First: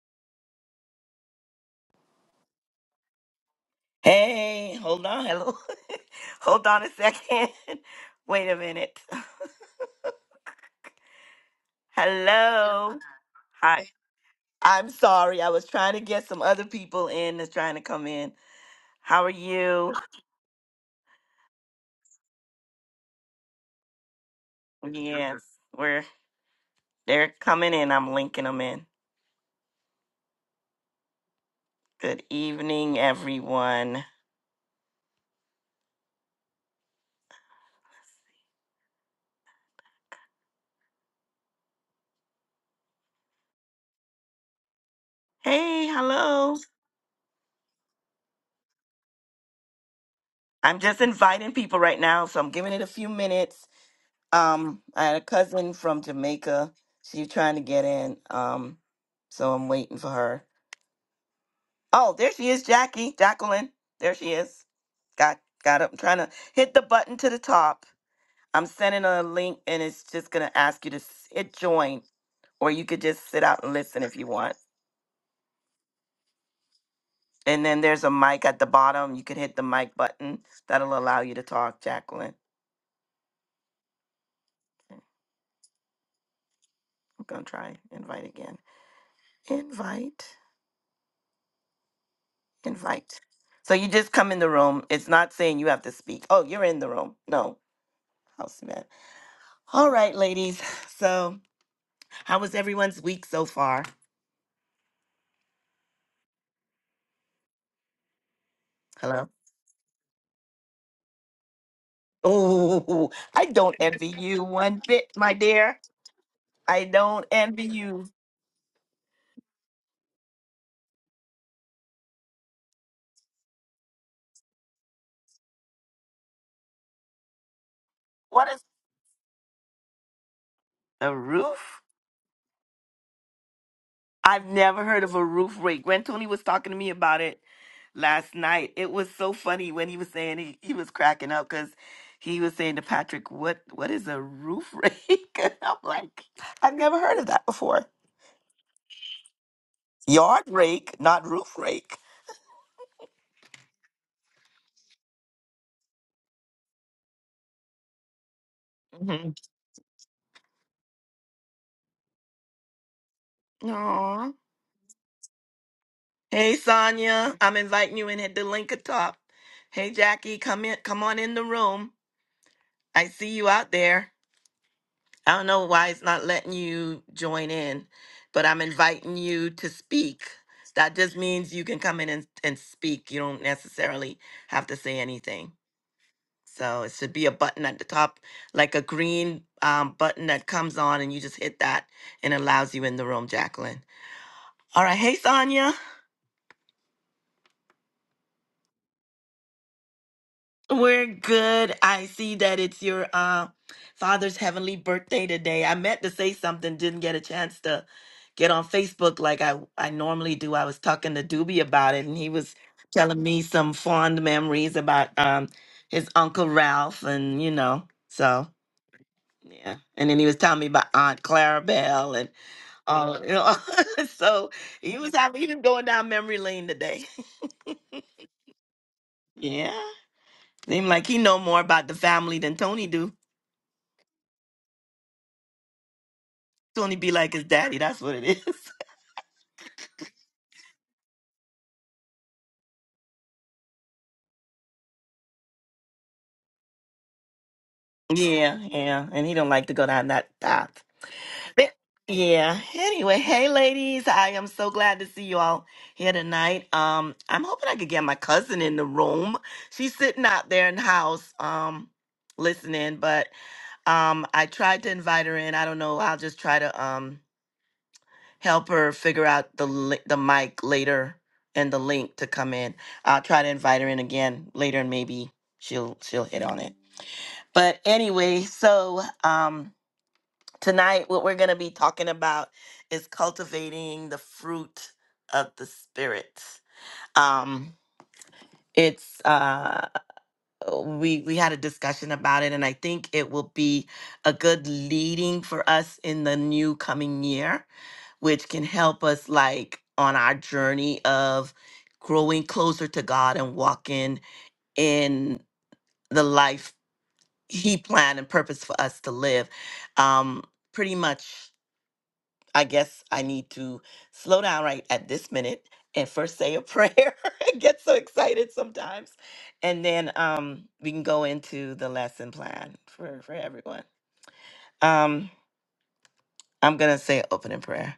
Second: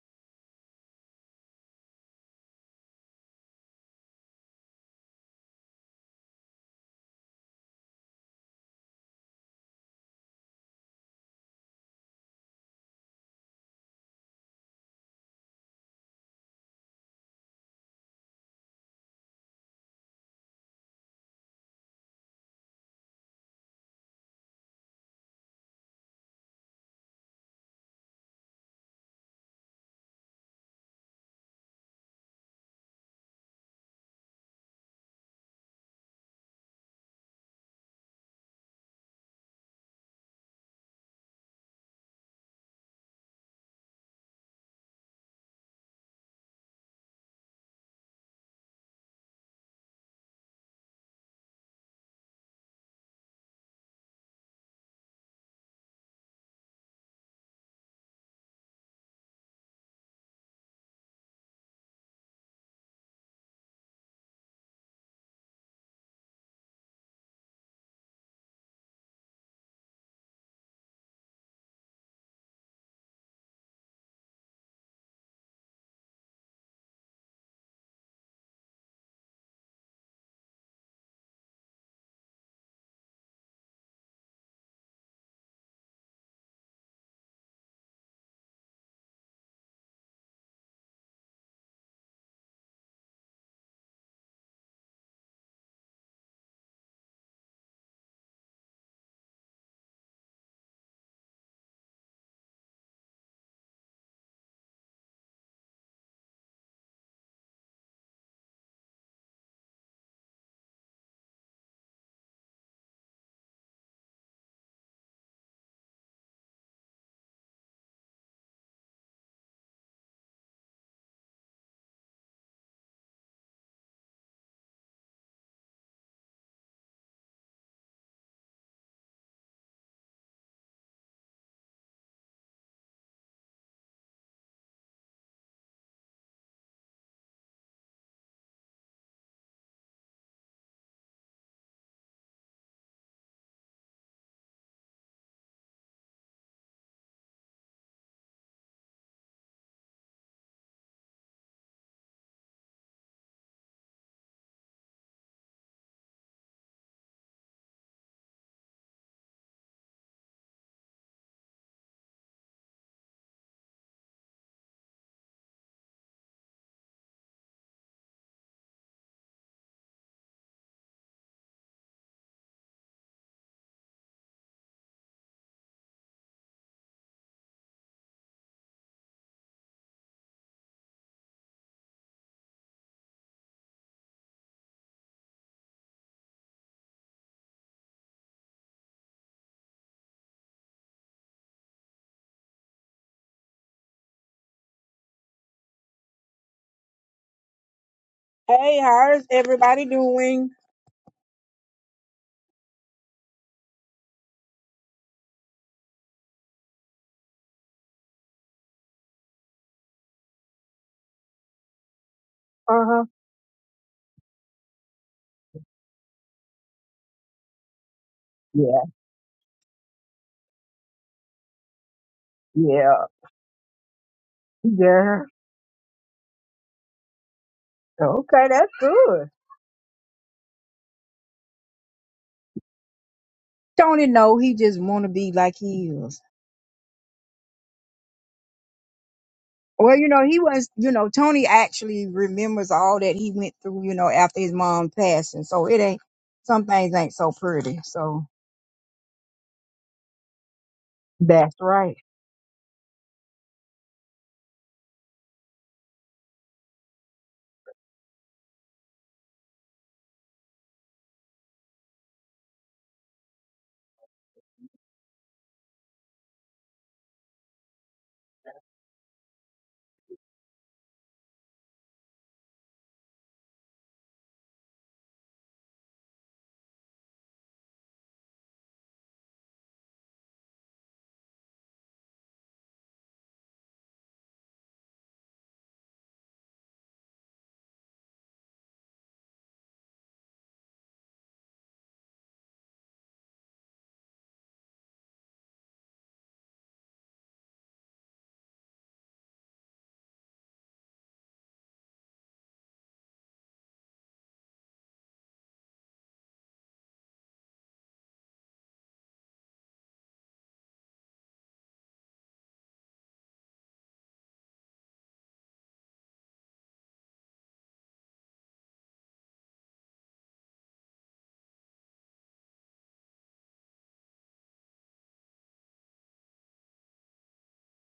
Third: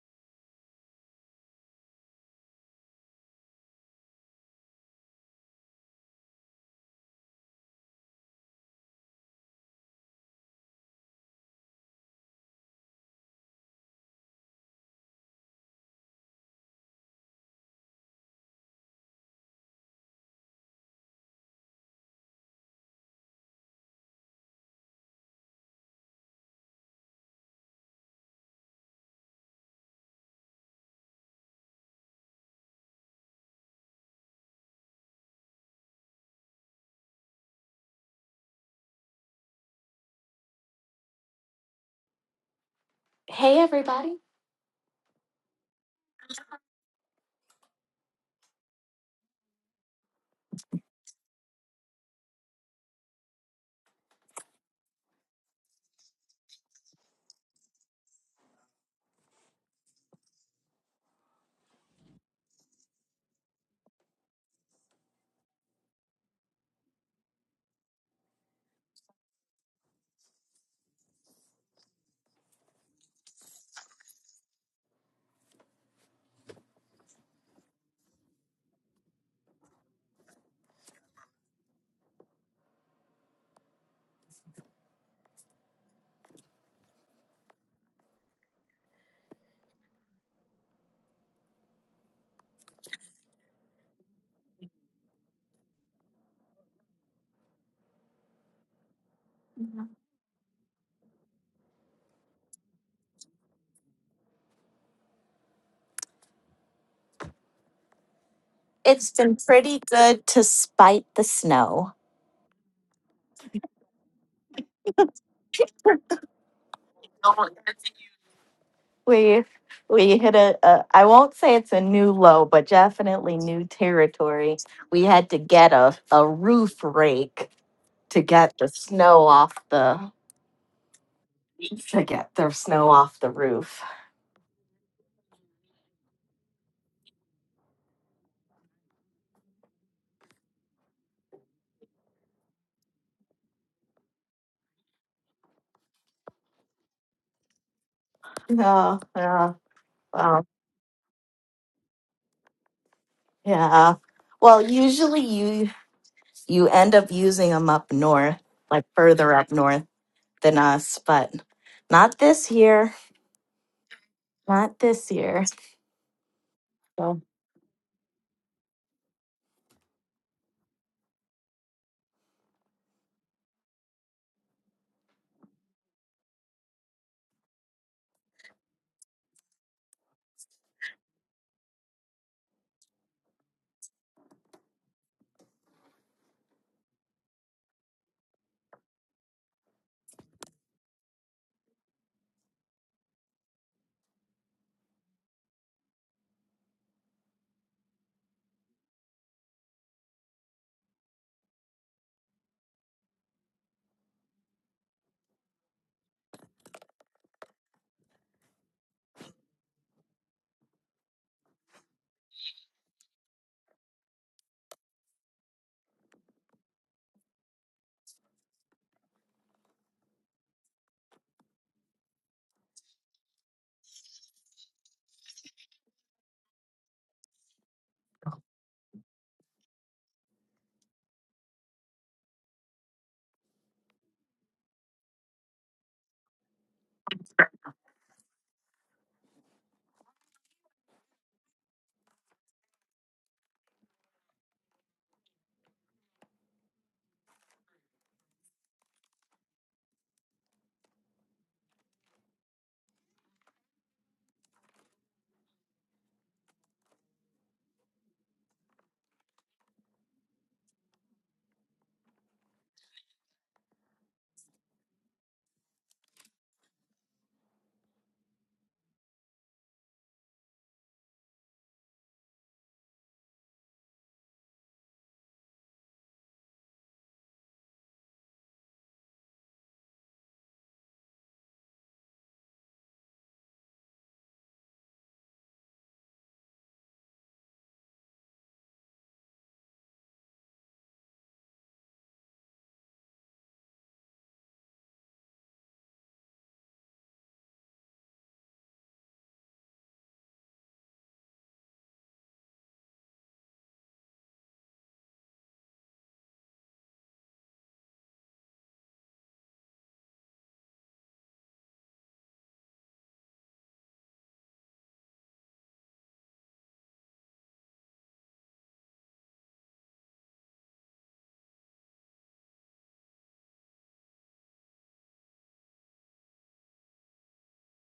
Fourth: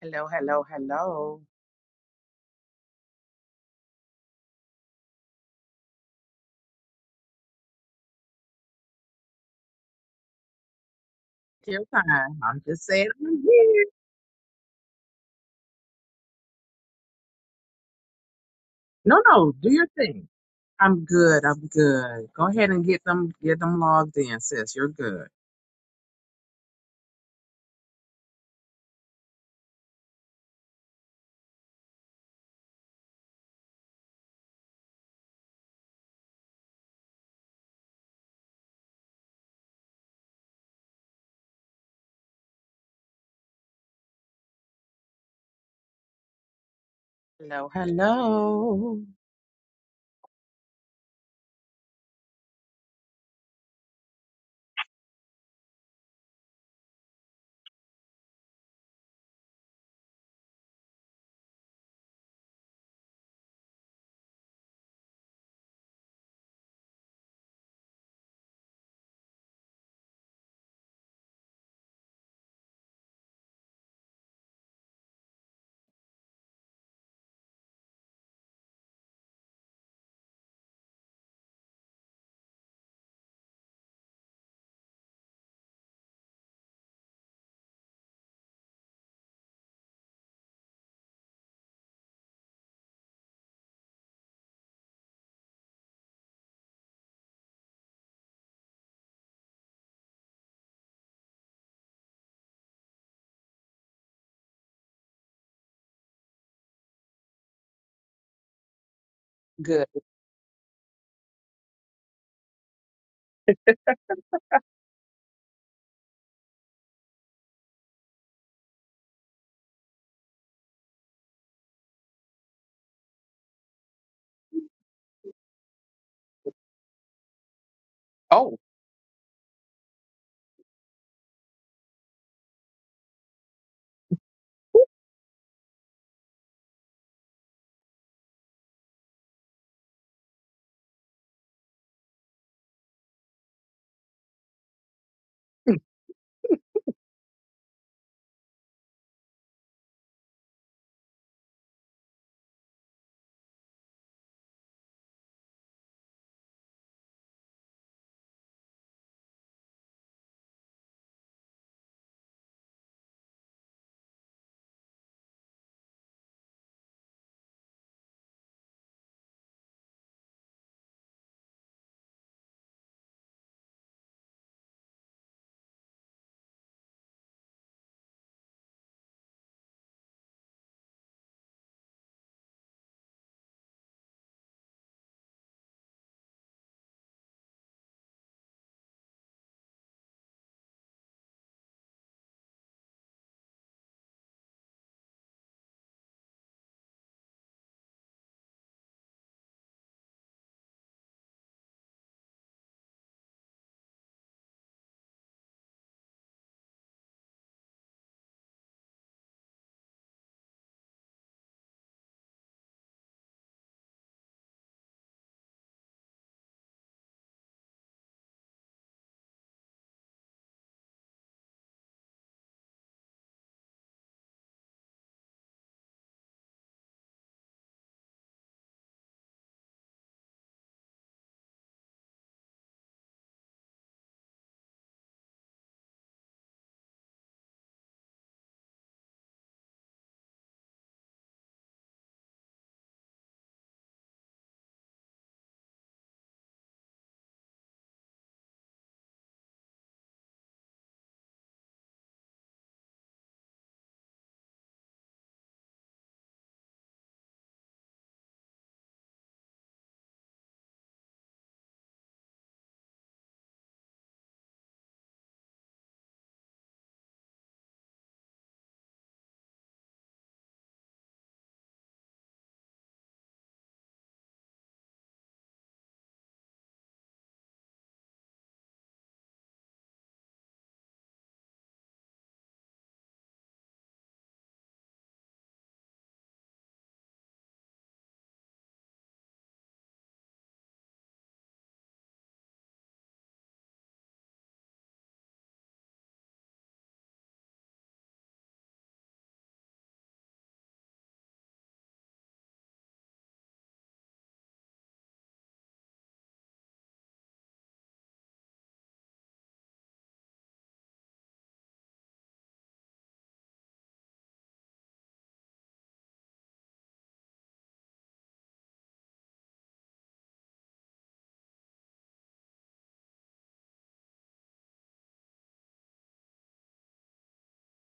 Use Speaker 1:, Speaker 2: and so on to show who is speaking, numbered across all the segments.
Speaker 1: Hello, hello, hello.
Speaker 2: Hey, hold on. Hello. hold on a second. Wait a minute.
Speaker 1: Your time. I'm just
Speaker 2: Hello.
Speaker 1: saying I'm here.
Speaker 2: Hi. I'm sorry. I was trying to get some other people in that's trying to come in.
Speaker 1: No,
Speaker 2: How are
Speaker 1: no, do your
Speaker 2: you?
Speaker 1: thing. I'm good. I'm good. Go ahead and get them get them logged in, sis. You're good.
Speaker 2: Yes. We're they're coming in. I'm linking them in. Good evening, everyone.
Speaker 3: Hey, everybody.
Speaker 2: Hey, hello.
Speaker 1: Hello, hello.
Speaker 2: I'm just inviting people right now, so I'm giving it a few minutes. Um, I had a cousin from Jamaica. She's trying to get in. Um, so I'm waiting for her. Oh, there she is, Jackie, Jacqueline. There she is. Got got up. I'm trying to hit the button to the top. I'm sending a link, and it's just gonna ask you to s- hit join, or you could just sit out and listen if you want. And then there's a mic at the bottom. You can hit the mic button. That'll allow you to talk, Jacqueline. I'm gonna try invite again. Invite. can fight. So you just come in the room. It's not saying you have to speak. Oh, you're in the room. No, house man. All right, ladies. So, how was everyone's week so far?
Speaker 3: It's
Speaker 2: Hello.
Speaker 3: been pretty
Speaker 1: Good.
Speaker 3: good to spite the snow.
Speaker 2: Oh, I don't envy you one bit, my dear. I don't envy you.
Speaker 3: We we hit a, a I won't say it's a new low, but definitely new territory. We had to get a, a roof rake to
Speaker 2: What
Speaker 1: Oh,
Speaker 3: get
Speaker 2: is
Speaker 3: the snow off the
Speaker 2: a roof?
Speaker 3: to get the snow off the roof.
Speaker 2: I've never heard of a roof rake. Gwen Tooney was talking to me about it last night. It was so funny when he was saying he, he was cracking up because he was saying to Patrick, "What what is a roof rake?" And I'm like, I've never heard of that before.
Speaker 3: Yeah, yeah, well,
Speaker 2: Yard rake, not roof rake.
Speaker 3: yeah. Well, usually you you end up using them up north, like
Speaker 2: hmm
Speaker 3: further up north. than us, but not this year.
Speaker 2: Aw.
Speaker 3: Not this year.
Speaker 2: Hey
Speaker 3: So,
Speaker 2: Sonia, I'm inviting you in at the link at top. Hey Jackie, come in, come on in the room. I see you out there. I don't know why it's not letting you join in, but I'm inviting you to speak. That just means you can come in and, and speak. You don't necessarily have to say anything. So it should be a button at the top, like a green um, button that comes on, and you just hit that and allows you in the room, Jacqueline. All right. Hey, Sonia.
Speaker 4: Hey, how's everybody doing?
Speaker 2: We're good. I see that it's your uh, father's heavenly birthday today. I meant to say something, didn't get a chance to get on Facebook like I, I normally do. I was talking to Doobie about it, and he was
Speaker 4: Uh-huh.
Speaker 2: telling me some fond memories about um, his Uncle Ralph, and you know, so
Speaker 4: Yeah,
Speaker 2: yeah. And then he was telling me about Aunt Clarabelle and
Speaker 4: yeah,
Speaker 2: all, you know. so he was
Speaker 4: yeah.
Speaker 2: having, he was going down memory lane today.
Speaker 4: Okay, that's good.
Speaker 2: yeah. Seem like he know more about the family than Tony do.
Speaker 4: Tony, no, he just want to be like he is.
Speaker 2: Tony be like his daddy. That's what it is.
Speaker 4: Well, you know, he was, you know, Tony actually remembers all that he went through, you know, after his mom passed, and so it ain't some things ain't so pretty. So
Speaker 2: yeah, yeah. And he don't like to go down that path.
Speaker 4: That's
Speaker 2: But-
Speaker 4: right.
Speaker 2: yeah. Anyway, hey ladies, I am so glad to see you all here tonight. Um, I'm hoping I could get my cousin in the room. She's sitting out there in the house, um, listening. But um, I tried to invite her in. I don't know. I'll just try to. um. help her figure out the li- the mic later and the link to come in. I'll try to invite her in again later and maybe she'll she'll hit on it. But anyway, so um tonight what we're going to be talking about is cultivating the fruit of the spirit. Um it's uh we we had a discussion about it and I think it will be a good leading for us in the new coming year which can help us like on our journey of growing closer to God and walking in the life he planned and purpose for us to live. Um pretty much I guess I need to slow down right at this minute and first say a prayer. I get so excited sometimes. And then um we can go into the lesson plan for for everyone. Um I'm going to say opening prayer.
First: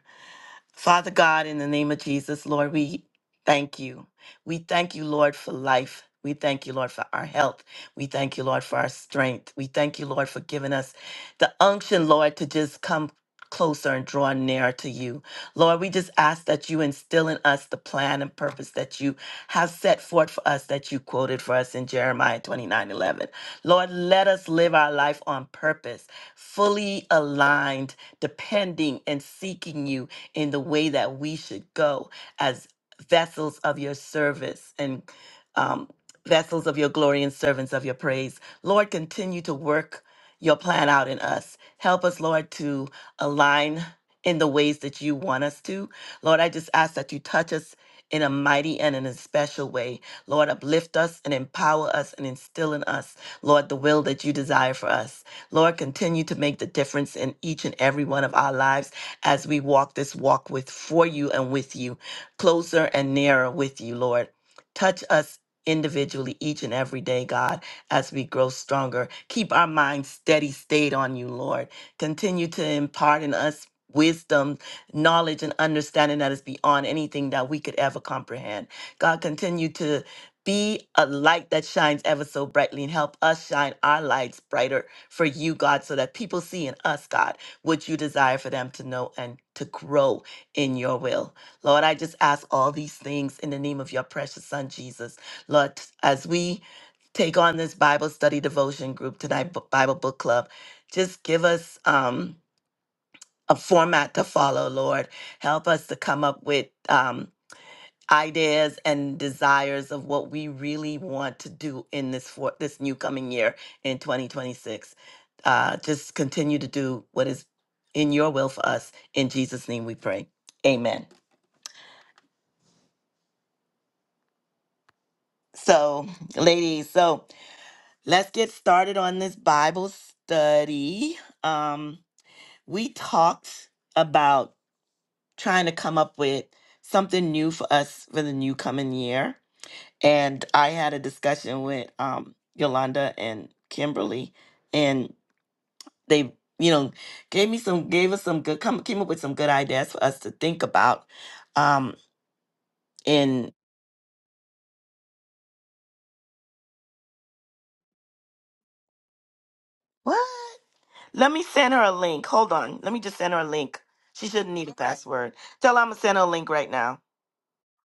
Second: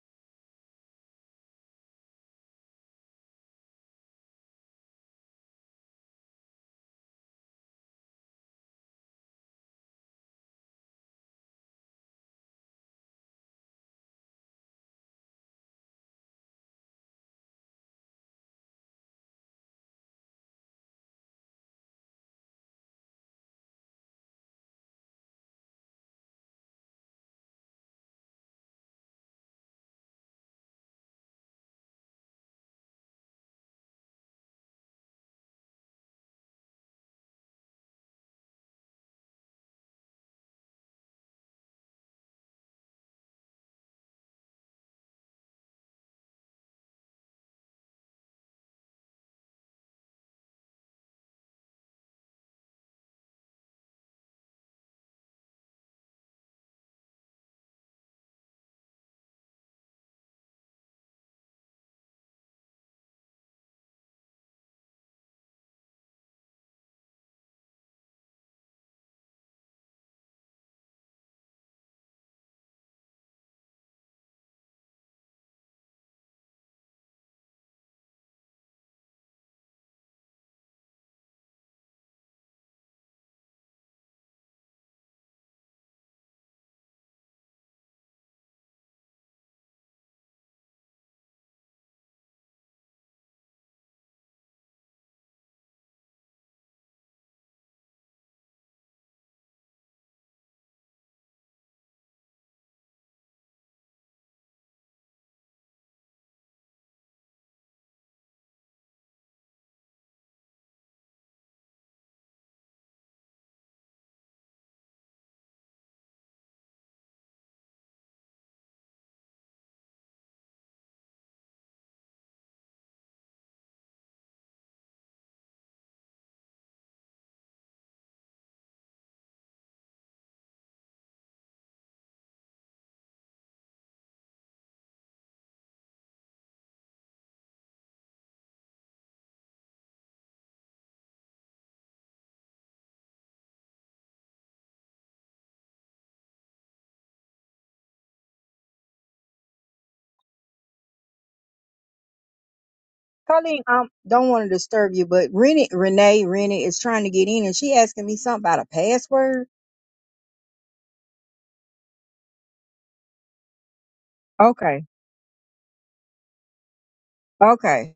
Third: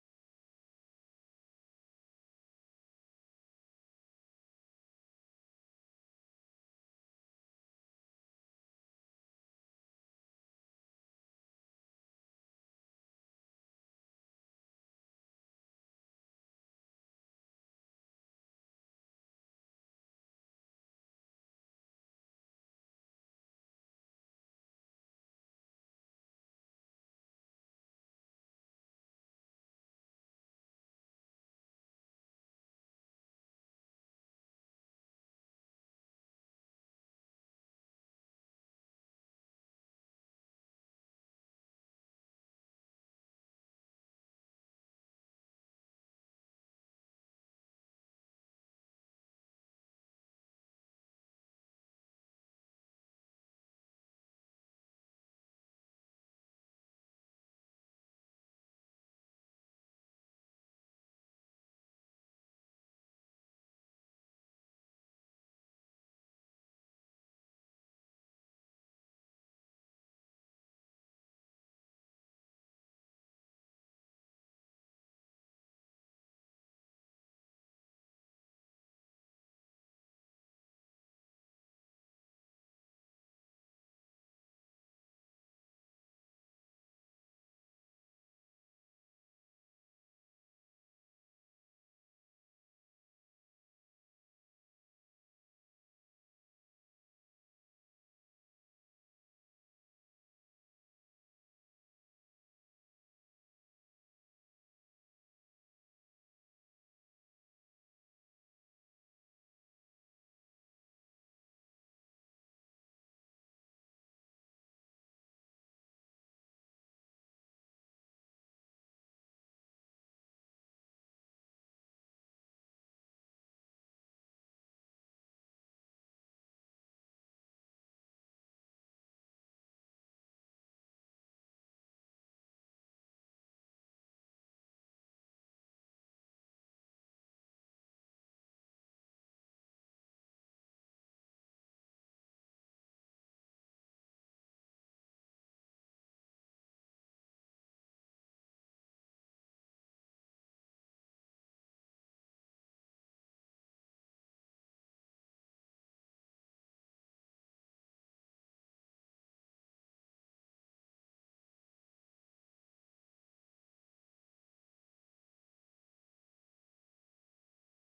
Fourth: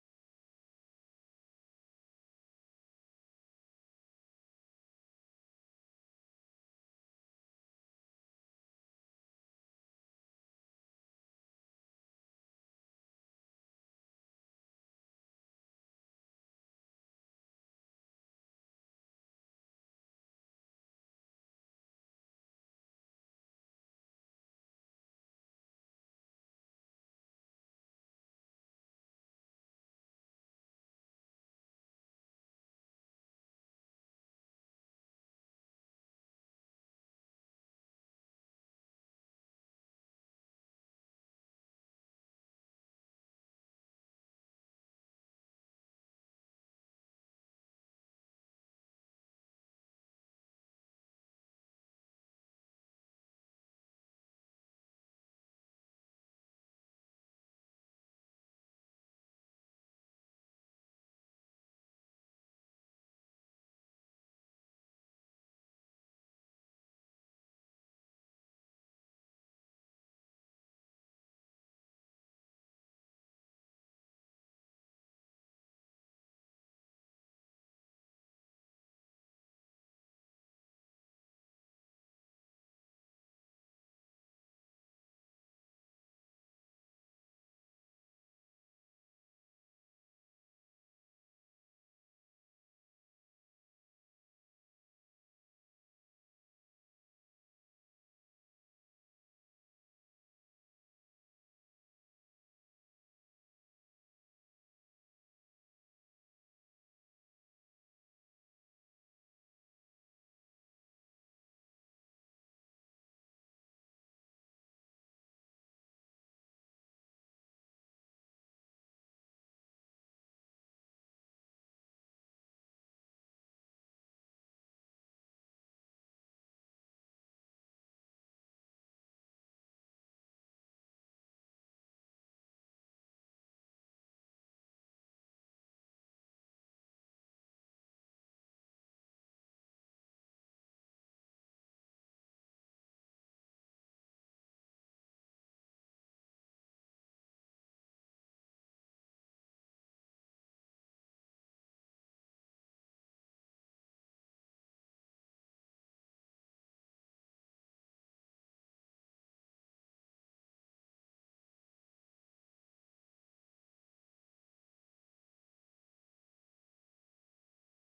Speaker 2: Father God, in the name of Jesus, Lord, we thank you. We thank you, Lord, for life. We thank you, Lord, for our health. We thank you, Lord, for our strength. We thank you, Lord, for giving us the unction, Lord, to just come closer and draw nearer to you. Lord, we just ask that you instill in us the plan and purpose that you have set forth for us that you quoted for us in Jeremiah 29 11. Lord, let us live our life on purpose, fully aligned, depending and seeking you in the way that we should go as vessels of your service and um, vessels of your glory and servants of your praise. Lord, continue to work your plan out in us. Help us, Lord, to align in the ways that you want us to. Lord, I just ask that you touch us in a mighty and in a special way. Lord, uplift us and empower us and instill in us, Lord, the will that you desire for us. Lord, continue to make the difference in each and every one of our lives as we walk this walk with for you and with you, closer and nearer with you, Lord. Touch us individually each and every day, God, as we grow stronger. Keep our minds steady, stayed on you, Lord. Continue to impart in us wisdom, knowledge, and understanding that is beyond anything that we could ever comprehend. God, continue to be a light that shines ever so brightly and help us shine our lights brighter for you, God, so that people see in us, God what you desire for them to know and to grow in your will. Lord, I just ask all these things in the name of your precious son, Jesus. Lord, t- as we take on this Bible study devotion group tonight, B- Bible book club, just give us um, a format to follow, Lord. Help us to come up with. Um, ideas and desires of what we really want to do in this for this new coming year in 2026. Uh, just continue to do what is in your will for us. In Jesus' name we pray. Amen. So, ladies, so let's get started on this Bible study. Um, we talked about trying to come up with something new for us for the new coming year and I had a discussion with um Yolanda and Kimberly, and they you know gave me some gave us some good come came up with some good ideas for us to think about. Um, and
Speaker 4: Colleen, I don't want to disturb you, but Renee, Renee, Renee is trying to get in, and she asking me something about a password.
Speaker 2: what? Let me send her a link. Hold on, let me just send her a link. She shouldn't need a Okay.
Speaker 4: Okay.
Speaker 2: password. Tell her I'm gonna send her a link right now.
Speaker 4: Okay,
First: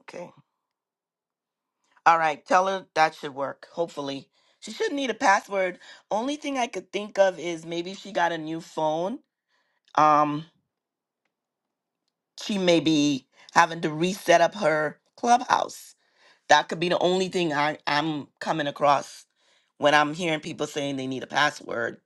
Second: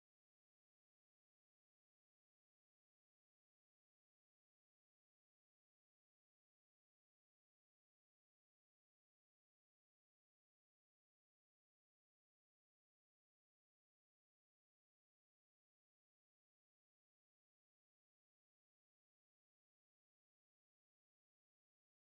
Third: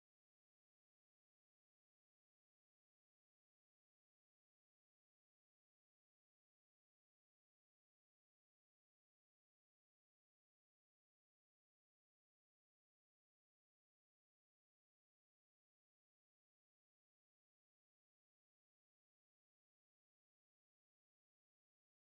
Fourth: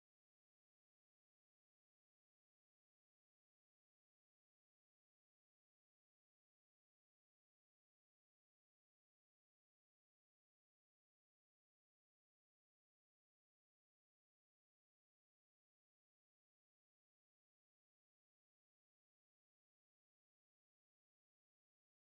Speaker 2: Okay. All right. Tell her that should work. Hopefully. She shouldn't need a password. Only thing I could think of is maybe if she got a new phone. Um, she may be having to reset up her clubhouse. That could be the only thing I, I'm coming across when I'm hearing people saying they need a password.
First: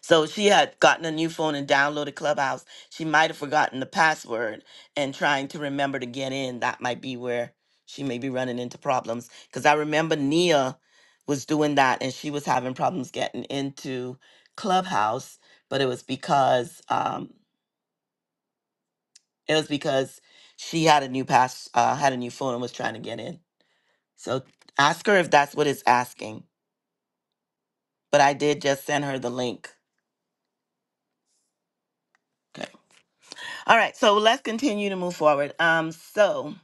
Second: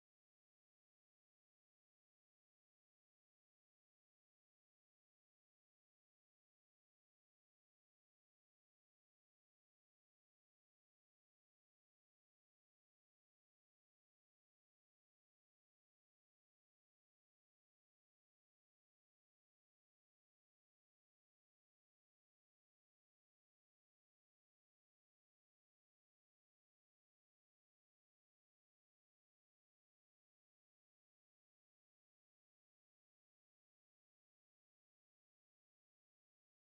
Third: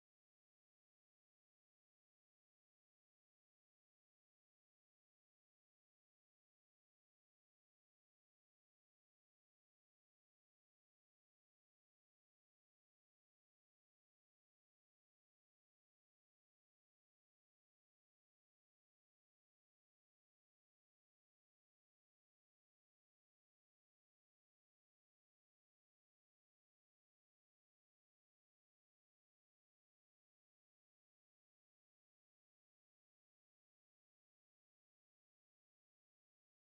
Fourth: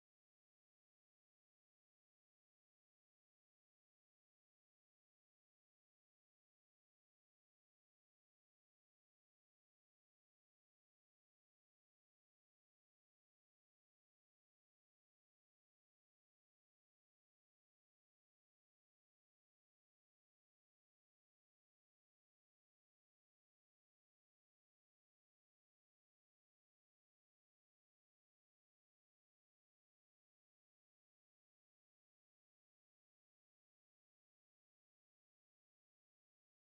Speaker 2: So she had gotten a new phone and downloaded Clubhouse. She might have forgotten the password and trying to remember to get in. That might be where she may be running into problems. Because I remember Nia was doing that and she was having problems getting into Clubhouse, but it was because um, it was because she had a new pass, uh, had a new phone and was trying to get in. So ask her if that's what it's asking. But I did just send her the link. Okay. All right. So let's continue to move forward. Um. So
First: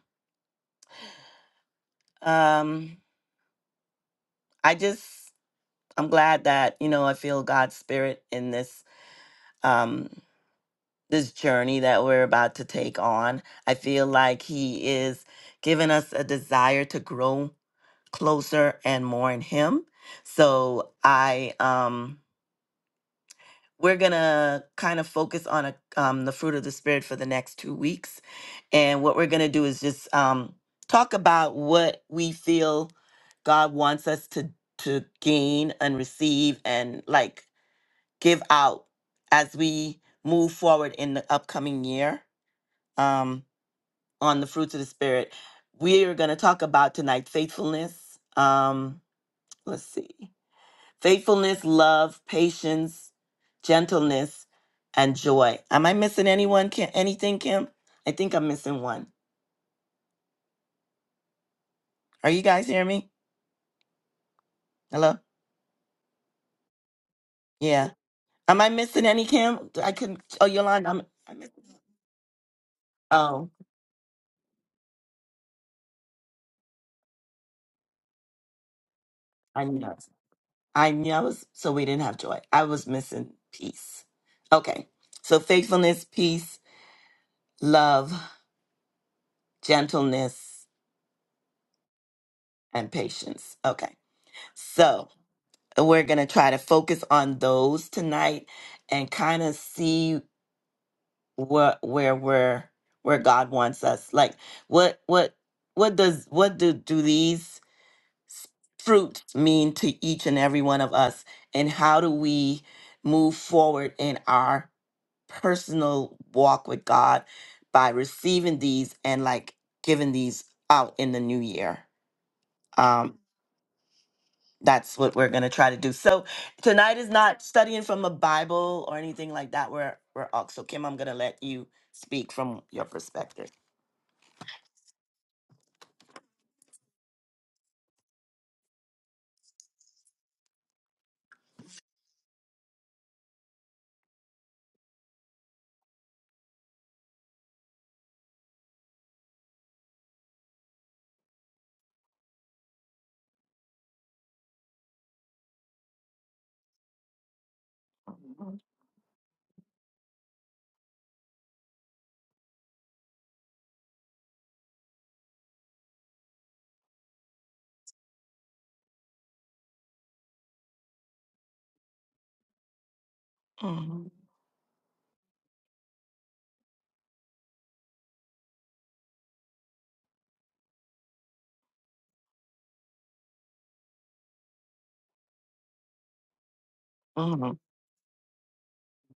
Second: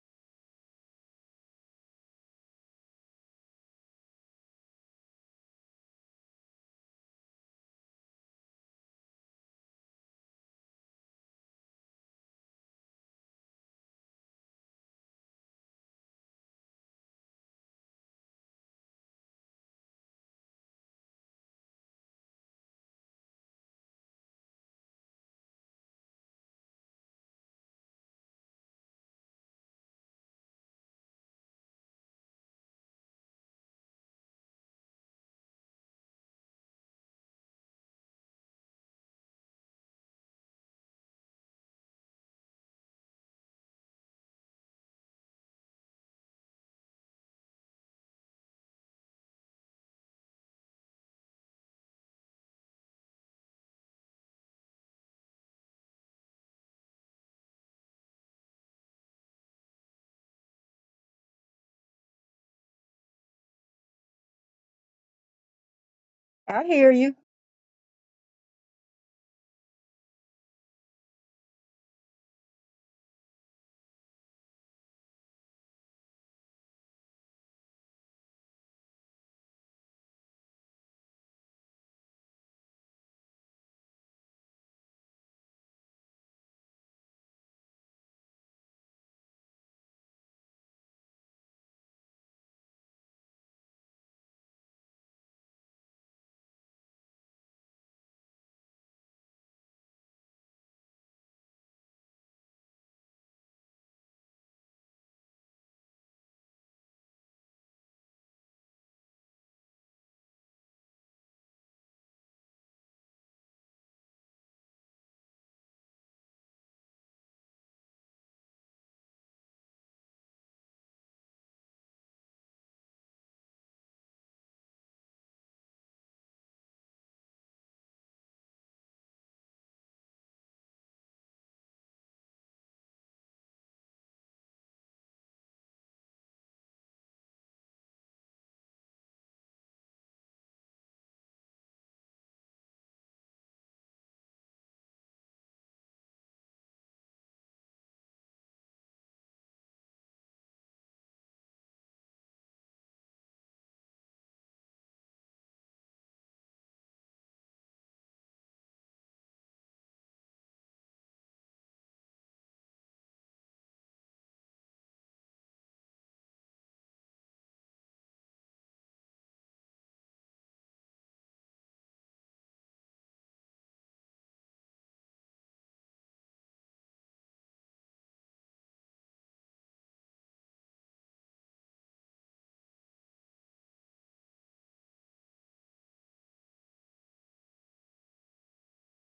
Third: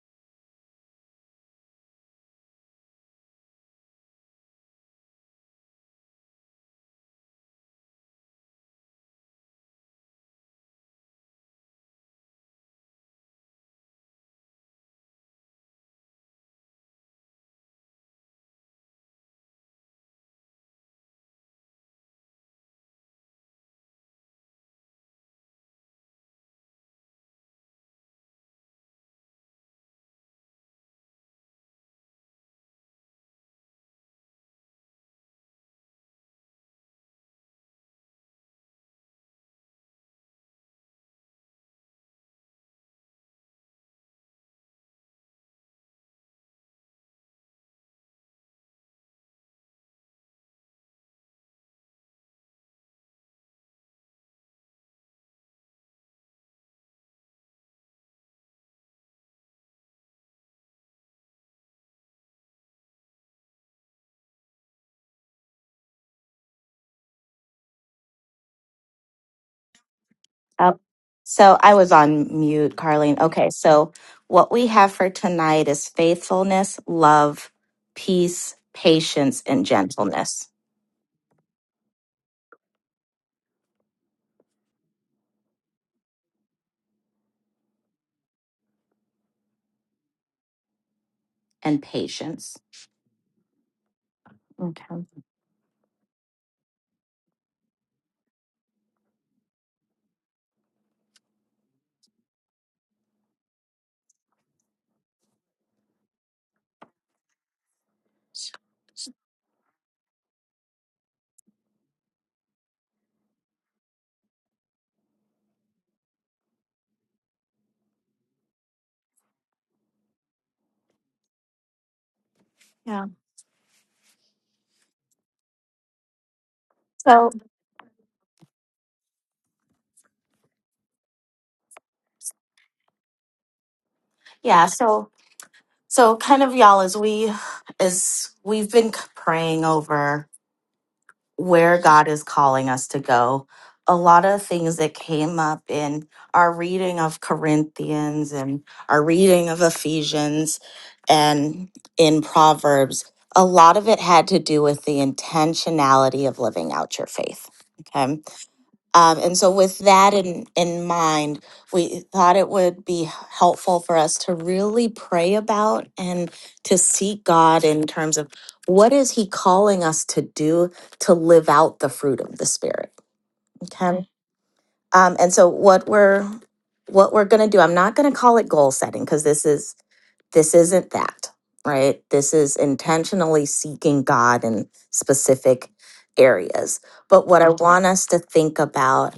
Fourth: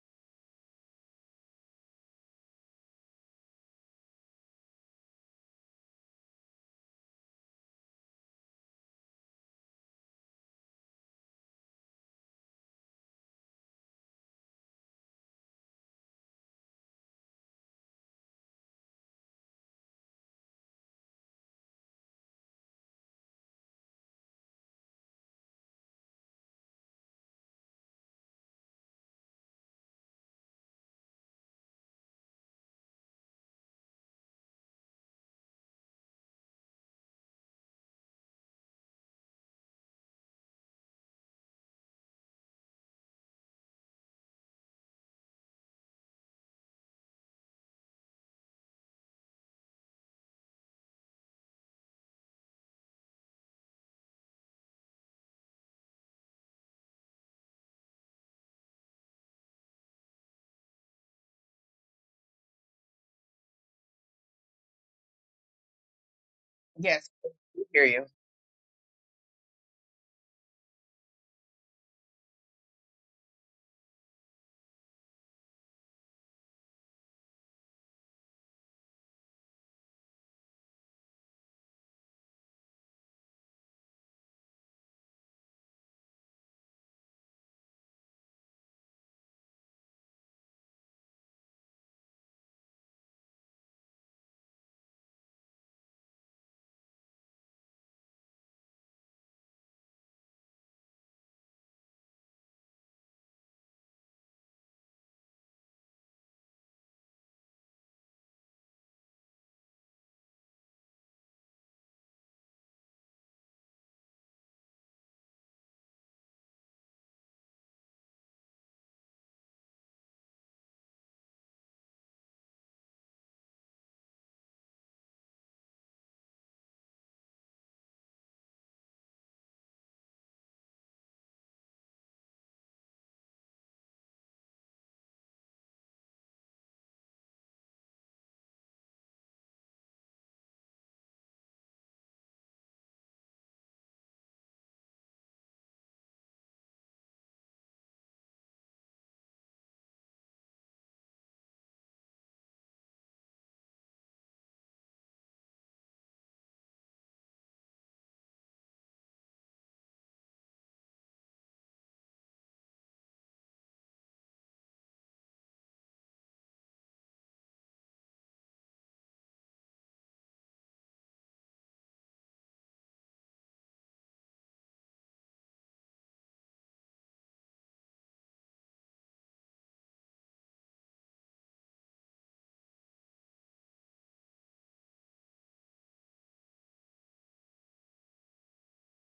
Speaker 2: um. I just I'm glad that you know I feel God's spirit in this um this journey that we're about to take on. I feel like He is giving us a desire to grow closer and more in Him. So I um we're gonna kind of focus on a, um, the fruit of the spirit for the next two weeks and what we're gonna do is just um, talk about what we feel god wants us to to gain and receive and like give out as we move forward in the upcoming year um, on the fruits of the spirit we are gonna talk about tonight faithfulness um, let's see faithfulness, love, patience, gentleness, and joy. Am I missing anyone? Kim, anything, Kim? I think I'm missing one. Are you guys hearing me? Hello?
Speaker 4: I hear
Speaker 1: yes.
Speaker 4: you.
Speaker 1: we Hear
Speaker 2: Yeah.
Speaker 1: you.
Speaker 2: Am I missing any, Kim? I couldn't. Oh,
Speaker 3: oh,
Speaker 2: Yolanda, I'm. I missed.
Speaker 3: so I was on mute, Carlene. Okay,
Speaker 2: Oh,
Speaker 3: so what we have for tonight is faithfulness, love, peace, patience,
Speaker 2: I
Speaker 3: and
Speaker 2: knew. I was-
Speaker 3: gentleness,
Speaker 2: I knew I was. So we didn't have joy. I was missing peace. Okay. So faithfulness, peace, love, gentleness,
Speaker 3: and patience.
Speaker 2: and patience. Okay. So.
Speaker 3: Okay.
Speaker 2: And we're going to try to focus on those tonight and kind of see what where we're where God wants us. Like what what what does what do do these s- fruits mean to each and every one of us and how do we move forward in our personal walk with God by receiving these and like giving these out in the new year.
Speaker 3: Yeah.
Speaker 2: Um, that's what we're going to try to do. So tonight is
Speaker 3: So
Speaker 2: not studying from a Bible or anything like that. We're we're all so Kim, I'm going to let you speak from your perspective.
Speaker 3: yeah. So so kind of y'all as we as we've been praying over. where God is calling us to go. A lot of things that came up in our reading of Corinthians and our reading of Ephesians and in Proverbs, a lot of it had to do with the intentionality of living out your faith. Okay. Um, and so, with that in, in mind, we thought it would be helpful for us to really pray about and to seek God in terms of what is He calling us to do to live out the fruit of the Spirit. Okay.
Speaker 2: hmm
Speaker 3: Um, and so what we're what we're going to do, I'm not going to call it goal setting because this is this isn't that, right? This is intentionally seeking God in specific areas. But what I
Speaker 2: hmm
Speaker 3: Mhm. want us to think about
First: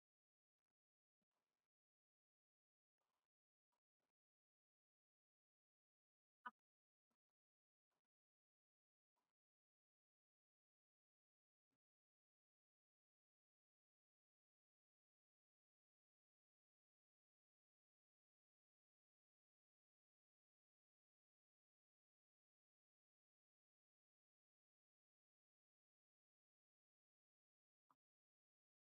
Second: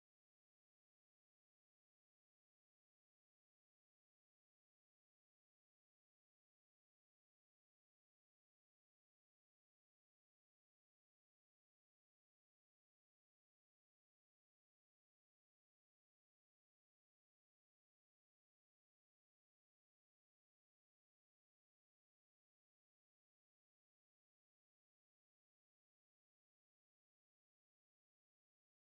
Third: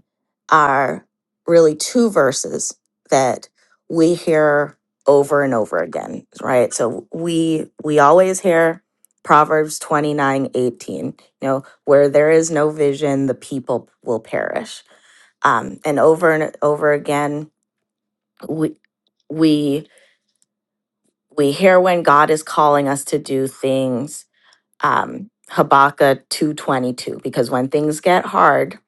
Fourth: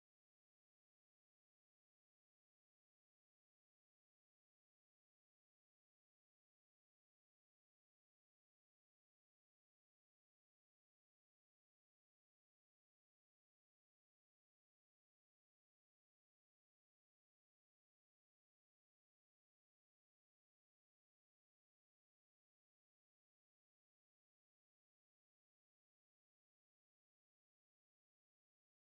Speaker 3: are really two verses that we hear over and over again, right? So we we always hear Proverbs 29 18, you know, where there is no vision, the people will perish um, and over and over again we we we hear when god is calling us to do things um, habakkuk 222 because when things get hard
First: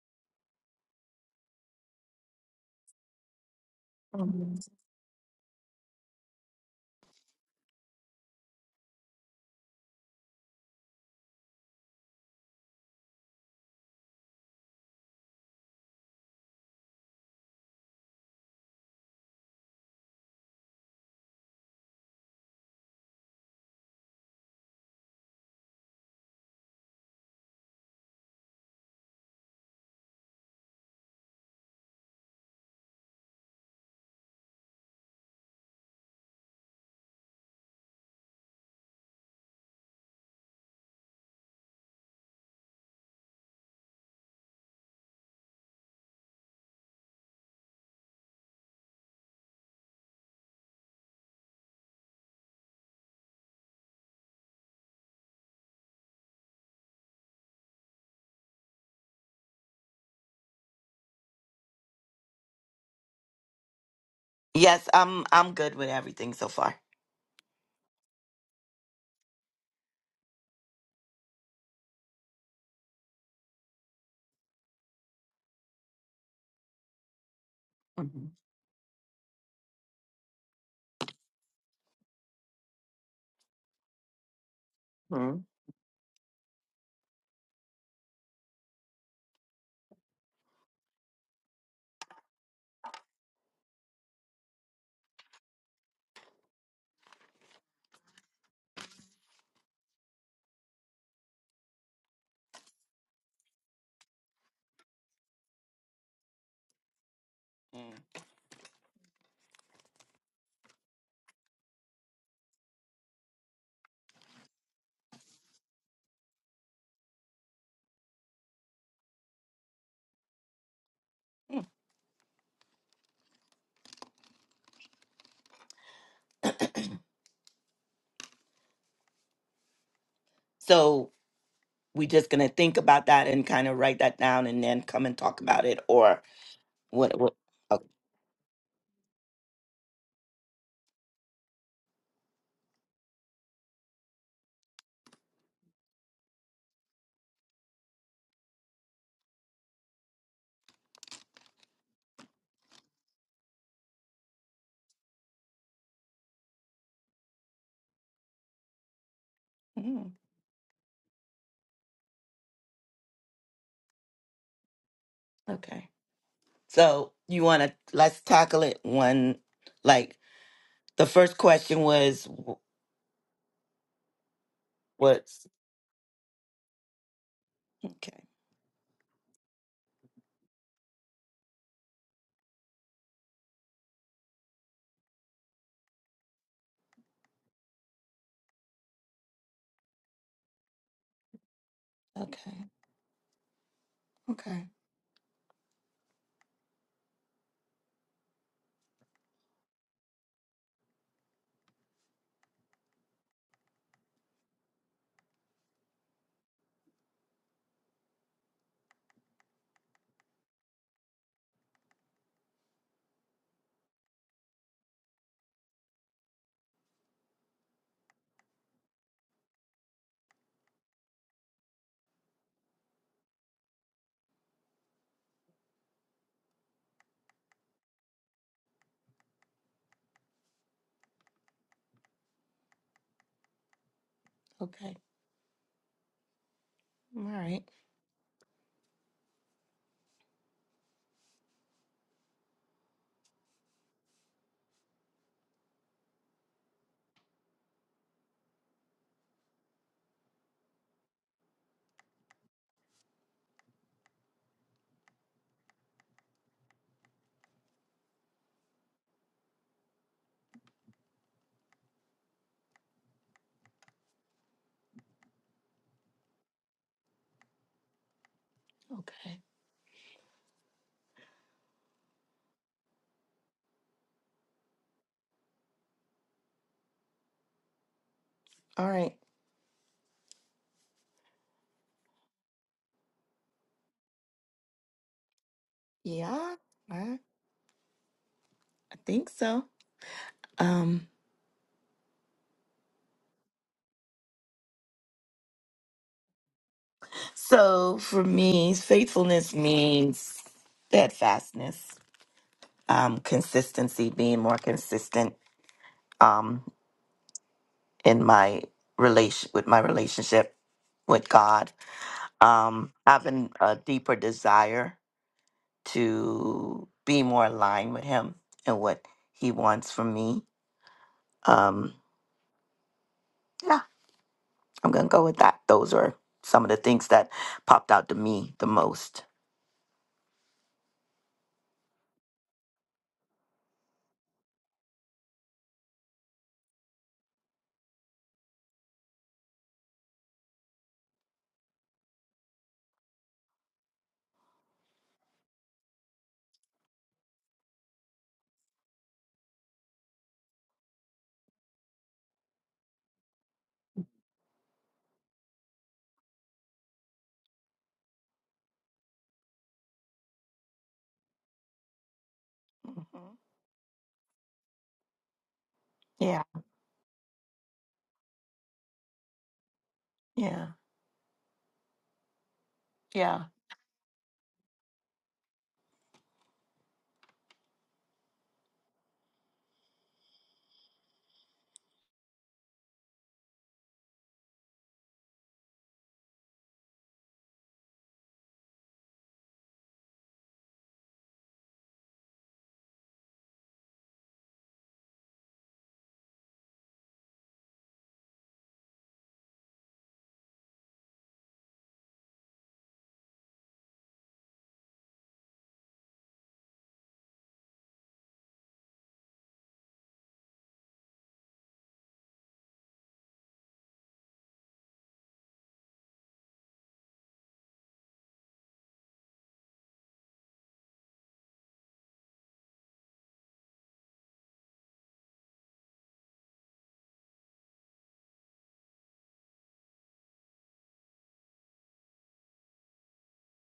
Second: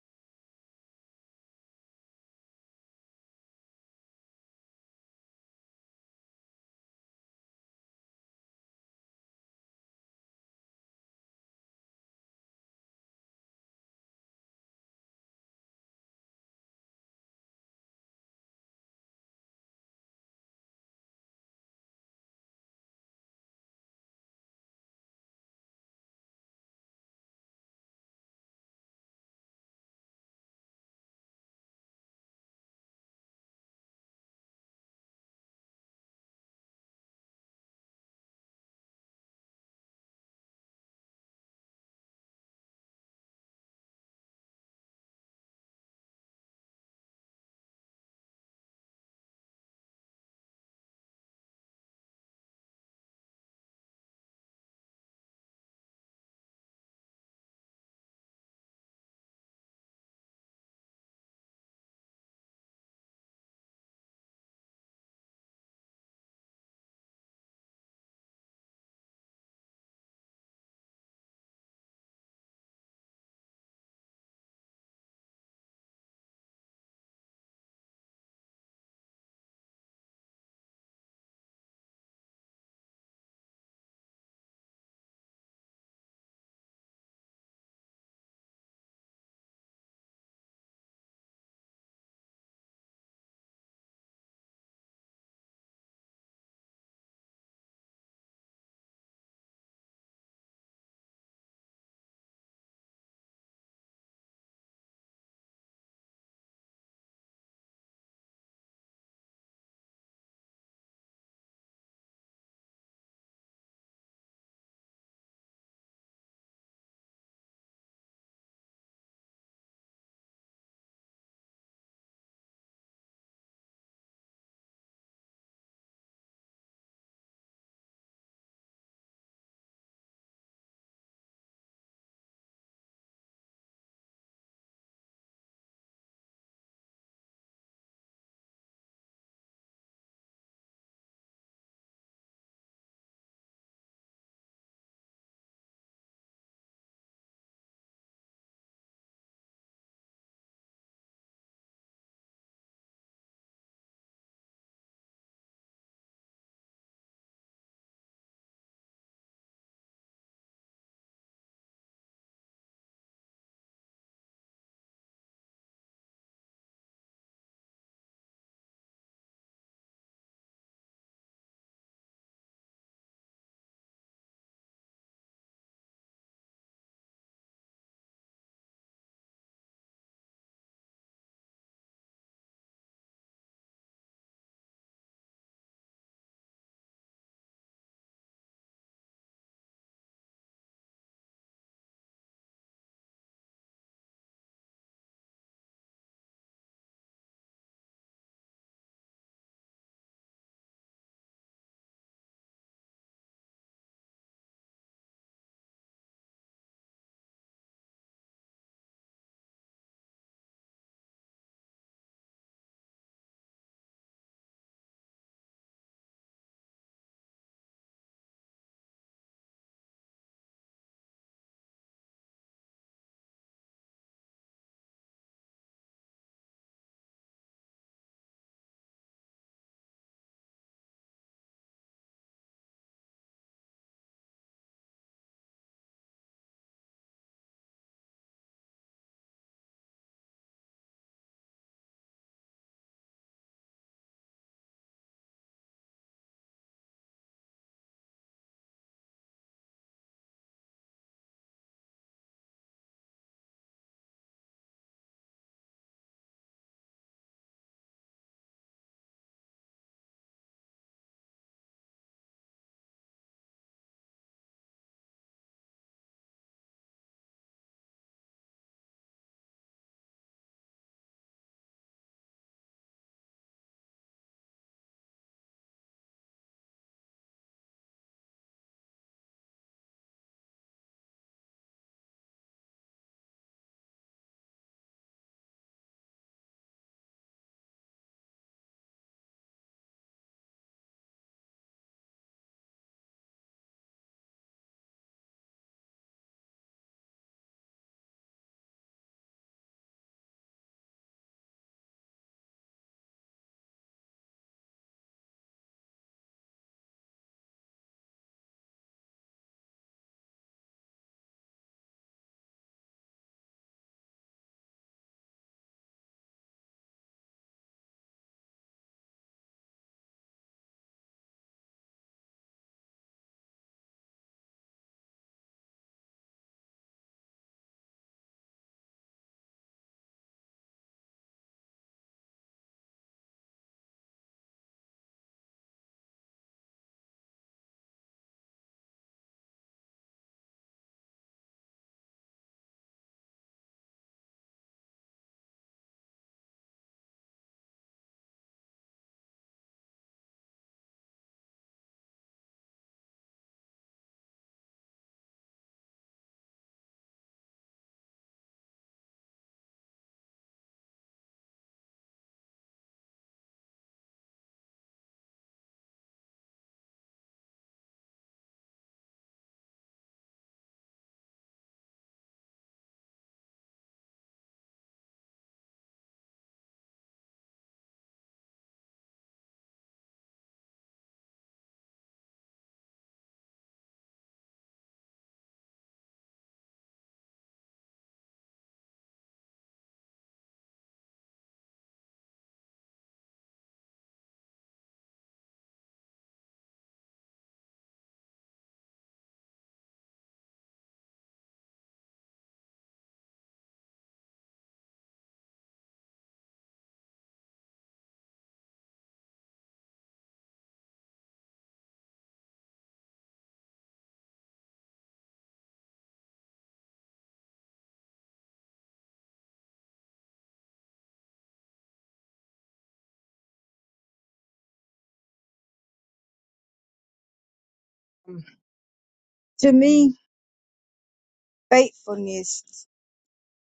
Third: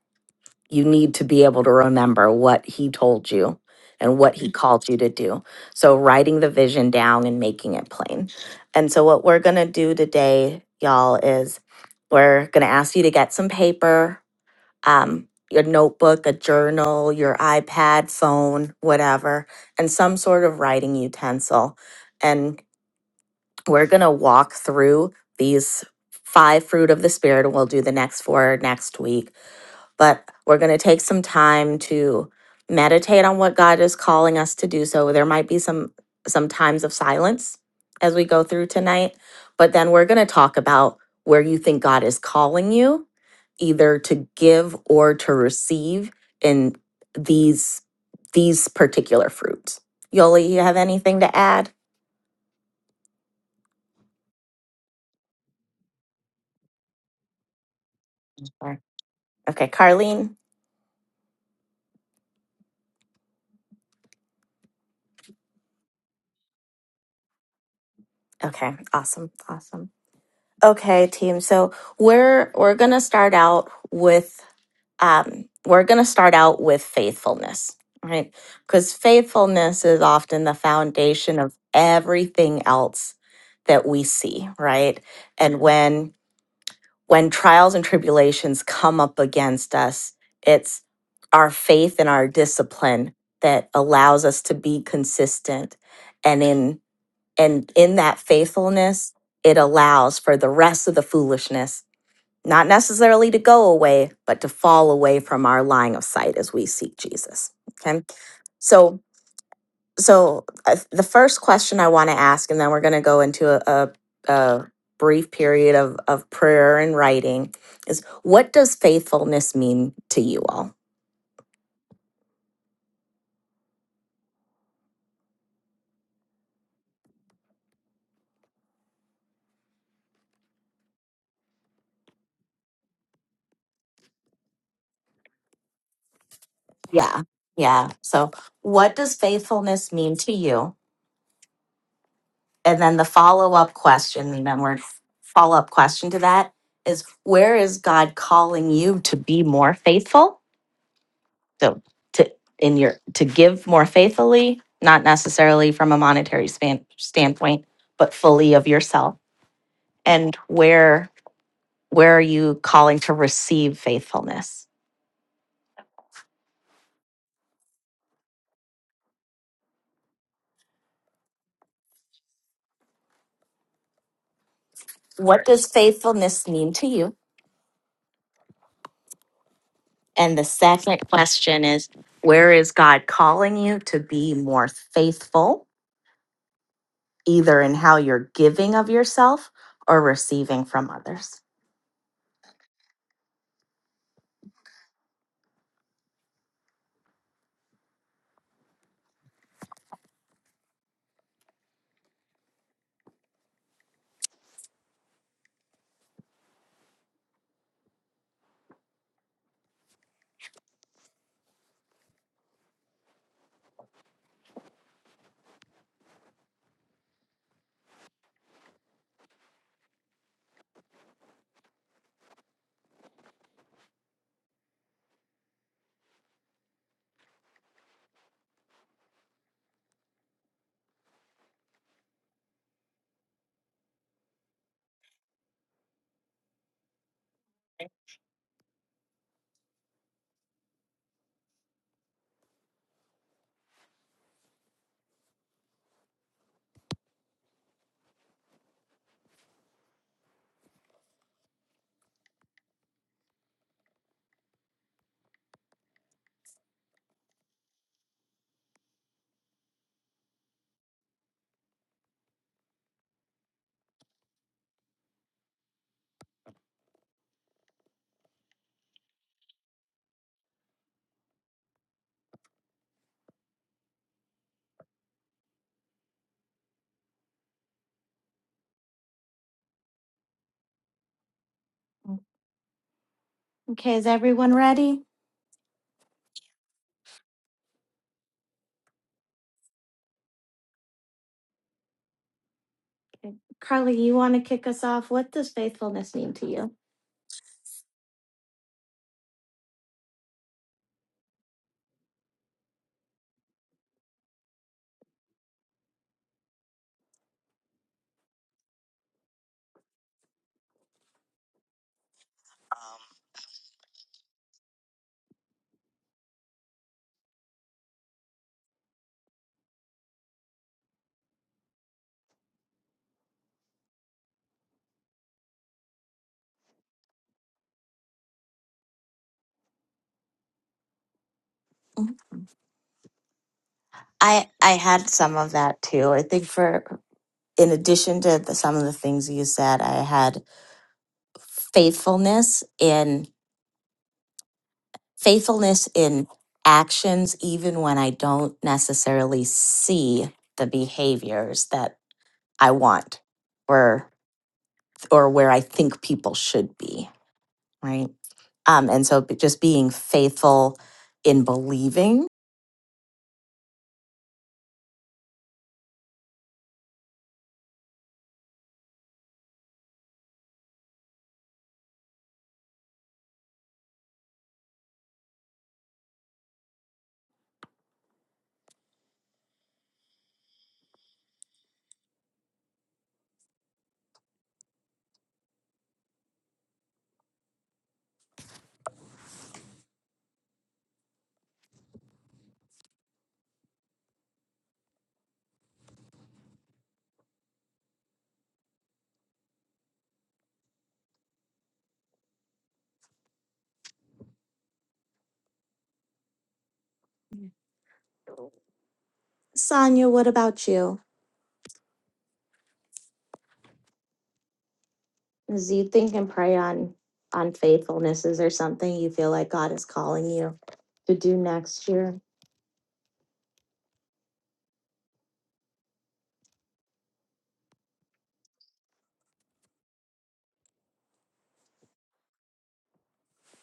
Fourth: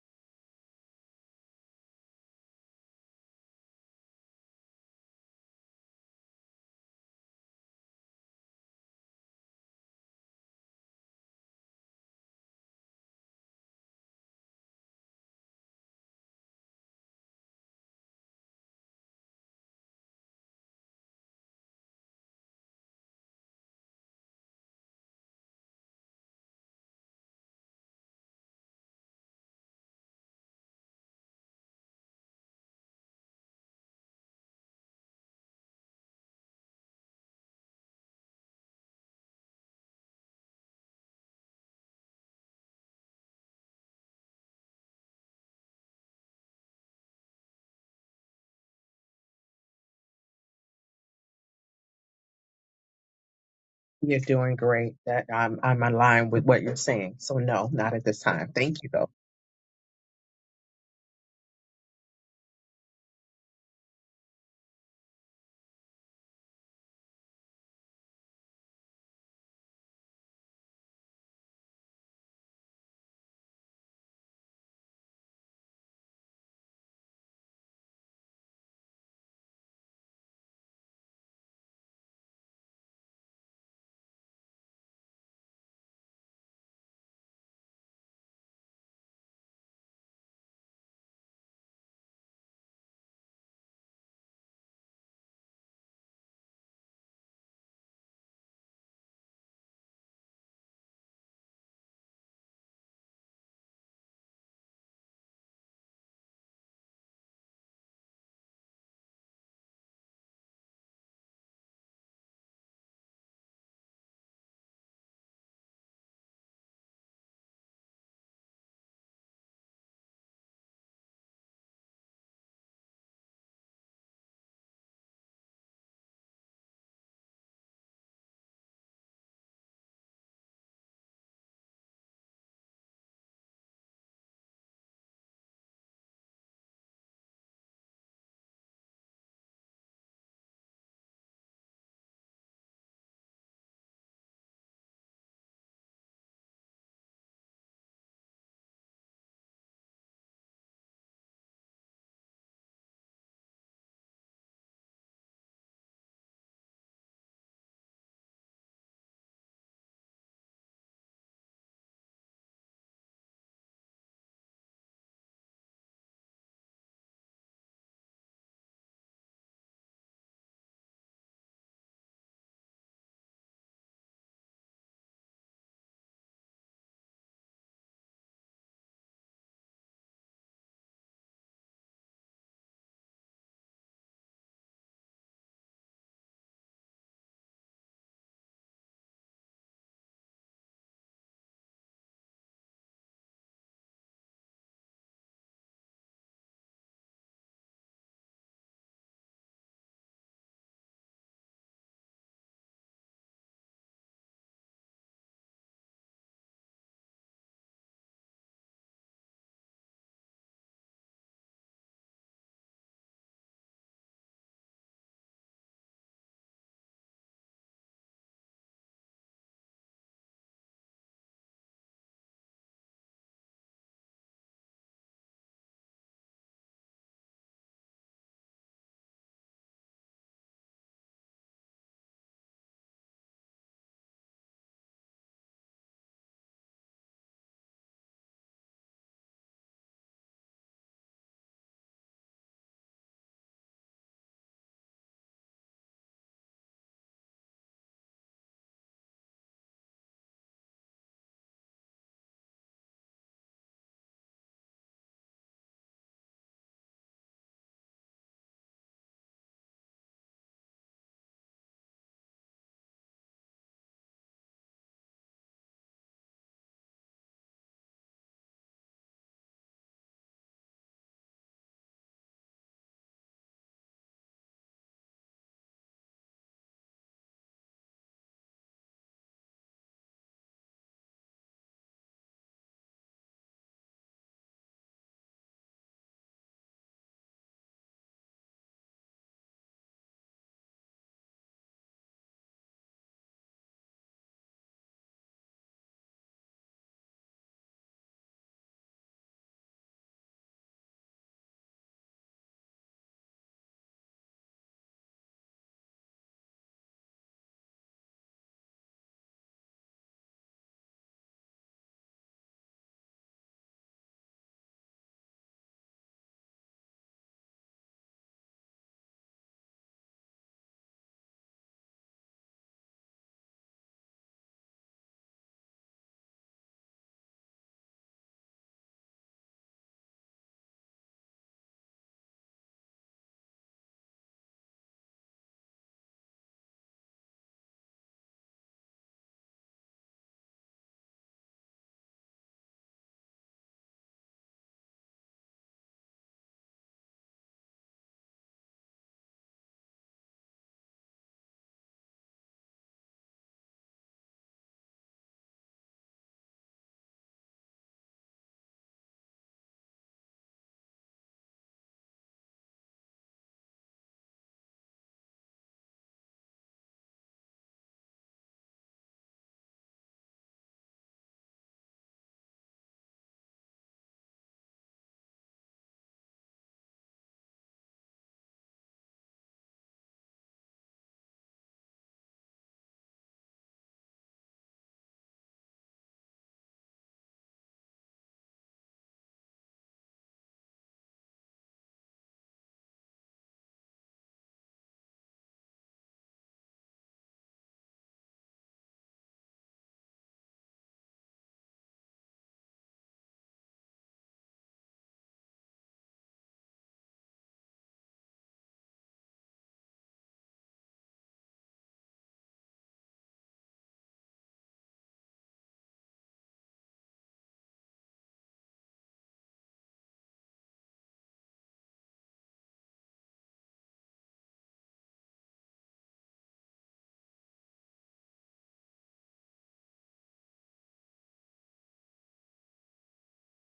Speaker 3: you need to be able to remember what he told you and what he Mhm. called you to do so writing the vision down and making it plain and so what we're going to do today y'all is we're going to ask you to get some paper um, your notebook, a journal, your iPad, phone, whatever, and some sort of writing utensil. And we're going to walk through these five fruit of the Spirit, and we'll do the next four next week but we're going to take some time to meditate on what God is calling us to do. So there might be some some times of silence as we go through tonight, but then we're going to talk about where you think God is calling you either to give or to receive in these these particular fruits. Yoli, you have anything to add?
Speaker 1: You're doing great. That I'm I'm aligned with what you're saying. So no, not at this time.
Speaker 3: Sure.
Speaker 1: Thank you though.
Speaker 3: Okay, Carlene.
Speaker 2: Yes, I'm I'm good with everything so far.
Speaker 3: Okay, awesome. Awesome. Okay, team. So, we're we're going to start out with um, we're going to start out with faithfulness, right?
Speaker 2: hmm
Speaker 3: Because faithfulness is often the foundation of everything else that we see, right? And when when trials and tribulations come up against us, it's our faith and our discipline that allows us to be consistent and in and in that faithfulness it allows for the rest of the foolishness not necessarily to go away, but to fall away from our line of sight as we seek Jesus. Okay. So, so uh, the first question I want to ask, and then we're going to go into a, a, a brief period of, of prayer and writing, is what does faithfulness mean to you all?
Speaker 2: Mm. So we're just going to think about that and kind of write that down and then come and talk about it or what
Speaker 3: Yeah.
Speaker 2: what okay.
Speaker 3: Yeah. So, what does faithfulness mean to you? And then the follow up question, and then we're follow up question to that is where is God calling you to be more faithful? So to in your to give more faithfully, not necessarily from a monetary span, standpoint, but fully of yourself.
Speaker 2: Mm,
Speaker 3: And where where are you calling to receive faithfulness?
Speaker 2: okay. So you want to let's tackle it one like the first question was wh- what?
Speaker 3: What does faithfulness mean to you?
Speaker 2: Okay.
Speaker 3: And the second question is where is God calling you to be more faithful, either in how you're giving of yourself or receiving from others?
Speaker 2: Okay. Okay. Okay. All right. Okay. All right.
Speaker 3: Okay, is everyone ready?
Speaker 2: Yeah. I, I think so. Um
Speaker 3: Carly, you want to kick us off? What does faithfulness mean to you?
Speaker 2: so for me, faithfulness means steadfastness, um, consistency, being more consistent um in my relation with my relationship with God. Um having a deeper desire to be more aligned with him and what he wants from me. Um yeah. I'm gonna go with that. Those are some of the things that popped out to me the most.
Speaker 3: I I had some of that too. I think for in addition to the, some of the things you said, I had faithfulness in. faithfulness in actions, even when I don't necessarily see the behaviors that I want or or where I think people should be, right? Um, and so b- just being faithful in believing.
Speaker 2: Mhm. Yeah, yeah, yeah.
Speaker 3: Sonia, what about you? As you think and pray on on faithfulness, is there something you feel like God is calling you to do next year?
Speaker 4: To me. faithfulness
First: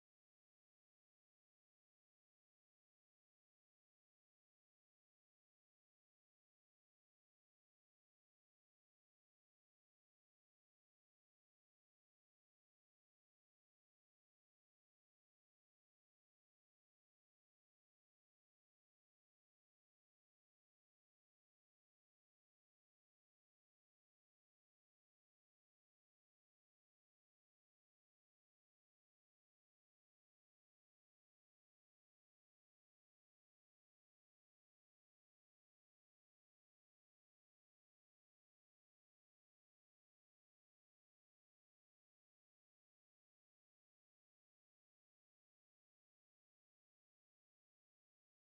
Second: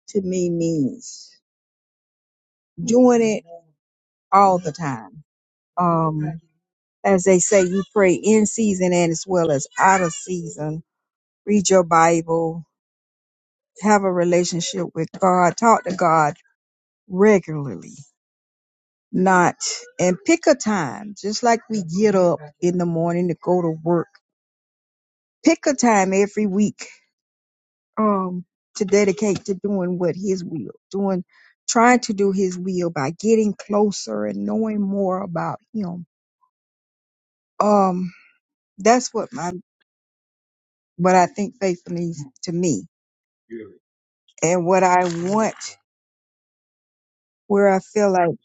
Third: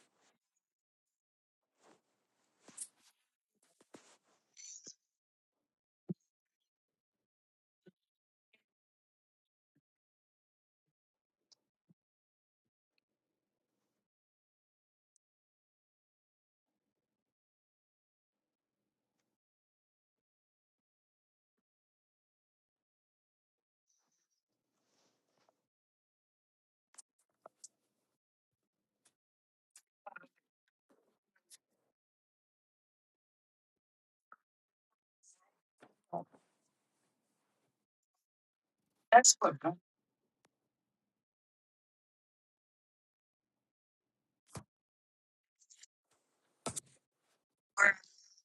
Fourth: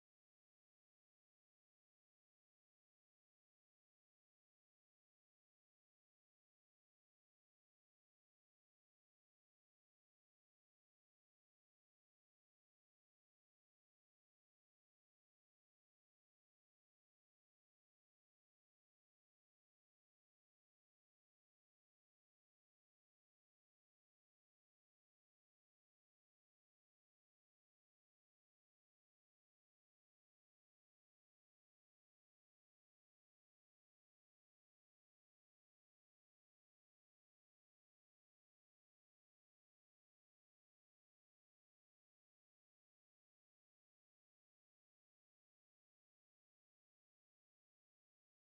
Speaker 4: to me means doing it all the time. Um, as they say, you pray in season and as well as out of season. Read your Bible, have a relationship with God, talk to God regularly, not, and pick a time, just like we get up in the morning to go to work. Pick a time every week um to dedicate to doing what his will doing trying to do his will by getting closer and knowing more about him um that's what my what i think faith means to me and what i want where i feel like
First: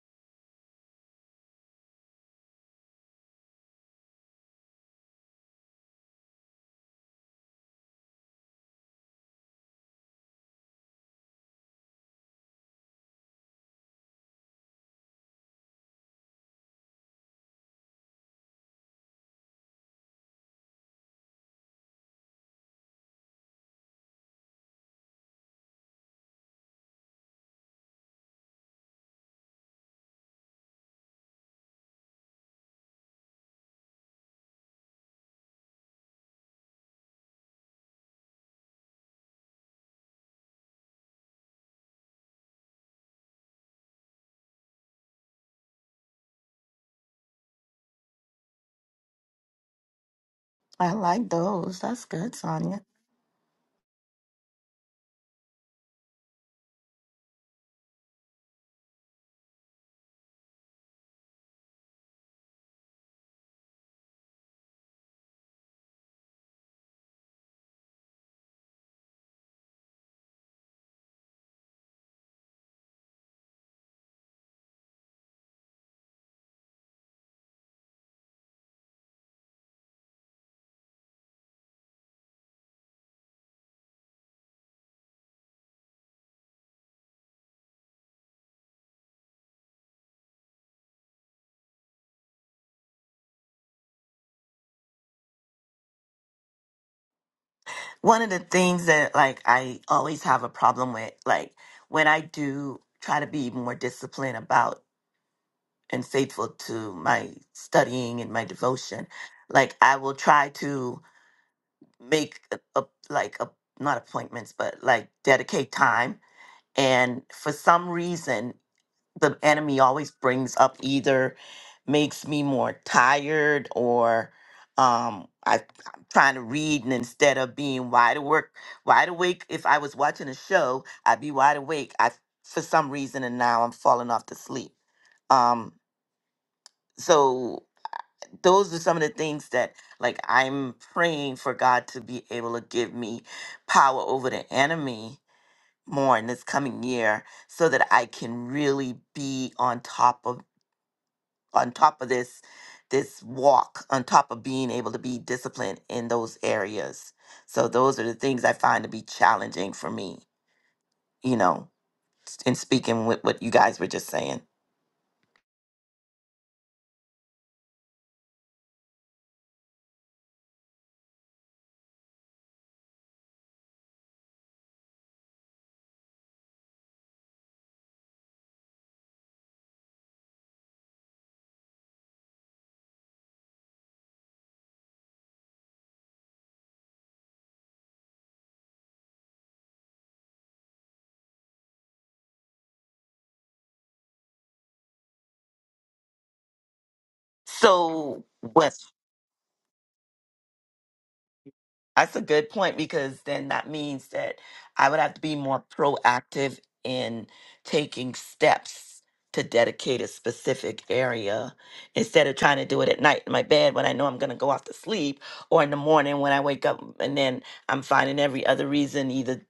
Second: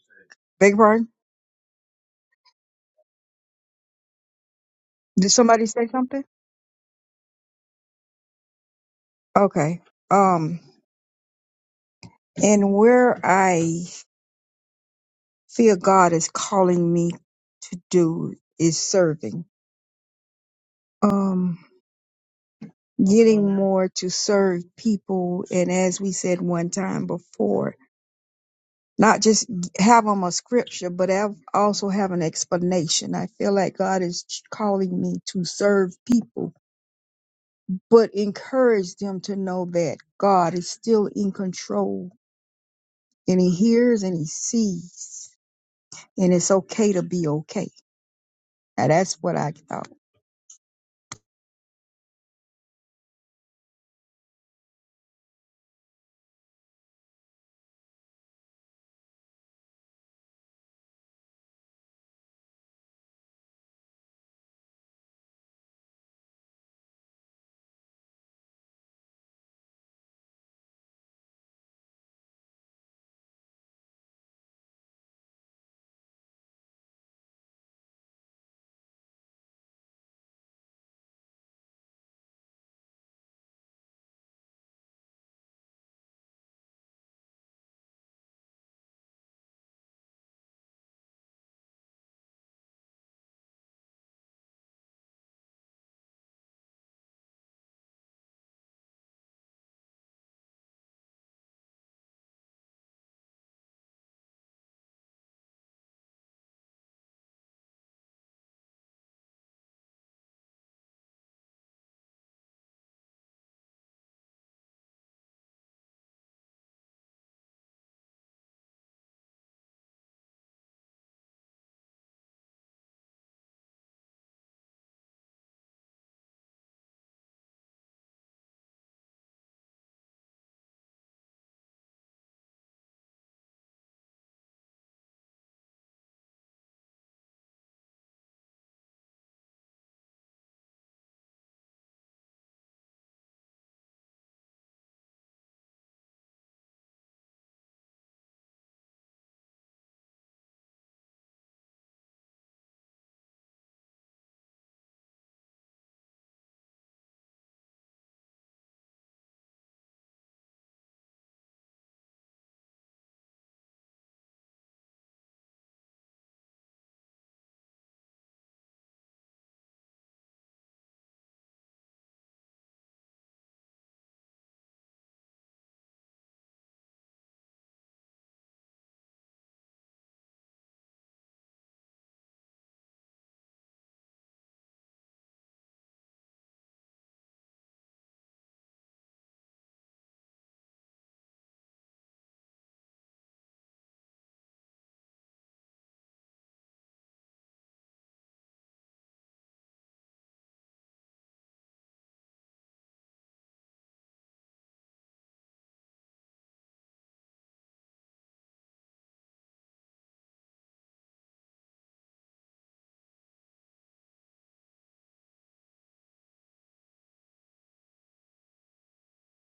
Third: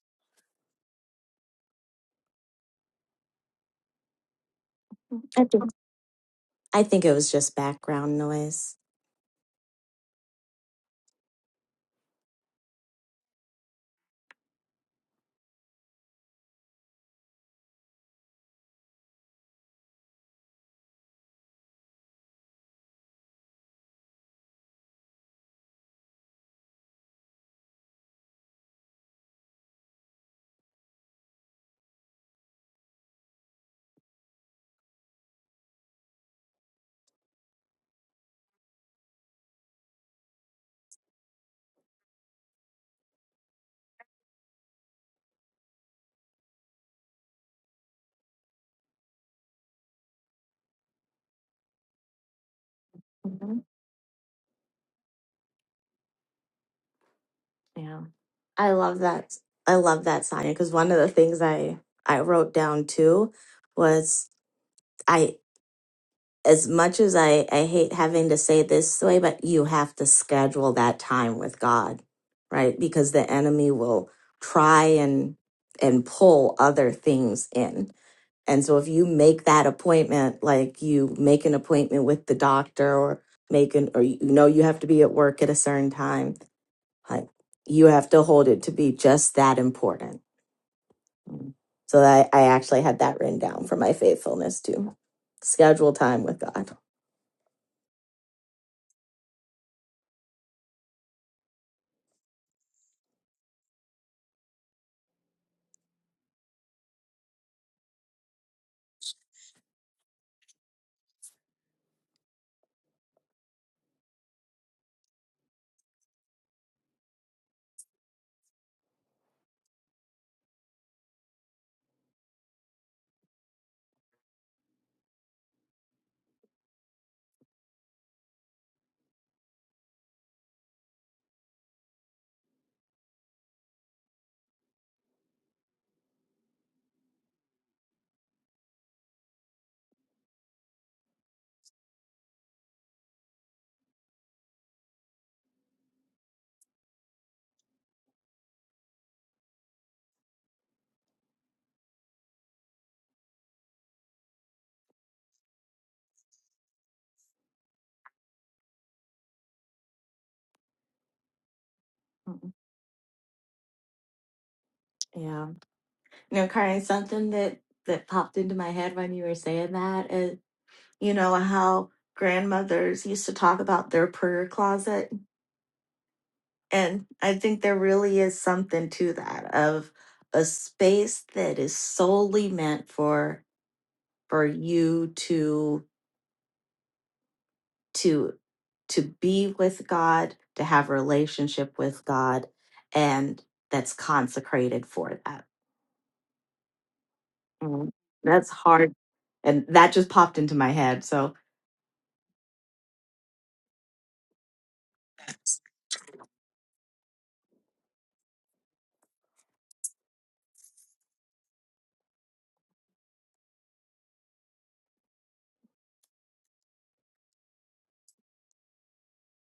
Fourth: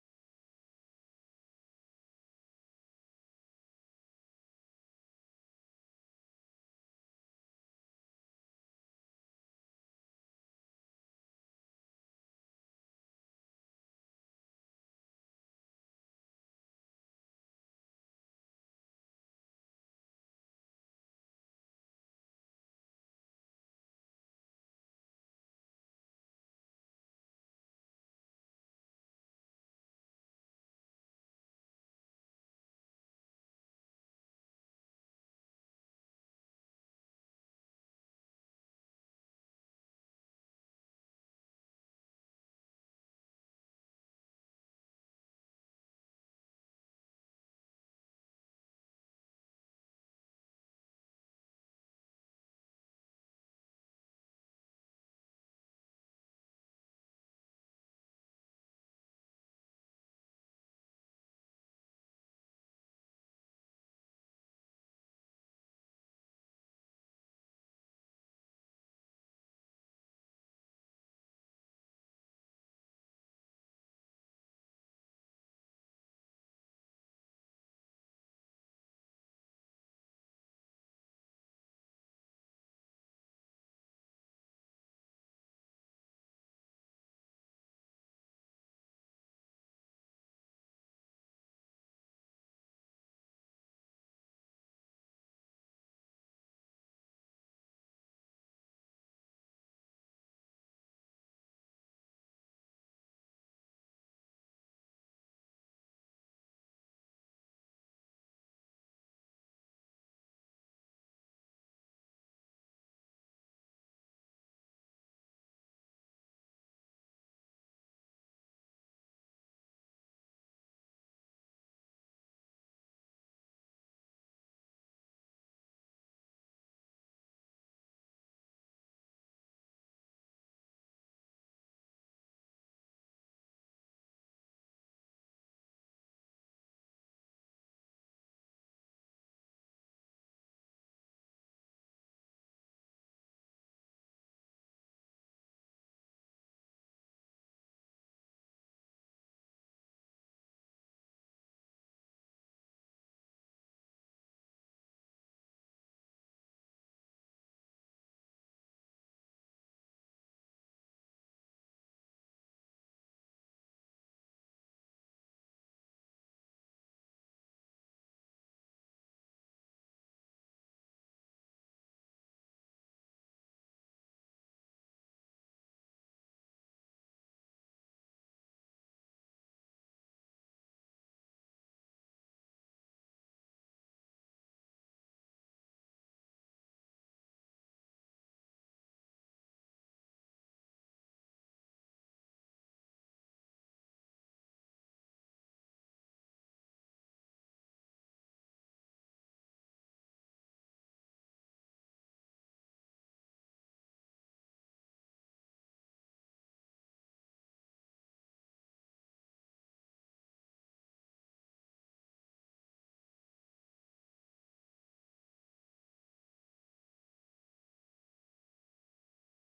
Speaker 4: beg your pardon did
Speaker 3: I think
Speaker 4: somebody say something
Speaker 3: I think it was just background noise.
Speaker 4: okay um and where i feel god is calling me to do is serving um getting more to serve people. And as we said one time before, not just have them a scripture, but have, also have an explanation. I feel like God is ch- calling me to serve people, but encourage them to know that God is still in control and He hears and He sees. And it's okay to be okay. Now that's what I thought.
Speaker 2: I like those. That's good, Sonia.
Speaker 3: Yeah. I love that. I love that, Sonia, because one of the things I I wrote down too was I as much as I I hate having to say this way, but you have to schedule that time with God, right? Because the enemy will try and and pull other things in. And so if you make that appointment, like you make an appointment with the doctor or make an or you know you have to be at work at a certain time I- you have to hold it to be just that important. So I, I actually had that written down for my faithfulness to schedule time with God.
Speaker 2: One of the things that like I always have a problem with, like when I do try to be more disciplined about and faithful to my studying and my devotion like i will try to make a, a, like a, not appointments but like dedicate time and for some reason the enemy always brings up either makes me more tired or um I, i'm trying to read and instead of being wide awake wide awake if i was watching a show i'd be wide awake i for some reason and now i'm falling off to sleep um so those are some of the things that like I'm praying for God to be able to give me power over the enemy more in this coming year so that I can really be on top of on top of this this walk on top of being able to be disciplined in those areas. So those are the things I find to be challenging for me, you know, s- in speaking with what you guys were just saying.
Speaker 3: Yeah. You know, Karen, something that that popped into my head when you were saying that is, you know, how grandmothers used to talk about their prayer closet. And I think there really is something to that of a space that is solely meant for for you to to to be with God, to have a relationship with God, and that's consecrated for that. Mm,
Speaker 2: So,
Speaker 3: That's
Speaker 2: with
Speaker 3: hard. And that just popped into my head. So
Speaker 2: that's a good point because then that means that I would have to be more proactive in taking steps to dedicate a specific area instead of trying to do it at night in my bed when I know I'm going to go off to sleep or in the morning when I wake up and then I'm finding every other reason either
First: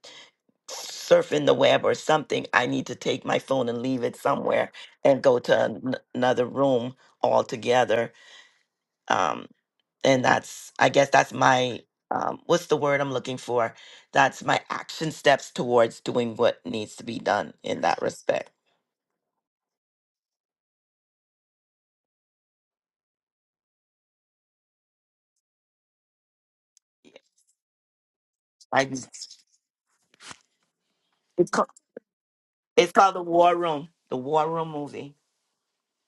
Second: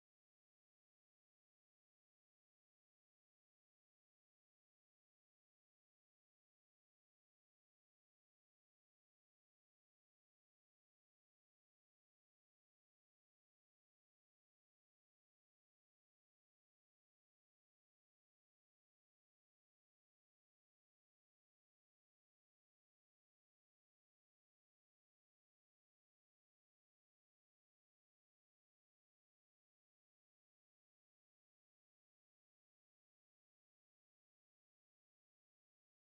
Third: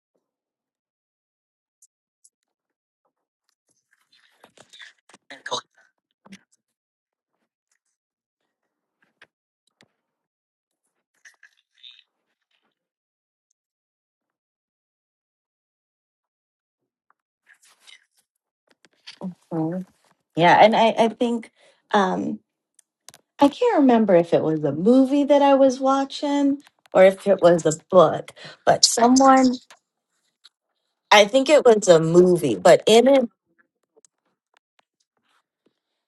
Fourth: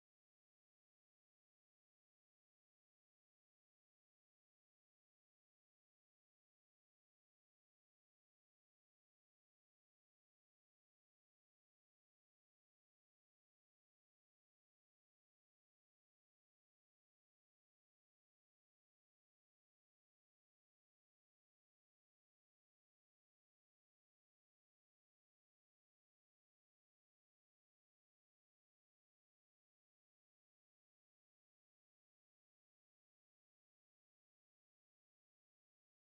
Speaker 2: surfing the web or something I need to take my phone and leave it somewhere and go to an- another room altogether um, and that's i guess that's my um, what's the word i'm looking for that's my action steps towards doing what needs to be done in that respect
Speaker 3: Mm. yeah, and I, I think um I can't remember if it was a movie that I was watching or if it was a book, but
Speaker 2: I,
Speaker 3: someone I think
Speaker 2: it's,
Speaker 3: it
Speaker 2: called,
Speaker 3: was a movie, but
Speaker 2: it's
Speaker 3: in
Speaker 2: called
Speaker 3: it
Speaker 2: the war room the war room movie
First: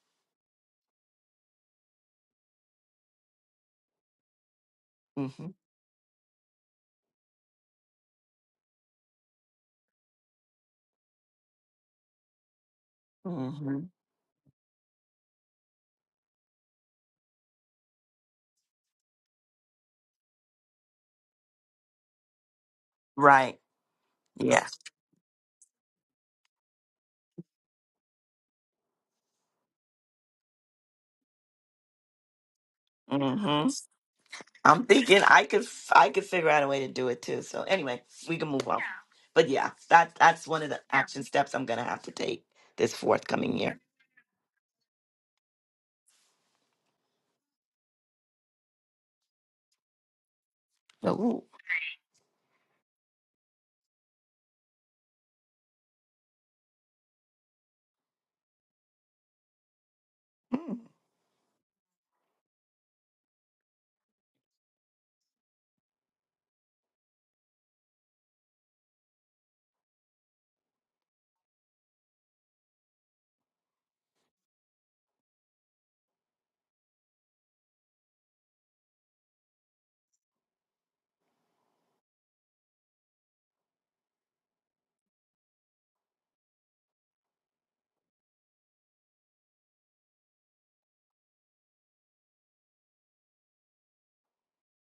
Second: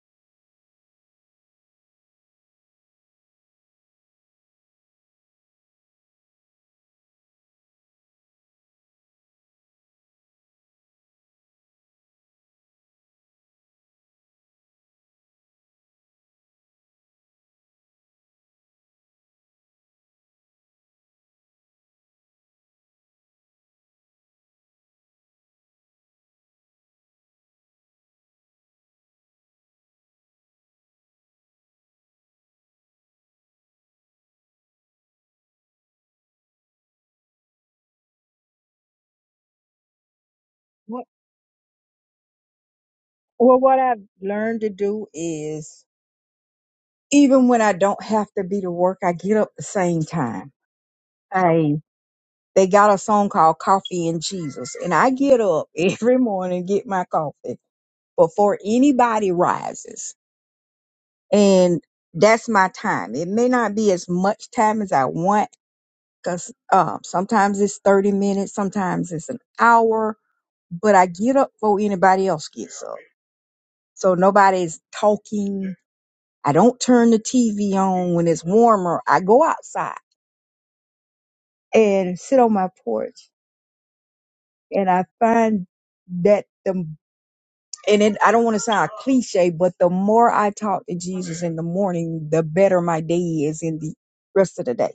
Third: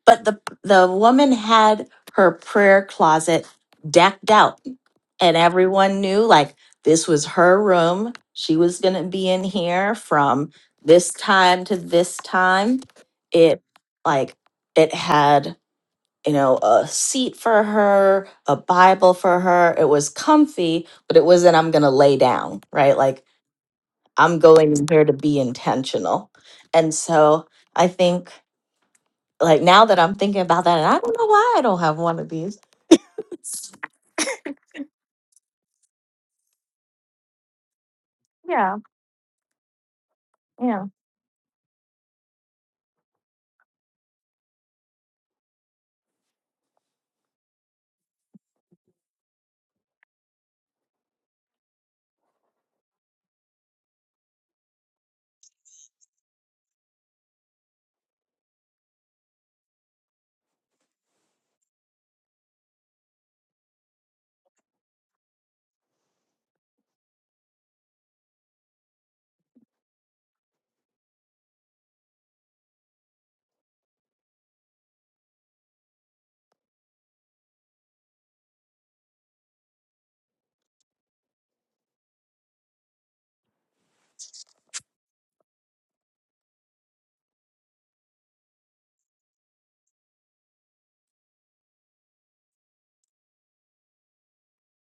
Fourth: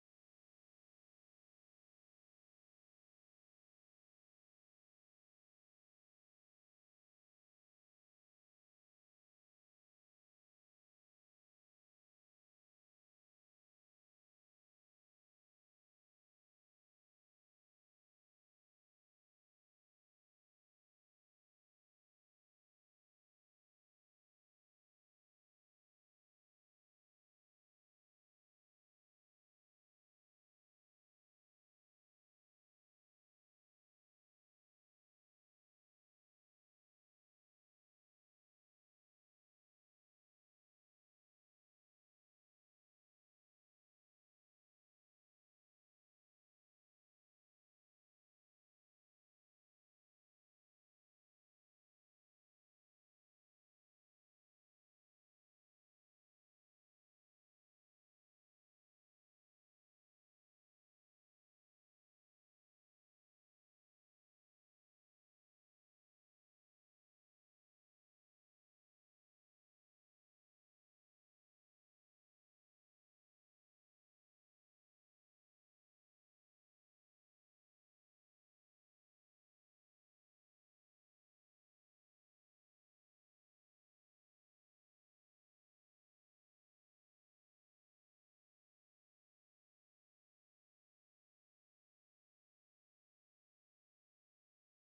Speaker 3: But the the woman had her prayer closet decked out and
Speaker 2: mm-hmm.
Speaker 3: everyone knew like this was her room. She was going to be in here from this time to this time. It
Speaker 2: Mm-hmm.
Speaker 3: like it had, you know, a seat for her, a Bible for her. It was comfy, but it wasn't I'm going to lay down, right? Like
Speaker 2: right
Speaker 3: I'm
Speaker 2: Yeah.
Speaker 3: going in here to be intentional. And so I think like now that I'm thinking about that, and I don't know why I don't have one of these.
Speaker 2: mm-hmm. i'm thinking i could I could figure out a way to do it too so anyway we can move
Speaker 3: Yeah,
Speaker 2: on Yeah. but yeah that that's one of the
Speaker 3: yeah.
Speaker 2: Yeah.
Speaker 4: What
Speaker 2: action steps i'm gonna have to take this forthcoming
Speaker 4: well, what
Speaker 2: year
Speaker 4: I've learned to do is even when I don't have to be to work, I get up the same time.
Speaker 2: Ooh.
Speaker 4: I they got a song called Coffee and Jesus, and I get up every morning, get my coffee before anybody rises.
Speaker 2: Mm.
Speaker 4: and that's my time. It may not be as much time as I want because uh, sometimes it's 30 minutes, sometimes it's an hour, but I get up before anybody else gets up. So nobody's talking. I don't turn the TV on when it's warmer. I go outside and sit on my porch and I find that the and it, I don't want to sound cliche, but the more I talk to Jesus in the morning, the better my day is in the rest of the day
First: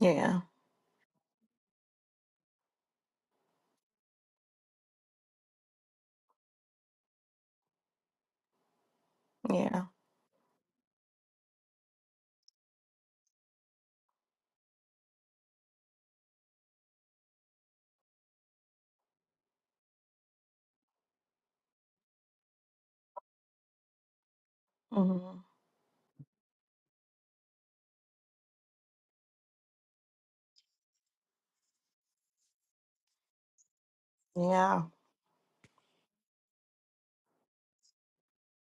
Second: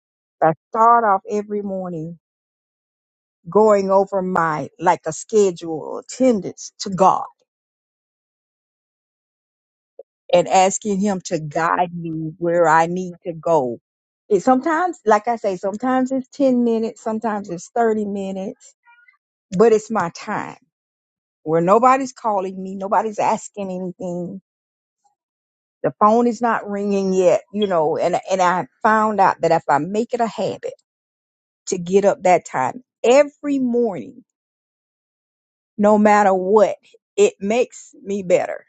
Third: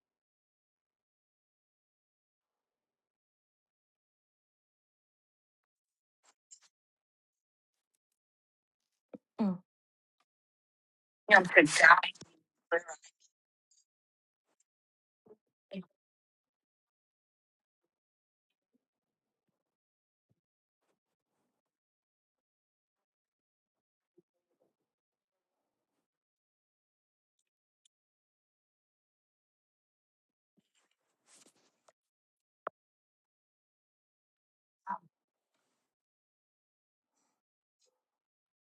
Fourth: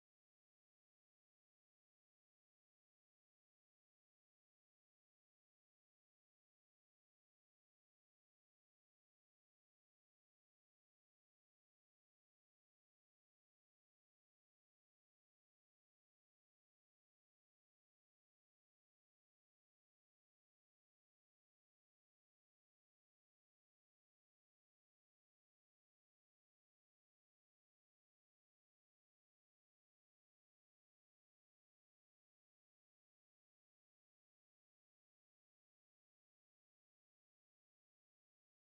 Speaker 2: yeah
Speaker 4: I start off every morning going over my like a schedule attendance to God
Speaker 2: yeah
Speaker 4: and asking him to guide me where I need to go. It sometimes, like I say, sometimes it's 10 minutes, sometimes it's 30 minutes, but it's my time where nobody's calling me, nobody's asking anything.
Speaker 2: hmm
Speaker 4: The phone is not ringing yet, you know, and, and I found out that if I make it a habit to get up that time every morning,
Speaker 2: yeah
Speaker 4: no matter what. It makes me better.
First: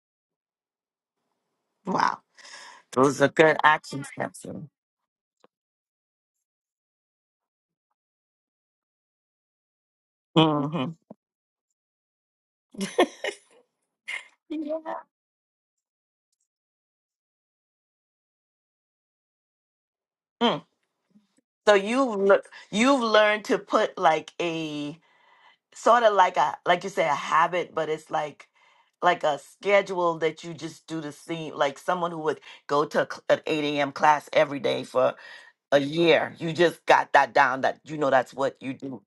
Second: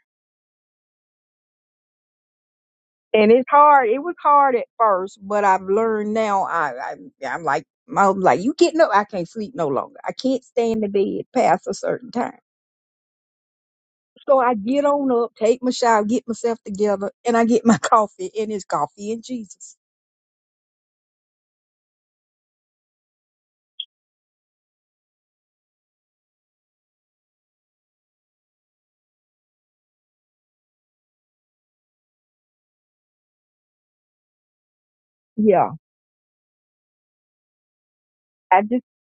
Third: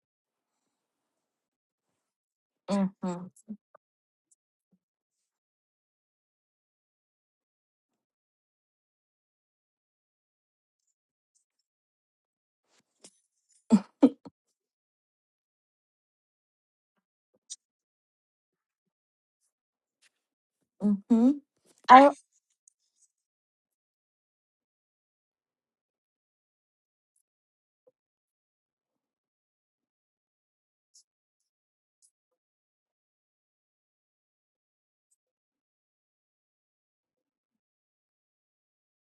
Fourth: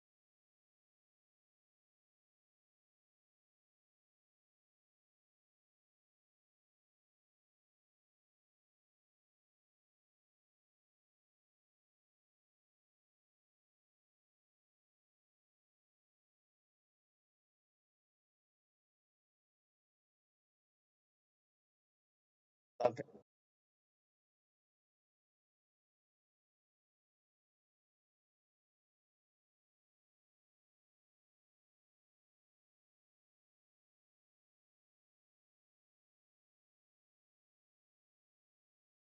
Speaker 2: Wow,
Speaker 3: Mm-hmm.
Speaker 2: those are
Speaker 4: And it's
Speaker 2: good
Speaker 4: hard. It
Speaker 2: action
Speaker 4: was
Speaker 2: steps.
Speaker 4: hard at first, but I've learned now. I, I I'm like my husband like you getting up. I can't sleep no longer. I can't stay in the
Speaker 2: Mm-hmm.
Speaker 4: bed past a certain time. So I get
Speaker 2: Yeah.
Speaker 4: on up, take my shower, get myself together, and I get my coffee, and it's coffee and Jesus.
Speaker 2: Mm.
Speaker 3: Mm-hmm.
Speaker 2: So
Speaker 3: I
Speaker 2: you've le-
Speaker 1: Love
Speaker 2: you've
Speaker 1: it.
Speaker 2: learned to put like a sort of like a like you say a habit, but it's like like a schedule that you just do the same. Like someone who would go to a cl- an eight a.m. class every day for
Speaker 4: Yeah,
Speaker 2: a year. You just got that down. That you know that's what
Speaker 4: I
Speaker 2: you
Speaker 4: just
Speaker 2: do.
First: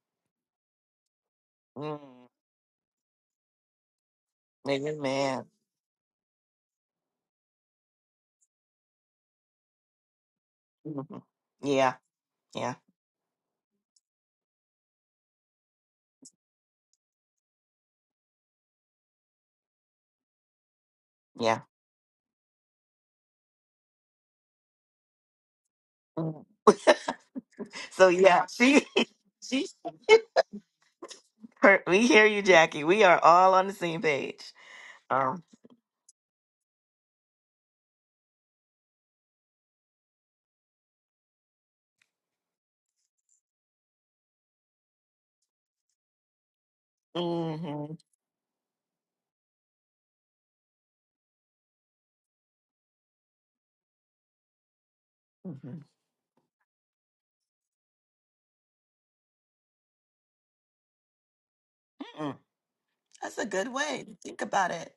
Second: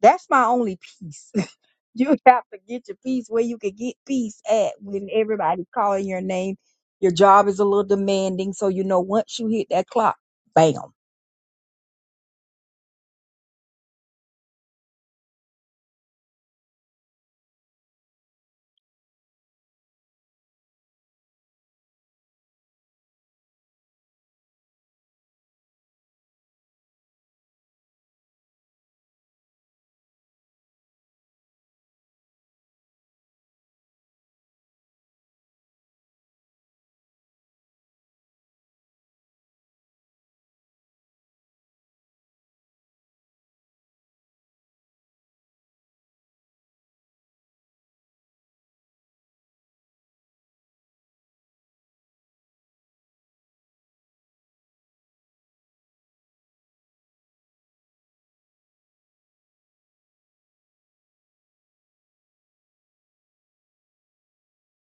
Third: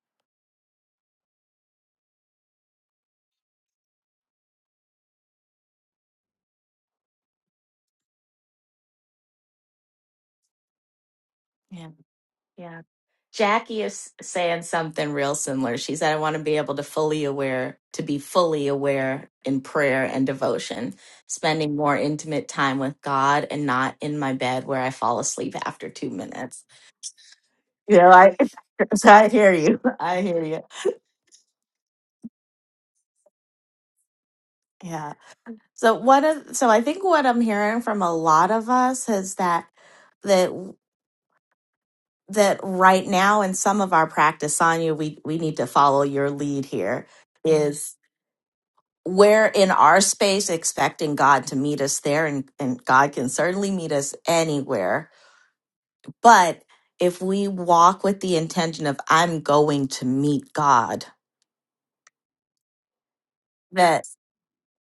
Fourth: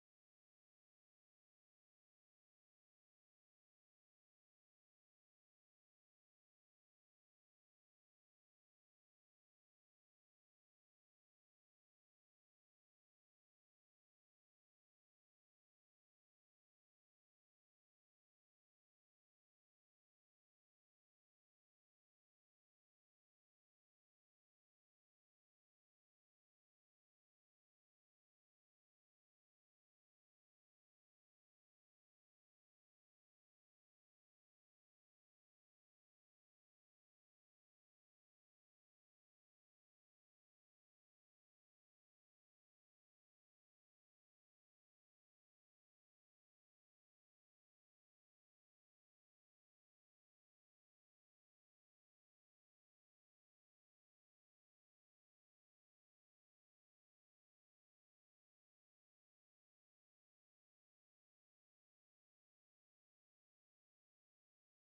Speaker 4: that's my only peace.
Speaker 2: Mm.
Speaker 4: You have to get your peace where you can get peace at when
Speaker 2: Amen.
Speaker 4: everybody's calling your name. Your job is a little demanding, so you know once you hit that clock, bam.
Speaker 2: hmm
Speaker 3: yeah,
Speaker 2: Yeah. Yeah.
Speaker 3: yeah. Jackie is saying something real similar. She said, "I want to be able to fully aware, to be fully aware in prayer and devotion,
Speaker 2: Yeah.
Speaker 3: spending more intimate time with God, and not in my bed where I fall asleep after two
Speaker 2: Mm.
Speaker 3: minutes." You
Speaker 2: so
Speaker 3: know, I,
Speaker 2: yeah, she.
Speaker 3: so I hear you. I hear you.
Speaker 2: Per- We hear you, Jackie. We are all on the same page.
Speaker 3: Yeah.
Speaker 2: Um,
Speaker 3: So what of so I think what I'm hearing from a lot of us is that that that right now in some of our practice, Sonia, we we need to follow your lead here. Is
Speaker 2: mhm,
Speaker 3: we're in our space expecting God to meet us there, and, and God can certainly meet us anywhere.
Speaker 2: mhm.
Speaker 3: But if we walk with the intention of I'm going to meet God,
Speaker 2: Mm, That's a good
Speaker 3: that
Speaker 2: way to think about it.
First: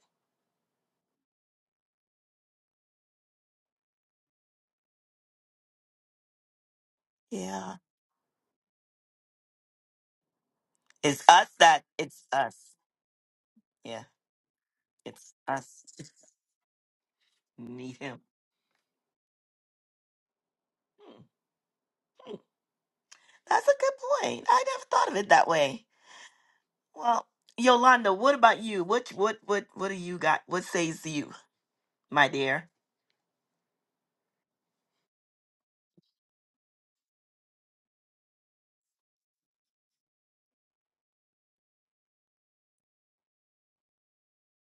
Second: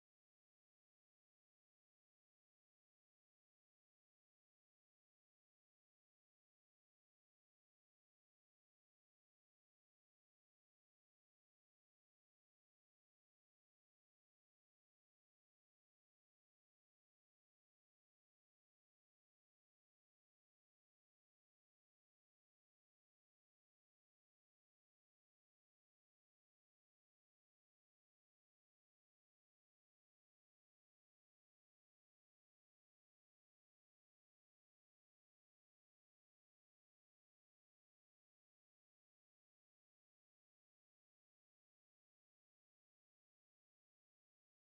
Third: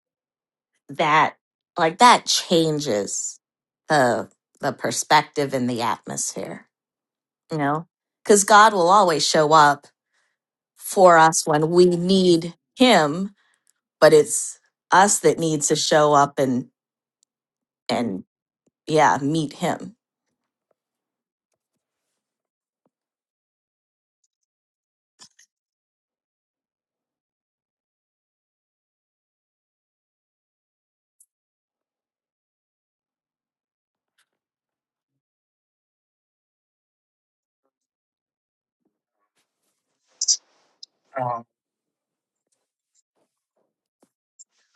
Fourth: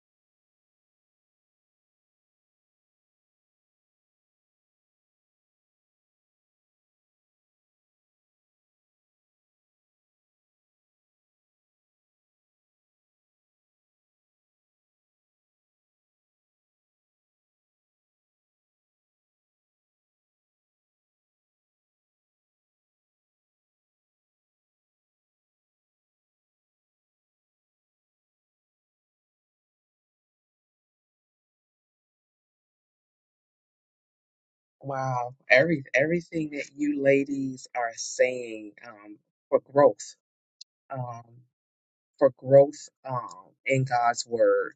Speaker 3: that like that changes the the perspective and the atmosphere. you
Speaker 2: Yeah.
Speaker 3: know because god will always show up for
Speaker 2: It's
Speaker 3: us
Speaker 2: us
Speaker 3: when we
Speaker 2: that, it's
Speaker 3: need
Speaker 2: us.
Speaker 3: him
Speaker 2: Yeah,
Speaker 3: but it's us
Speaker 2: it's
Speaker 3: that needs to
Speaker 2: us.
Speaker 3: show up and
Speaker 2: Need him.
Speaker 3: and yeah meet him
Speaker 2: Mm, That's a good point. I never thought of it that way. Well, Yolanda, what about you? What, what, what, what do you got? What says you, my dear?
Speaker 1: Wow. Every everything that you ladies are saying um for growth. Um for growth um in God's word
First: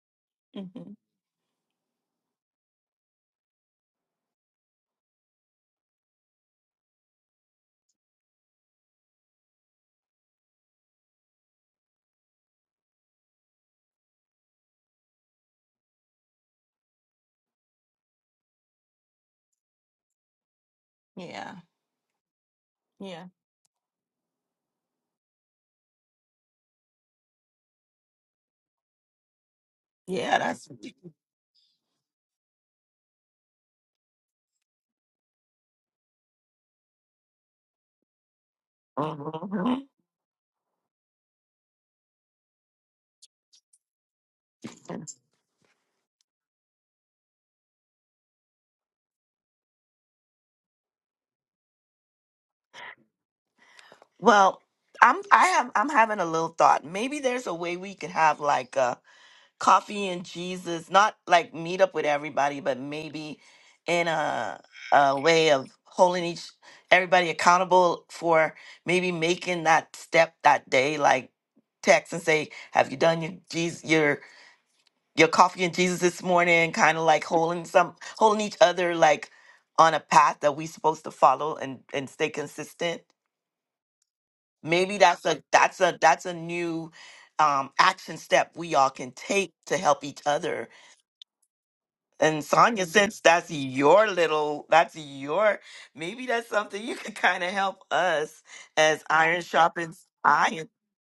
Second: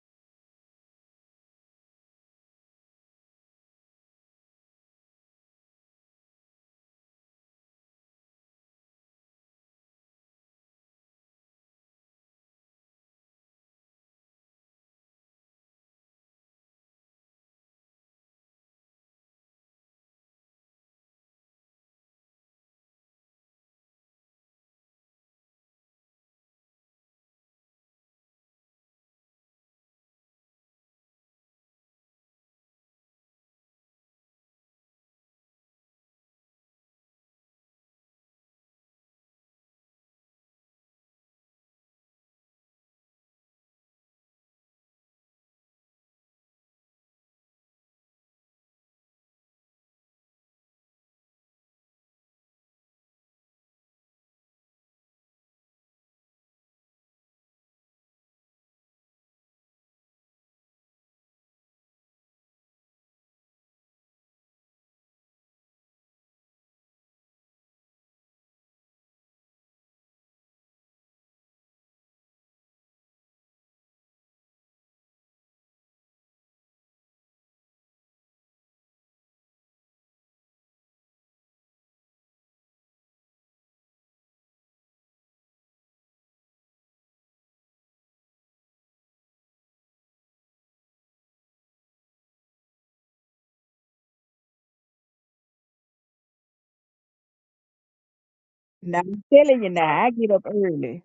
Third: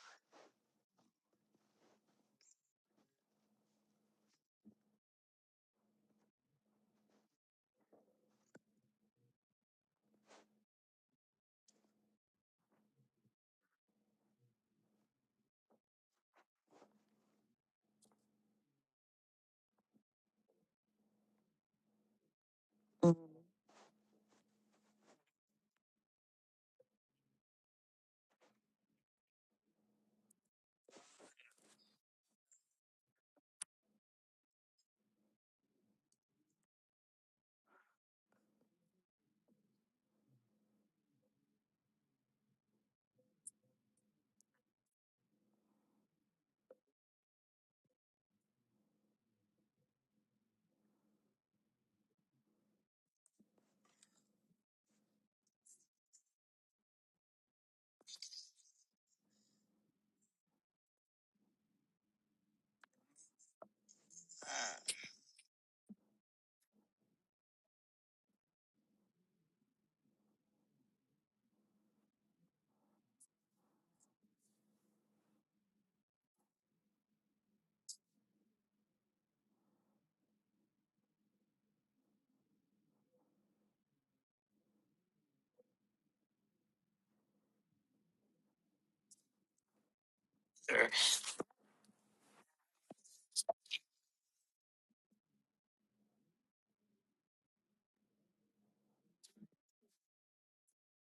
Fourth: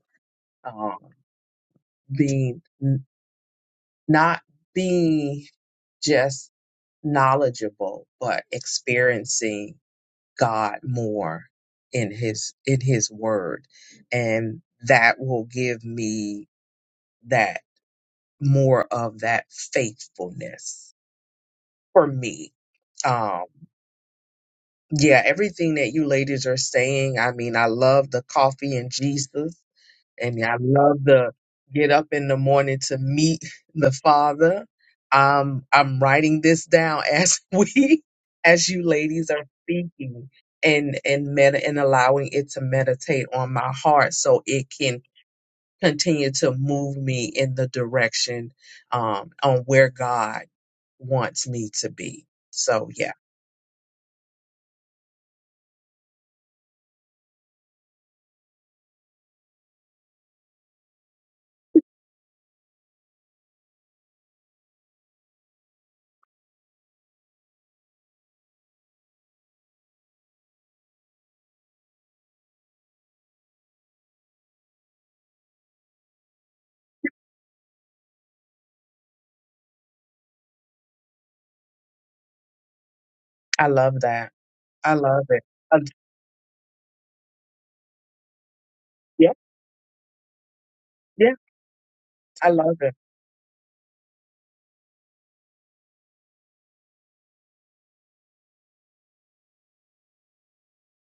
Speaker 2: hmm
Speaker 1: um, being n- not being just knowledgeable, but experiencing God more in His in His Word, and that will give me that more of that faithfulness
Speaker 2: Yeah,
Speaker 1: for me.
Speaker 2: yeah,
Speaker 1: Um, yeah, everything that you ladies are saying. I mean, I love the coffee and Jesus.
Speaker 2: yeah.
Speaker 1: And I
Speaker 2: That's
Speaker 1: love the get up in the morning to meet the Father. Um, I'm writing this down as we, as you ladies are
Speaker 2: Mhm.
Speaker 1: speaking and and meta and allowing it to meditate on my heart so it can continue to move me in the direction um on where God wants me to be. So yeah,
Speaker 2: well. I'm I have I'm having a little thought. Maybe there's a way we could have like a coffee and Jesus, not like meet up with everybody, but maybe in a a way of holding each everybody accountable for maybe making that step that day, like text and say, "Have you done your Jesus your your coffee and Jesus this morning?" Kind of like holding some holding each other like on a path that we supposed to follow and and stay consistent.
Speaker 1: I love that. I
Speaker 2: Maybe
Speaker 1: love
Speaker 2: that's
Speaker 1: it.
Speaker 2: a that's
Speaker 1: Um,
Speaker 2: a that's a new um, action step we all can
Speaker 1: yeah,
Speaker 2: take to help each other
Speaker 1: yeah,
Speaker 2: And
Speaker 1: I love
Speaker 2: Sonya,
Speaker 1: it.
Speaker 2: since that's your little, that's your, maybe that's something you could kind of help us
Speaker 4: Now
Speaker 2: as
Speaker 4: I'm
Speaker 2: iron
Speaker 4: telling you
Speaker 2: sharpens
Speaker 4: now, I get up
Speaker 2: iron.
Speaker 4: early.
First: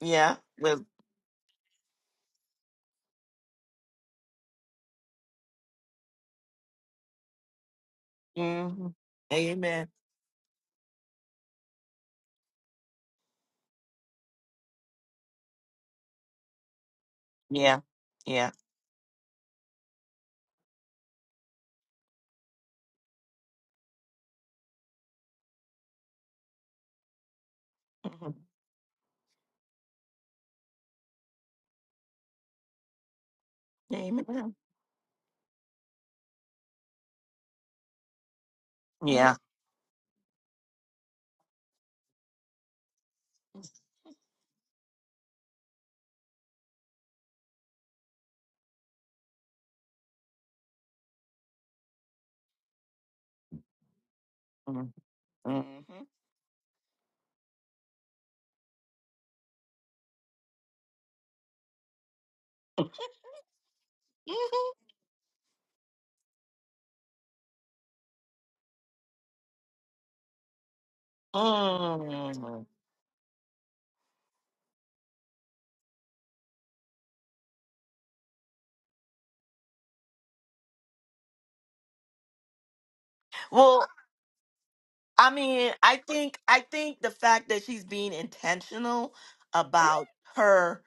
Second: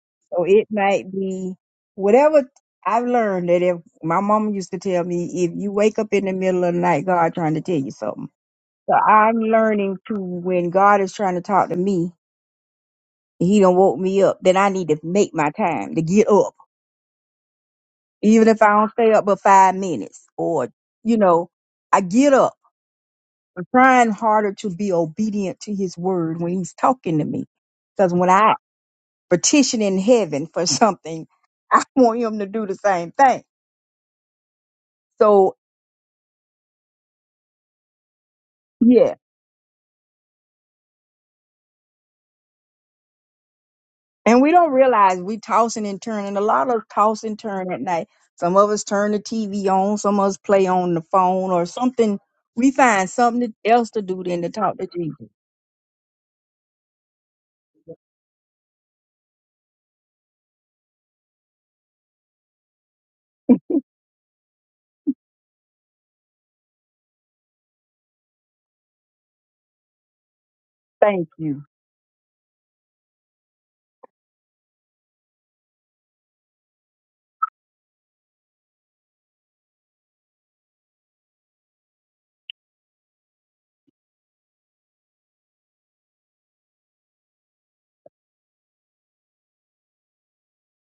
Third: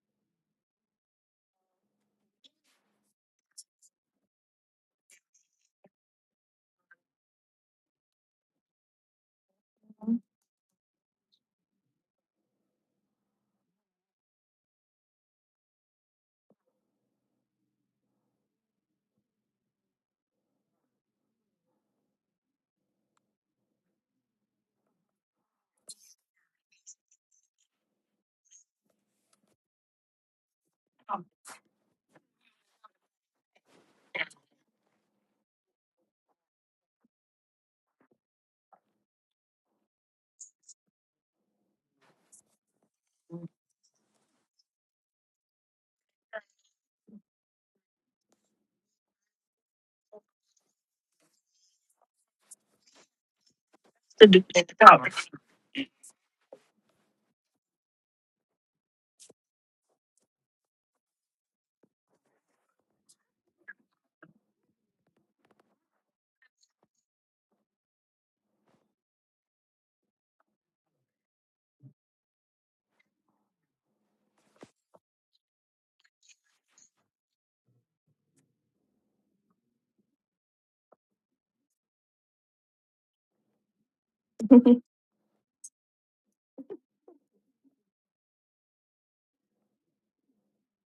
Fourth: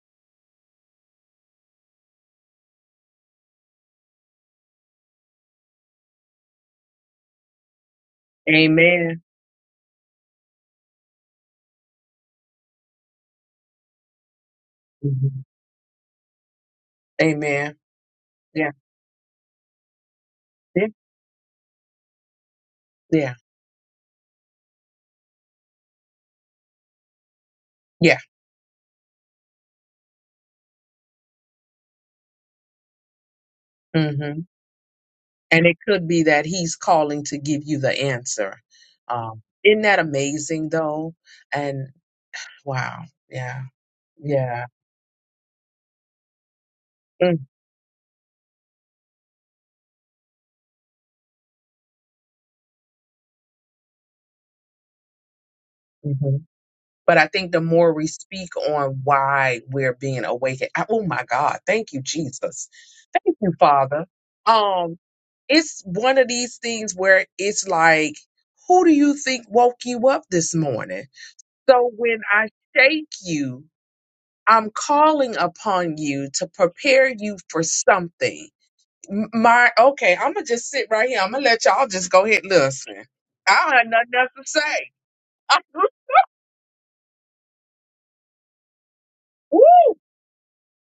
Speaker 2: Yeah.
Speaker 4: So it
Speaker 2: With,
Speaker 4: might be whatever I've learned that if my mama used to tell me, if you wake up in the middle of the night, God trying to tell you something.
Speaker 2: hmm
Speaker 4: So
Speaker 1: Amen.
Speaker 4: I'm
Speaker 2: Amen.
Speaker 4: learning to when God is trying to talk to me, and he don't woke me up, then I need to make
Speaker 1: Mhm.
Speaker 4: my time to get up
Speaker 1: Amen.
Speaker 2: Yeah.
Speaker 4: even
Speaker 2: Yeah.
Speaker 4: if I
Speaker 1: Yeah.
Speaker 4: don't stay up but five minutes, or
Speaker 1: yeah.
Speaker 4: you know, I get up.
Speaker 1: Yeah.
Speaker 4: I'm trying harder to be obedient to His word when He's talking to me, because
Speaker 1: Yeah.
Speaker 4: when
Speaker 2: hmm
Speaker 4: I petition in heaven for something, I want Him to do the same thing.
Speaker 1: hmm
Speaker 2: Amen.
Speaker 4: So
Speaker 1: And it could be that he's calling to give you the answer.
Speaker 4: yeah,
Speaker 2: Yeah.
Speaker 1: Um, isn't that amazing though? And wow. Yeah.
Speaker 4: and we
Speaker 1: Yeah.
Speaker 4: don't realize we tossing and turning. A lot of us toss and turn at night. Some of us turn the TV on. Some of us play on the phone or something. We find something else to do than to talk to Jesus.
Speaker 2: Mm-hmm.
Speaker 1: Mm-hmm. But I think the more we speak on why we're being awakened, I- oh my God, thank you, Jesus. Thank you, Father. Um, it's one of these things where it's like, who do you think woke you up this morning?
Speaker 4: Thank you.
Speaker 1: So when I
Speaker 2: Mm.
Speaker 1: shake you, I'm calling upon you to prepare you for something. M- My okay, I'm gonna just sit right here. I'm gonna let y'all just go ahead and listen. I don't
Speaker 2: Well,
Speaker 1: have nothing else to say.
Speaker 2: I mean, I think I think the fact that she's being intentional
Speaker 1: Woo!
Speaker 2: about her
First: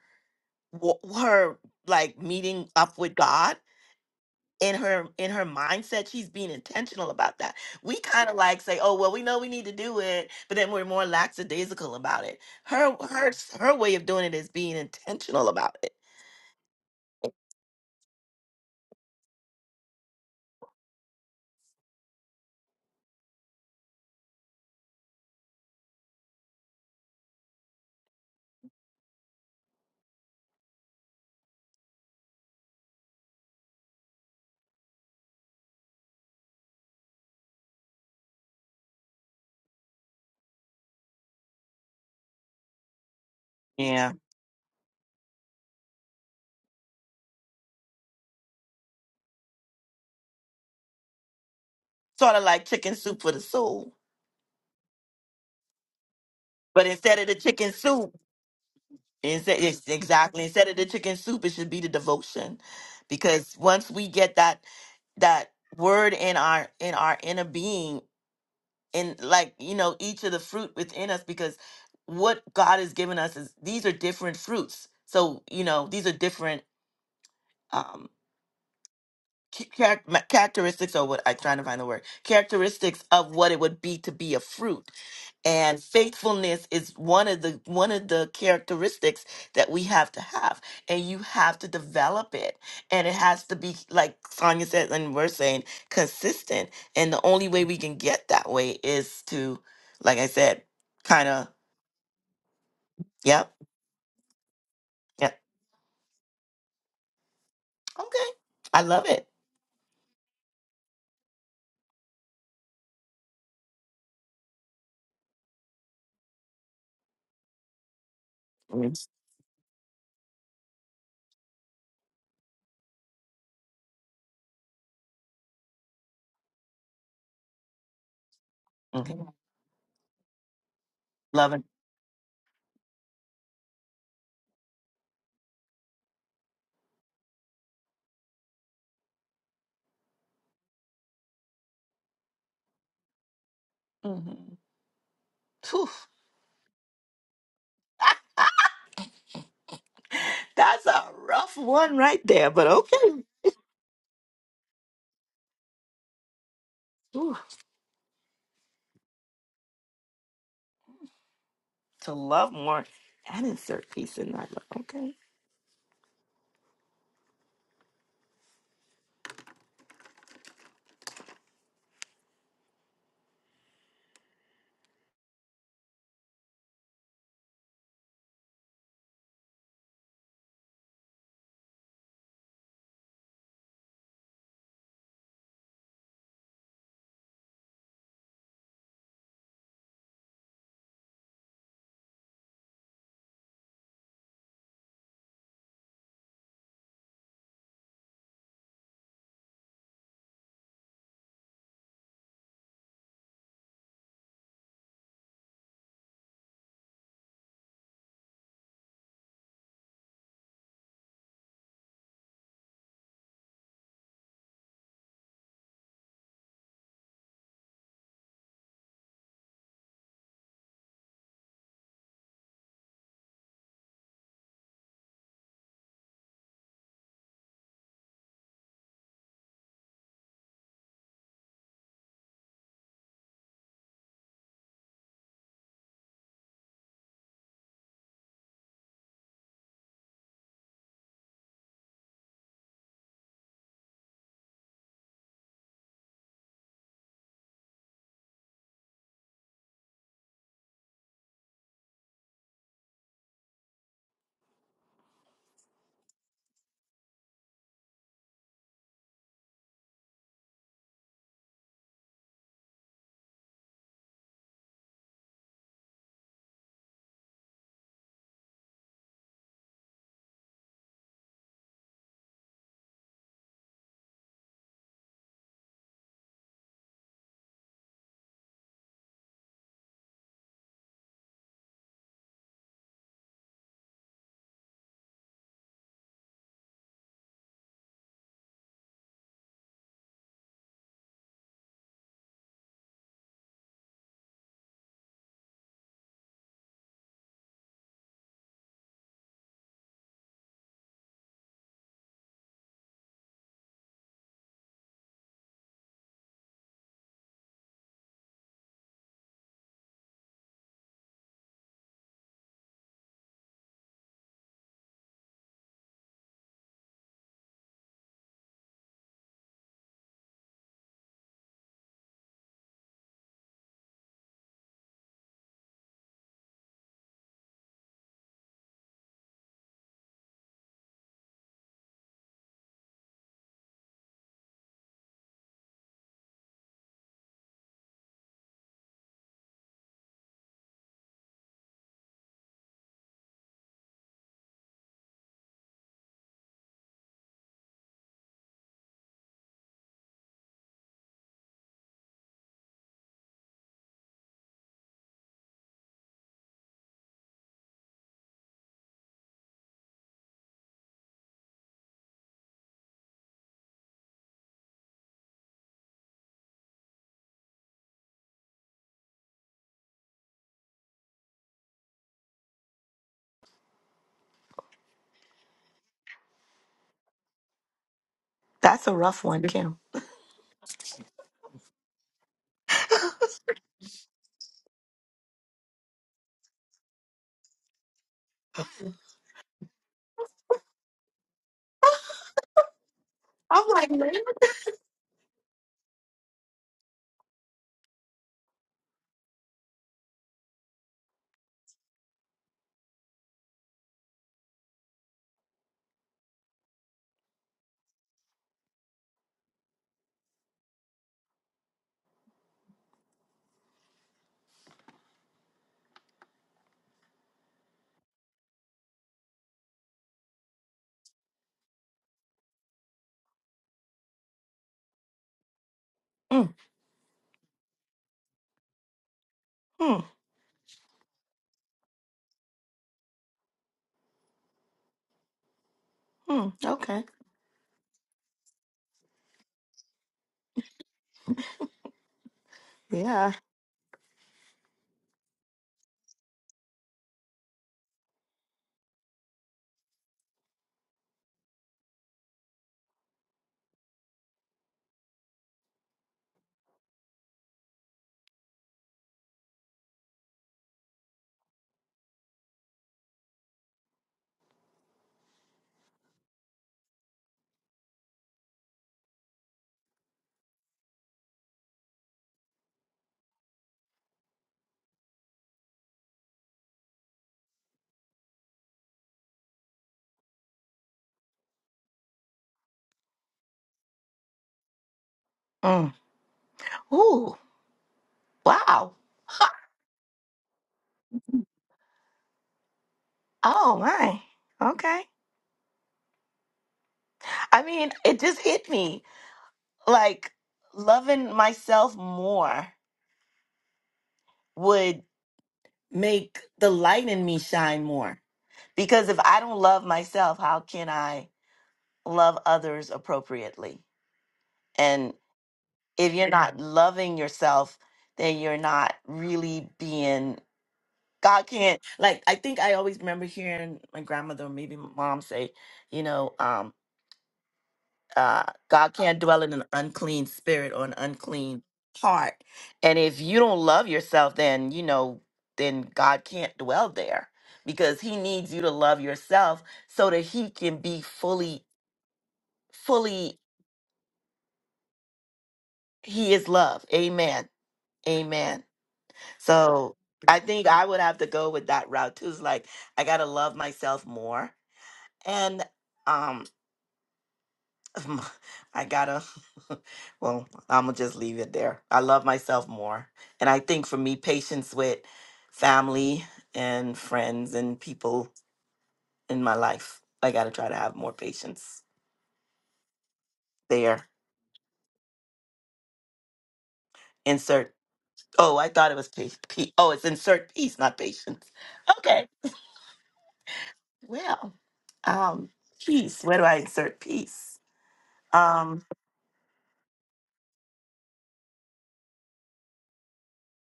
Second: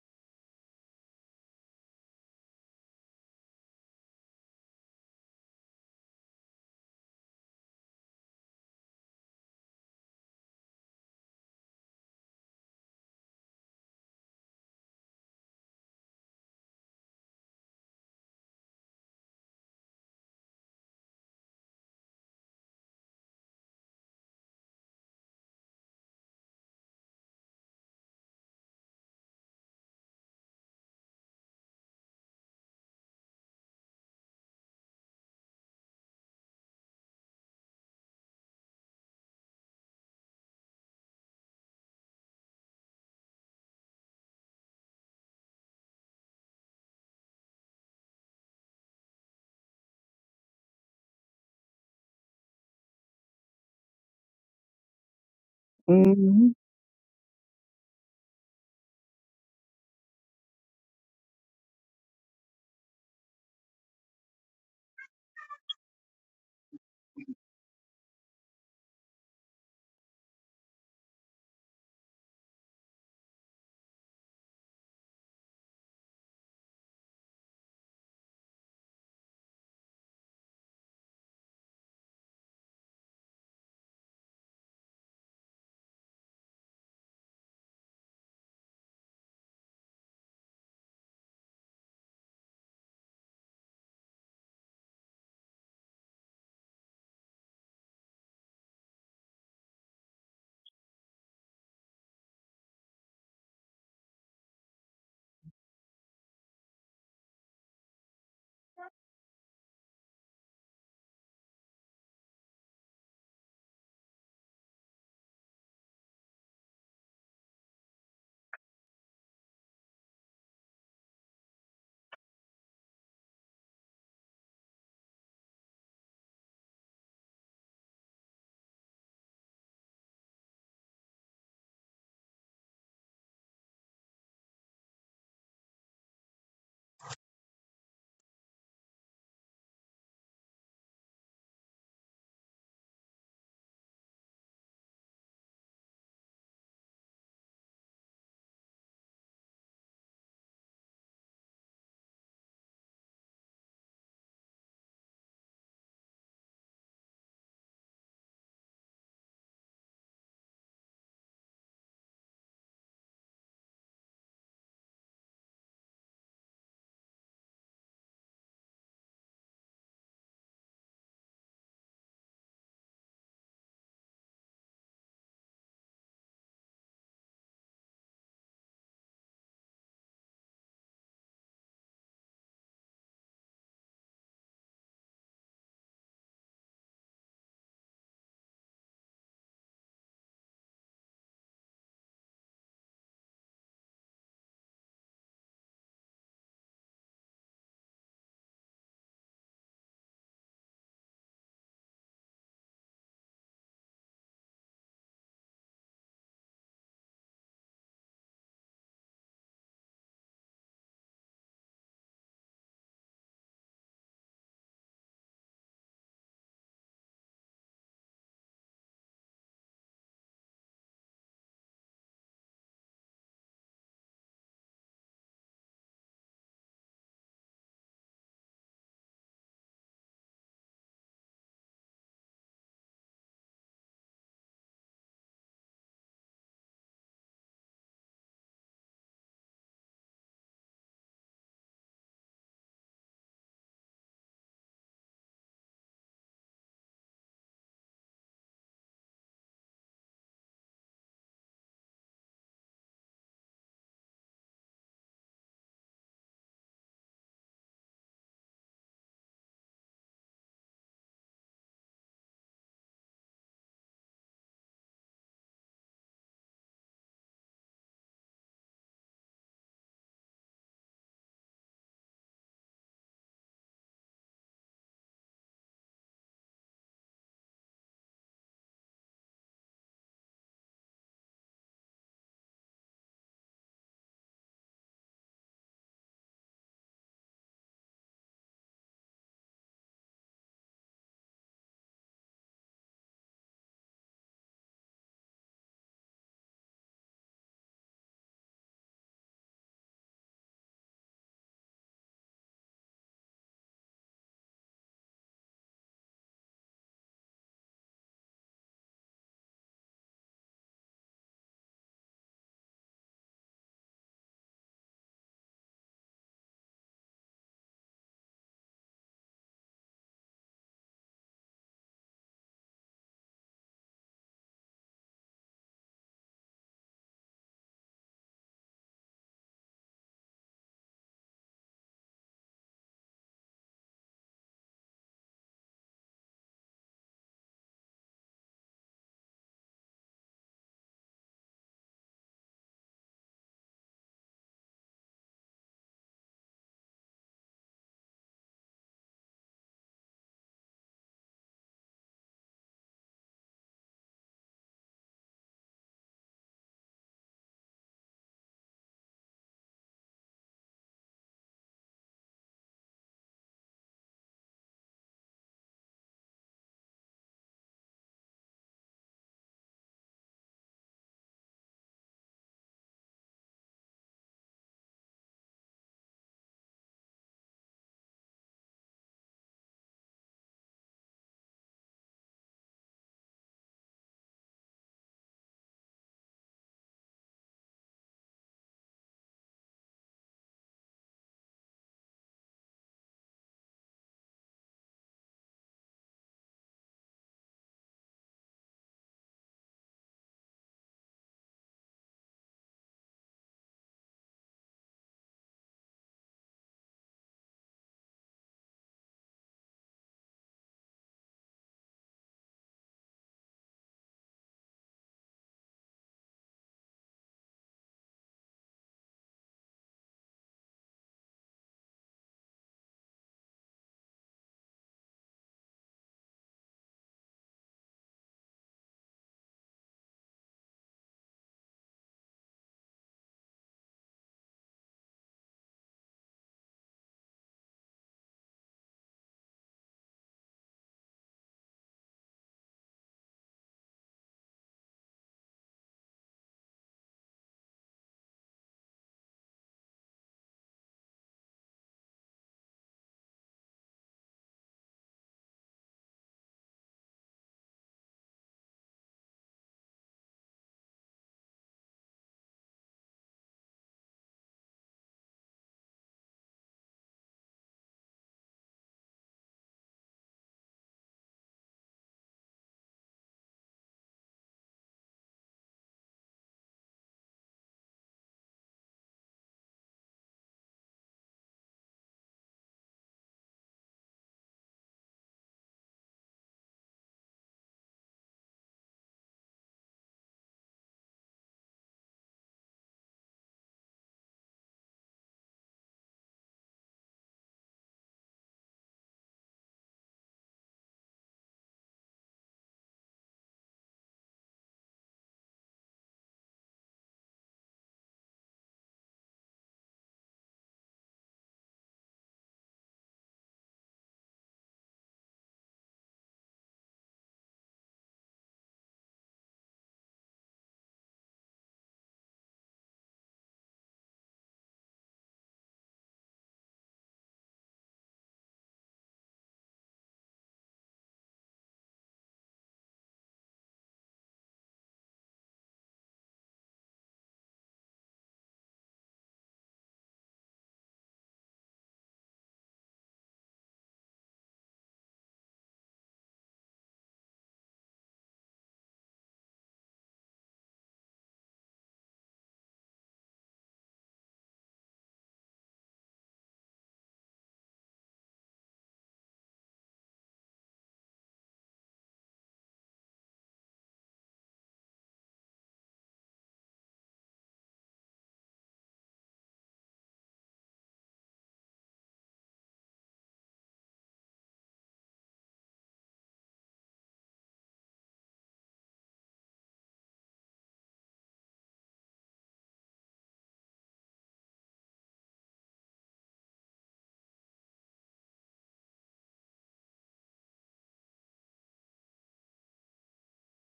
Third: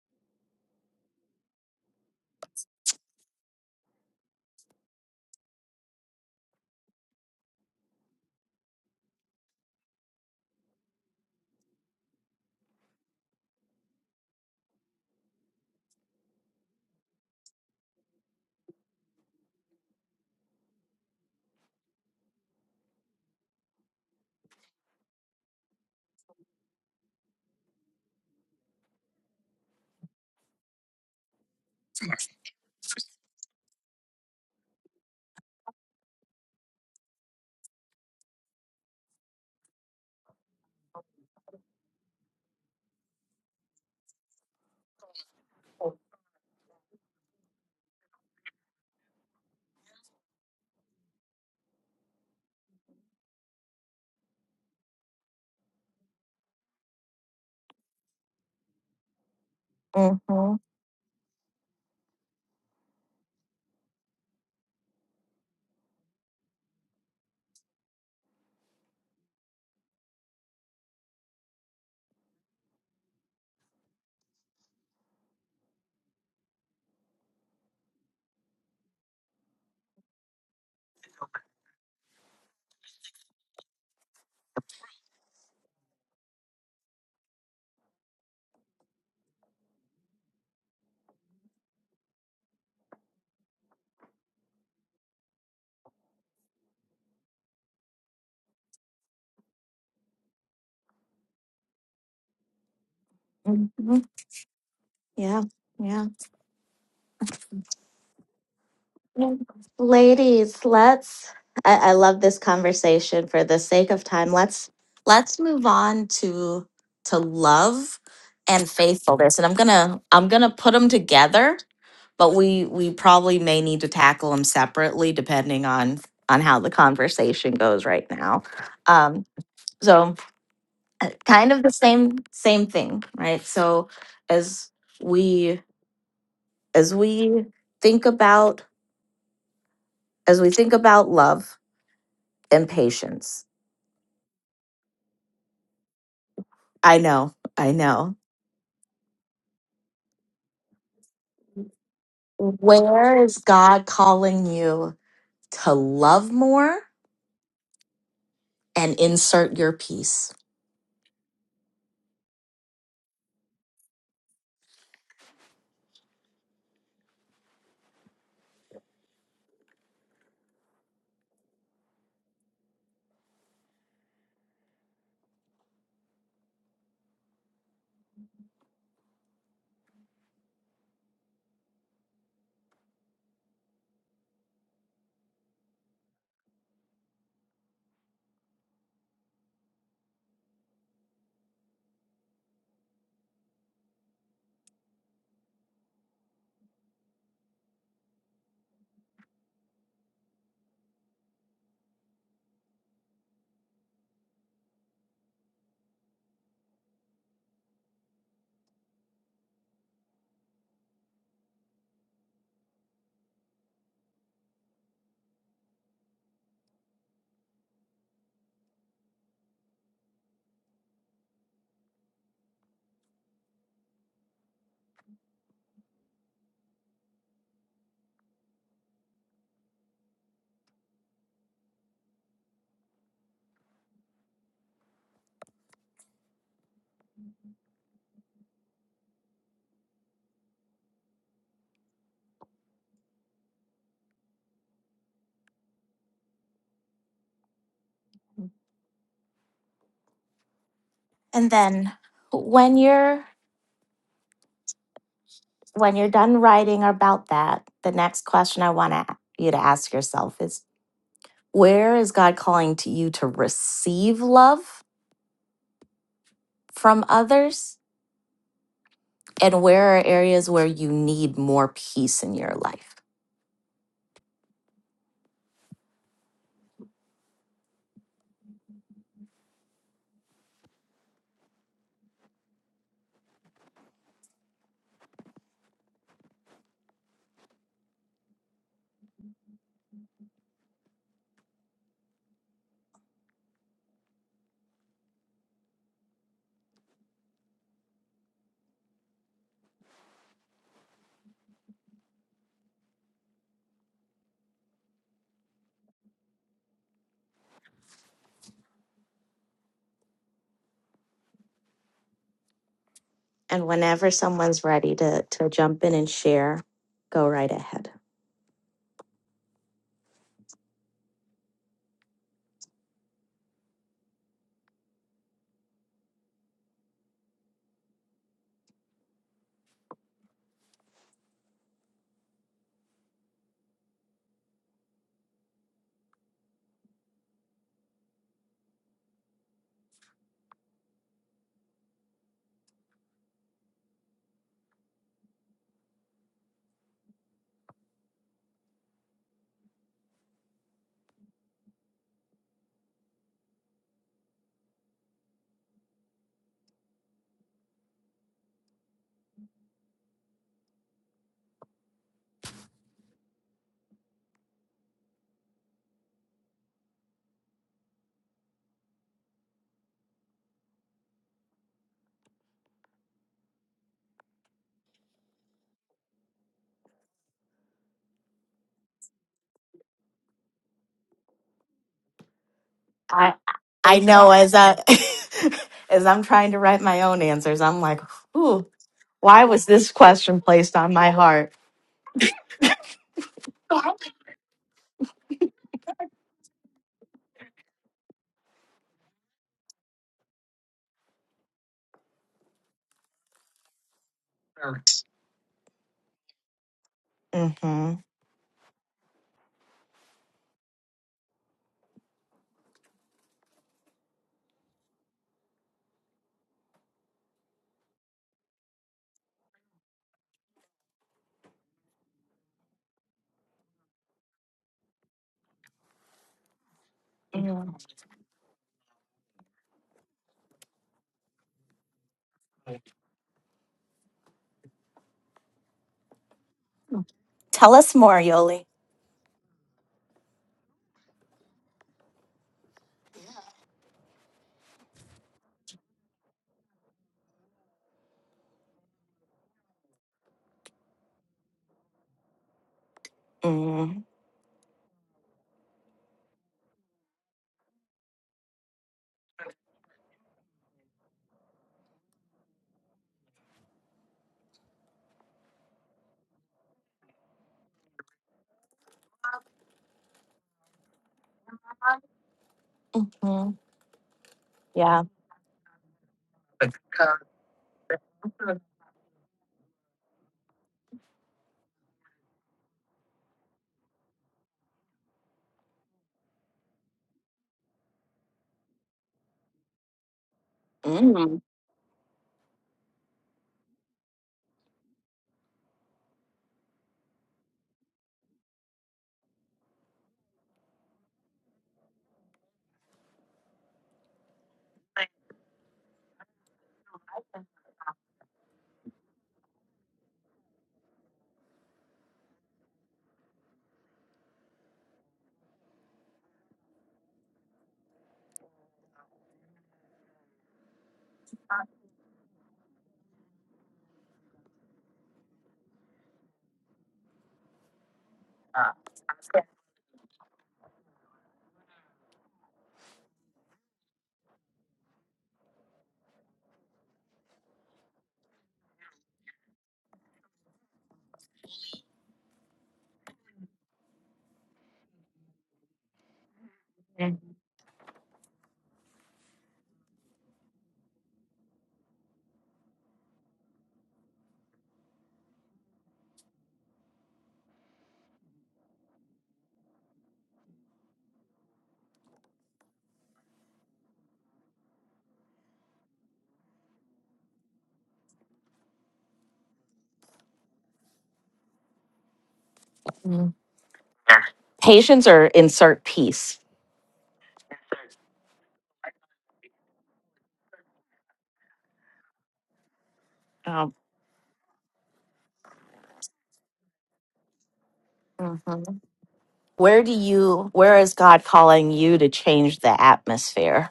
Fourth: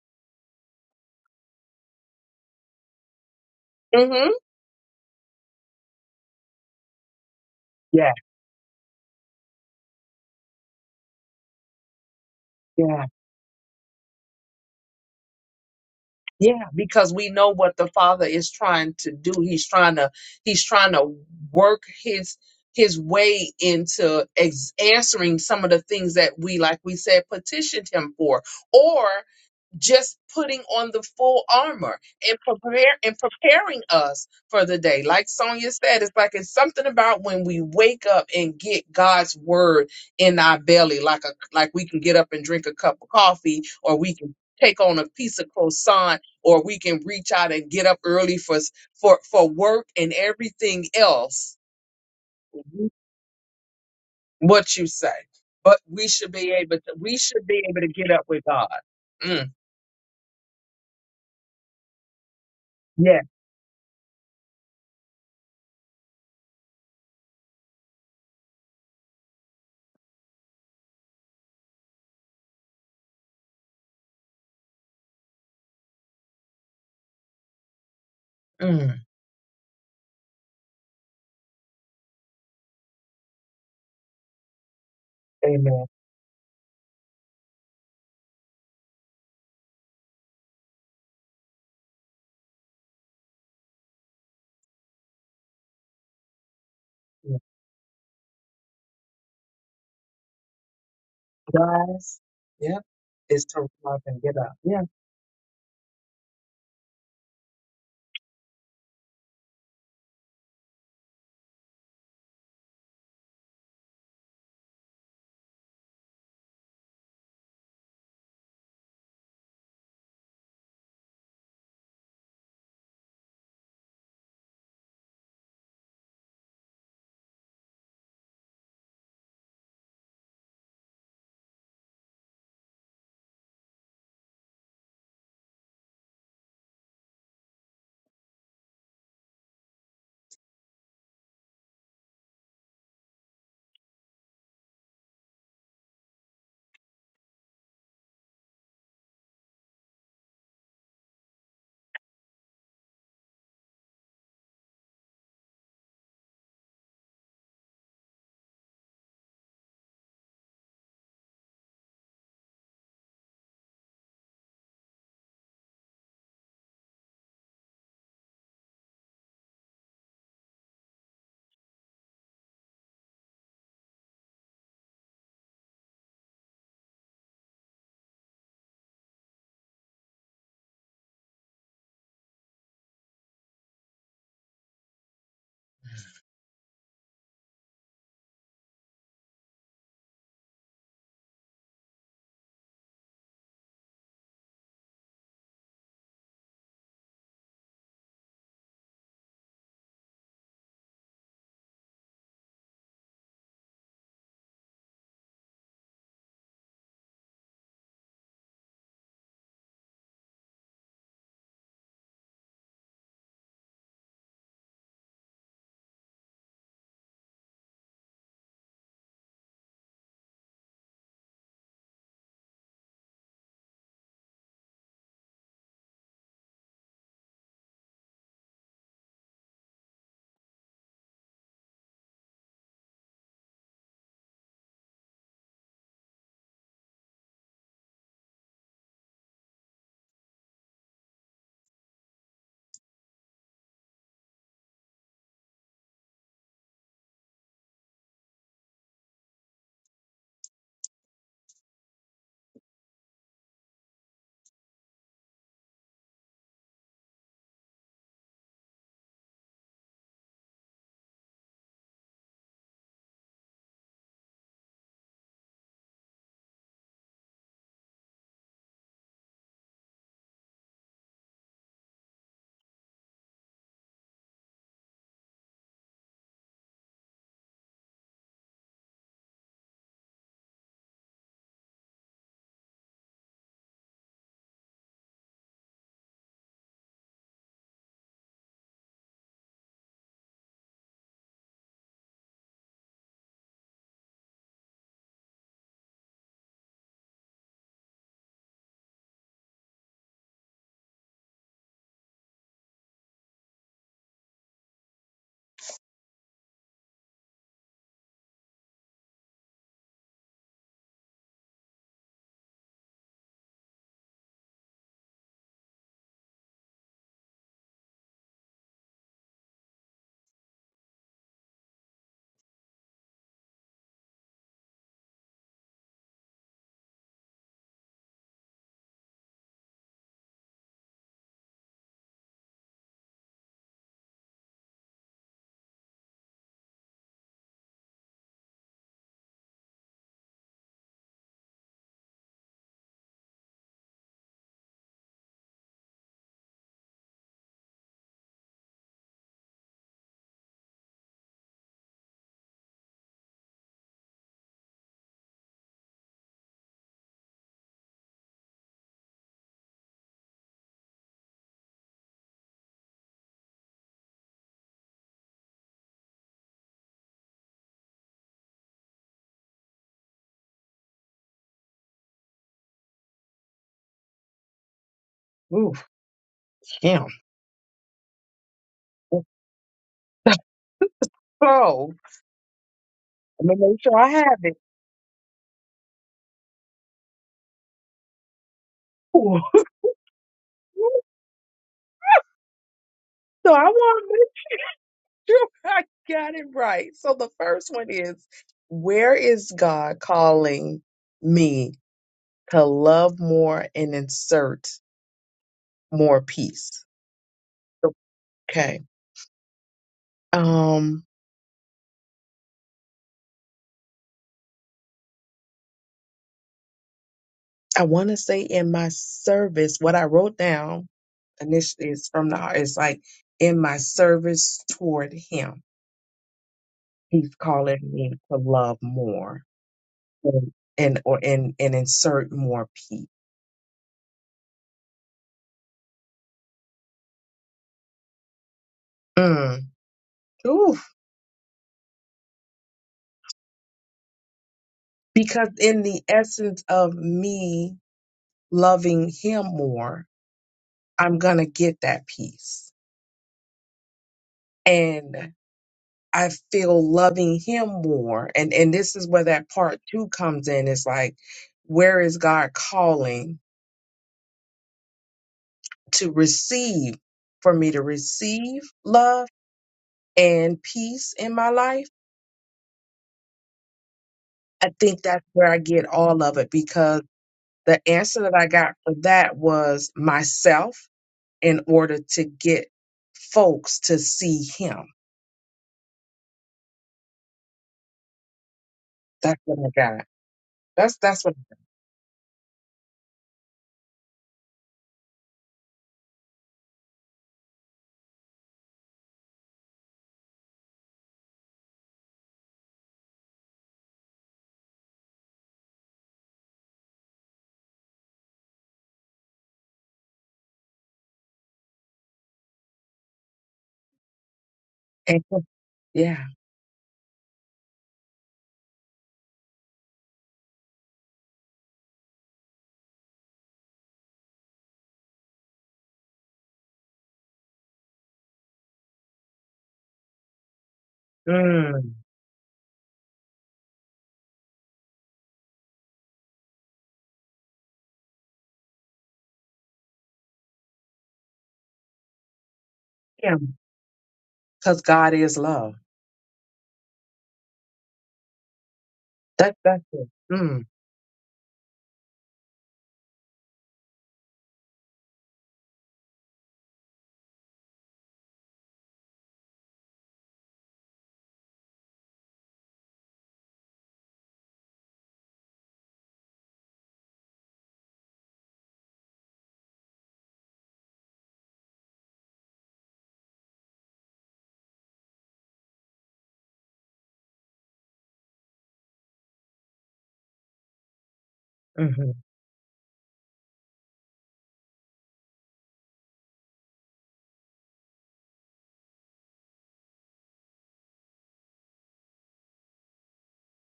Speaker 2: wa- her like meeting up with God
Speaker 1: Mm-hmm.
Speaker 2: in her in her mindset she's being intentional about that we
Speaker 1: Yeah,
Speaker 2: kind of like say oh well we know we need to do it but then we're more lackadaisical about it her
Speaker 1: yeah,
Speaker 2: her her way of doing it is being intentional about it
Speaker 1: yeah. Because we know what the Father is trying to do. He's trying to he's trying to work his his way into ex- answering some of the things that we, like we said, petitioned him for, Or. just putting on the full armor and prepare and preparing us for the day. Like Sonia said, it's like it's something about when we wake up and get God's word in our belly, like a like we can get up and drink a cup of coffee, or
Speaker 2: Yeah.
Speaker 1: we can take on a piece of croissant, or we can reach out and get up early for s- for for work and everything else.
Speaker 2: sort of like
Speaker 1: Mhm.
Speaker 2: chicken soup for the soul
Speaker 1: What you say. But we should
Speaker 4: Mm-hmm.
Speaker 1: be able
Speaker 2: but
Speaker 1: to we
Speaker 2: instead of the
Speaker 1: should be
Speaker 2: chicken
Speaker 1: able to get
Speaker 2: soup
Speaker 1: up with God. Mm.
Speaker 2: instead it's exactly
Speaker 3: mm-hmm.
Speaker 2: instead of the chicken soup it should be the devotion
Speaker 1: Yeah.
Speaker 2: because once we get that that word in our in our inner being and like you know each of the fruit within us because what god has given us is these are different fruits so you know these are different um
Speaker 1: Mm.
Speaker 2: cha- charac- ma- characteristics or what i'm trying to find the word characteristics of what it would be to be a fruit and
Speaker 1: Amen.
Speaker 2: faithfulness is one of the one of the characteristics that we have to have and you have to develop it and it has to be like sonia said and we're saying consistent and the only way we can get that way is to like i said kind of
Speaker 1: Guys, yep, it's
Speaker 2: yep
Speaker 1: time to
Speaker 3: hmm
Speaker 1: up and get up. Yeah,
Speaker 2: yep
Speaker 3: yeah yeah
Speaker 2: okay i love it
Speaker 3: Yeah. ladies let's I, I love this conversation for the sake of time let's let's move on to to love and
Speaker 2: mm-hmm.
Speaker 3: faithfulness and i'm gonna i'm gonna put them together but we we probably may need to tackle them separately depending on on how the conversation goes right now
Speaker 2: Mm-hmm.
Speaker 3: um so uh, kind
Speaker 2: love it
Speaker 3: of the same same thing right so as we as we think about as we think about love and patience
Speaker 2: hmm
Speaker 3: i know i know
Speaker 2: that's a rough one right there but okay
Speaker 3: where is god calling you to love more
Speaker 2: Whew.
Speaker 3: and insert your peace
Speaker 2: to love more and insert peace in that love okay
Speaker 3: and then when you're when you're done writing about that, the next question I want to, you to ask yourself is where is God calling to you to receive love from others? And where are areas where you need more peace in your life? And whenever someone's ready to, to jump in and share, go right ahead.
Speaker 1: ooh, damn.
Speaker 2: That's a rough one, Kim.
Speaker 1: So,
Speaker 3: I
Speaker 1: I'm gonna make sure
Speaker 3: I
Speaker 1: I
Speaker 3: know
Speaker 1: have
Speaker 3: as
Speaker 1: it.
Speaker 3: I as I'm trying to write my own answers, I'm like, ooh,
Speaker 1: Ooh.
Speaker 3: why was this question placed on my heart?
Speaker 1: So, I
Speaker 2: I'm like,
Speaker 1: want to
Speaker 2: really?
Speaker 1: make sure I got it right. So, the first one is Where is God calling me to love more and insert more peace?
Speaker 3: hmm
Speaker 1: Okay. Um, I want to say in my service, what I wrote down initially is from the heart. It's like in my service toward Him
Speaker 2: Mm,
Speaker 1: He's calling me to love more
Speaker 2: mm,
Speaker 1: and and or and, and insert more peace.
Speaker 2: mm, okay.
Speaker 3: Tell us more, Yoli.
Speaker 1: Mm. Oof.
Speaker 2: Yeah.
Speaker 1: Because in the essence of me loving him more, I'm gonna get that peace. And I feel loving him more. And and this is where that part two comes in. It's like, where is God calling to receive for me to receive love and peace in my life?
Speaker 3: Mm,
Speaker 1: I think
Speaker 3: yeah.
Speaker 1: that's where I get all of it because the answer that I got for that was myself in order to get folks to see him.
Speaker 2: Mm. Ooh, wow.
Speaker 1: That's what I got. That's that's what.
Speaker 3: Mm.
Speaker 2: Oh my. Okay. I mean, it just hit me. Like loving myself more would make the light in me shine more. Because if I don't love myself, how can I love others appropriately? And
Speaker 1: And,
Speaker 2: if
Speaker 1: yeah.
Speaker 2: you're not Yeah. loving yourself, then you're not really being God can't. Like I think I always remember hearing my grandmother or maybe my mom say, you know, um, uh, God can't dwell in an unclean spirit or an unclean
Speaker 1: Mm.
Speaker 2: heart. And if you don't love yourself, then you know, then God can't dwell there because He needs you to love yourself so that He can be fully,
Speaker 1: Yeah.
Speaker 2: fully.
Speaker 1: Because God is love.
Speaker 2: He is love. Amen. Amen.
Speaker 1: That that's
Speaker 2: So
Speaker 1: it.
Speaker 2: I
Speaker 1: Mm.
Speaker 2: think I would have to go with that route too. It's like I gotta love myself more and. Um, I gotta, well, I'm gonna just leave it there. I love myself more. And I think for me, patience with family and friends and people in my life, I gotta try to have more patience
Speaker 3: Mm,
Speaker 2: there.
Speaker 3: Patience or insert peace.
Speaker 2: Insert, oh, I thought it was peace. P- oh, it's insert peace, not patience.
Speaker 1: Mm-hmm.
Speaker 2: Okay, well, um, peace. Where do I insert peace?
Speaker 3: mhm.
Speaker 2: Um,
Speaker 3: Where do you? Where is God calling you to change the atmosphere?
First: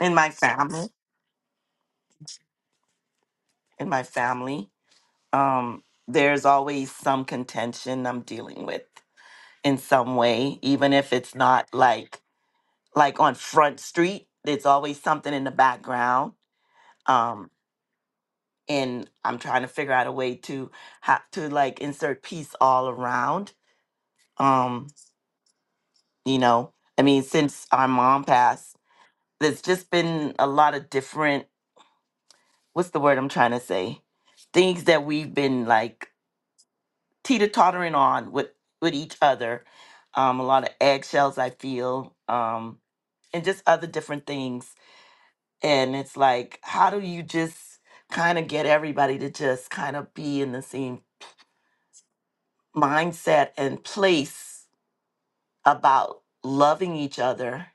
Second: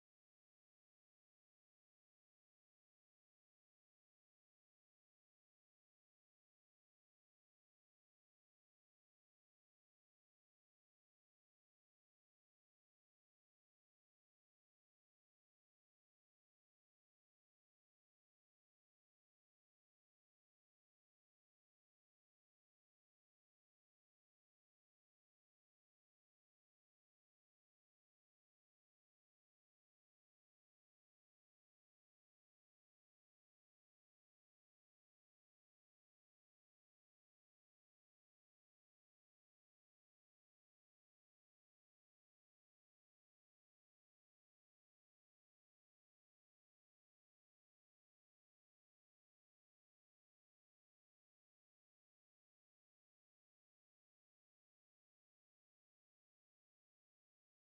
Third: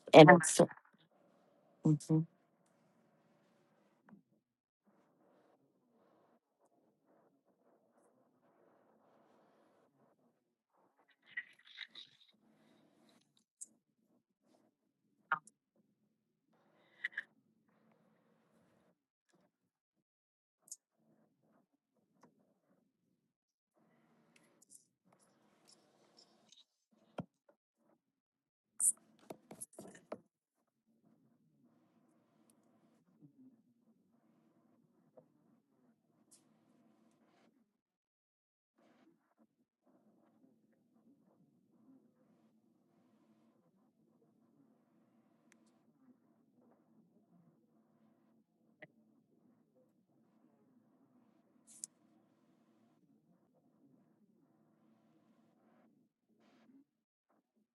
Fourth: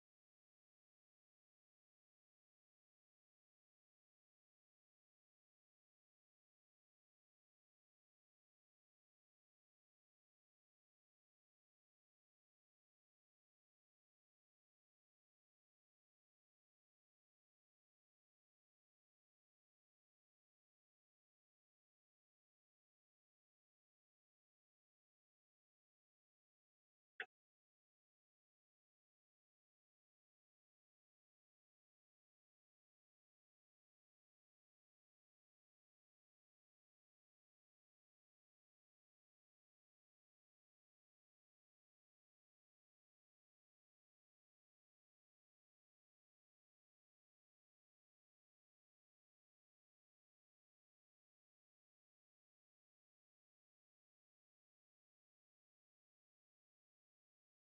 Speaker 2: in
Speaker 3: And
Speaker 2: my
Speaker 3: it's,
Speaker 2: family,
Speaker 3: Mhm.
Speaker 2: in my family, um, there's always some contention I'm dealing with in some way, even if it's not like like on Front Street. There's always something in the background. Um, and I'm trying to figure out a way to have to like insert peace all around. Um, you know, I mean, since our mom passed, there's just been a lot of different what's the word I'm trying to say? Things that we've been like teeter tottering on with with each other. Um, a lot of eggshells I feel. Um, and just other different things and it's like how do you just kind of get everybody to just kind of be in the same mindset and place about loving each other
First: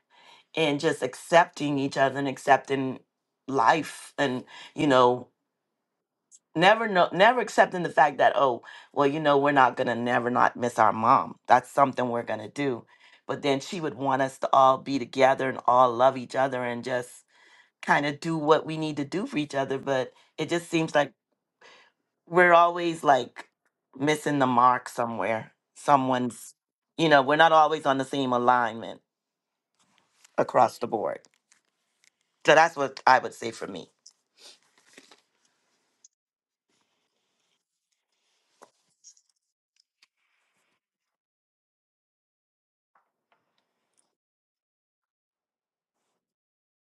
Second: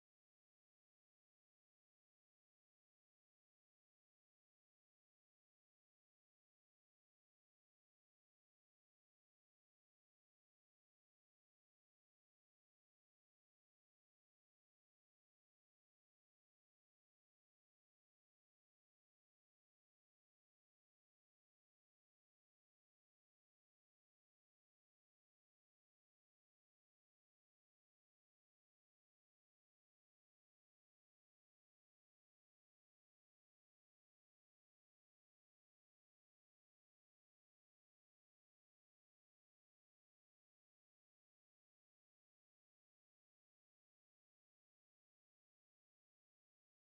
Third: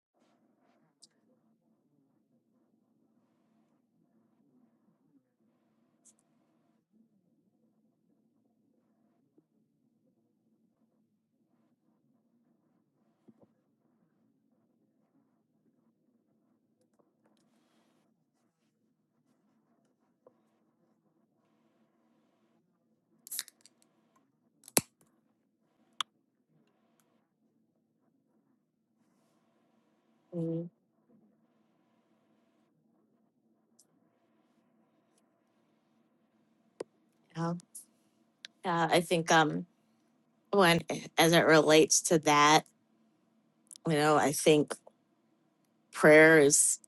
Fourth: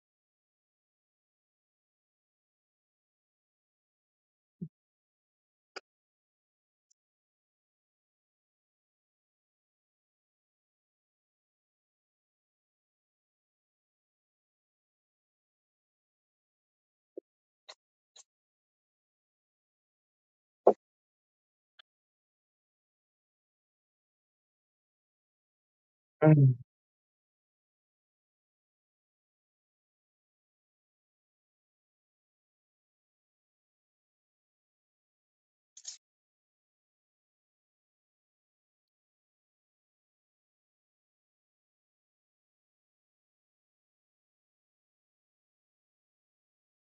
Speaker 2: and just accepting each other and accepting life and you know never know never accepting the fact that oh well you know we're not gonna never not miss our mom that's something we're gonna do but then she would want us to all be together and all love each other and just kind of do what we need to do for each other but it just seems like we're always like missing the mark somewhere. Someone's,
Speaker 1: Mm.
Speaker 2: you know, we're not always on the same alignment
Speaker 3: Mm,
Speaker 2: across the board. So that's what I would say for me.
Speaker 3: Yeah. Yeah. I think um when as it relates to that, you know, I think prayer is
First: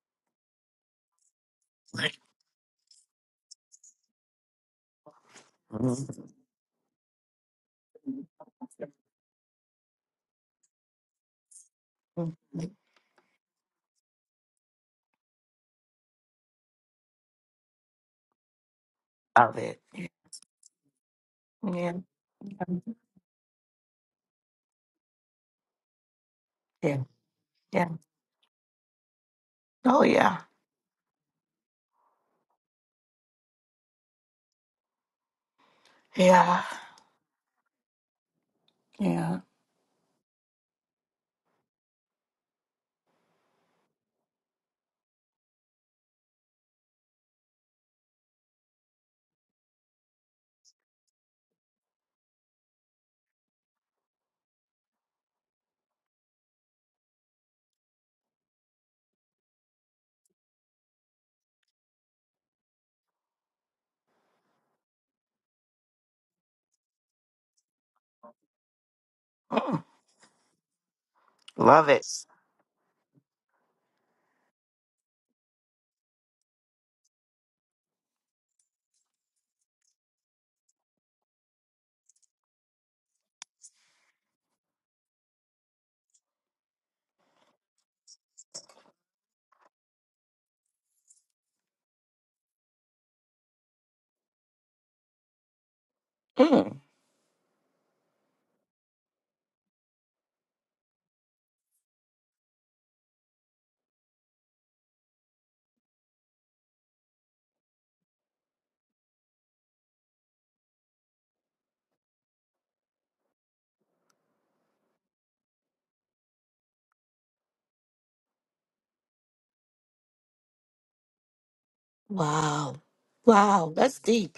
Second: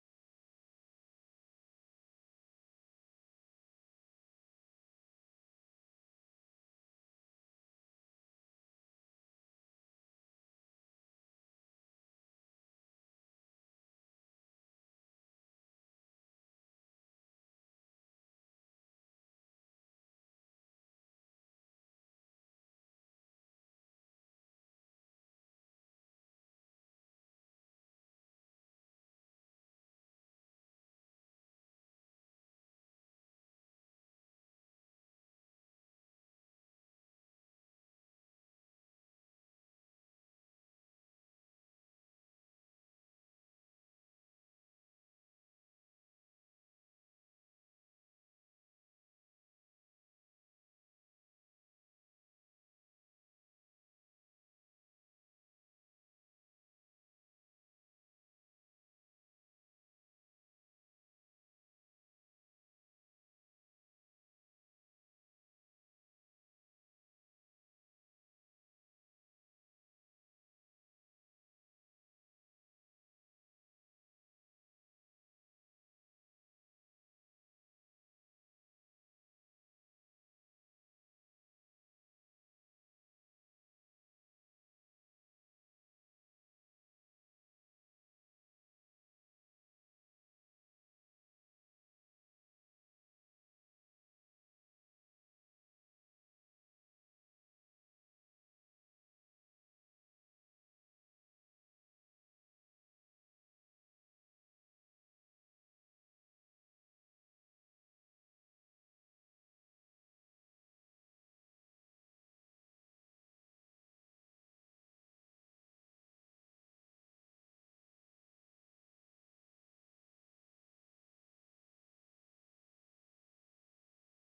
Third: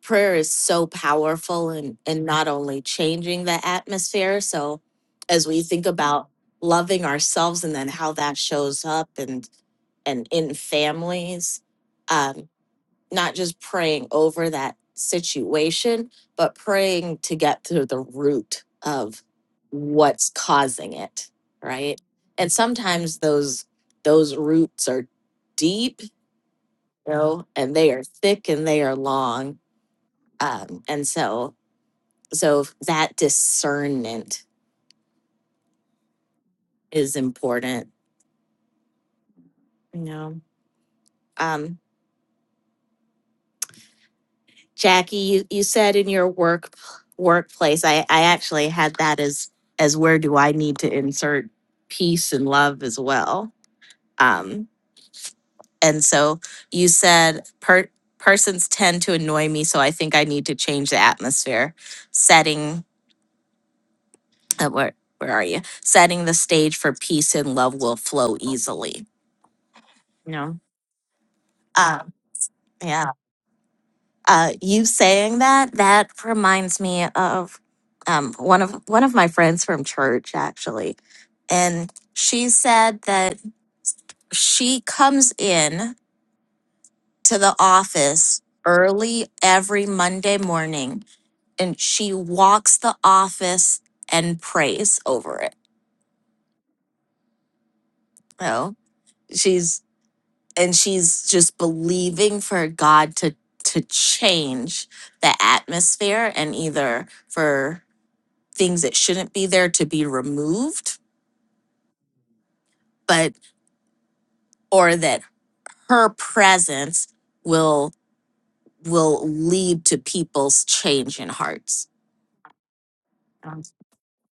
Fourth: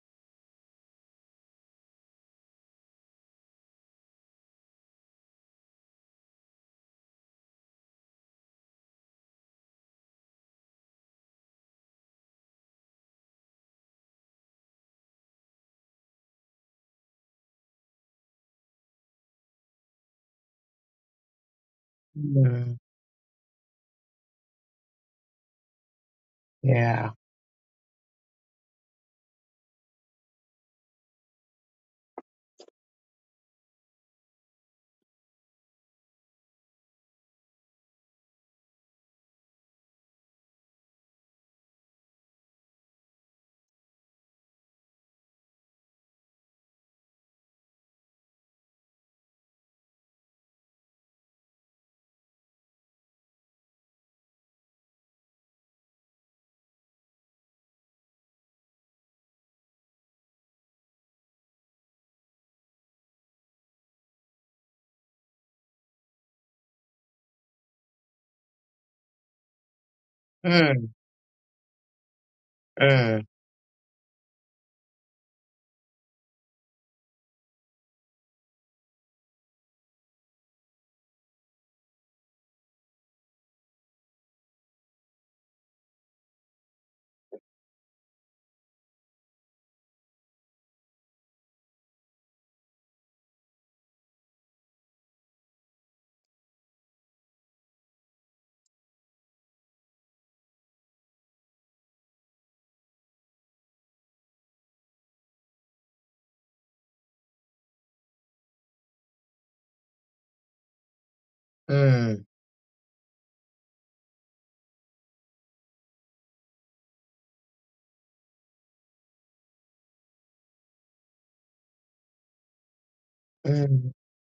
Speaker 3: prayer is so powerful in
Speaker 2: Right.
Speaker 3: in not only changing the atmosphere, so as we think
Speaker 2: Mhm.
Speaker 3: about loving ourselves and then how that shows up and. and in families, um,
Speaker 2: Love
Speaker 3: not just praying over that situation, but praying to get to the root of
Speaker 2: it.
Speaker 3: what's causing it,
Speaker 2: Yeah.
Speaker 3: right? And
Speaker 1: Mm.
Speaker 3: sometimes those those roots are deep,
Speaker 1: Yeah.
Speaker 3: you know, and
Speaker 2: Yeah.
Speaker 3: they are thick and they are long.
Speaker 2: Oh yeah.
Speaker 3: Um, and so so that discernment
Speaker 2: Yeah.
Speaker 3: is important,
Speaker 2: Yeah.
Speaker 3: you know. Um, Jackie, you, you said in your work workplace, I, I actually had that as as where do I need to insert peace and love as well. Um, and so you said per, persons tend to annoy me, so I think I need to change the atmosphere. Setting uh, where where are you? Setting the stage for peace and love will flow easily. You know.
Speaker 1: Mm.
Speaker 2: Love it.
Speaker 3: Um, yeah.
Speaker 1: Mm.
Speaker 3: Uh, you saying that that reminds me of um, one of one of my friends from church actually, and she said that she comes in to the office early every Monday morning, and she walks the office and prays over it.
Speaker 2: Mm.
Speaker 3: You know, she's and she's just believing for God to to change the atmosphere and either for things that shouldn't be there to be removed
Speaker 1: Mm.
Speaker 3: but or that her presence will will lead to people's change in hearts
Speaker 2: Wow.
Speaker 3: Um,
Speaker 2: Wow.
Speaker 1: Mm.
Speaker 2: That's deep.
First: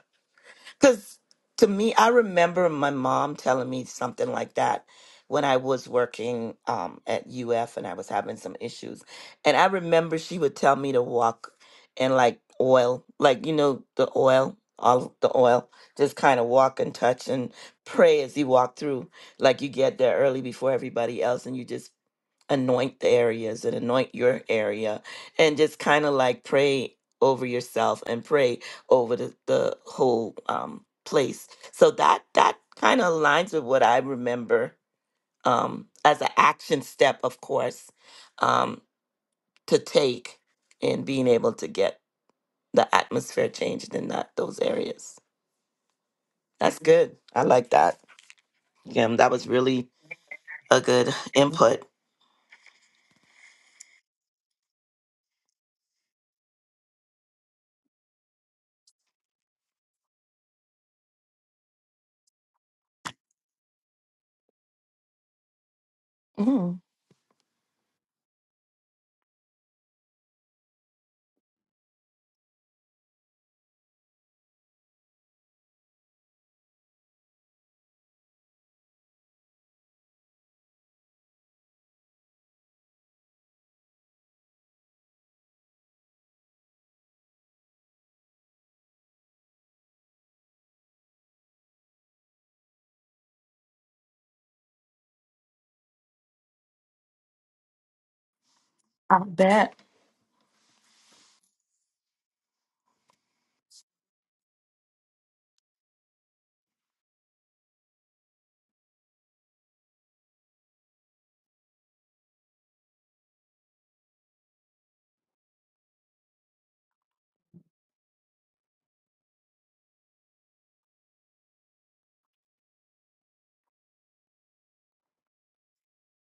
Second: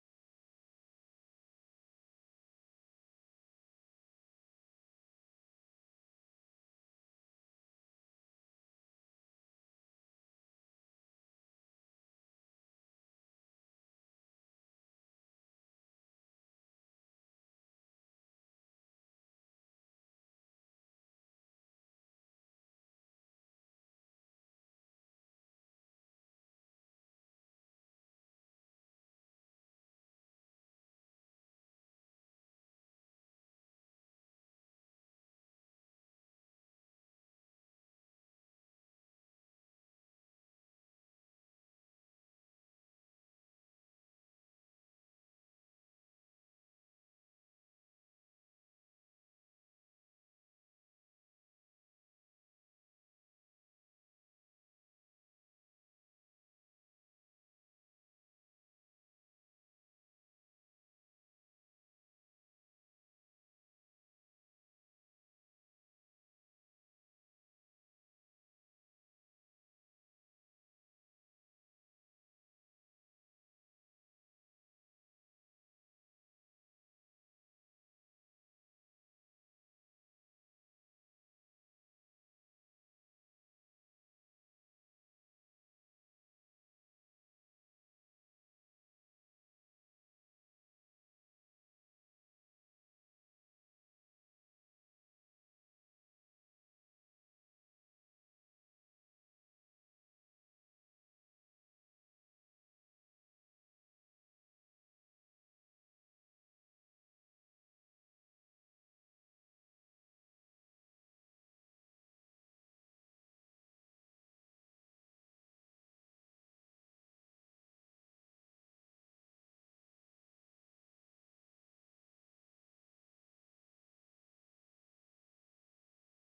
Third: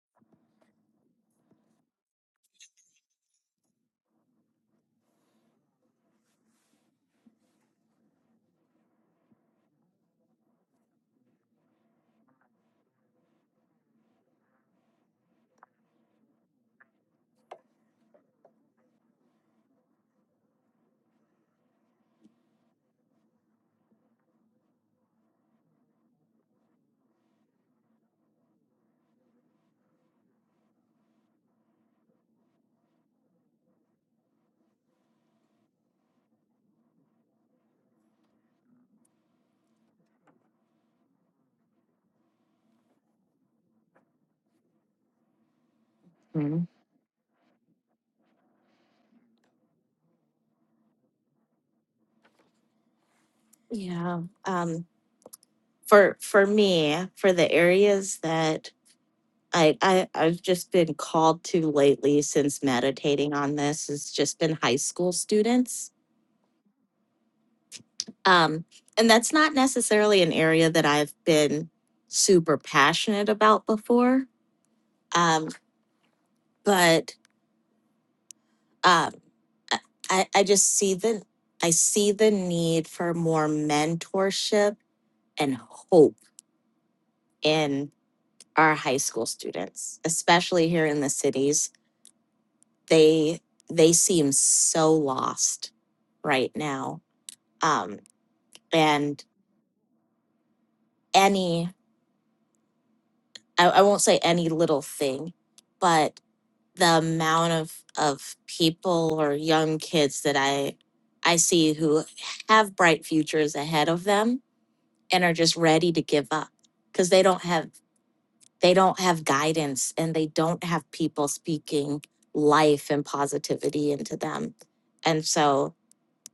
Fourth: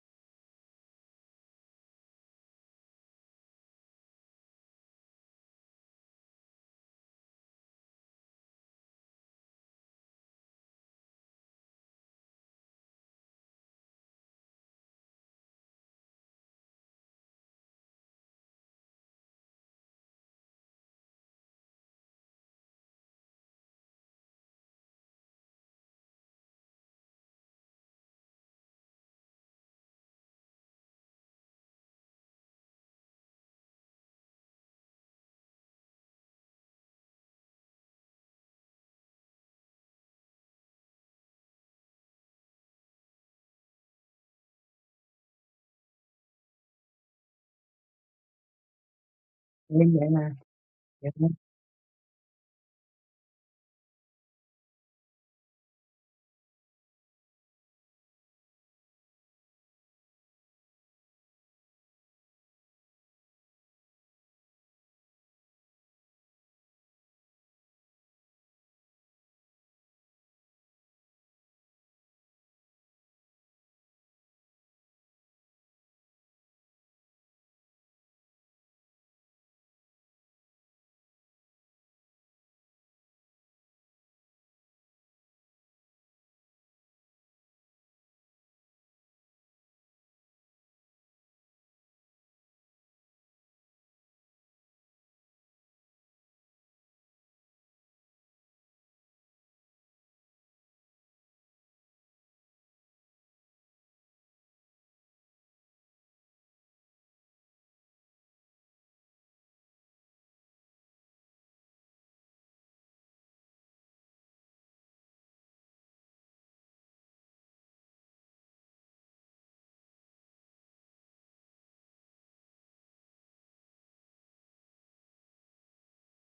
Speaker 2: Because to me, I remember my mom telling me something like that when I was working um, at UF and I was having some issues. And I remember she would tell me to walk in like oil, like, you know, the oil, all the oil, just kind of walk and touch and pray as you walk through. Like you get there early before everybody else and you just anoint the areas and anoint your area and just kind of like pray over yourself and pray over the, the whole um, place so that that kind of aligns with what i remember um, as an action step of course um, to take in being able to get the atmosphere changed in that those areas
Speaker 3: mm.
Speaker 2: that's good i like that yeah that was really
Speaker 1: Amen.
Speaker 2: a good
Speaker 1: Amen.
Speaker 2: input
Speaker 3: Yeah. Um, for for me, for the areas that I, I I've just been called to lately since meditating on this has just been high school students.
Speaker 2: mm,
Speaker 3: Um, and that's not necessarily an area that I've been super passionate about before. Um, but um, I, I I just see the I see the need for more mentorship and hope in our high school students, especially here in the cities. They they seem so lost right now. Um,
Speaker 2: i
Speaker 3: and
Speaker 2: bet
Speaker 3: any I, I won't say any little thing, but the amount of of people or young kids that I I see who have bright futures ahead of them and are just ready to give up because they don't have they don't have guidance and they don't have people speaking life and positivity into them and so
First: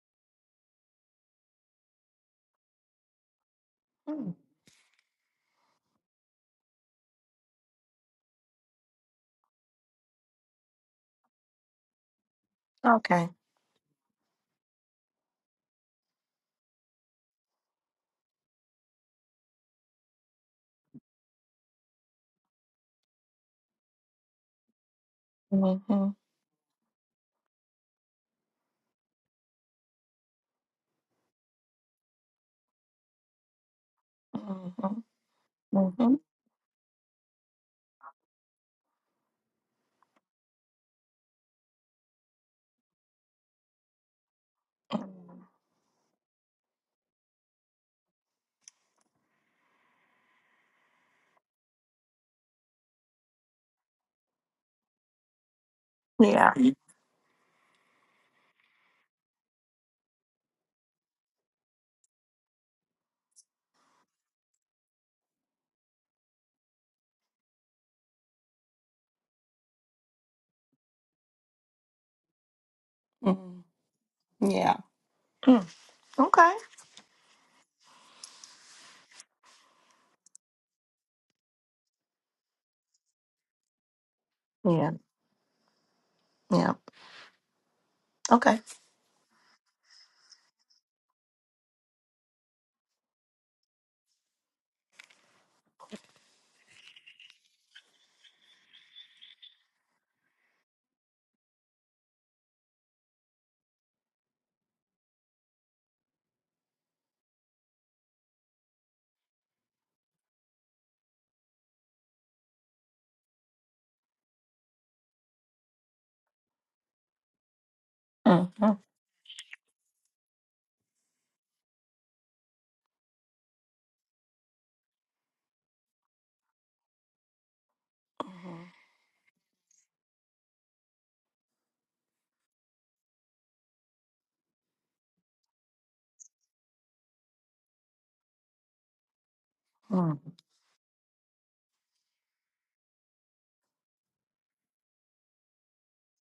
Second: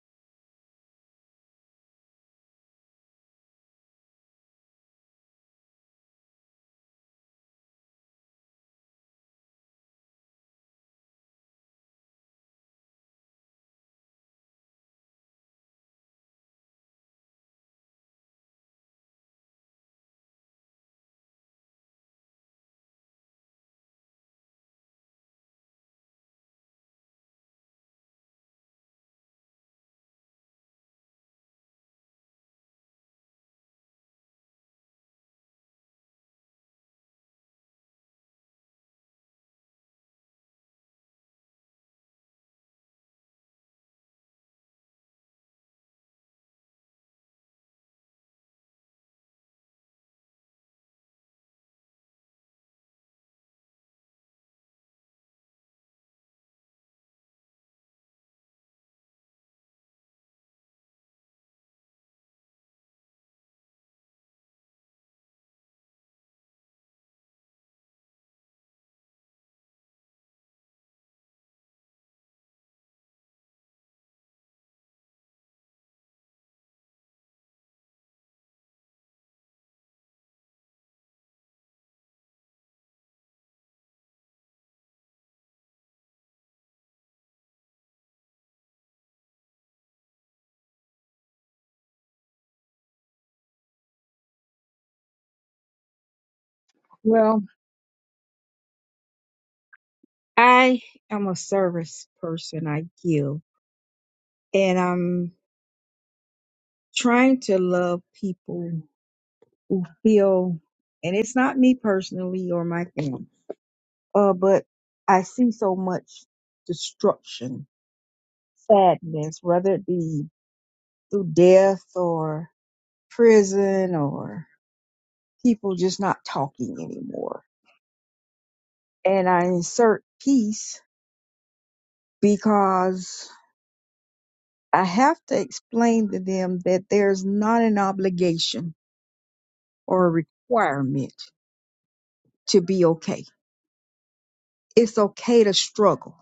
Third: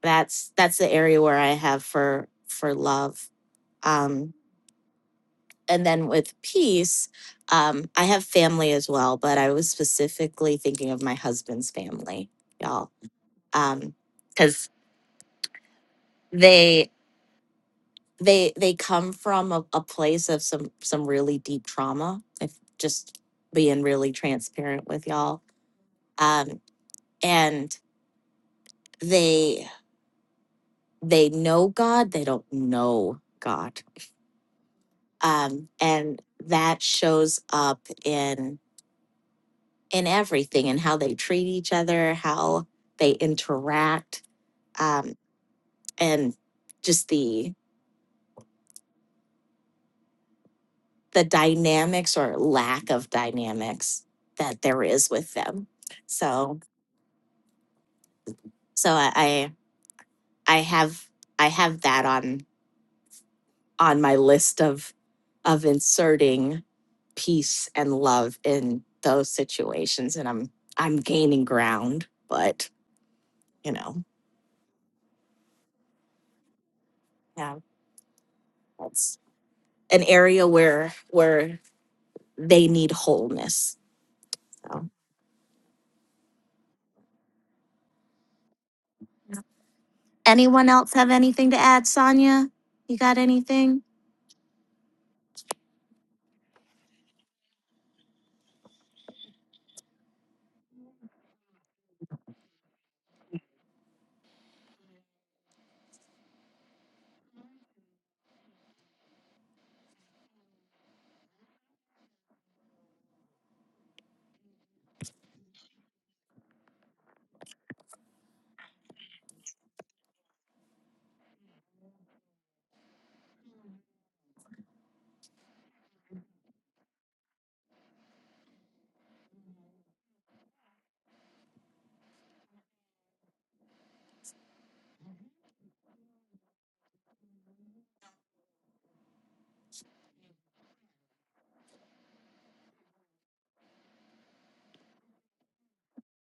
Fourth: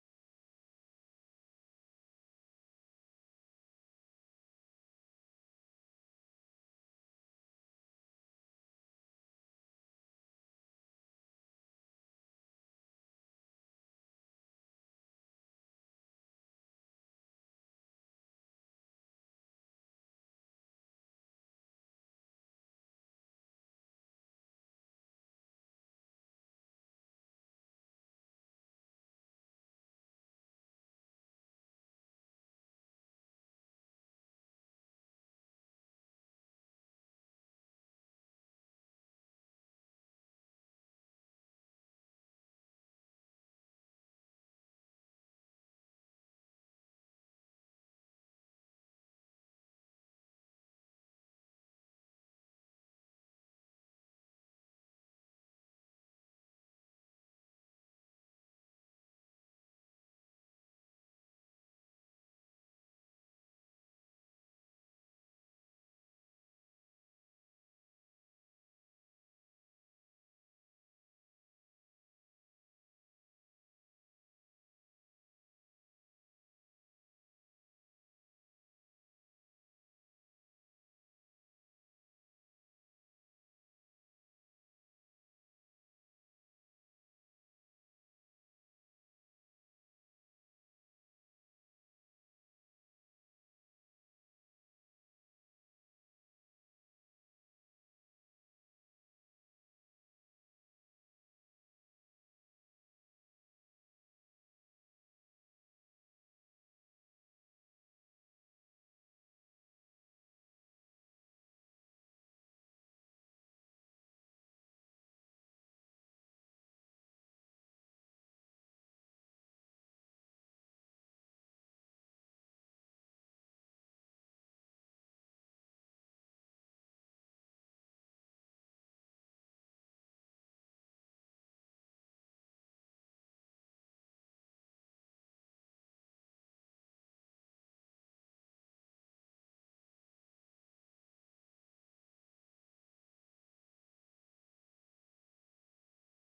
Speaker 3: that's that's the area where i have for for love um and then with peace um i have family as well but i was specifically thinking of my husband's family y'all
Speaker 2: okay
Speaker 3: because they. they they come from a, a place of some some really deep trauma if just being really transparent with y'all
Speaker 2: hmm
Speaker 3: um and they they know god they don't know god um
Speaker 2: hmm
Speaker 3: and that shows up in in everything and how they treat each other how they interact um and just the the dynamics or lack of dynamics that there is with them
Speaker 2: Yeah.
Speaker 3: so So I, I I have I have that on on my list of of inserting peace and love in those situations and I'm I'm gaining ground, but
Speaker 2: Mm,
Speaker 3: you know,
Speaker 2: yeah. Mm. Okay.
Speaker 3: yeah, that's an area where where they need wholeness. So
Speaker 2: Yeah. Yeah. Okay.
Speaker 3: anyone else have anything to add, Sonia? You got anything?
Speaker 4: Well, I am a service person. I give. And I'm trying to love people who feel, and it's not me personally or my family, uh, but I see so much destruction,
Speaker 2: Mm-hmm.
Speaker 4: sadness, whether it be through death or prison or people just not talking anymore.
Speaker 2: hmm
Speaker 4: And I insert peace because I have to explain to them that there's not an obligation or
Speaker 2: Mm.
Speaker 4: a requirement to be okay. It's okay to struggle.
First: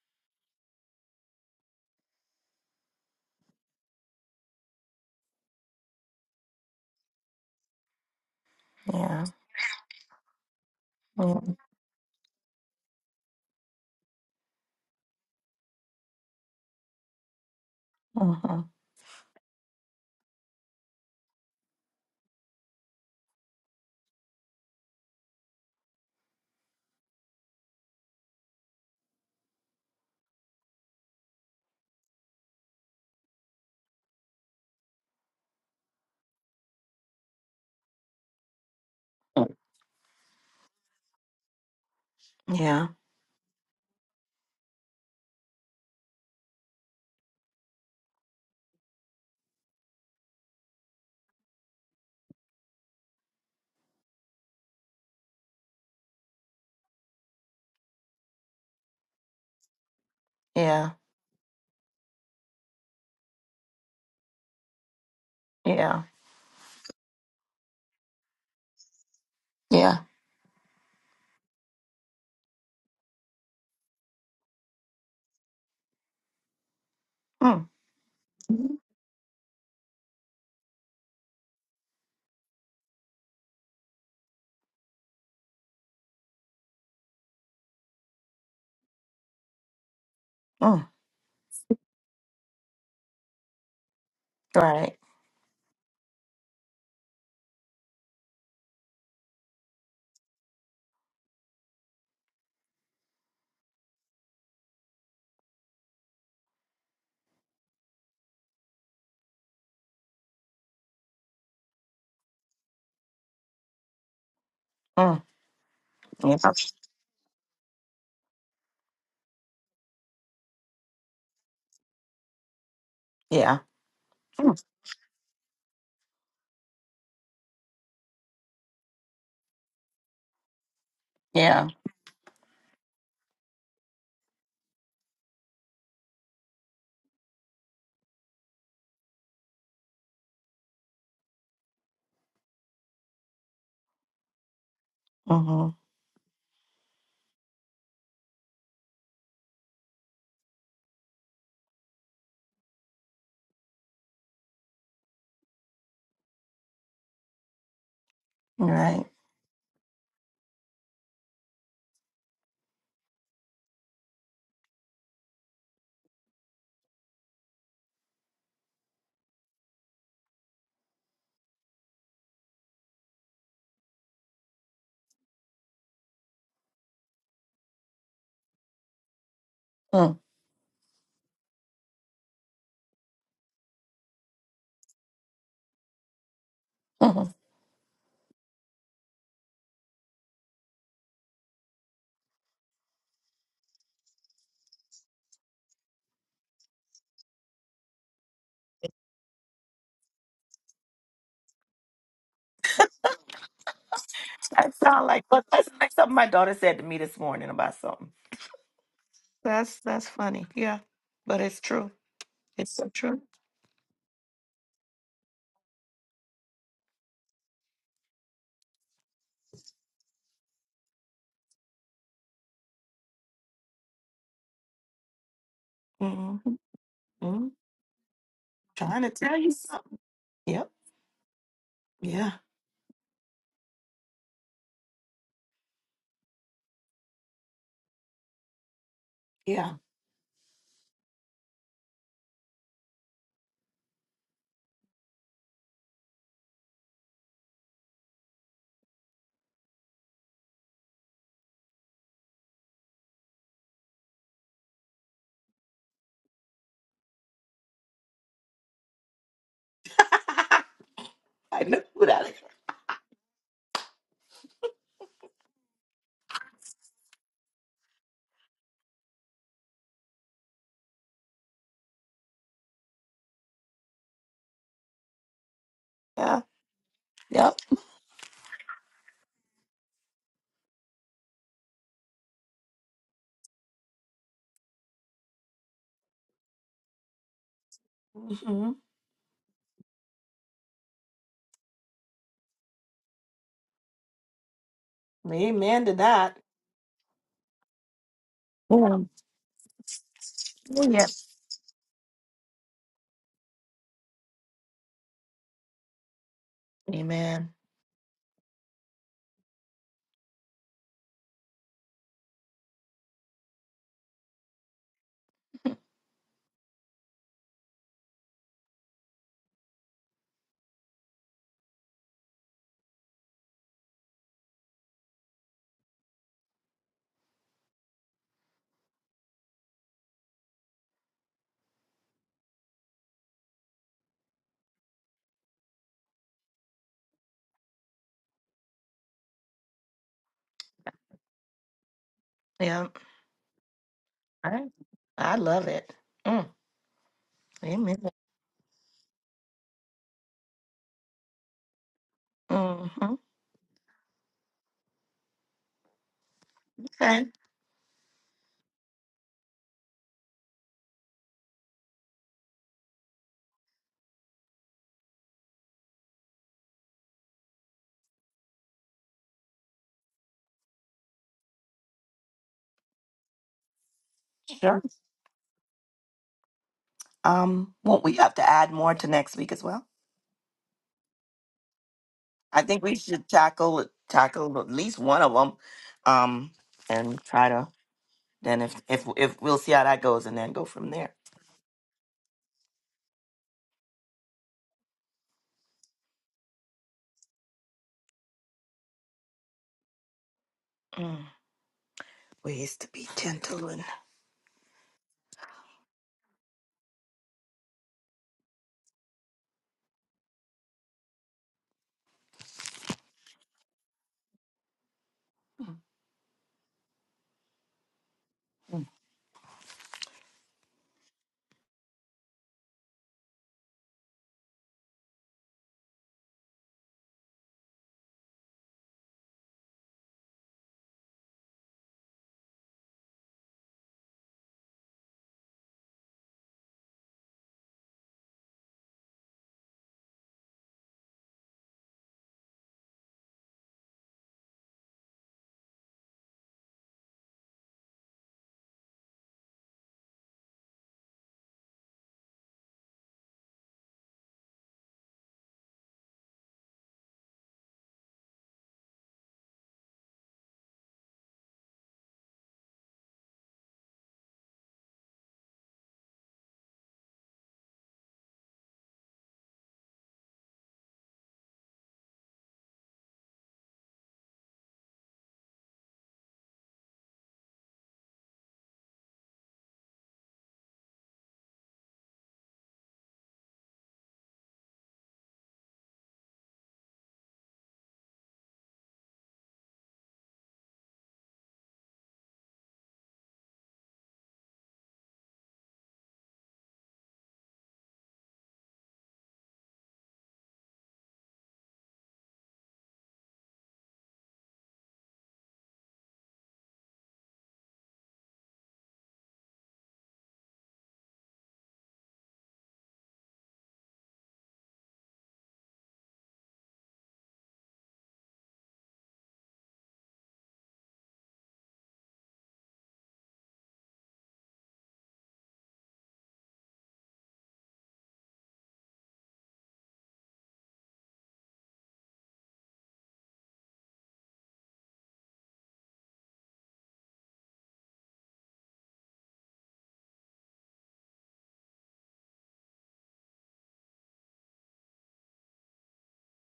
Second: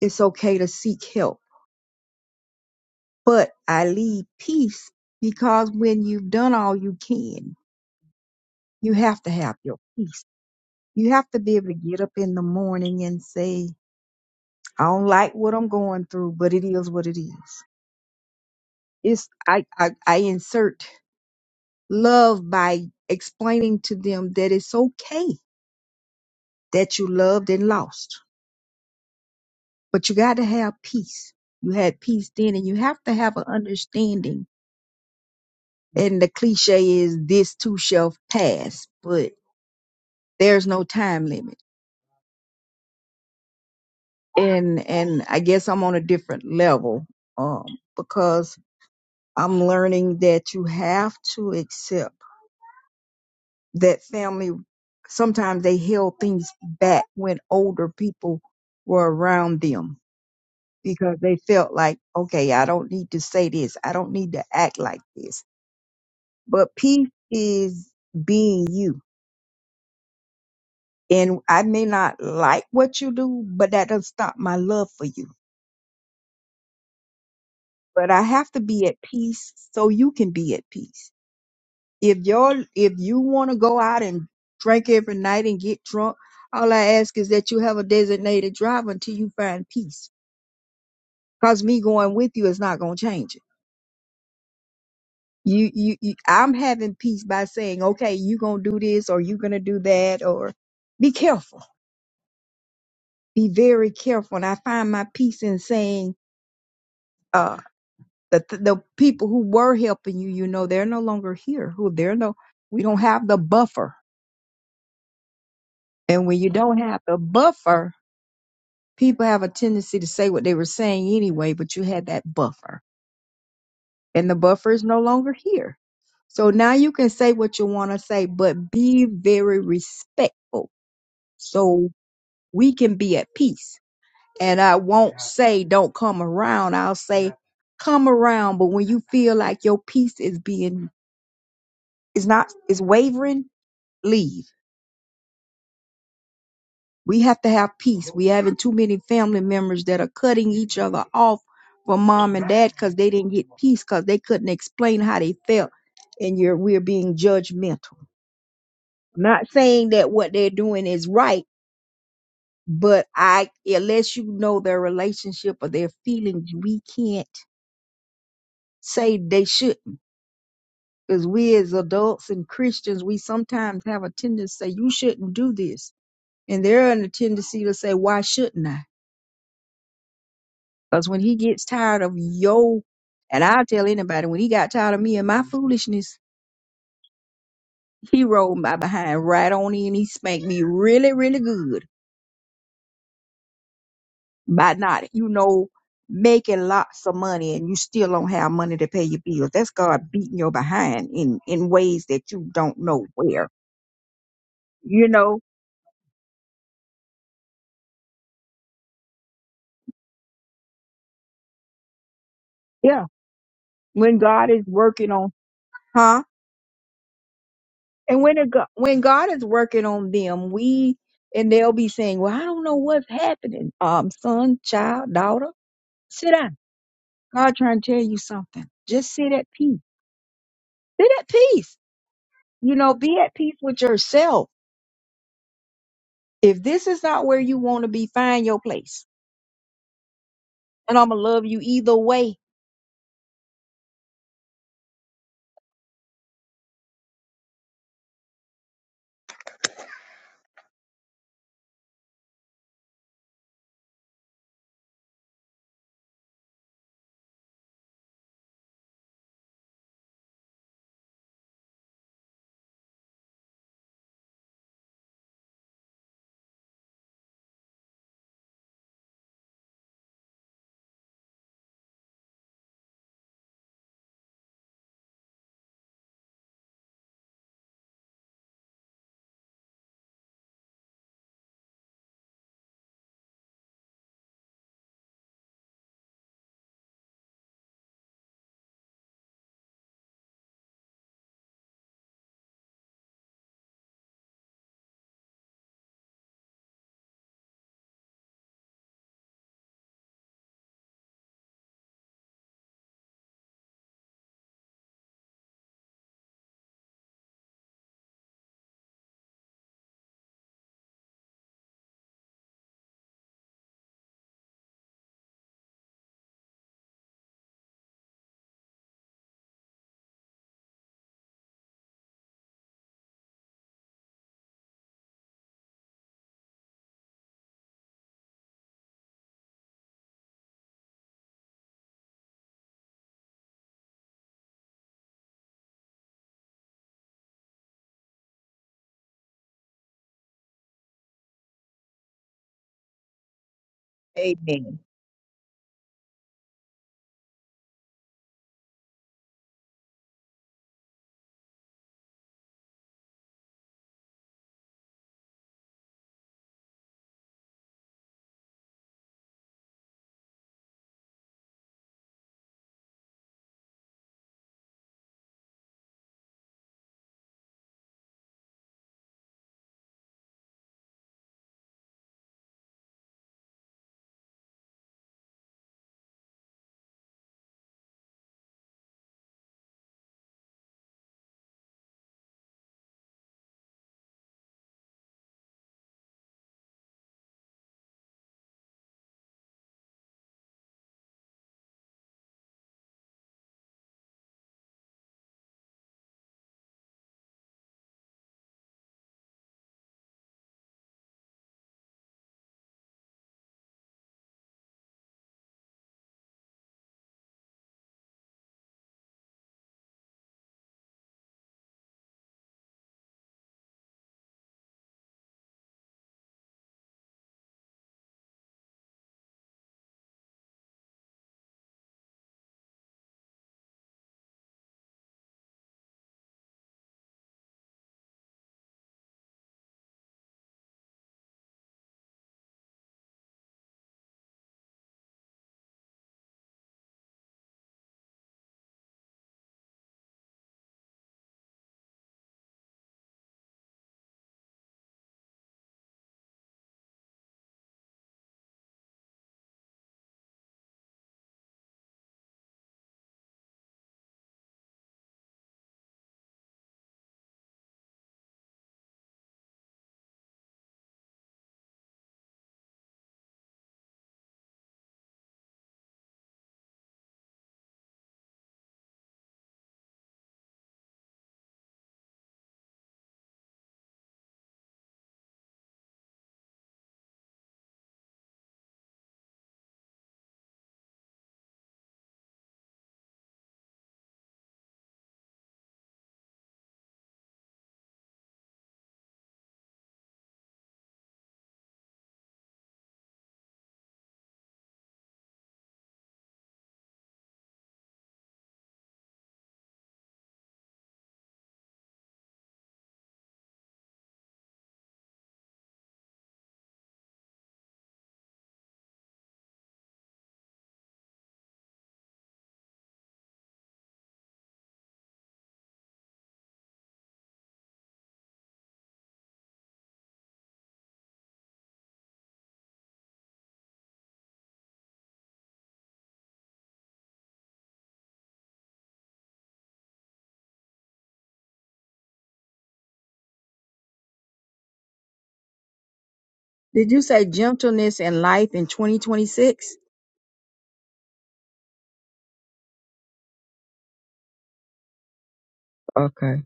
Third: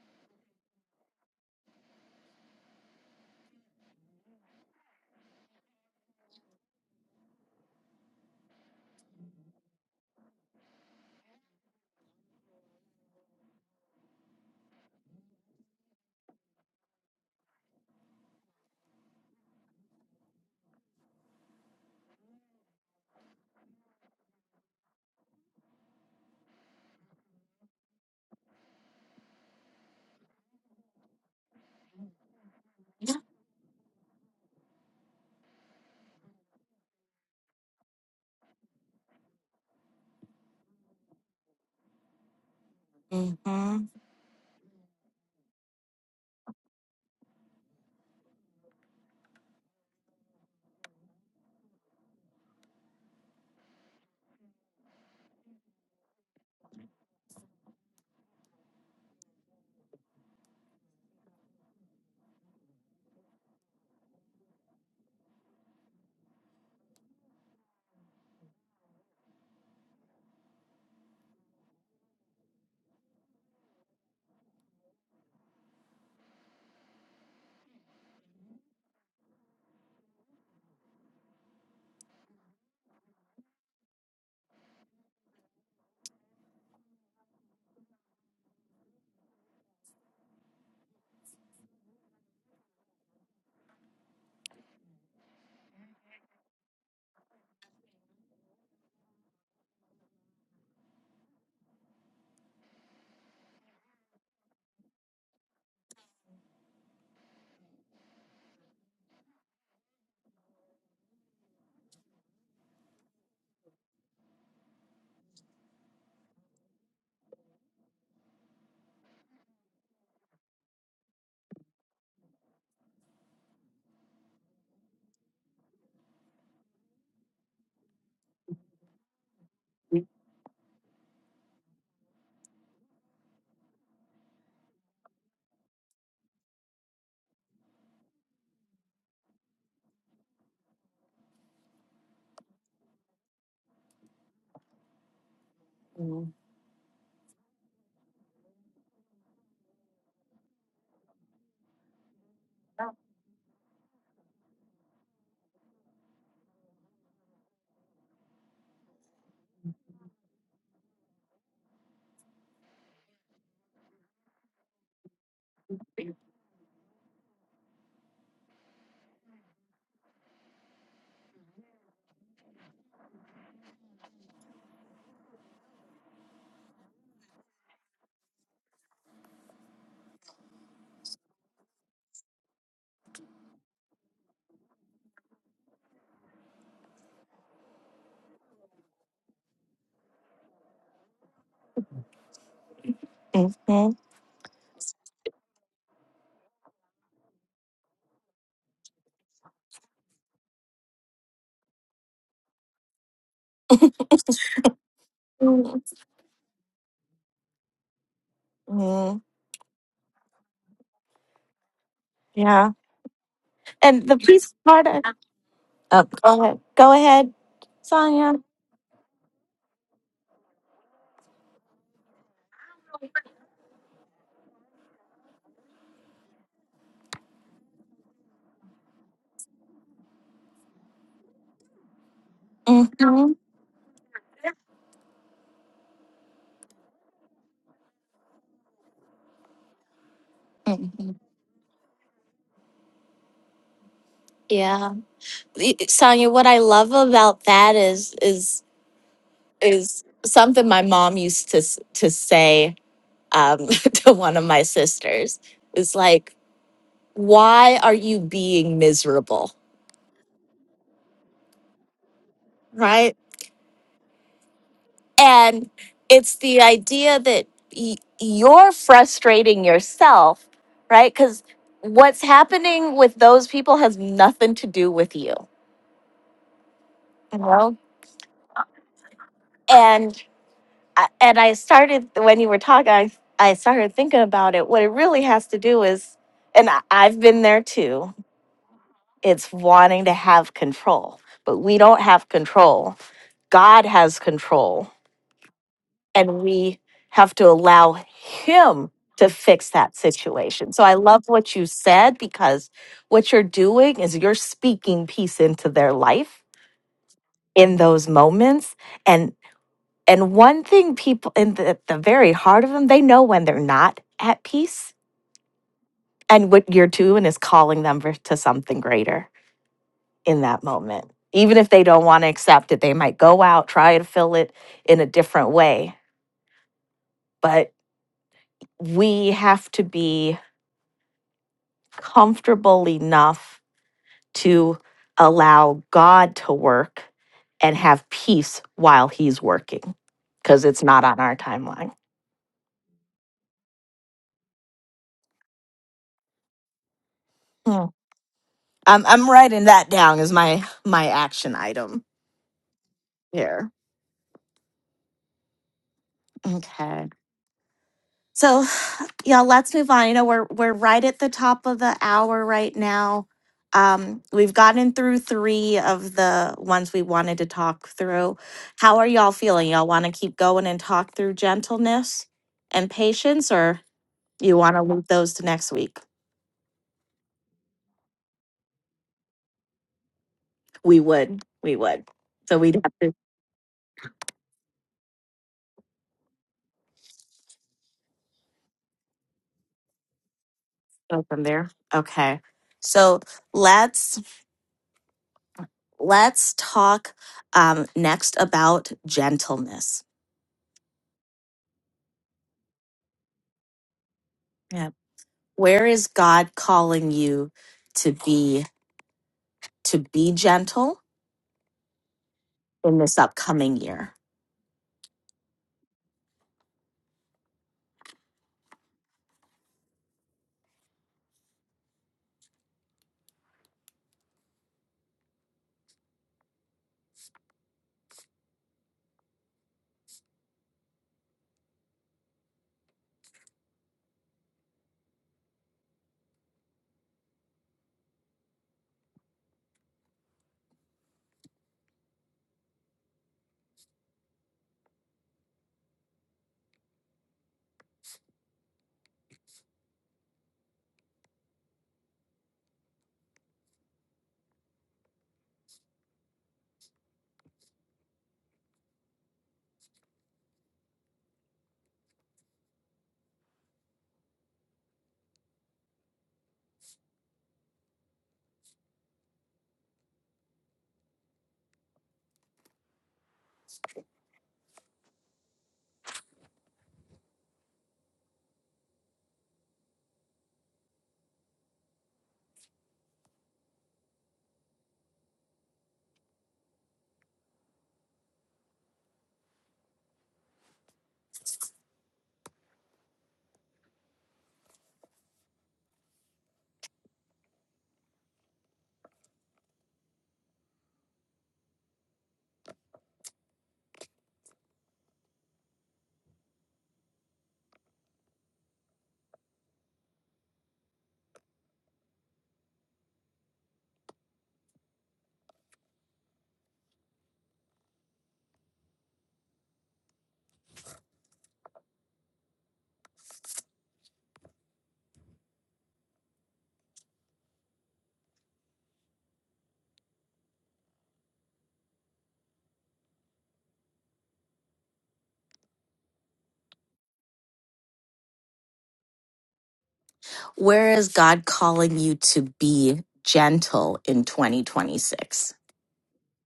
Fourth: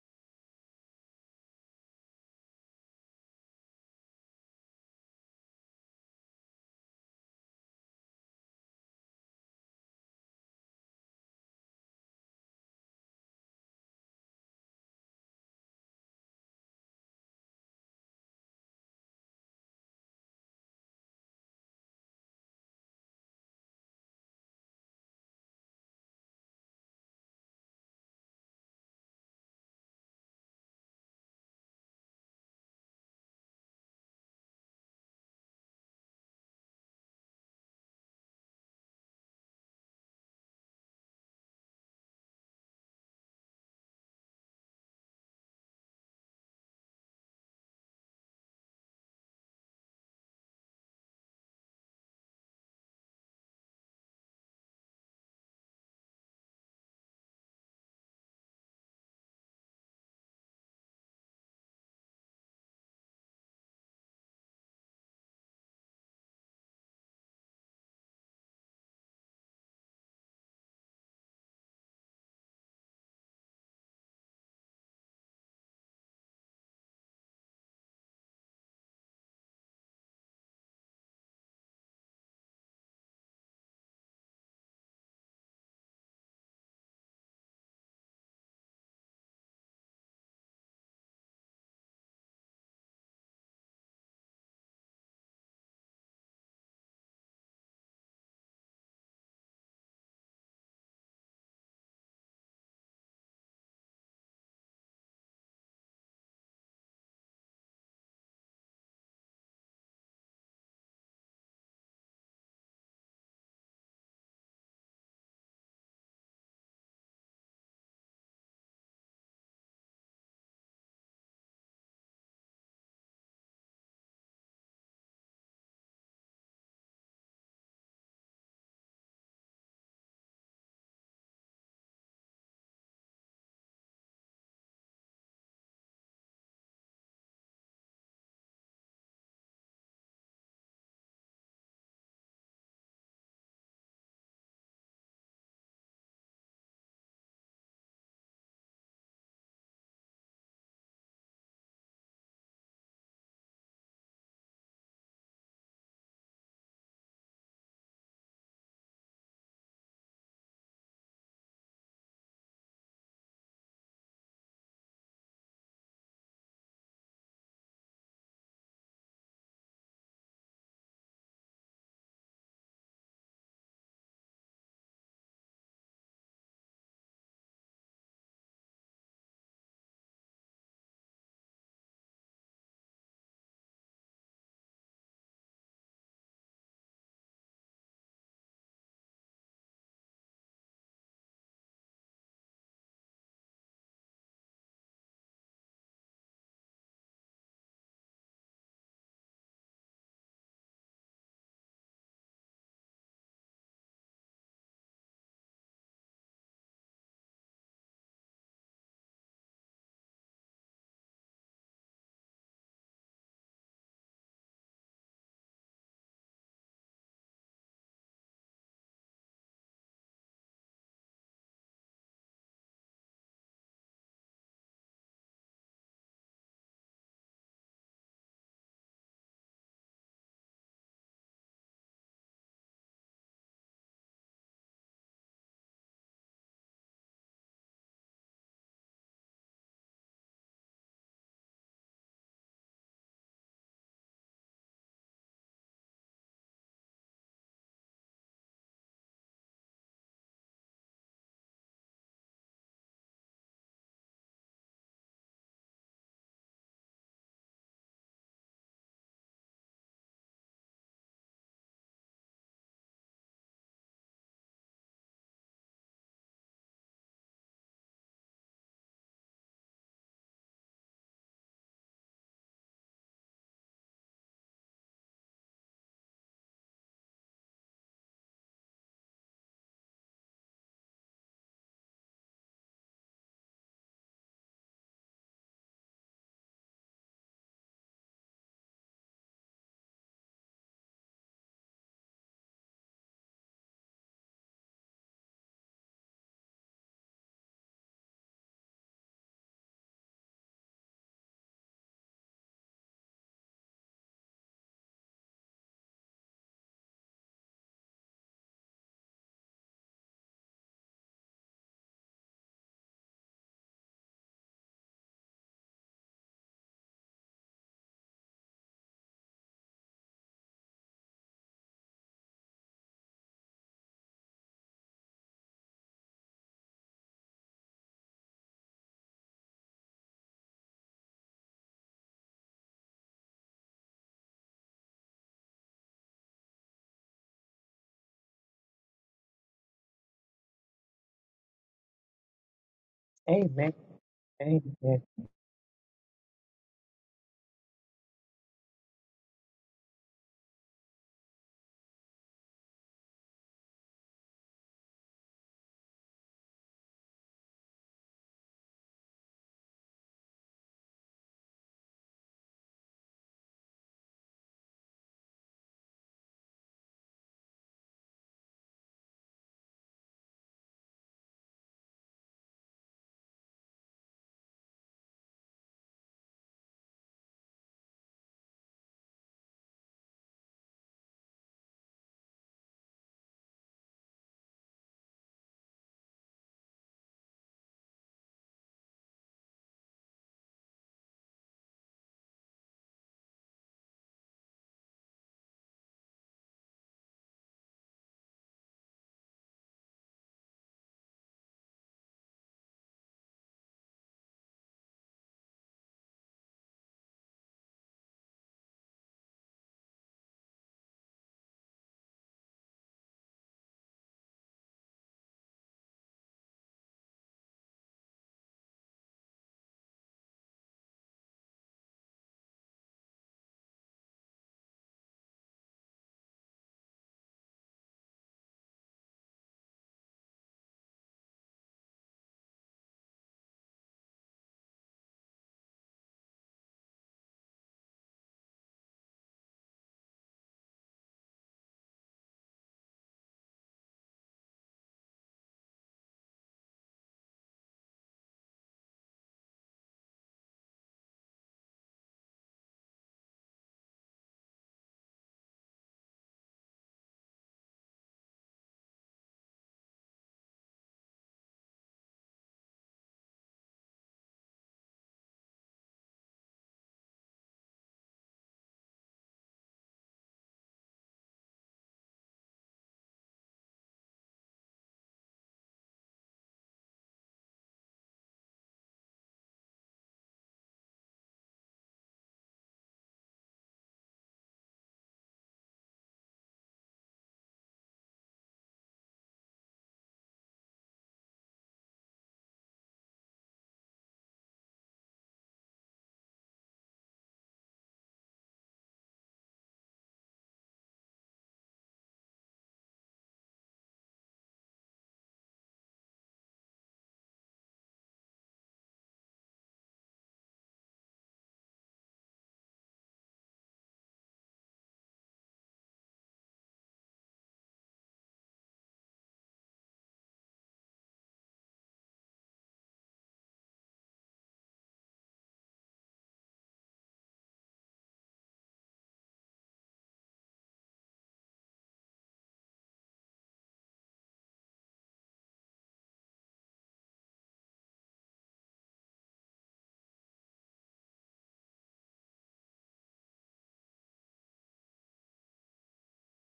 Speaker 4: It's okay to seek help. But I leave peace because when you've done all you can, you have
Speaker 2: Yeah.
Speaker 4: to have your peace. You have to be
Speaker 2: Mm.
Speaker 4: able to get up in the morning and say, I don't like what I'm going through, but it is what it is.
Speaker 2: Mm-hmm.
Speaker 4: It's I I, I insert love by explaining to them that it's okay that you loved and lost, but you got to have peace. You had peace then, and you have to have an understanding. And the cliche is this too shall pass, but
Speaker 2: Mm.
Speaker 4: there's no time limit.
Speaker 2: Yeah.
Speaker 3: yeah hmm
Speaker 4: And and I guess I'm on a different level um, because I'm learning that you have to accept that family sometimes they held things back when older people were around them
Speaker 2: Yeah.
Speaker 4: because they felt like okay i don't need to say this i don't need to act like this
Speaker 2: Yeah.
Speaker 4: but peace is being you
Speaker 2: Yeah.
Speaker 4: and i may not like what you do but that doesn't stop my love for you
Speaker 2: Mm.
Speaker 4: but i have to be at peace so you can be at peace if you're if you want to go out and drink every night and get drunk, all I ask is that you have a designated driver until you find peace.
Speaker 2: Mm.
Speaker 4: Cause me going with you is not gonna change it.
Speaker 2: Right.
Speaker 4: You, you, you I'm having peace by saying, okay, you gonna do this or you gonna do that, or be careful, be very careful. And I find my peace in saying, uh, the the people who were helping you, you know, they're no longer here. Who they're no, we don't have the buffer.
Speaker 2: Mm.
Speaker 4: And when
Speaker 2: Yeah.
Speaker 4: you don't have the buffer, people have a tendency to say what they were saying anyway, but you had that buffer,
Speaker 2: Yeah.
Speaker 4: and the
Speaker 2: Mm.
Speaker 4: buffer is no longer here. So now you can say what you want to say, but be very respectful
Speaker 2: Yeah.
Speaker 4: so we can be at peace. And I won't Yeah. say don't come around. I'll say Yeah. come around, but when you feel like your peace is being is not is wavering, leave
Speaker 2: Mm-hmm.
Speaker 4: We have to have peace. We having too many family members that are cutting each other off from mom and dad because they didn't get peace because they couldn't explain how they felt, and you're we're being judgmental.
Speaker 2: Right.
Speaker 4: I'm not saying that what they're doing is right, but I unless you know their relationship or their feelings, we can't say they shouldn't. Because we as adults and Christians, we sometimes have a tendency to say, you shouldn't do this. And they're in a tendency to say, why shouldn't I?
Speaker 2: Mm.
Speaker 4: Because when he gets tired of yo, and I'll tell anybody, when he got tired of me and my foolishness,
Speaker 2: hmm
Speaker 4: he rolled my behind right on in. He spanked me really, really good
Speaker 3: Mm-hmm.
Speaker 4: by not, you know, making lots of money and you still don't have money to pay your bills. That's God beating your behind in, in ways that you don't know where.
Speaker 2: That sound
Speaker 4: You
Speaker 2: like
Speaker 4: know?
Speaker 2: but that's like something my daughter said to me this morning about something.
Speaker 3: hmm
Speaker 2: That's that's funny. Yeah. But it's true.
Speaker 3: Yeah.
Speaker 2: It's so
Speaker 4: Yeah.
Speaker 2: true.
Speaker 3: And the
Speaker 4: When God
Speaker 3: peace
Speaker 4: is
Speaker 3: part
Speaker 4: working on,
Speaker 3: Oh,
Speaker 4: huh?
Speaker 3: go ahead. Go ahead,
Speaker 4: And
Speaker 3: Sonia.
Speaker 4: when, it, go- when God is working on them, we and they'll be saying, "Well, I don't know what's happening, um, son, child, daughter." Sit
Speaker 2: Mm-hmm.
Speaker 4: down.
Speaker 2: Mm,
Speaker 4: God trying to tell you something.
Speaker 2: trying to
Speaker 4: Just sit
Speaker 2: tell
Speaker 4: at
Speaker 2: you
Speaker 4: peace.
Speaker 2: something. Yep.
Speaker 4: Sit at peace.
Speaker 2: Yeah.
Speaker 4: You know, be
Speaker 3: hmm
Speaker 4: at peace with yourself. If this is not where you want to be, find your place.
Speaker 2: Yeah.
Speaker 4: And I'm
Speaker 3: hmm
Speaker 4: gonna love you either way.
Speaker 3: Yeah, Y- Sonia. What I love about that is is is something my mom used to s- to say um, to one of my sisters. Is like, why are you being miserable,
Speaker 2: I know that.
Speaker 3: right? And it's the idea that y- you're frustrating yourself, right? Because what's happening with those people has nothing to do with you.
Speaker 2: Yeah. Yep.
Speaker 3: and I- and I started when you were talking, I I started thinking about it. What it really has to do is, and I, I've been there too.
Speaker 2: hmm
Speaker 3: It's wanting to have control, but we don't have control. God has control,
Speaker 2: Amen to that.
Speaker 3: and we have to allow Him
Speaker 2: Yeah.
Speaker 3: to fix that situation. So I
Speaker 2: Yep.
Speaker 3: love what you said because what you're doing is you're speaking peace into their life
Speaker 2: Amen.
Speaker 3: in those moments and. And one thing people in the, the very heart of them, they know when they're not at peace and what you're doing is calling them for- to something greater in that moment. Even if they don't want to accept it, they might go out, try to fill it in a different way. But we have to be comfortable enough to allow God to work and have peace while He's working because it's not on our timeline.
Speaker 2: Yeah.
Speaker 1: Amen.
Speaker 2: I,
Speaker 4: Amen.
Speaker 1: Amen.
Speaker 2: I love it. Mm. Amen.
Speaker 3: I'm I'm writing that down as my my action item
Speaker 2: hmm
Speaker 3: here. Okay.
Speaker 2: Okay.
Speaker 3: So, yeah, let's move on. You know, we're we're right at the top of the hour right now. Um, we've gotten through three of the ones we wanted to talk through. How are y'all feeling? Y'all want to keep going and talk through gentleness and patience, or you want
Speaker 2: Sure.
Speaker 3: to leave those to next week?
Speaker 2: Um, won't we have to add more to next week as well?
Speaker 3: We would. We would. So
Speaker 2: I
Speaker 3: we'd
Speaker 2: think
Speaker 3: have
Speaker 2: we
Speaker 3: to
Speaker 2: should tackle tackle at least one of them, um, and try to then if if if we'll see how that goes and then go from there.
Speaker 3: go from there. Okay. So let's let's talk um, next about gentleness.
Speaker 2: Mm. Ways to be gentle and
Speaker 3: Yeah. Where is God calling you to be to be gentle in this upcoming year?
Speaker 4: Did you say gentleness in life in 2026?
Speaker 3: Where is God calling you to be gentle in 2026?
Speaker 4: Okay.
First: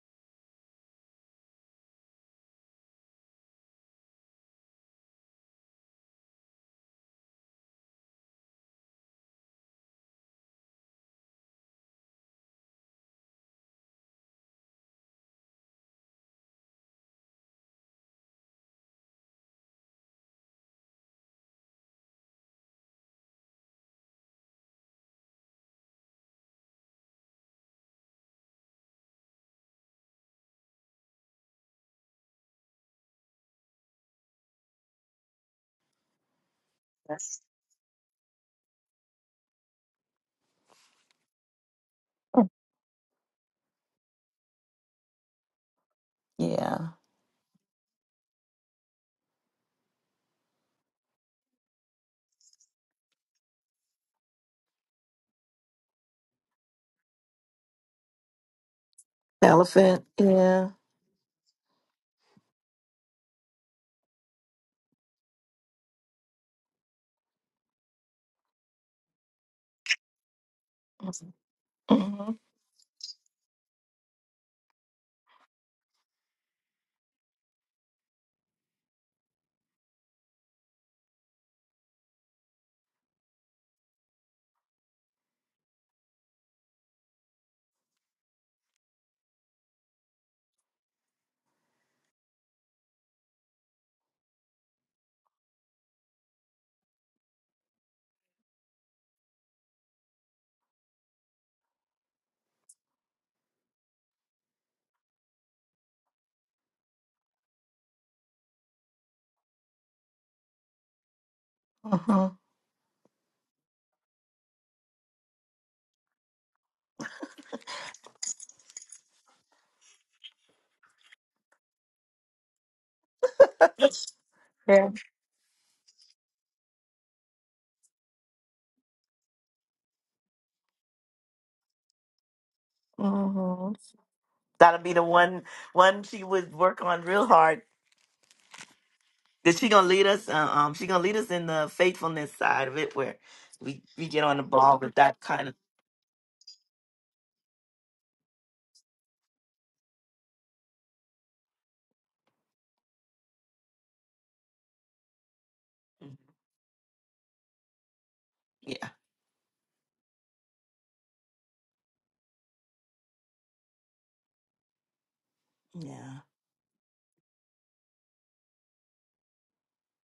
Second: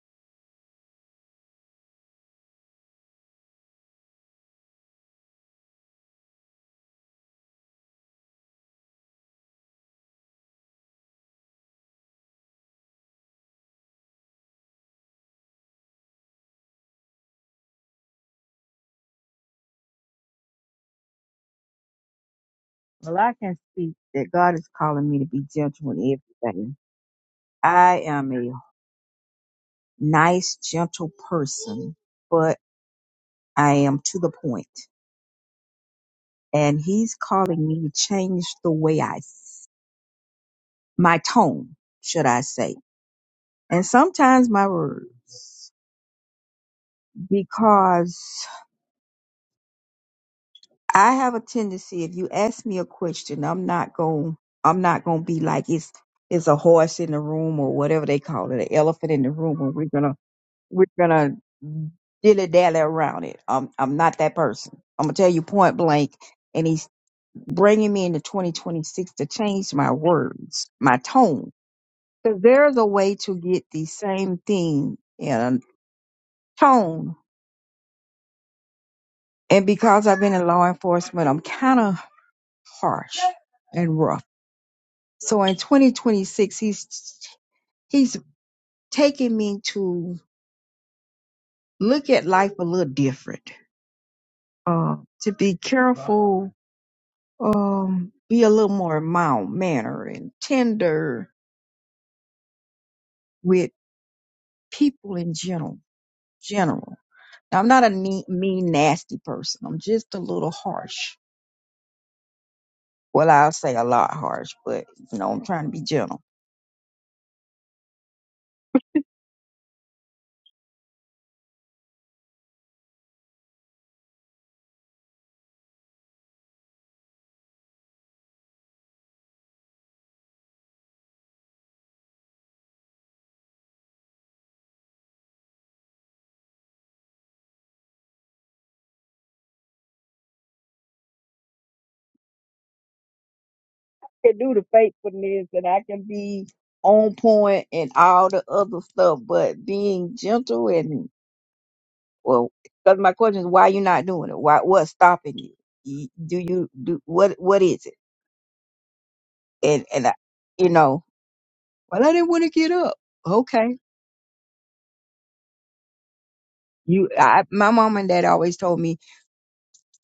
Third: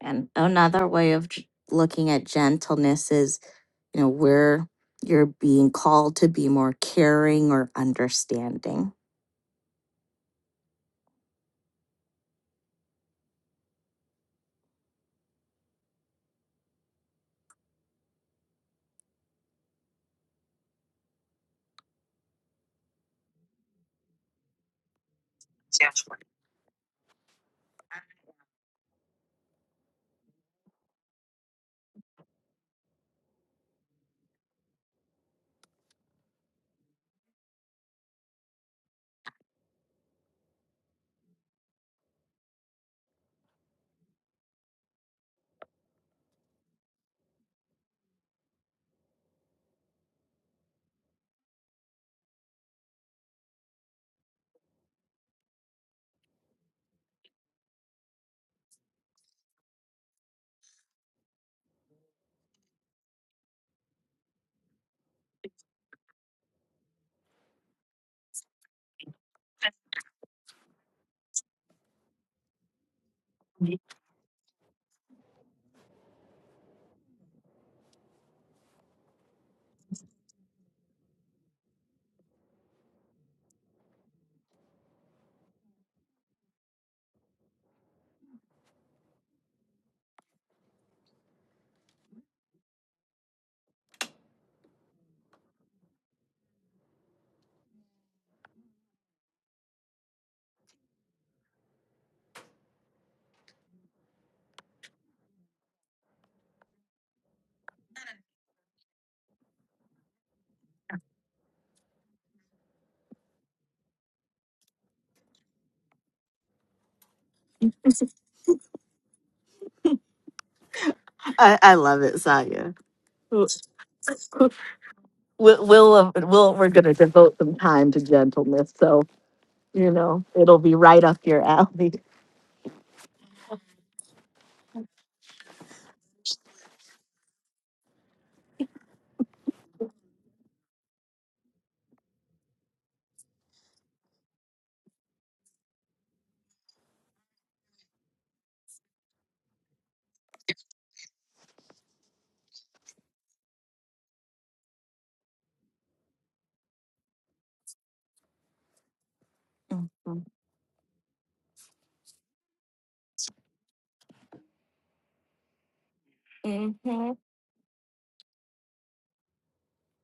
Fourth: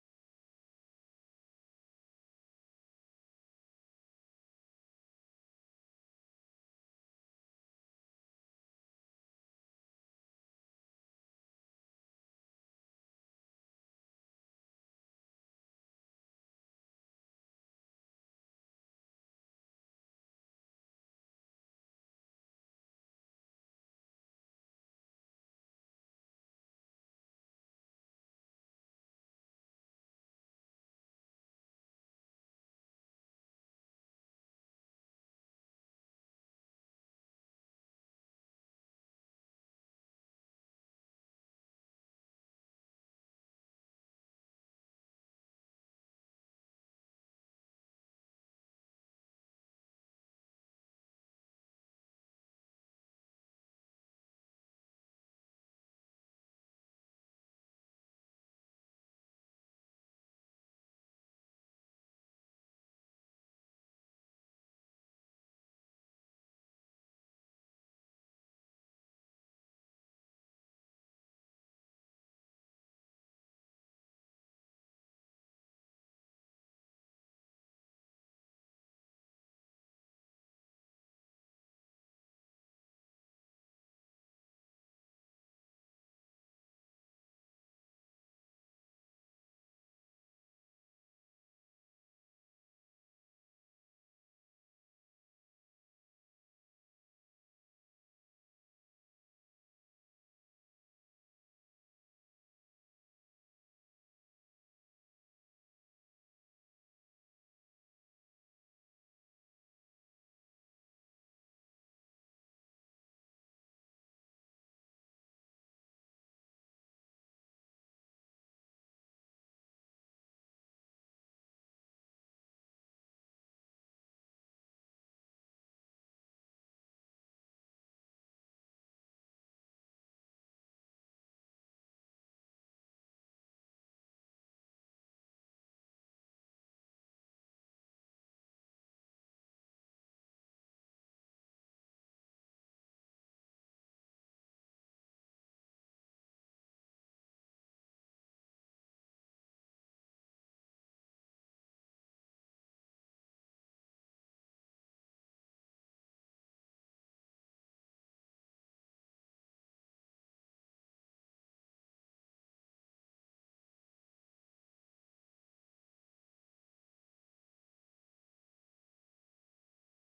Speaker 3: And another way of j- looking at gentleness is you know, where you're being called to be more caring or understanding.
Speaker 4: Well, I can speak that God is calling me to be gentle in everything. I am a nice, gentle person, but I am to the point. and he's calling me to change the way I, s- my tone, should I say, and sometimes my words,
Speaker 2: yeah,
Speaker 4: because I have a tendency. If you ask me a question, I'm not going. I'm not going to be like it's it's a horse in the room or whatever they call it, an elephant in the room, and we're
Speaker 2: elephant.
Speaker 4: gonna
Speaker 2: Yeah.
Speaker 4: we're gonna dilly dally around it. I'm I'm not that person. I'm gonna tell you point blank. And he's bringing me into 2026 to change my words, my tone
Speaker 2: hmm
Speaker 4: Because there's a way to get the same thing in tone. And because I've been in law enforcement, I'm kind of harsh and rough. So in 2026, he's he's taking me to look at life a little different. Uh, to be careful, um, be a little more mild manner and tender with people in general. General. Now, I'm not a mean, mean, nasty person. I'm just a little harsh
Speaker 2: hmm
Speaker 4: Well, I'll say a lot harsh, but you know, I'm trying to be gentle.
Speaker 3: Yeah. We'll,
Speaker 2: Yeah.
Speaker 3: we'll, uh, we'll, we're going to devote some time to gentleness. So, you know, it'll be right up your alley.
Speaker 2: hmm That'll be the one one she would work on real hard. Cause she gonna lead us. Uh, um, she gonna lead us in the faithfulness side of it, where we we get on
Speaker 4: can
Speaker 2: the
Speaker 4: do the
Speaker 2: ball with that kind
Speaker 4: faithfulness
Speaker 2: of.
Speaker 4: and I can be on point and all the other stuff, but being gentle and well, because my question is, why you not doing it? Why what's stopping you? You- Do you do what? What is it?
Speaker 2: Yeah,
Speaker 4: And and I, you know, well, I didn't want to get up. Okay,
Speaker 2: yeah.
Speaker 4: you,
Speaker 3: Mm-hmm,
Speaker 4: I, my mom and dad always told me,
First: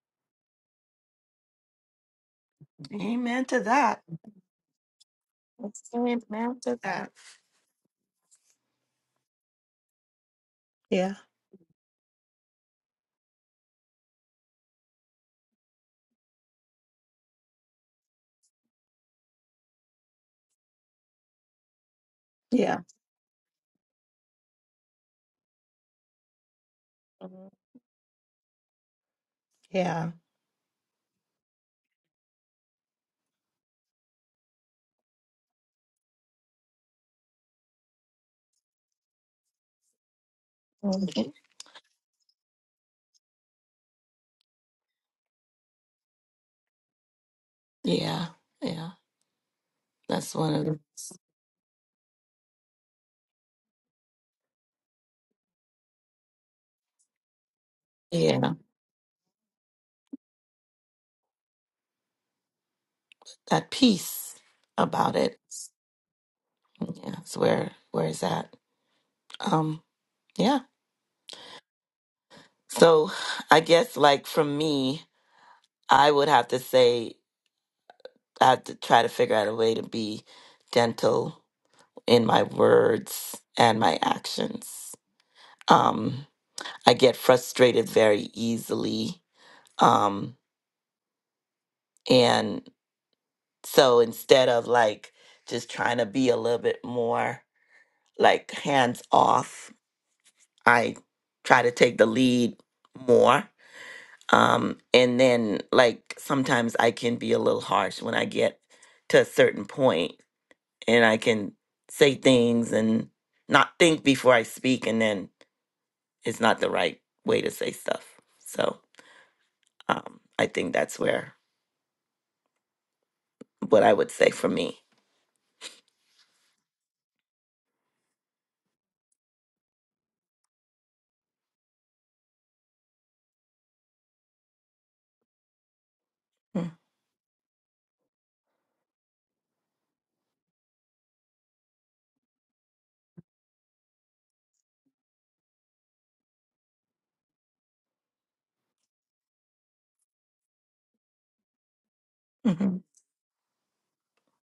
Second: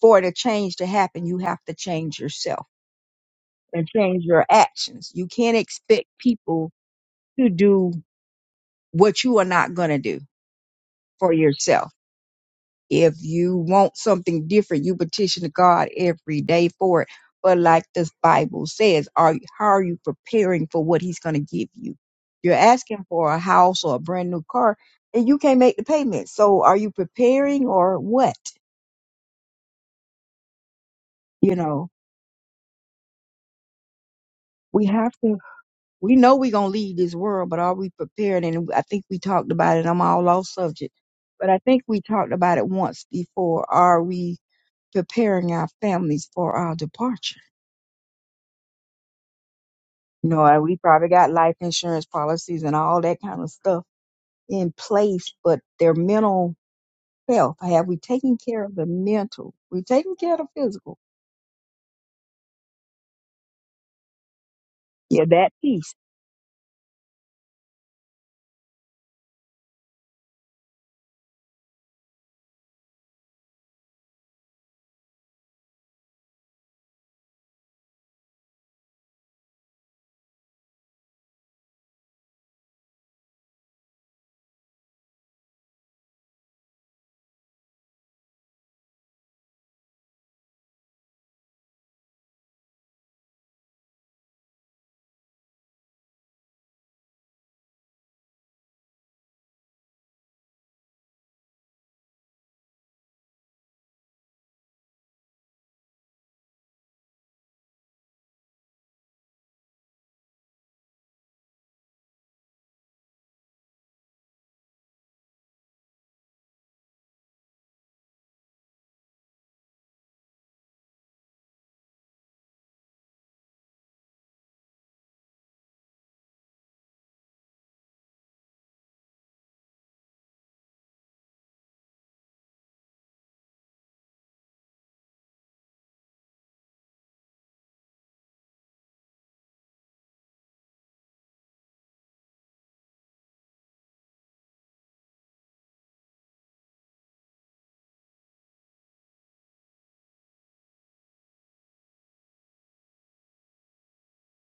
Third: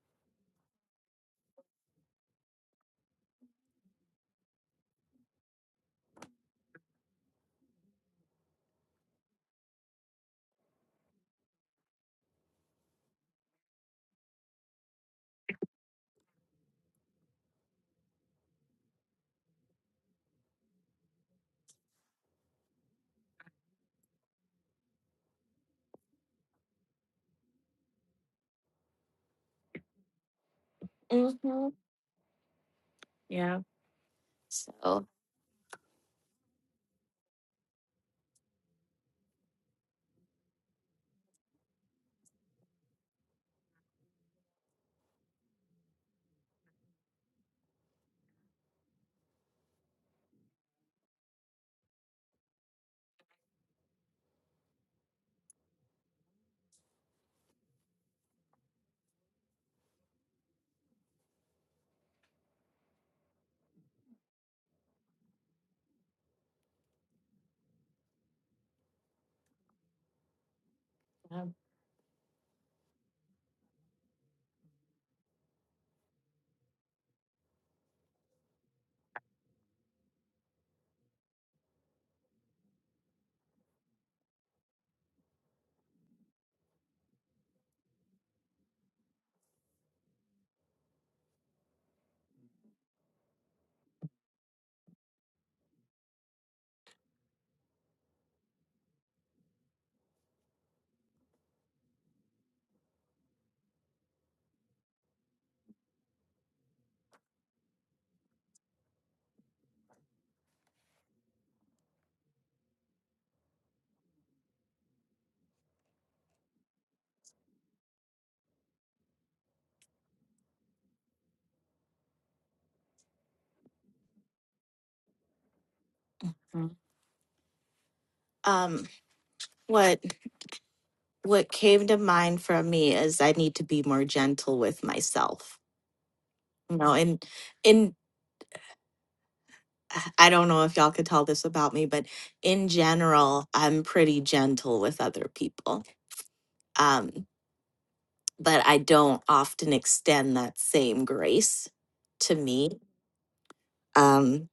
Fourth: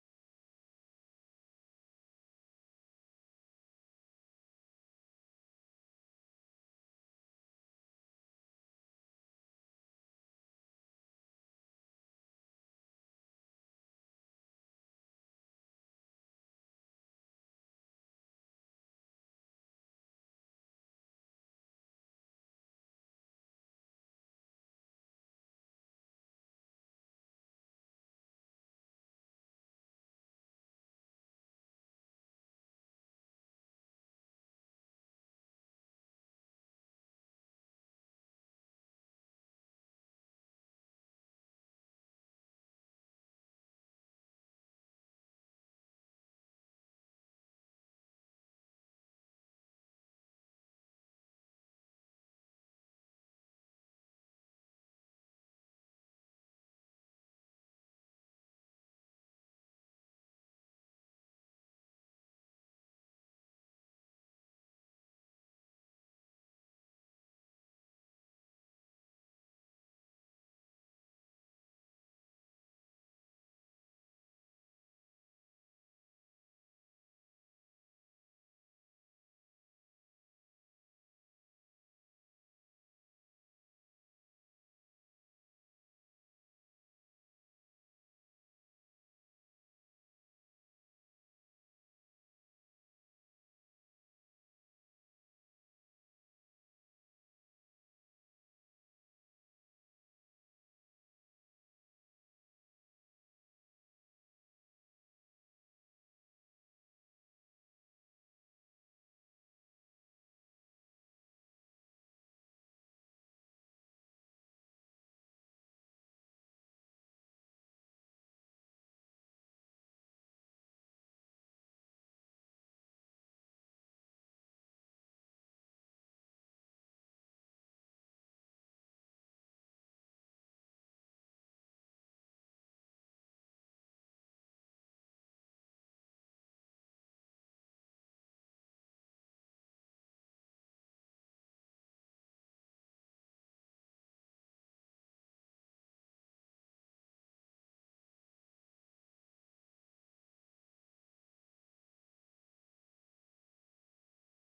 Speaker 4: for the change to happen, you have to change yourself
Speaker 2: Amen to
Speaker 4: and
Speaker 2: that.
Speaker 4: change your actions. You can't expect
Speaker 2: Amen to
Speaker 4: people
Speaker 2: that. That.
Speaker 4: to do what you are not going to do
Speaker 2: Yeah.
Speaker 4: for yourself. If you want something different, you petition to God every day for it. But like the Bible says, are how are you preparing for what He's going to give you? You're
Speaker 2: Yeah.
Speaker 4: asking for a house or a brand new car, and you can't make the payment. So are you preparing or what?
Speaker 2: Yeah.
Speaker 4: You
Speaker 3: hmm
Speaker 4: know,
Speaker 3: Yeah.
Speaker 4: we
Speaker 3: So,
Speaker 4: have to. We know we're going to leave this world, but are we prepared? And I think we talked about it. I'm all off subject,
Speaker 2: Mhm.
Speaker 4: but I think we talked about it once before. Are we? preparing our families for our departure.
Speaker 2: Yeah, yeah.
Speaker 4: You
Speaker 2: That's
Speaker 4: know,
Speaker 2: one
Speaker 4: uh,
Speaker 2: of
Speaker 4: we
Speaker 2: the
Speaker 4: probably got life insurance policies and all that kind of stuff in place, but their mental health, have we taken
Speaker 2: yeah.
Speaker 4: care of the mental? We taken care of the physical.
Speaker 2: That piece about
Speaker 4: Yeah,
Speaker 2: it.
Speaker 4: that piece.
Speaker 2: Yeah, it's where where is that? Um. Yeah. So I guess like from me, I would have to say I have to try to figure out a way to be gentle in my words and my actions. Um, I get frustrated very easily. Um, and so instead of like just trying to be a little bit more like hands off, I try to take the lead more Um, and then like sometimes I can be a little harsh when I get to a certain point and I can say things and not think before I speak and then it's not the right way to say stuff. So um, I think that's where what I would say for me.
Speaker 3: Mhm. um, what what came to mind from me is I need to be more gentle with myself. You know, and and I I don't know if y'all could tell this about me, but in general, I'm pretty gentle with other people. Um, but I don't often extend that same grace to me
Speaker 2: Mm-hmm.
Speaker 3: um,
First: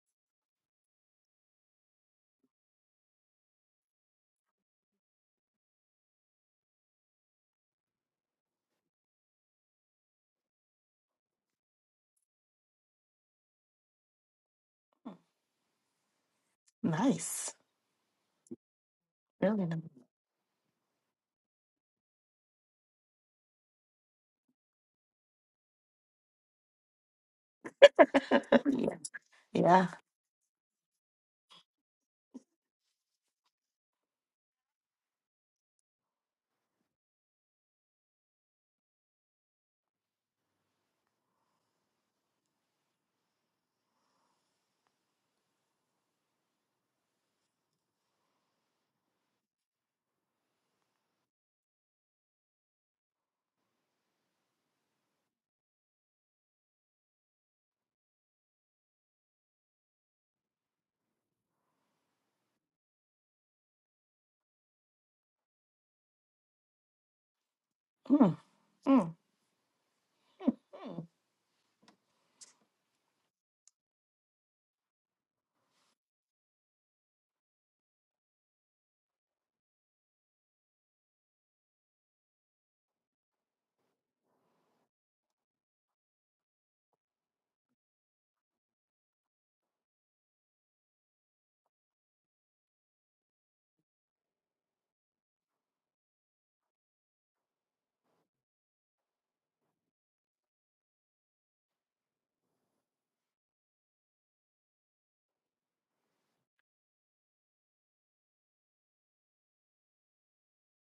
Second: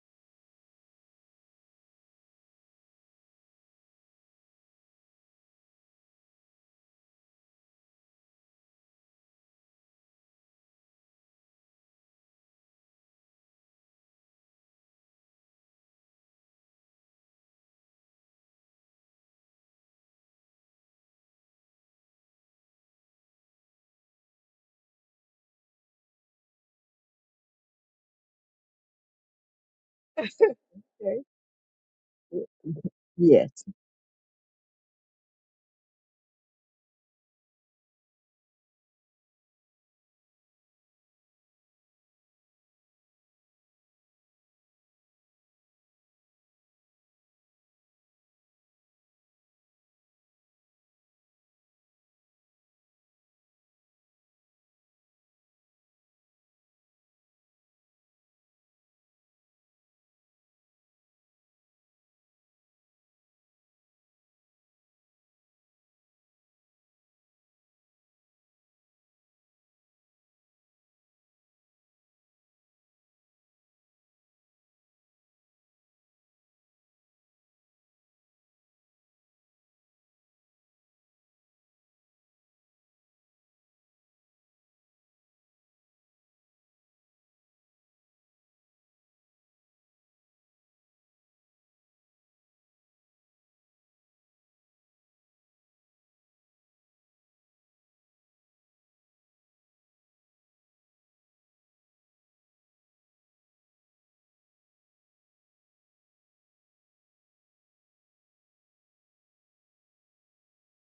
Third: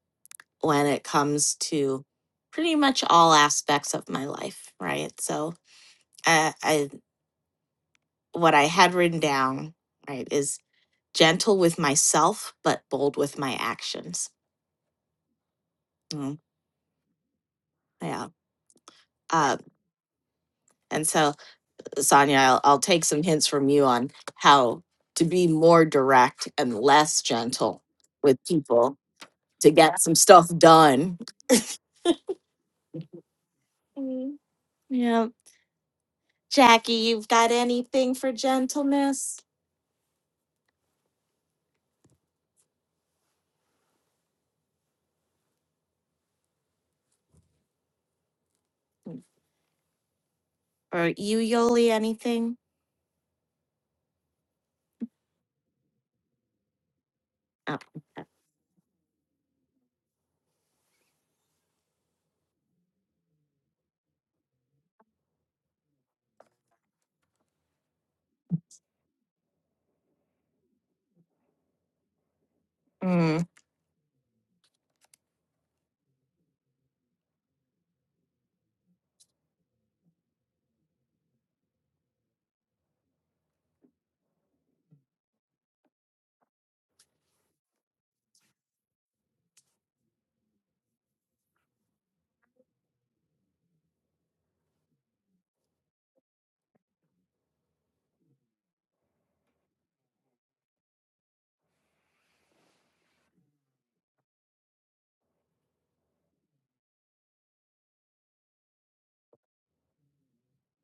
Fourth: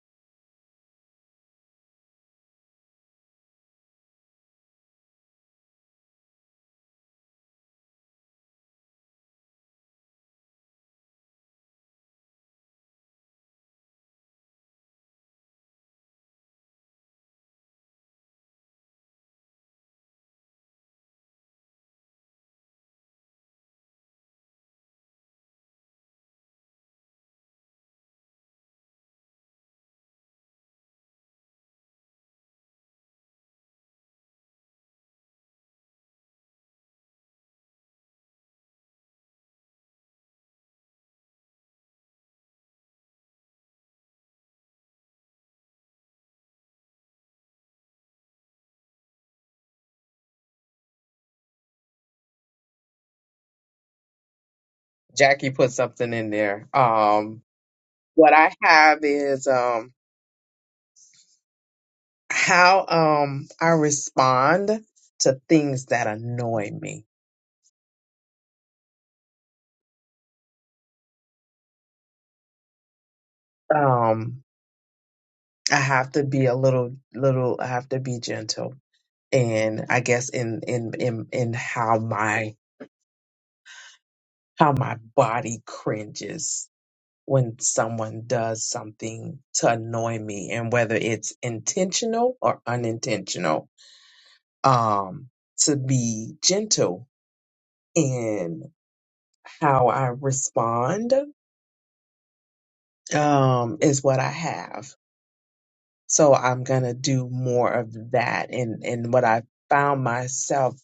Speaker 3: when it comes to pretty much all aspects of my life, right? So, uh, I what I had written down, right, is gentle with myself, but bold with my actions. Mm,
Speaker 2: Nice.
Speaker 3: yeah. Uh,
Speaker 2: Really nice.
Speaker 3: and so Sonia, I'll, I'll take some hints from you on how to be more direct and less gentle with
Speaker 2: Yeah.
Speaker 3: people to
Speaker 2: yeah.
Speaker 3: get some stuff done.
Speaker 4: Okay. Yes.
Speaker 3: Mm, Yeah. Jackie, you've got anything for gentleness? Or you, Yoli, anything?
Speaker 1: Jackie put something in there. Um,
Speaker 3: Oh.
Speaker 1: what I have is um how um I respond to things that annoy me.
Speaker 2: Mm, mm,
Speaker 3: Mm.
Speaker 1: Um I have to be a little little I have to be gentle and I guess in in in in how my how my body cringes when someone does something to annoy me and whether it's intentional or unintentional um to be gentle in how I respond um, is what I have. So I'm gonna do more of that. And and what I found myself,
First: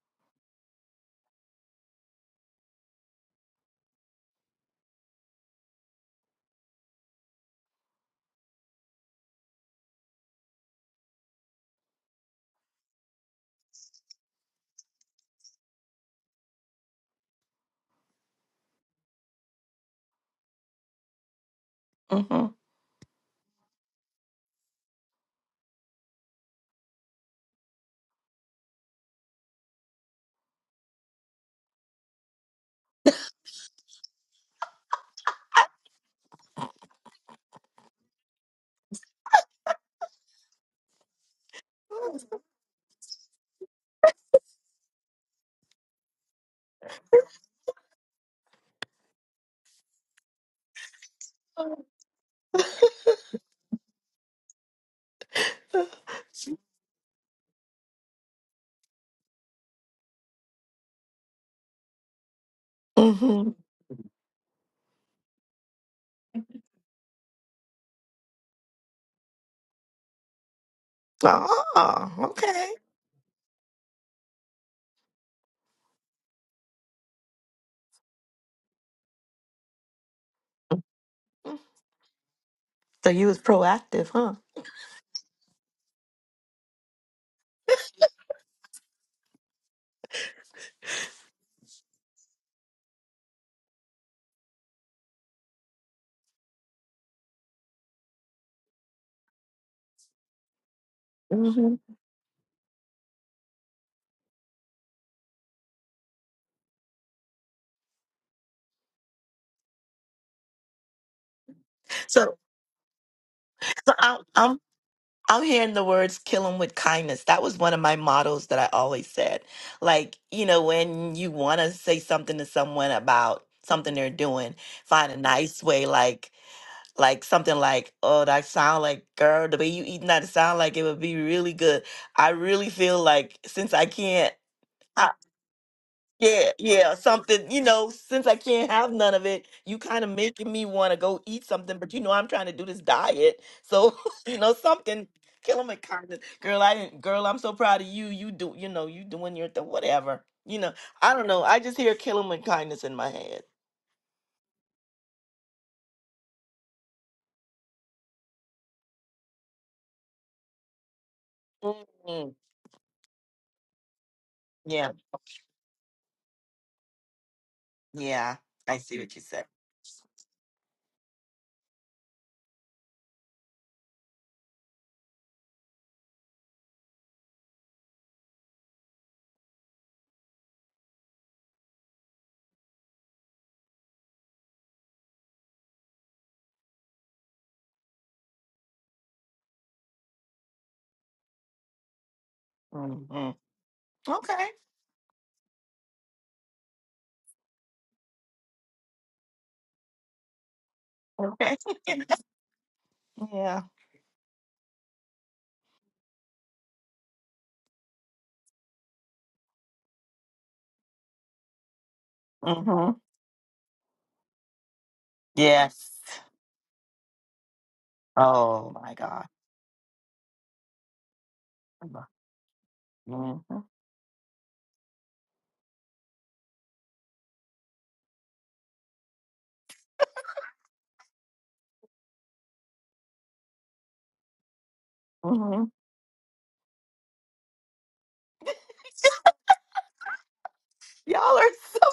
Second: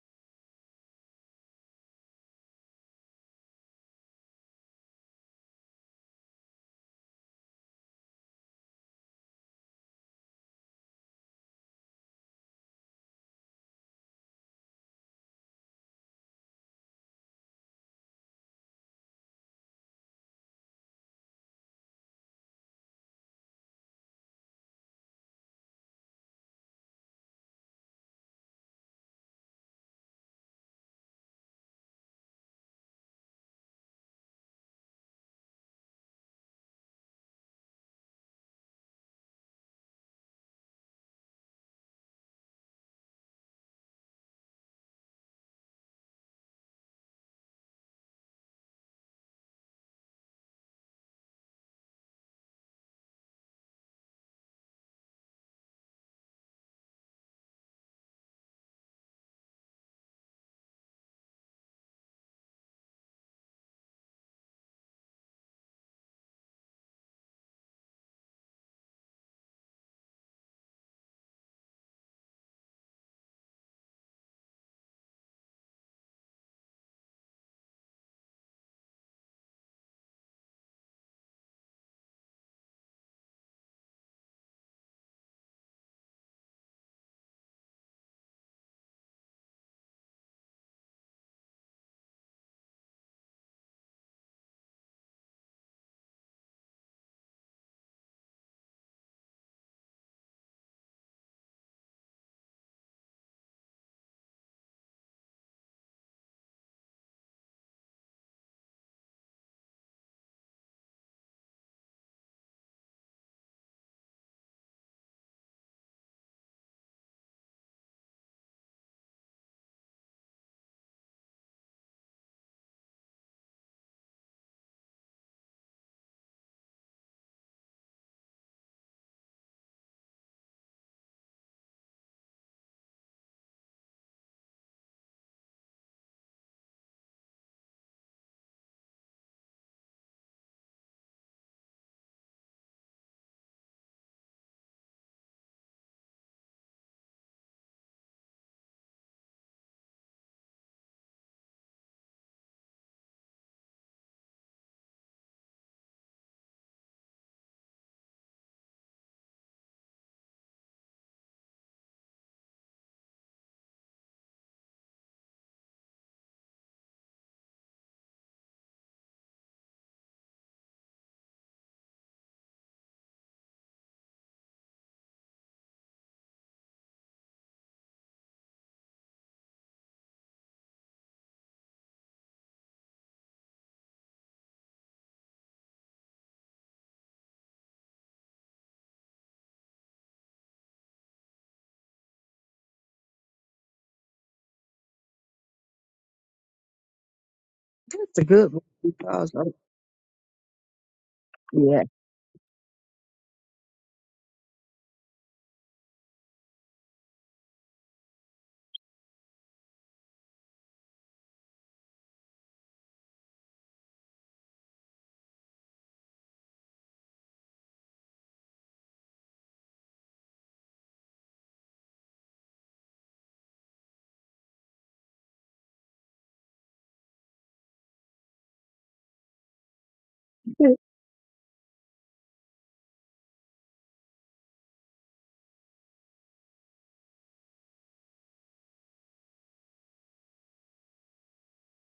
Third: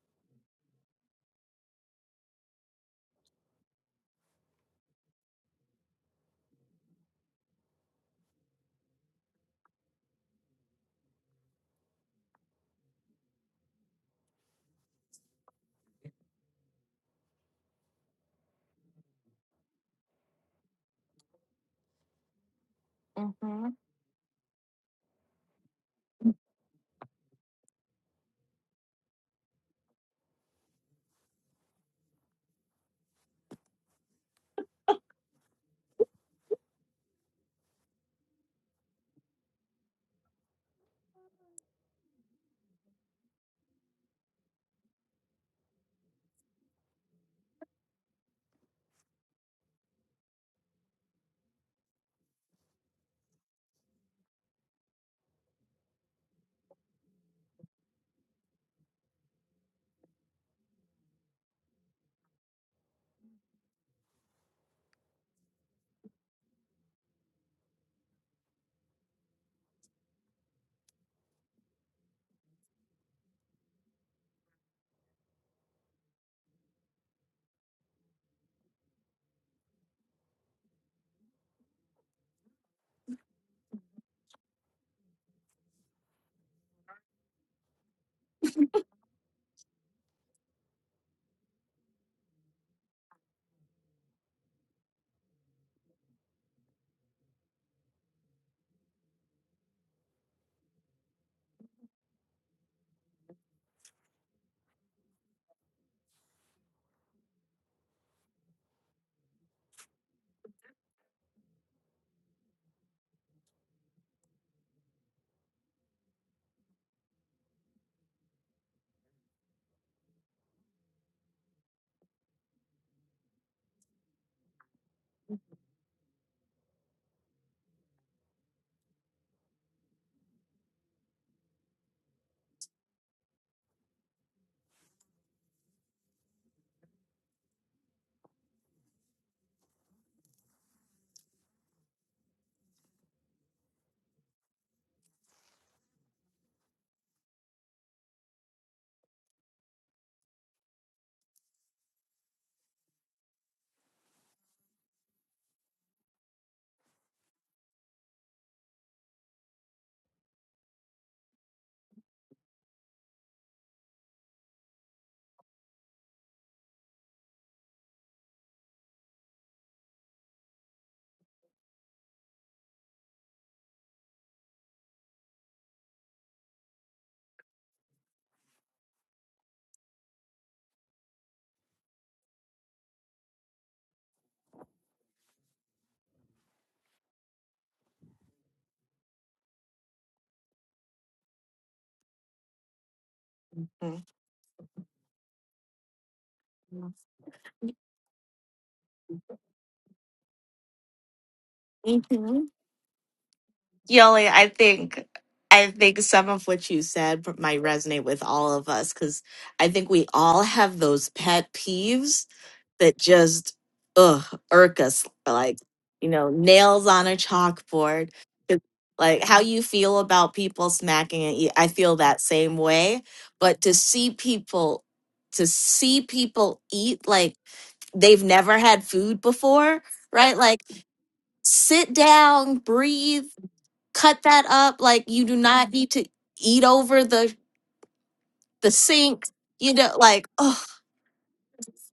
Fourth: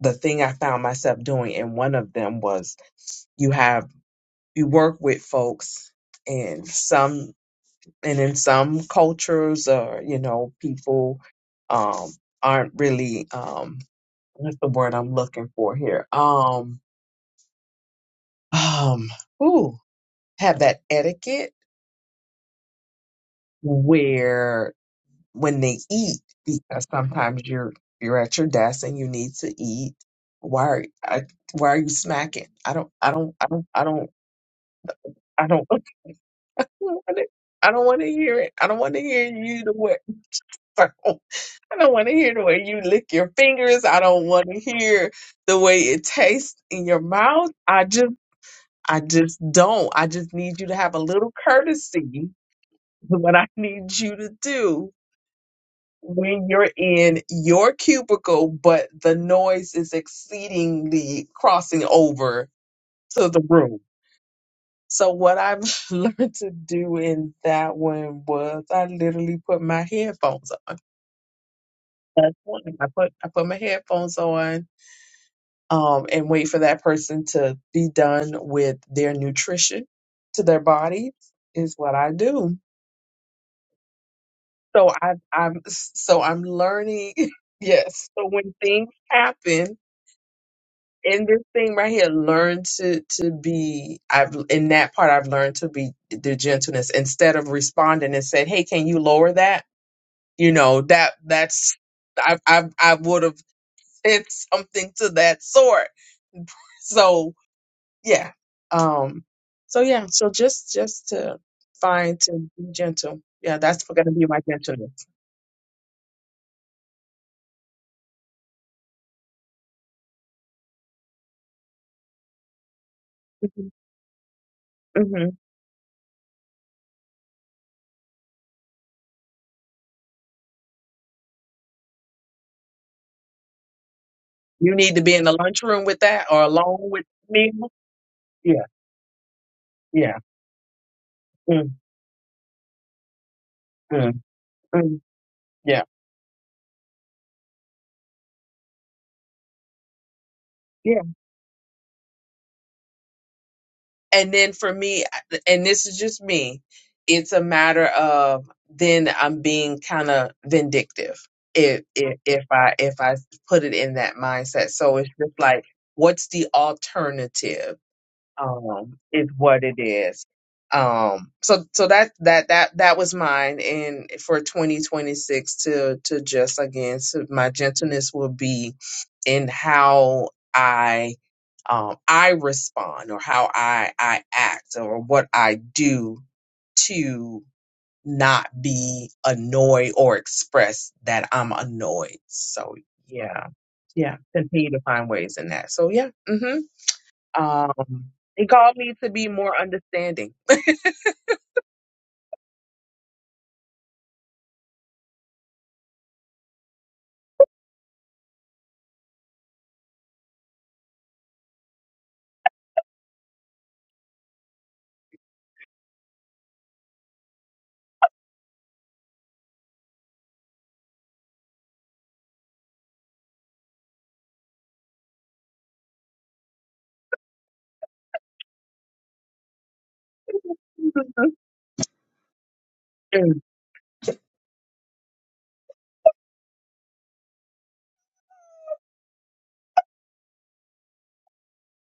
Speaker 1: the thing I found myself doing and one of them was you have you work with folks and some and in some cultures or you know people um aren't really um what's the word I'm looking for here um um ooh have that etiquette
Speaker 2: mm-hmm.
Speaker 3: hmm
Speaker 1: where when they eat because sometimes you're you're at your desk and you need to eat. Why are I, why are you smacking? I don't I don't I don't I don't I don't I don't want to I don't want to hear it. I don't want to hear you the way I don't, I don't want to hear the way you lick your fingers. I don't want to hear the way it tastes in your mouth. I just I just don't. I just need you to have a little courtesy. Is What I need you to do when you're in your cubicle, but the noise is exceedingly crossing over to the
Speaker 2: Mm-hmm.
Speaker 1: room. So, what I've learned to do in that one was I literally put my headphones on.
Speaker 2: Ah,
Speaker 1: That's one.
Speaker 2: okay.
Speaker 1: I put I put my headphones on um, and wait for that person to be done with their nutrition to their body is what I do.
Speaker 2: So you was proactive, huh?
Speaker 1: So I, I'm so I'm learning. Yes. So when things happen, in this thing right here, learn to to be. I've in that part, I've learned to be the gentleness instead of responding and said, "Hey, can you lower that?" You know that
Speaker 2: hmm
Speaker 1: that's I I I would have said something to that sort. So yeah, um, so yeah, so just just to find to
Speaker 2: So,
Speaker 1: be gentle. Yeah, that's
Speaker 2: so
Speaker 1: going to
Speaker 2: I,
Speaker 1: be my
Speaker 2: I'm
Speaker 1: gentleness.
Speaker 2: I'm hearing the words kill them with kindness. That was one of my mottos that I always said. Like, you know, when you want to say something to someone about
Speaker 1: hmm
Speaker 2: something they're doing, find a
Speaker 1: hmm
Speaker 2: nice way, like, like something like, oh, that sound like, girl, the way you eating that it sound like it would be really good. I really feel like since I can't.
Speaker 1: You need to be in the lunchroom with that or
Speaker 2: Yeah,
Speaker 1: alone
Speaker 2: yeah,
Speaker 1: with
Speaker 2: something,
Speaker 1: me.
Speaker 2: you know, since I
Speaker 1: Yeah,
Speaker 2: can't have none of it, you kind of
Speaker 1: yeah,
Speaker 2: making me want to go eat
Speaker 1: mm
Speaker 2: something, but you know I'm trying to do this diet. So,
Speaker 1: mm
Speaker 2: you know,
Speaker 1: mm.
Speaker 2: something kill him
Speaker 1: yeah.
Speaker 2: kind of girl, I didn't girl, I'm so proud of you. You do, you know, you doing your th- whatever. You know, I don't know. I just hear kill him with kindness in my head.
Speaker 1: and then for me and this is just me it's a matter of then i'm being kind of vindictive if, if
Speaker 2: Mhm.
Speaker 1: if i if i put it in that mindset
Speaker 2: Yeah.
Speaker 1: so it's just like what's the alternative
Speaker 2: Yeah. I
Speaker 1: um
Speaker 2: see what you
Speaker 1: is
Speaker 2: said.
Speaker 1: what it is um so so that that that that was mine and for 2026 to to just again so my gentleness will be in how i um i respond or how i i act or what i do to not be annoyed or express that i'm annoyed so
Speaker 2: hmm
Speaker 1: yeah yeah
Speaker 2: Okay.
Speaker 1: continue to find ways in that so yeah mhm. Um,
Speaker 4: That's a
Speaker 1: he
Speaker 4: good one
Speaker 1: called me to be
Speaker 4: because, uh,
Speaker 1: more understanding.
Speaker 2: Okay.
Speaker 4: yeah.
Speaker 3: Mm-hmm.
Speaker 2: yeah.
Speaker 3: Yoli, I think I think some of what you said might resonate with all of us because I think we all have those pet peeves
Speaker 2: hmm
Speaker 3: that just ugh irk us like
Speaker 2: Yes.
Speaker 3: you know nails on a chalkboard 'Cause,
Speaker 2: Oh my
Speaker 3: like
Speaker 2: God.
Speaker 3: how you feel about people smacking at you i feel that same way
Speaker 2: hmm
Speaker 3: but to see people to see people eat like they've never had food before right like sit down breathe
Speaker 1: Mm.
Speaker 3: cut that up like you do
Speaker 2: hmm
Speaker 3: not need to eat over the the sink you know like
Speaker 2: Y'all are so.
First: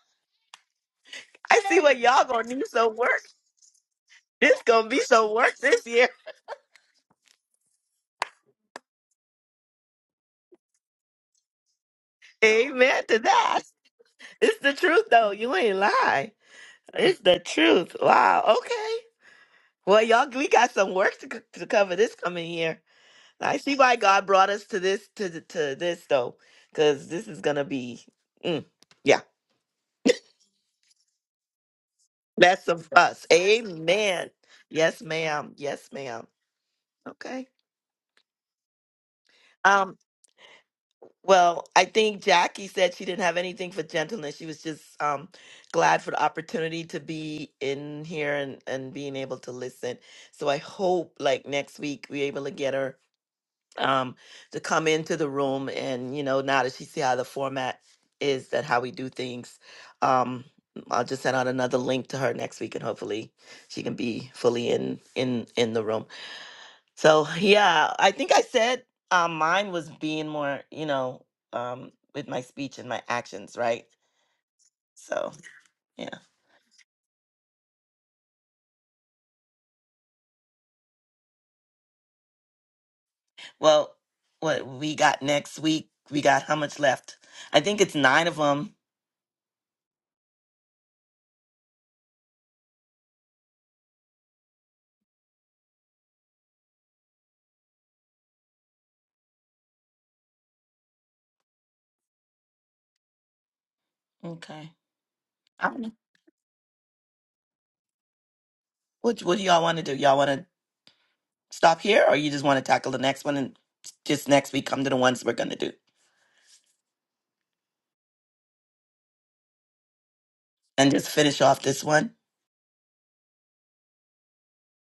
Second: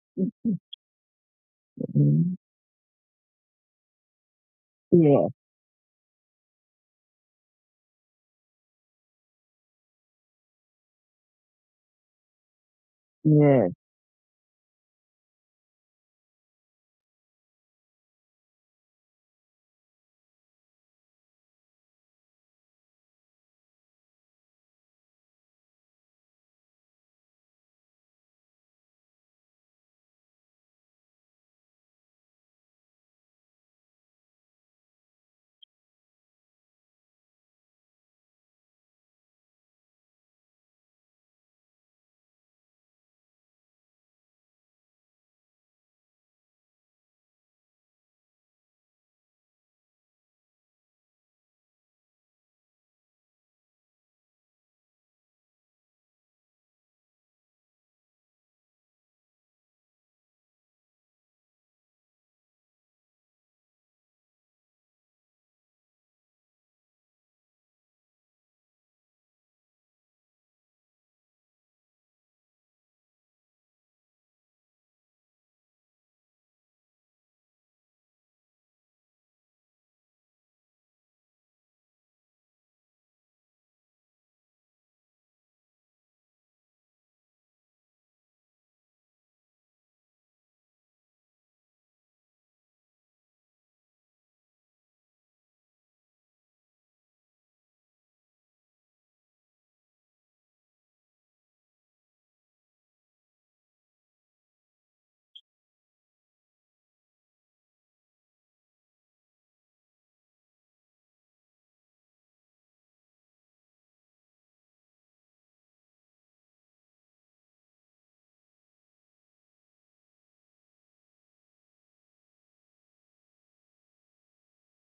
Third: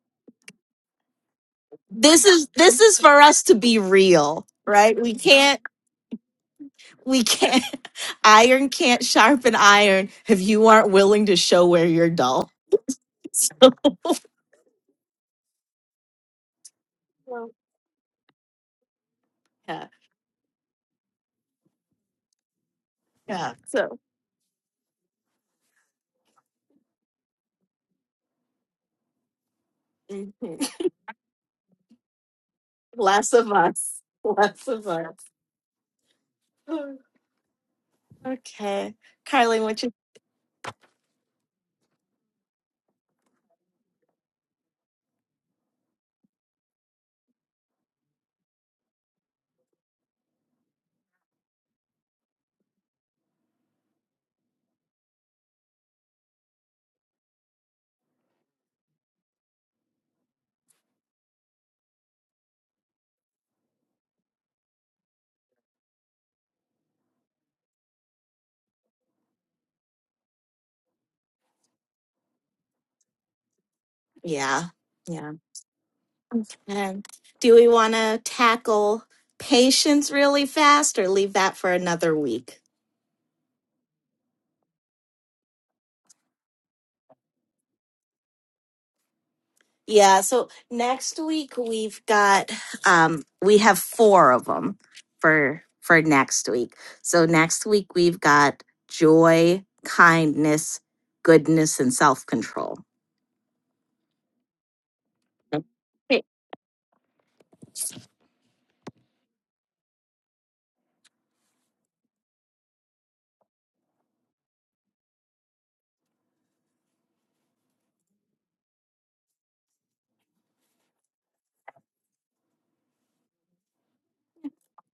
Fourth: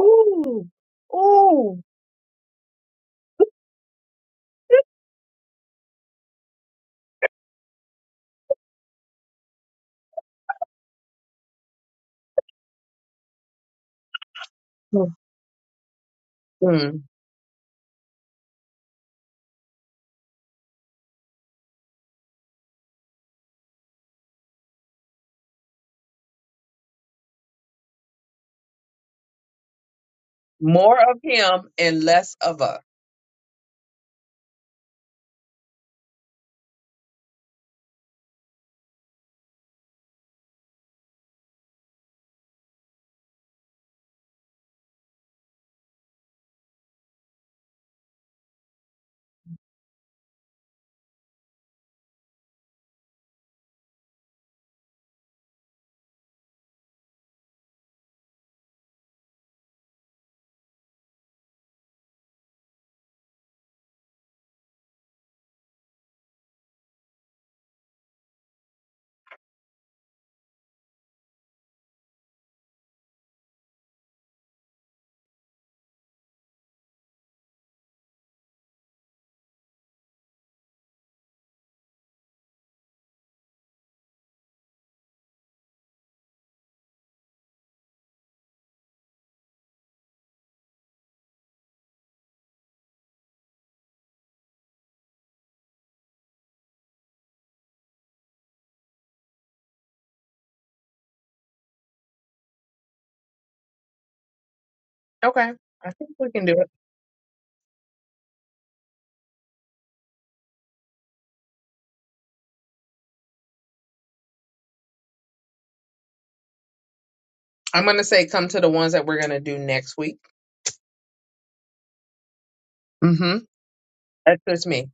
Speaker 1: Ooh,
Speaker 2: I see
Speaker 1: ooh.
Speaker 2: what y'all
Speaker 3: this
Speaker 4: Mhm.
Speaker 3: is
Speaker 2: gonna need
Speaker 3: this
Speaker 2: some
Speaker 3: is for
Speaker 2: work.
Speaker 3: us to be real
Speaker 2: It's gonna
Speaker 3: right
Speaker 2: be
Speaker 3: we
Speaker 4: Yeah,
Speaker 2: some work
Speaker 3: can't
Speaker 2: this year.
Speaker 3: we can't iron can't sharpen iron if you aren't willing to show where you're dull
Speaker 2: Amen to
Speaker 3: so
Speaker 2: that.
Speaker 4: yeah.
Speaker 2: It's the truth though. You ain't lie.
Speaker 1: Mm.
Speaker 2: It's the
Speaker 3: Well-
Speaker 2: truth. Wow. Okay.
Speaker 3: yeah
Speaker 2: Well, y'all, we got some work to, c- to cover this coming year.
Speaker 3: yeah
Speaker 2: I see why
Speaker 3: so
Speaker 2: God brought us to this to th- to this though, because this is gonna be. mm, yeah,
Speaker 3: mhm.
Speaker 1: More of him and less of
Speaker 2: that's
Speaker 1: us.
Speaker 2: of us.
Speaker 3: less of us
Speaker 2: Amen.
Speaker 3: less of
Speaker 2: Yes,
Speaker 3: us
Speaker 2: ma'am. Yes, ma'am. Okay.
Speaker 3: okay carly what
Speaker 2: Um.
Speaker 3: you
Speaker 2: Well, I think Jackie said she didn't have anything for gentleness. She was just um, glad for the opportunity to be in here and, and being able to listen. So I hope like next week we're able to get her um, to come into the room and, you know, now that she see how the format is that how we do things, um, I'll just send out another link to her next week and hopefully she can be fully in in in the room. So yeah, I think I said um, mine was being more, you know, um, with my speech and my actions, right?
Speaker 3: yeah yeah
Speaker 2: So yeah.
Speaker 3: and do we want to tackle patience really fast or leave that for another week
Speaker 2: Well, what we got next week? We got how much left? I think it's nine of them.
Speaker 3: Yeah, so next week we've got um we have four of them for for next week. So next week we've got joy, kindness, goodness and self-control.
Speaker 2: Okay.
Speaker 1: Okay.
Speaker 2: I don't
Speaker 1: I
Speaker 2: know.
Speaker 1: think
Speaker 3: Great.
Speaker 1: we can do it.
Speaker 2: What What do y'all want to do? Y'all want to stop here, or you just want to tackle the next one and just next week come to the ones we're gonna do
Speaker 1: I'm going to say come to the ones that we're going to do next week.
Speaker 2: and just finish off this one?
Speaker 1: Mm-hmm. That's just me.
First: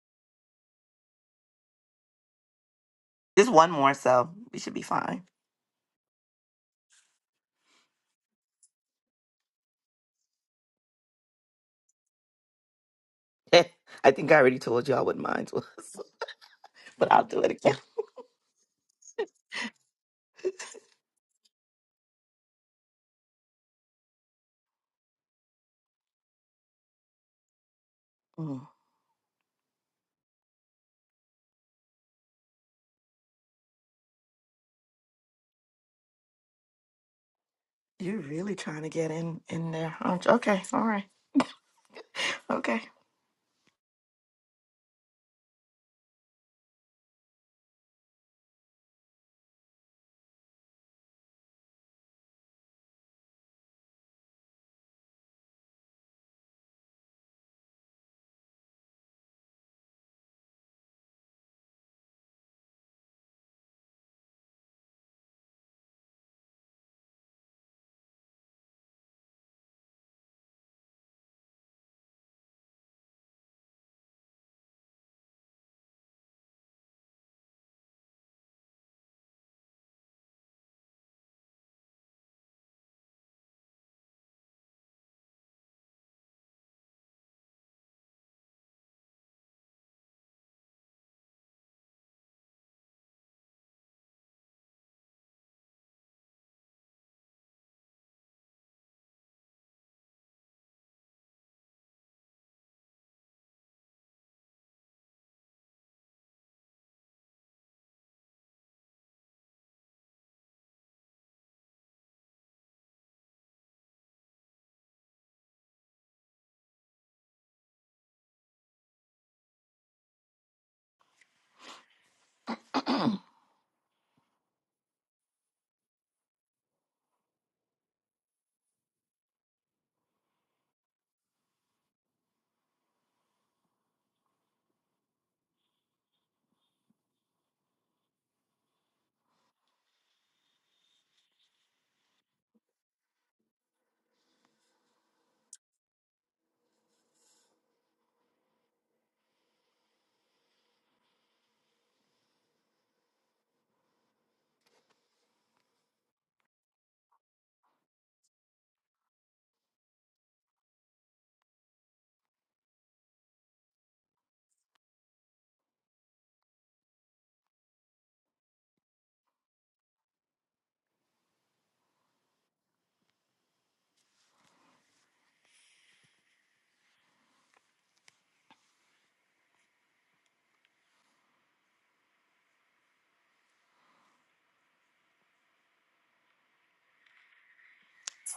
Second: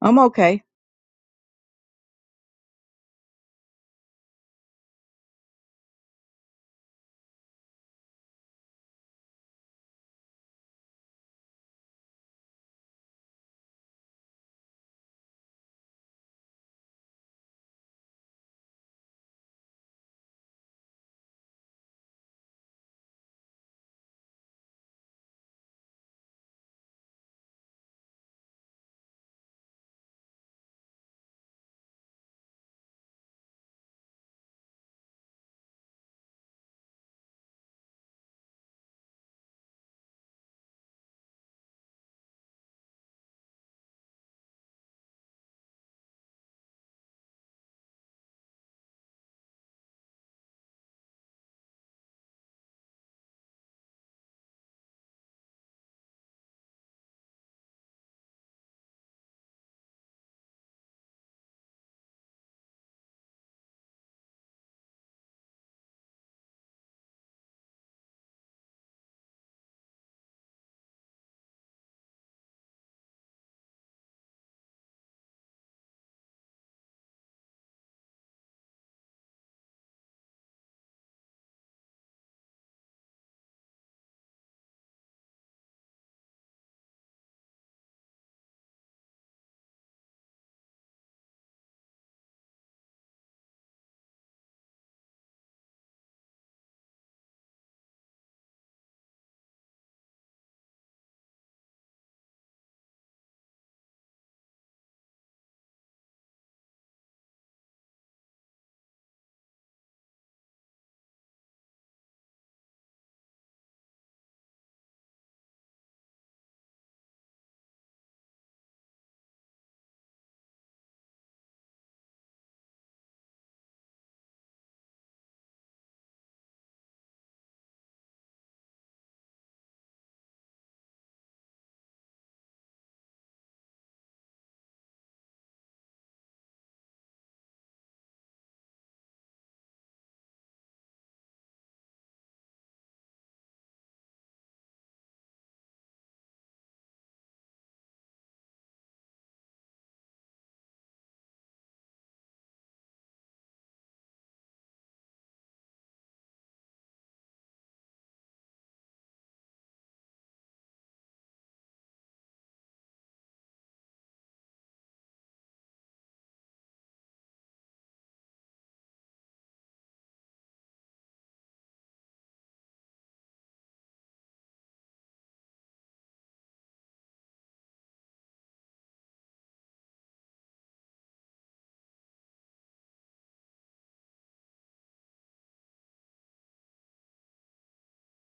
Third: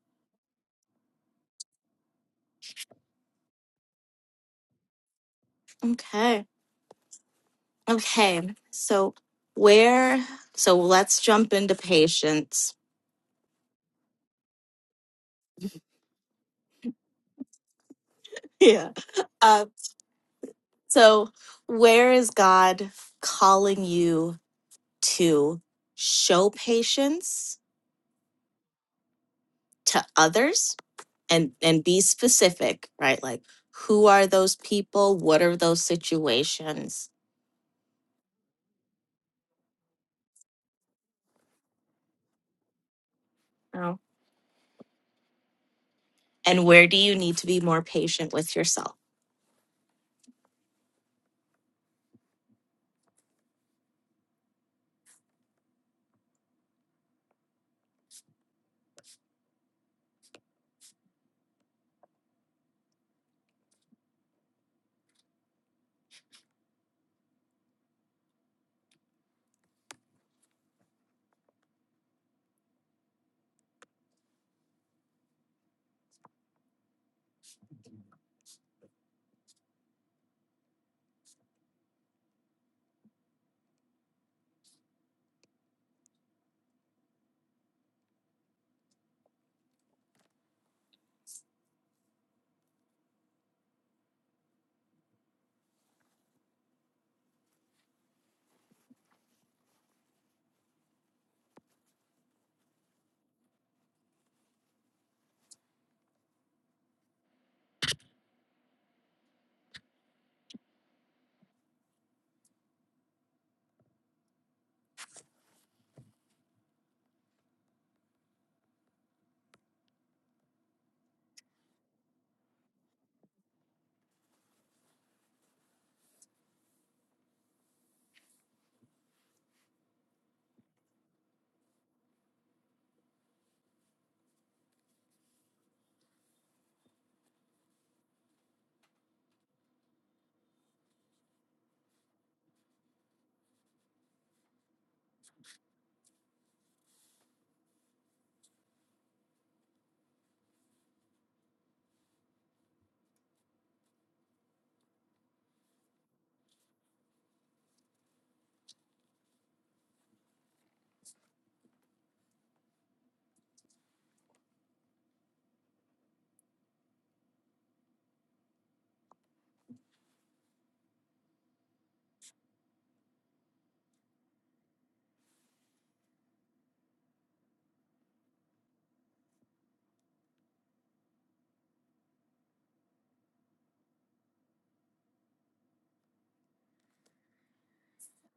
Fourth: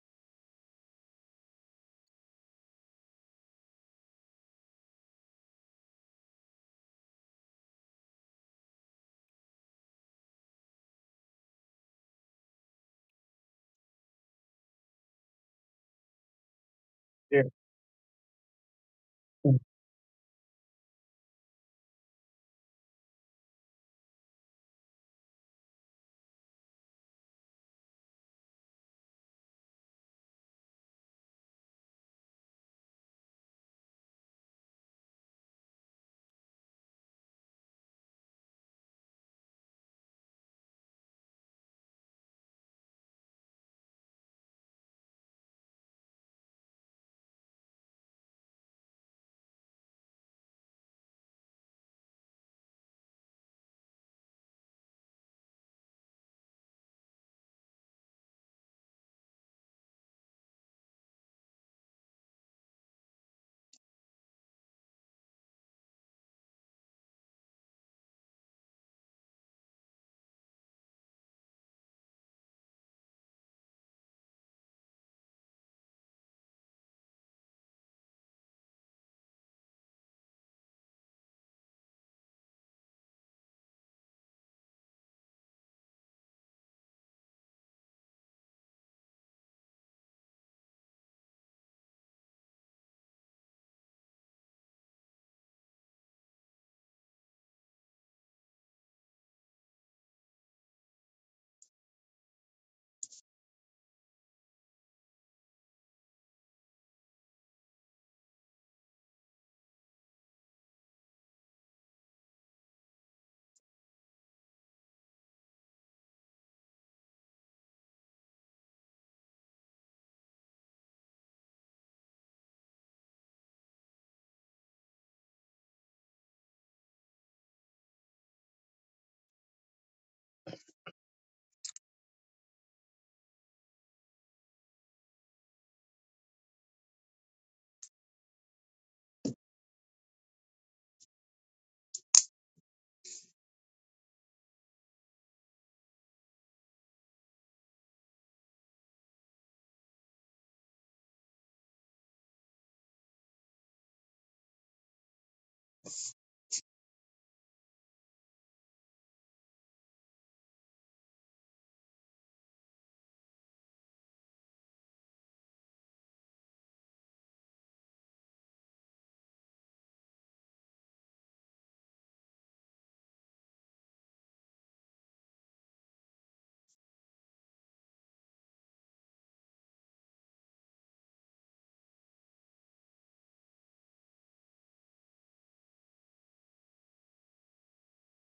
Speaker 4: I'm okay.
Speaker 2: Just one more, so we should be fine.
Speaker 3: Okay. Okay. So where so let's jump into patience.
Speaker 2: I think I already told y'all what mine was, but I'll do
Speaker 1: Yeah.
Speaker 2: it again.
Speaker 3: Yeah. Uh, so where is God calling you to show patience
Speaker 2: Mm,
Speaker 3: to others? and and be specific, right? Like who are those people? What are those situations?
Speaker 2: You're really trying to get in in there, aren't you? Okay, all right, okay,
Speaker 3: You And where do you need to be more patient with yourself?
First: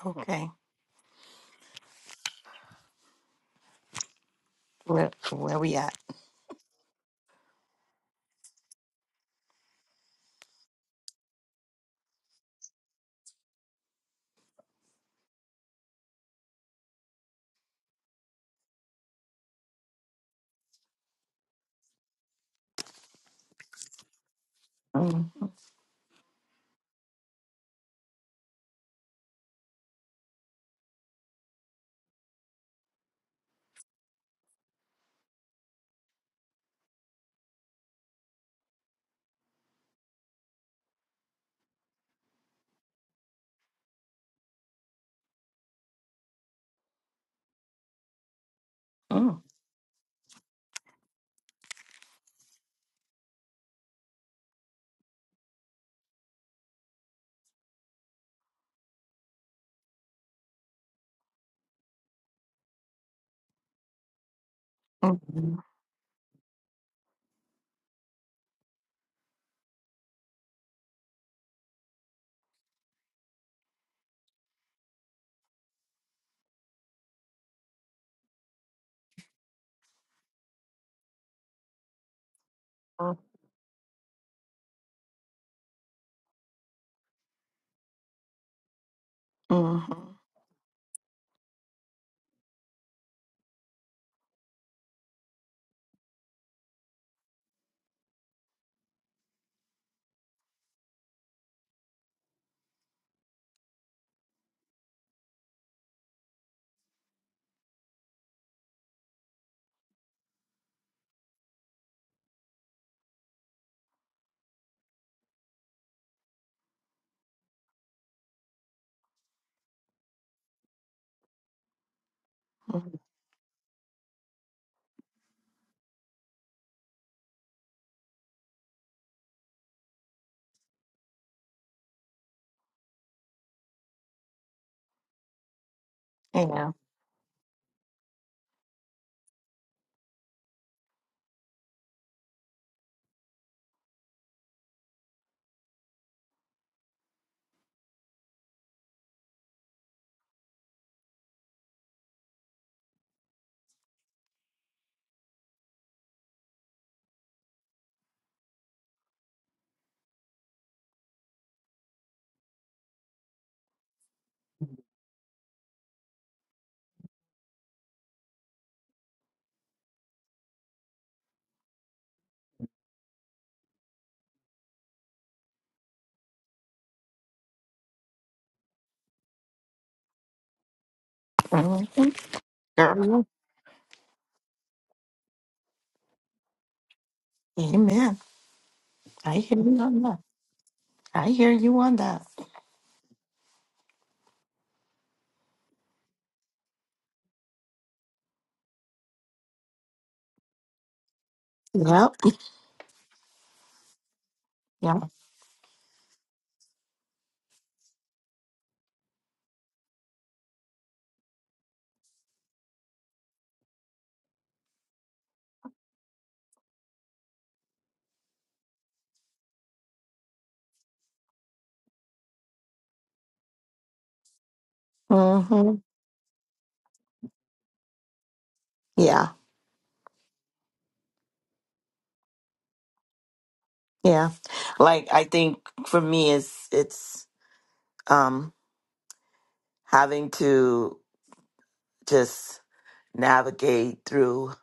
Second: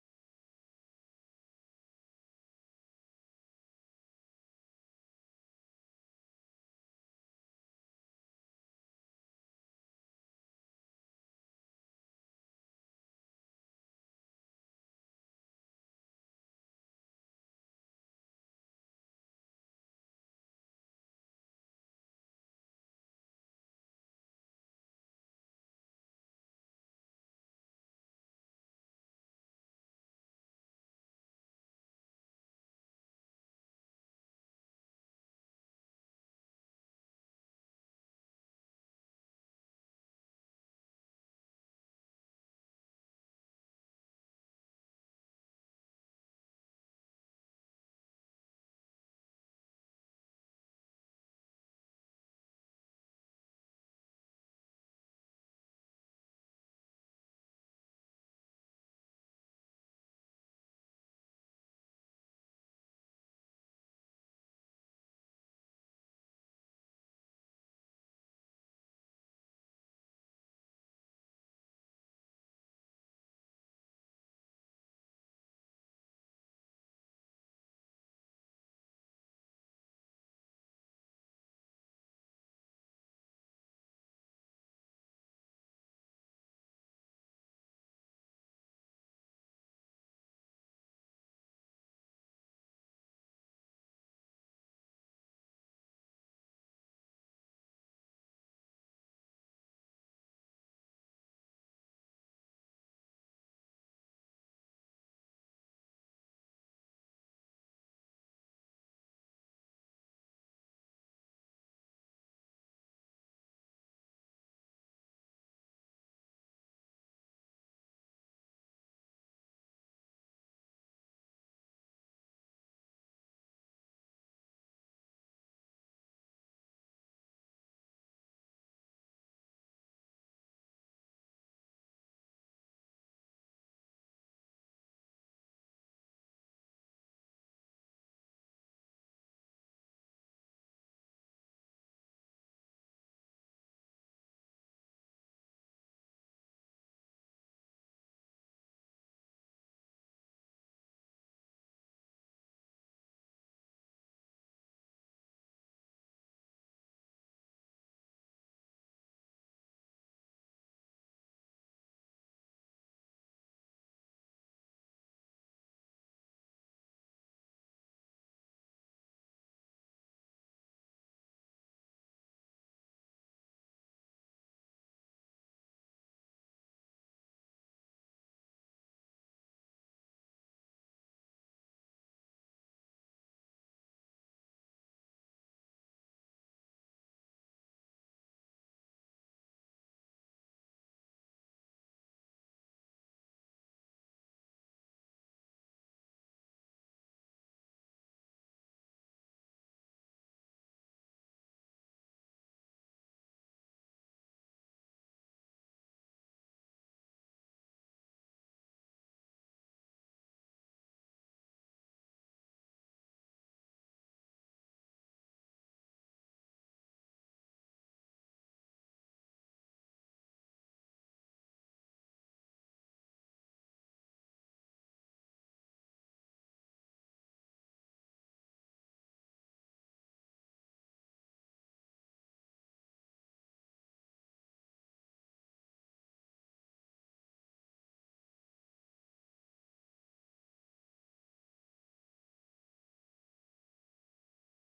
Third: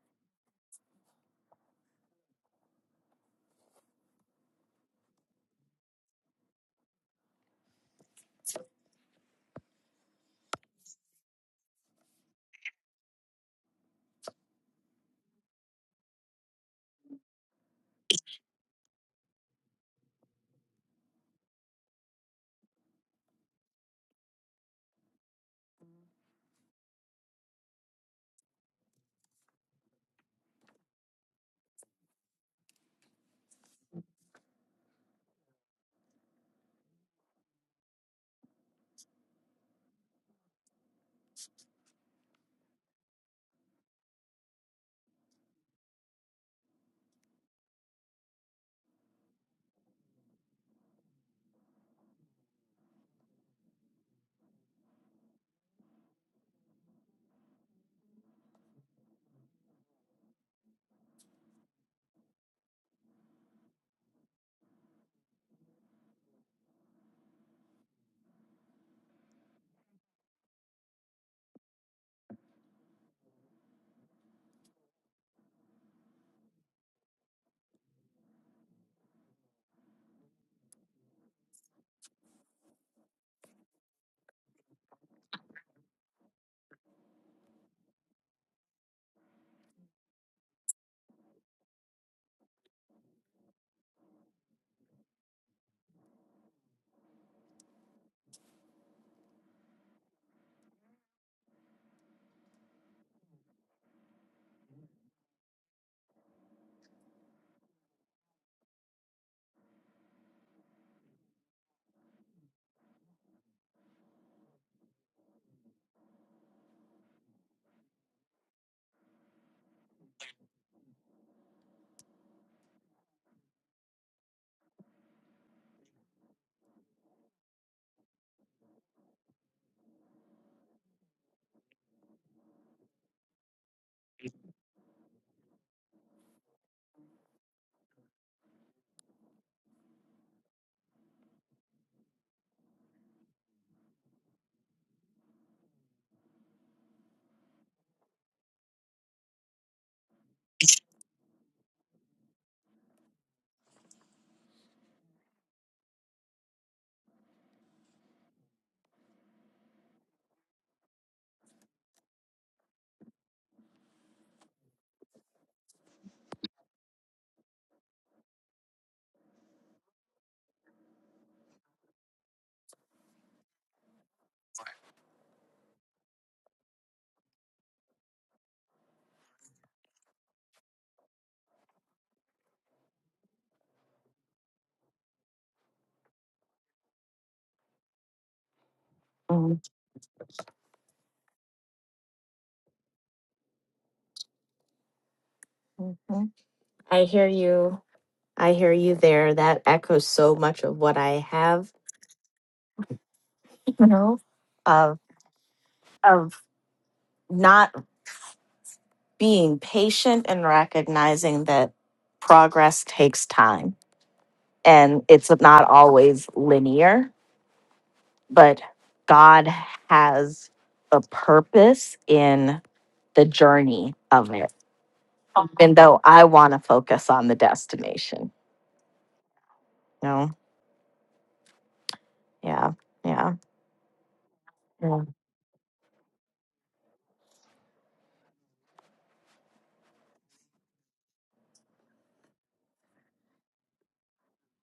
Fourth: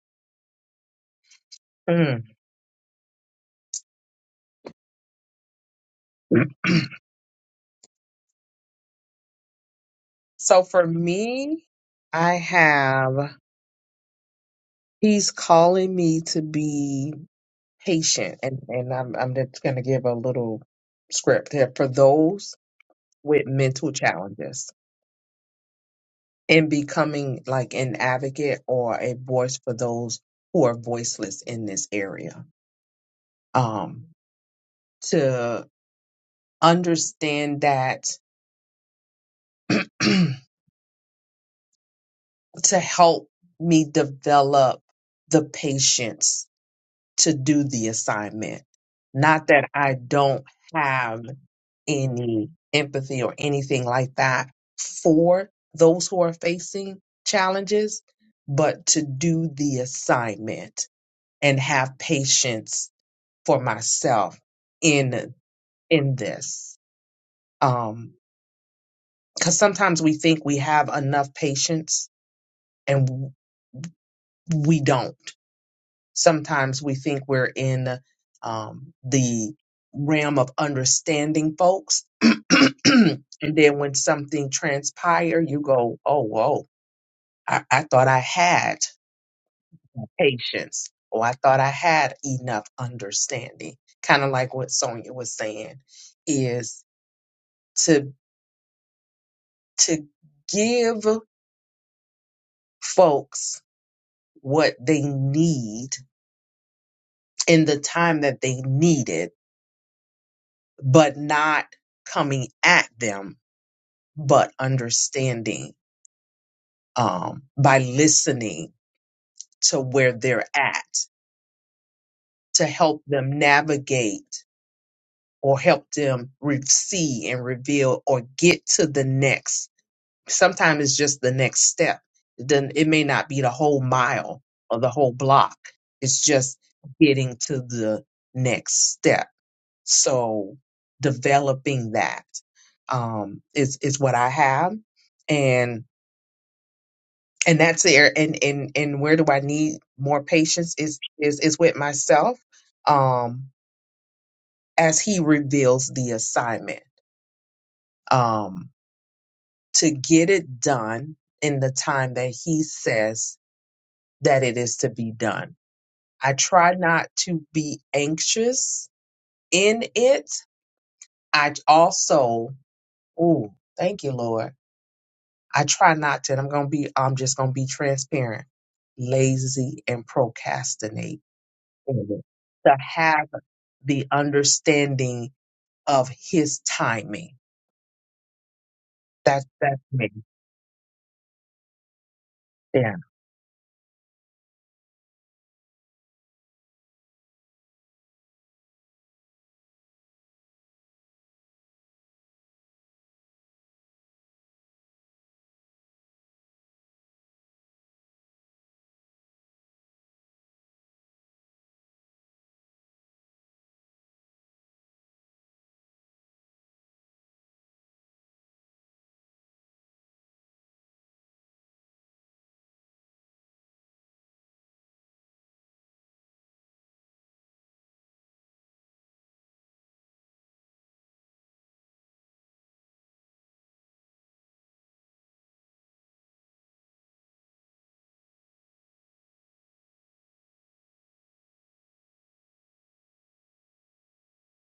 Speaker 2: okay.
Speaker 1: Mm.
Speaker 2: Where where we at?
Speaker 1: So for me, I have, he's calling me to be patient. And, and I'm, I'm just going to give a little script here for those with mental challenges
Speaker 2: Mm,
Speaker 1: and becoming like an advocate or a voice for those who are voiceless in this area. Um, to understand that, to help me develop the patience to do the assignment.
Speaker 2: mm,
Speaker 1: Not that I don't have any empathy or anything like that for those who are facing challenges, but to do the assignment and have patience for myself in
Speaker 2: mm,
Speaker 1: in this um because sometimes we think we have enough patience and w- we don't sometimes we think we're in um the realm of understanding folks and
Speaker 2: mm,
Speaker 1: then when something transpire you go oh whoa I, I thought i had
Speaker 2: mm,
Speaker 1: patience or i thought i had enough understanding kind of like what sonia was saying is to. to give folks what they need in the time that they need it, but not coming at them, but understanding um, by listening to where they're at to help them navigate or help them re- see and reveal or get to the next sometimes it's just the next step. Then it may not be the whole mile or the whole block. It's just
Speaker 2: mm,
Speaker 1: getting to the next step. So developing that um, is is what I have, and and that's there. And and and where do I need more patience? Is is is with myself um, as he reveals the assignment um, to get it done in the time that he says that it is to be done. I try not to be anxious in it. I also, oh, thank you, Lord. I try not to, and I'm gonna be, I'm just gonna be transparent, lazy and procrastinate. Mhm. To
Speaker 2: Yeah, Mhm. girl.
Speaker 1: have the understanding of his timing.
Speaker 2: Amen. I
Speaker 1: That
Speaker 3: Mhm.
Speaker 2: hear
Speaker 1: that
Speaker 2: you on
Speaker 1: makes
Speaker 2: that. I hear you on that.
Speaker 1: sense.
Speaker 3: I hear you. I hear you there. That echoes so much of what I have,
Speaker 2: Yep.
Speaker 3: you know, of
Speaker 2: Yeah.
Speaker 3: of not being patient and recognizing that progress takes time and it's not always linear but God has a purpose in the journey of it. Even
Speaker 2: hmm
Speaker 3: though I want to focus on the destination.
Speaker 2: Yeah.
Speaker 3: No. Yeah. Yeah.
Speaker 2: Yeah.
Speaker 3: Yeah.
Speaker 2: Like I think for me it's it's um having to just navigate through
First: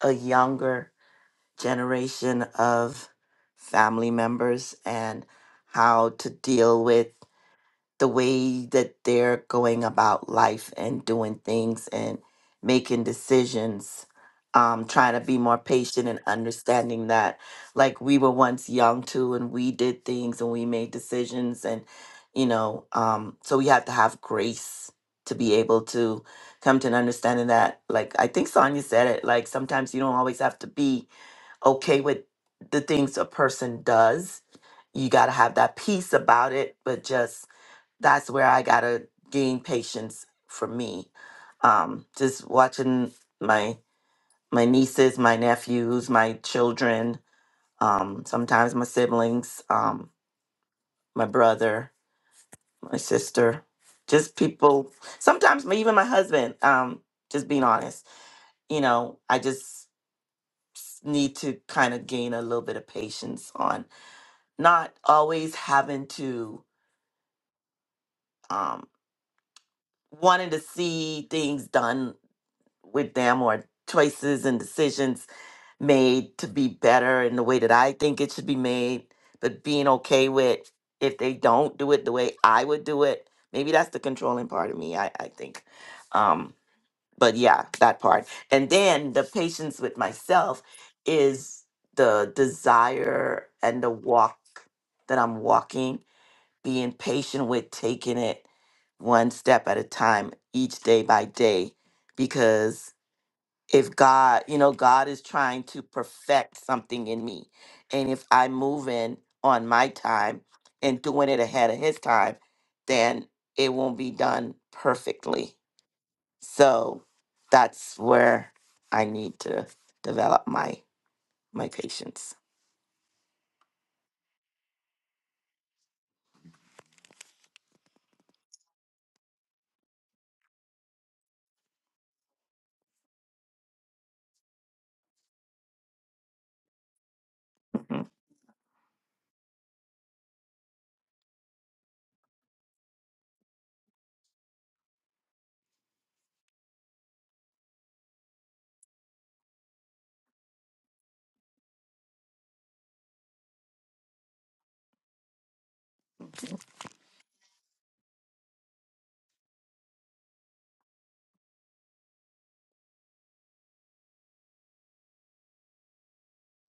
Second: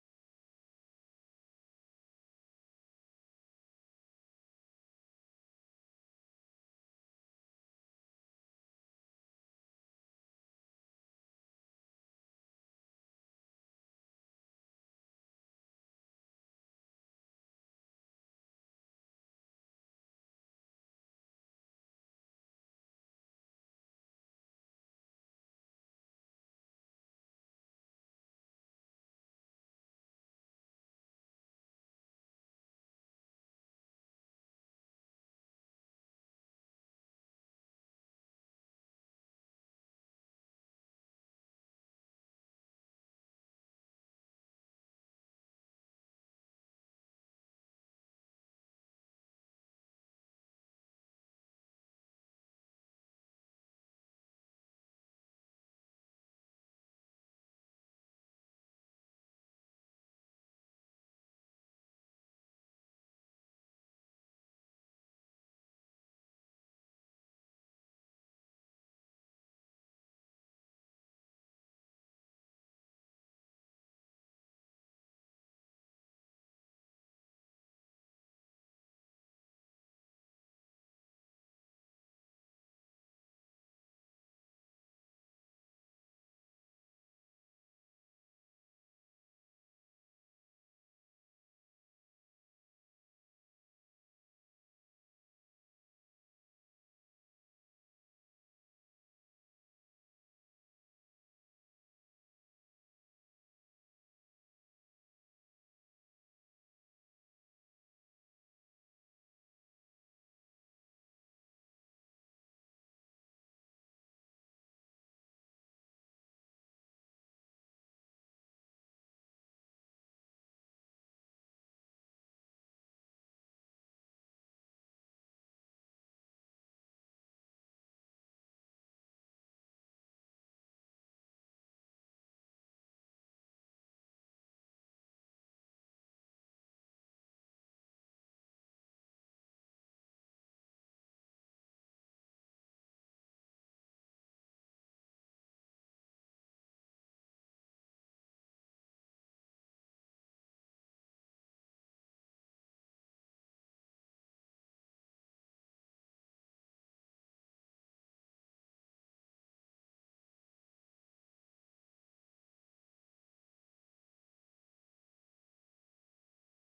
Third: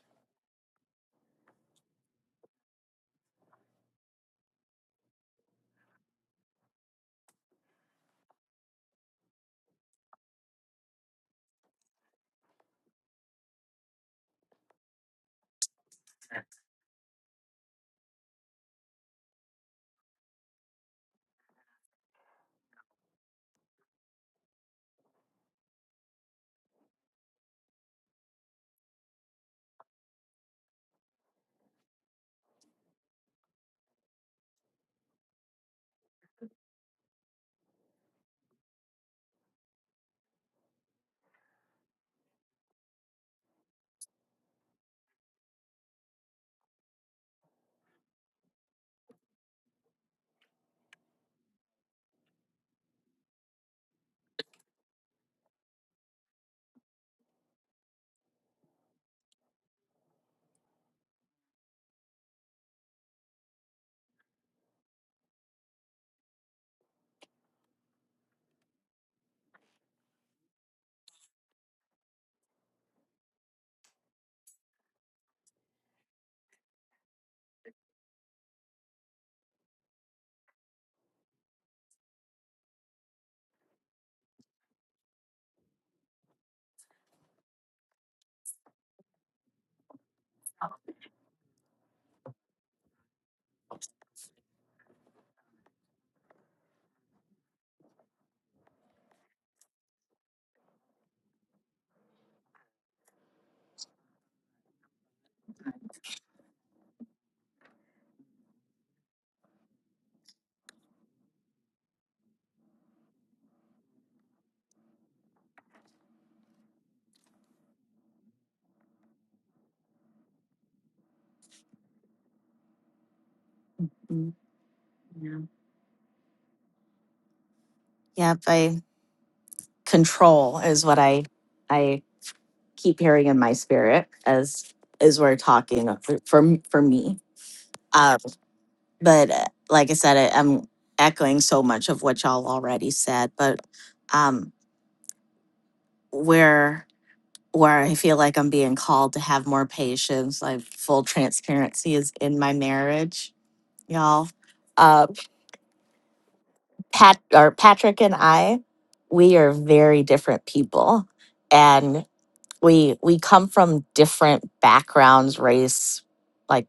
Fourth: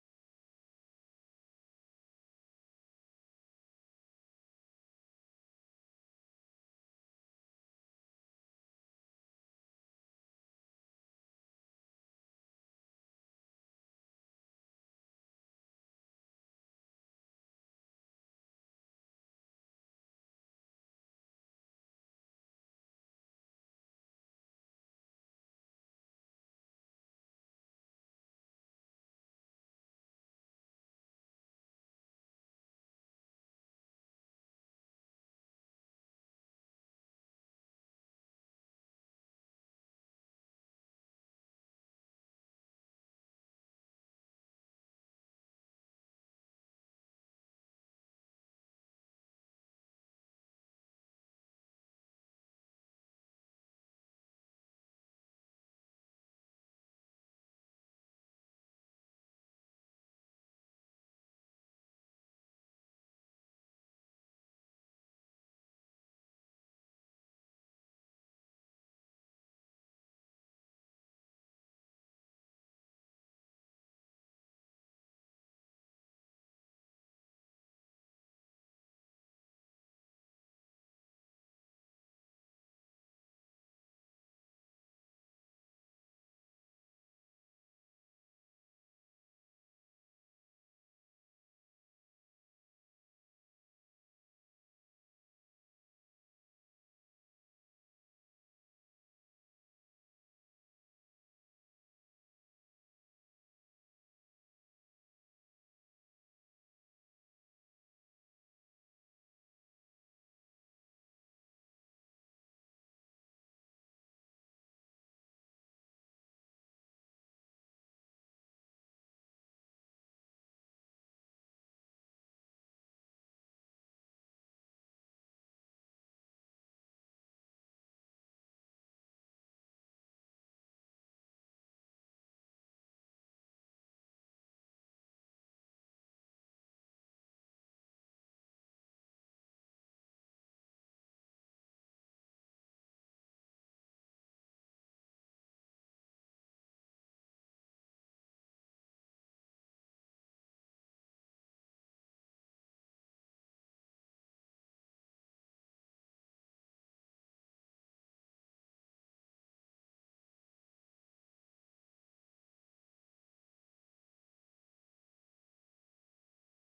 Speaker 2: a younger generation of family members and how to deal with the way that they're going about life and doing things and making decisions um trying to be more patient and understanding that like we were once young too and we did things and we made decisions and you know um so we have to have grace to be able to come to an understanding that like i think sonia said it like sometimes you don't always have to be okay with the things a person does you got to have that peace about it but just that's where I gotta gain patience for me. Um, just watching my my nieces, my nephews, my children, um, sometimes my siblings, um, my brother, my sister, just people. Sometimes my, even my husband. Um, just being honest, you know, I just s- need to kind of gain a little bit of patience on not always having to um, wanting to see things done with them or choices and decisions made to be better in the way that I think it should be made, but being okay with if they don't do it the way I would do it. Maybe that's the controlling part of me, I, I think. Um, but yeah, that part. And then the patience with myself is the desire and the walk that I'm walking, being patient with taking it one step at a time, each day by day, because if God, you know, God is trying to perfect something in me. And if I'm moving on my time and doing it ahead of his time, then it won't be done perfectly. So that's where I need to develop my my patience.
Speaker 3: Mm, yeah. Yep. I control is what I I keep hearing in my spirit as as we're talking uh, for for, for me.
Speaker 2: Mhm.
Speaker 3: Um, but uh, like I said, I, I'm echoing so much of what y'all already said. But um, where. where I feel like I'm being called to have more patience. Like full transparency is in my marriage, y'all. Uh, Pat or Patrick and I, we are very different people, and we we come from different backgrounds, race. Like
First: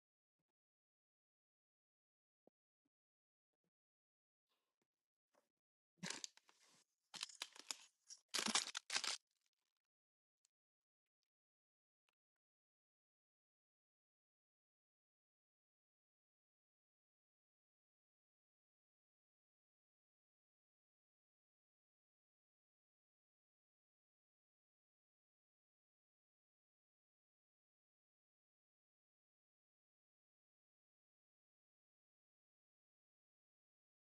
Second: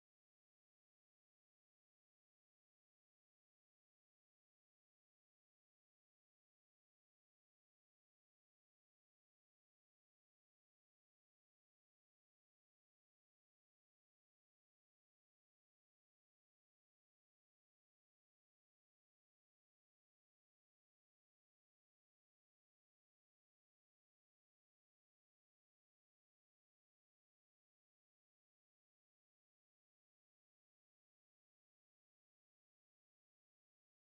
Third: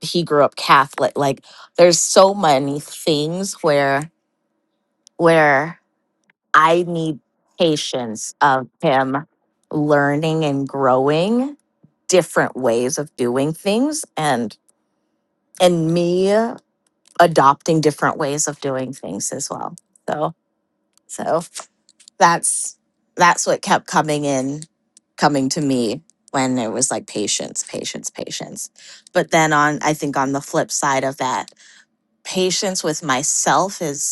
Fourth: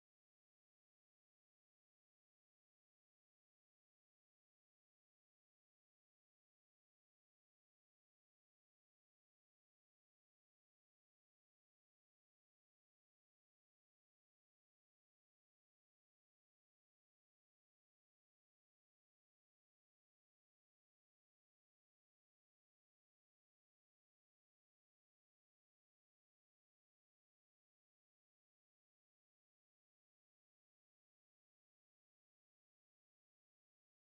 Speaker 3: he grew up Catholic. Like there's so many things where where I need patience of him learning and growing different ways of doing things and and me adopting different ways of doing things as well. So so that's that's what kept coming in coming to me when it was like patience patience patience but then on i think on the flip side of that patience with myself is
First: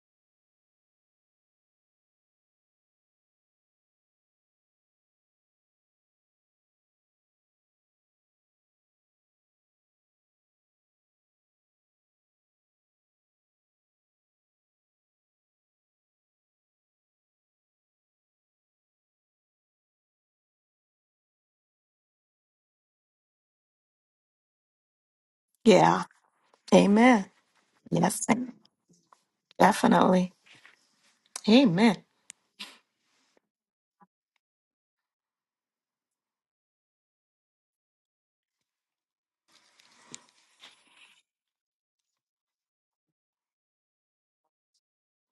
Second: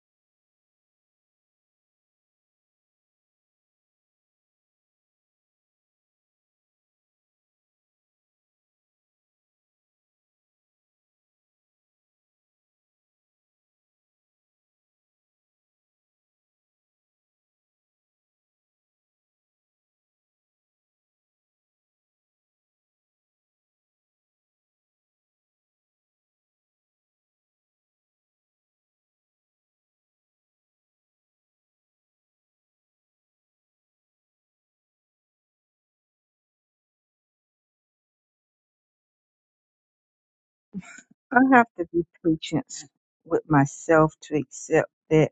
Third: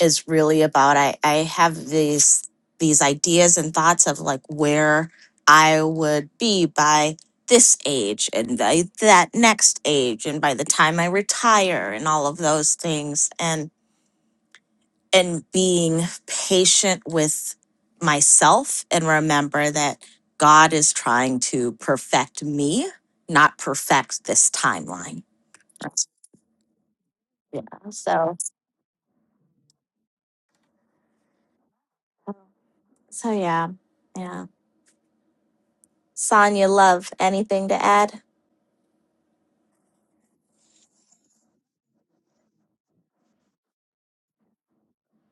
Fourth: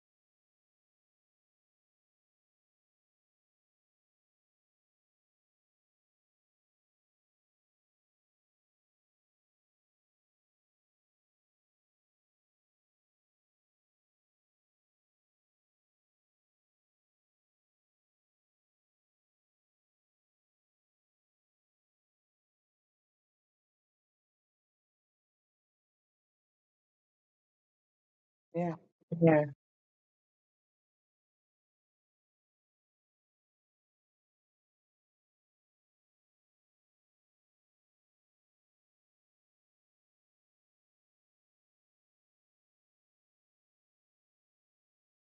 Speaker 3: is really about I, I have these these ideas and thoughts of like where I would be by this age and by that next age and by the time I retire and all of those things and and being patient with myself and remember that God is trying to perfect me, not perfect this timeline.
Speaker 2: Yeah.
Speaker 3: That's-
Speaker 2: Amen.
Speaker 3: Yeah.
Speaker 2: Yes.
Speaker 3: So
Speaker 1: Yeah. Yeah.
Speaker 2: Definitely. Amen.
Speaker 3: so yeah. Yeah. Sonia love, anything to add?
Speaker 4: I have to be patient with myself to accept that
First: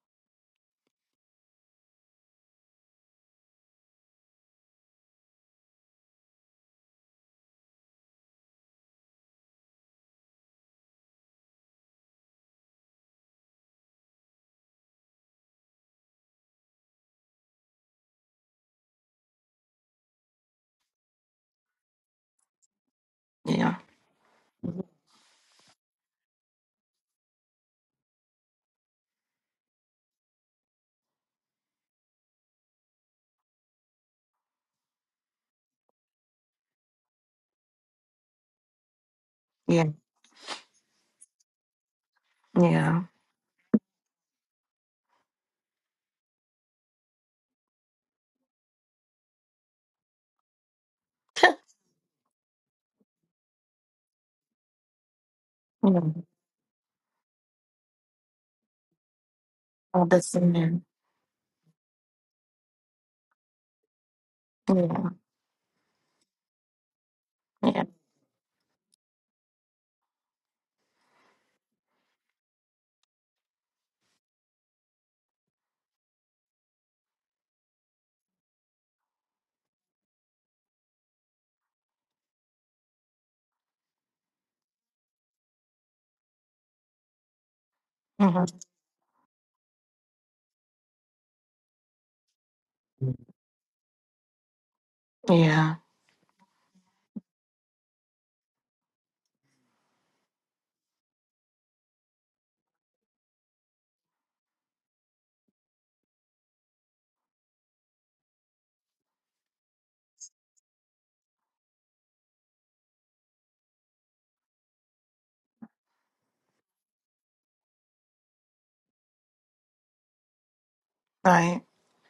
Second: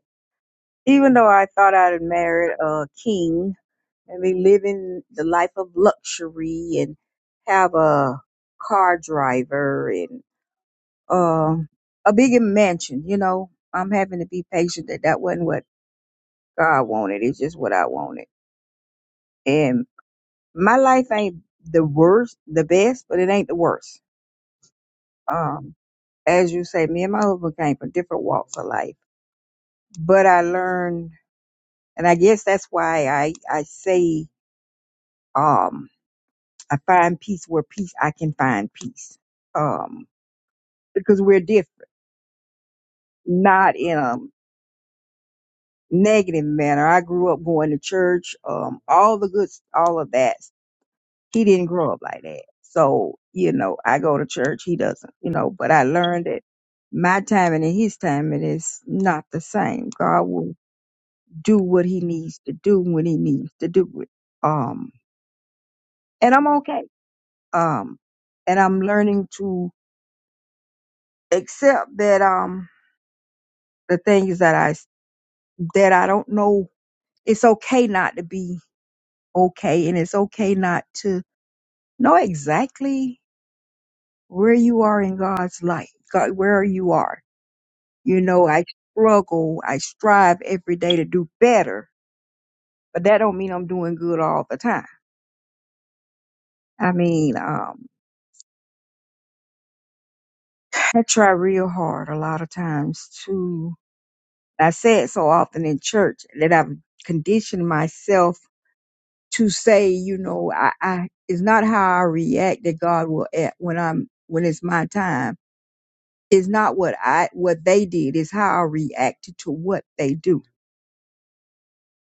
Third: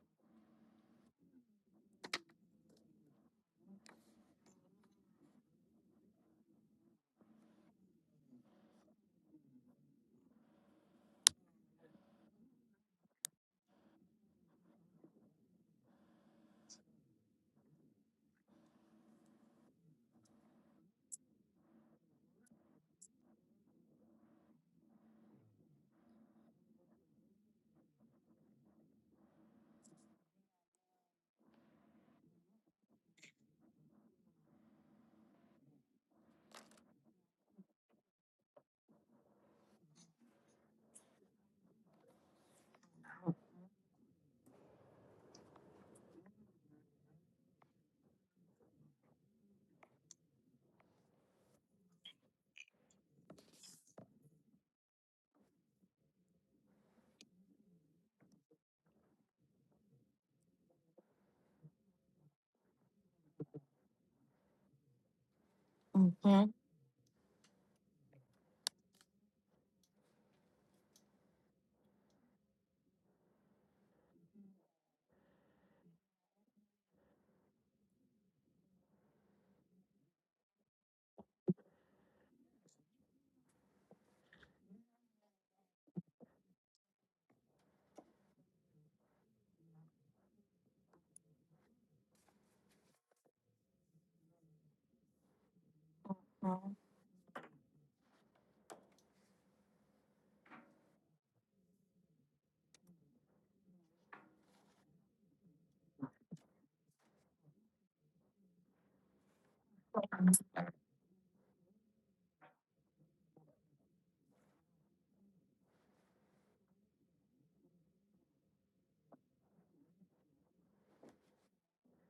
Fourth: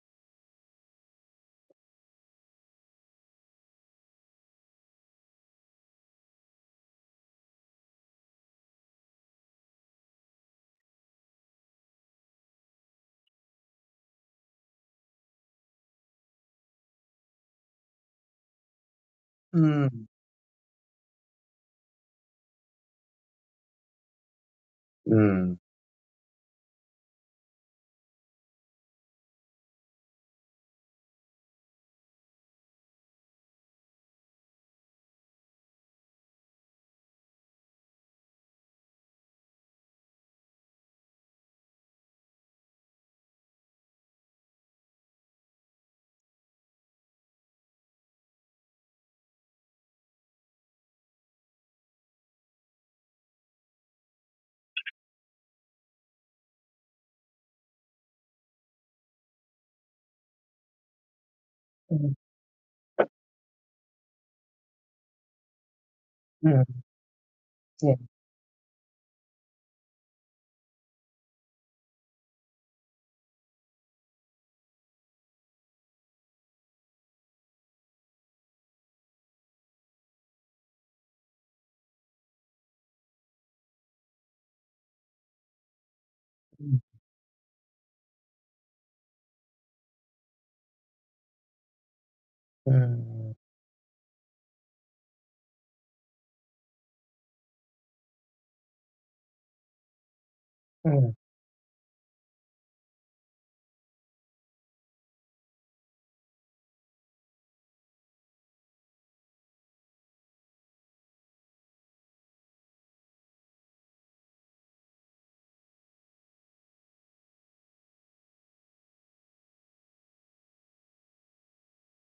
Speaker 4: even though I thought I'd married a king and they live in the life of luxury and have a car driver and um a big mansion. You know, I'm having to be patient that that wasn't what God wanted. It's just what I wanted. And
Speaker 1: Mm.
Speaker 4: my life ain't the worst, the best, but it ain't the
Speaker 2: Yeah.
Speaker 4: worst.
Speaker 1: Mm.
Speaker 4: Um, as you say, me and my husband came from different walks of life, but I learned, and I guess that's why I I say um I find peace where peace I can find peace.
Speaker 2: Yeah.
Speaker 4: Um, because we're different,
Speaker 2: Yeah.
Speaker 4: not in a negative manner. I grew up going to church, um, all the good, all of that. He didn't grow up like that. So, you know, I go to church, he doesn't, you know, but I
Speaker 2: yeah.
Speaker 4: learned that my timing and his timing is not the same.
Speaker 2: All the
Speaker 4: God will
Speaker 2: same.
Speaker 4: do what he
Speaker 1: Mm.
Speaker 4: needs to do when he needs to do it. Um,
Speaker 2: Yeah.
Speaker 4: and I'm
Speaker 3: Mhm.
Speaker 1: Mm.
Speaker 4: okay.
Speaker 2: Yeah.
Speaker 1: Yeah.
Speaker 4: Um, and I'm learning to accept that, um, the things that I, that I don't know, it's okay not to be okay and it's okay not to know exactly where you are in God's life, God, where
Speaker 1: Mm.
Speaker 4: you are. You know, I struggle, I strive every day to do better, but that
Speaker 1: Mm.
Speaker 4: don't mean I'm doing good all the time. I mean, um,
Speaker 1: Mm.
Speaker 4: I
Speaker 1: Mm.
Speaker 4: try real hard a lot of times to, I say it so often in church that I've conditioned myself to say, you know, I, I, it's not how I react that God will act when I'm, when it's my time It's not what I what they did, it's how I reacted to what they do.
Speaker 2: Right.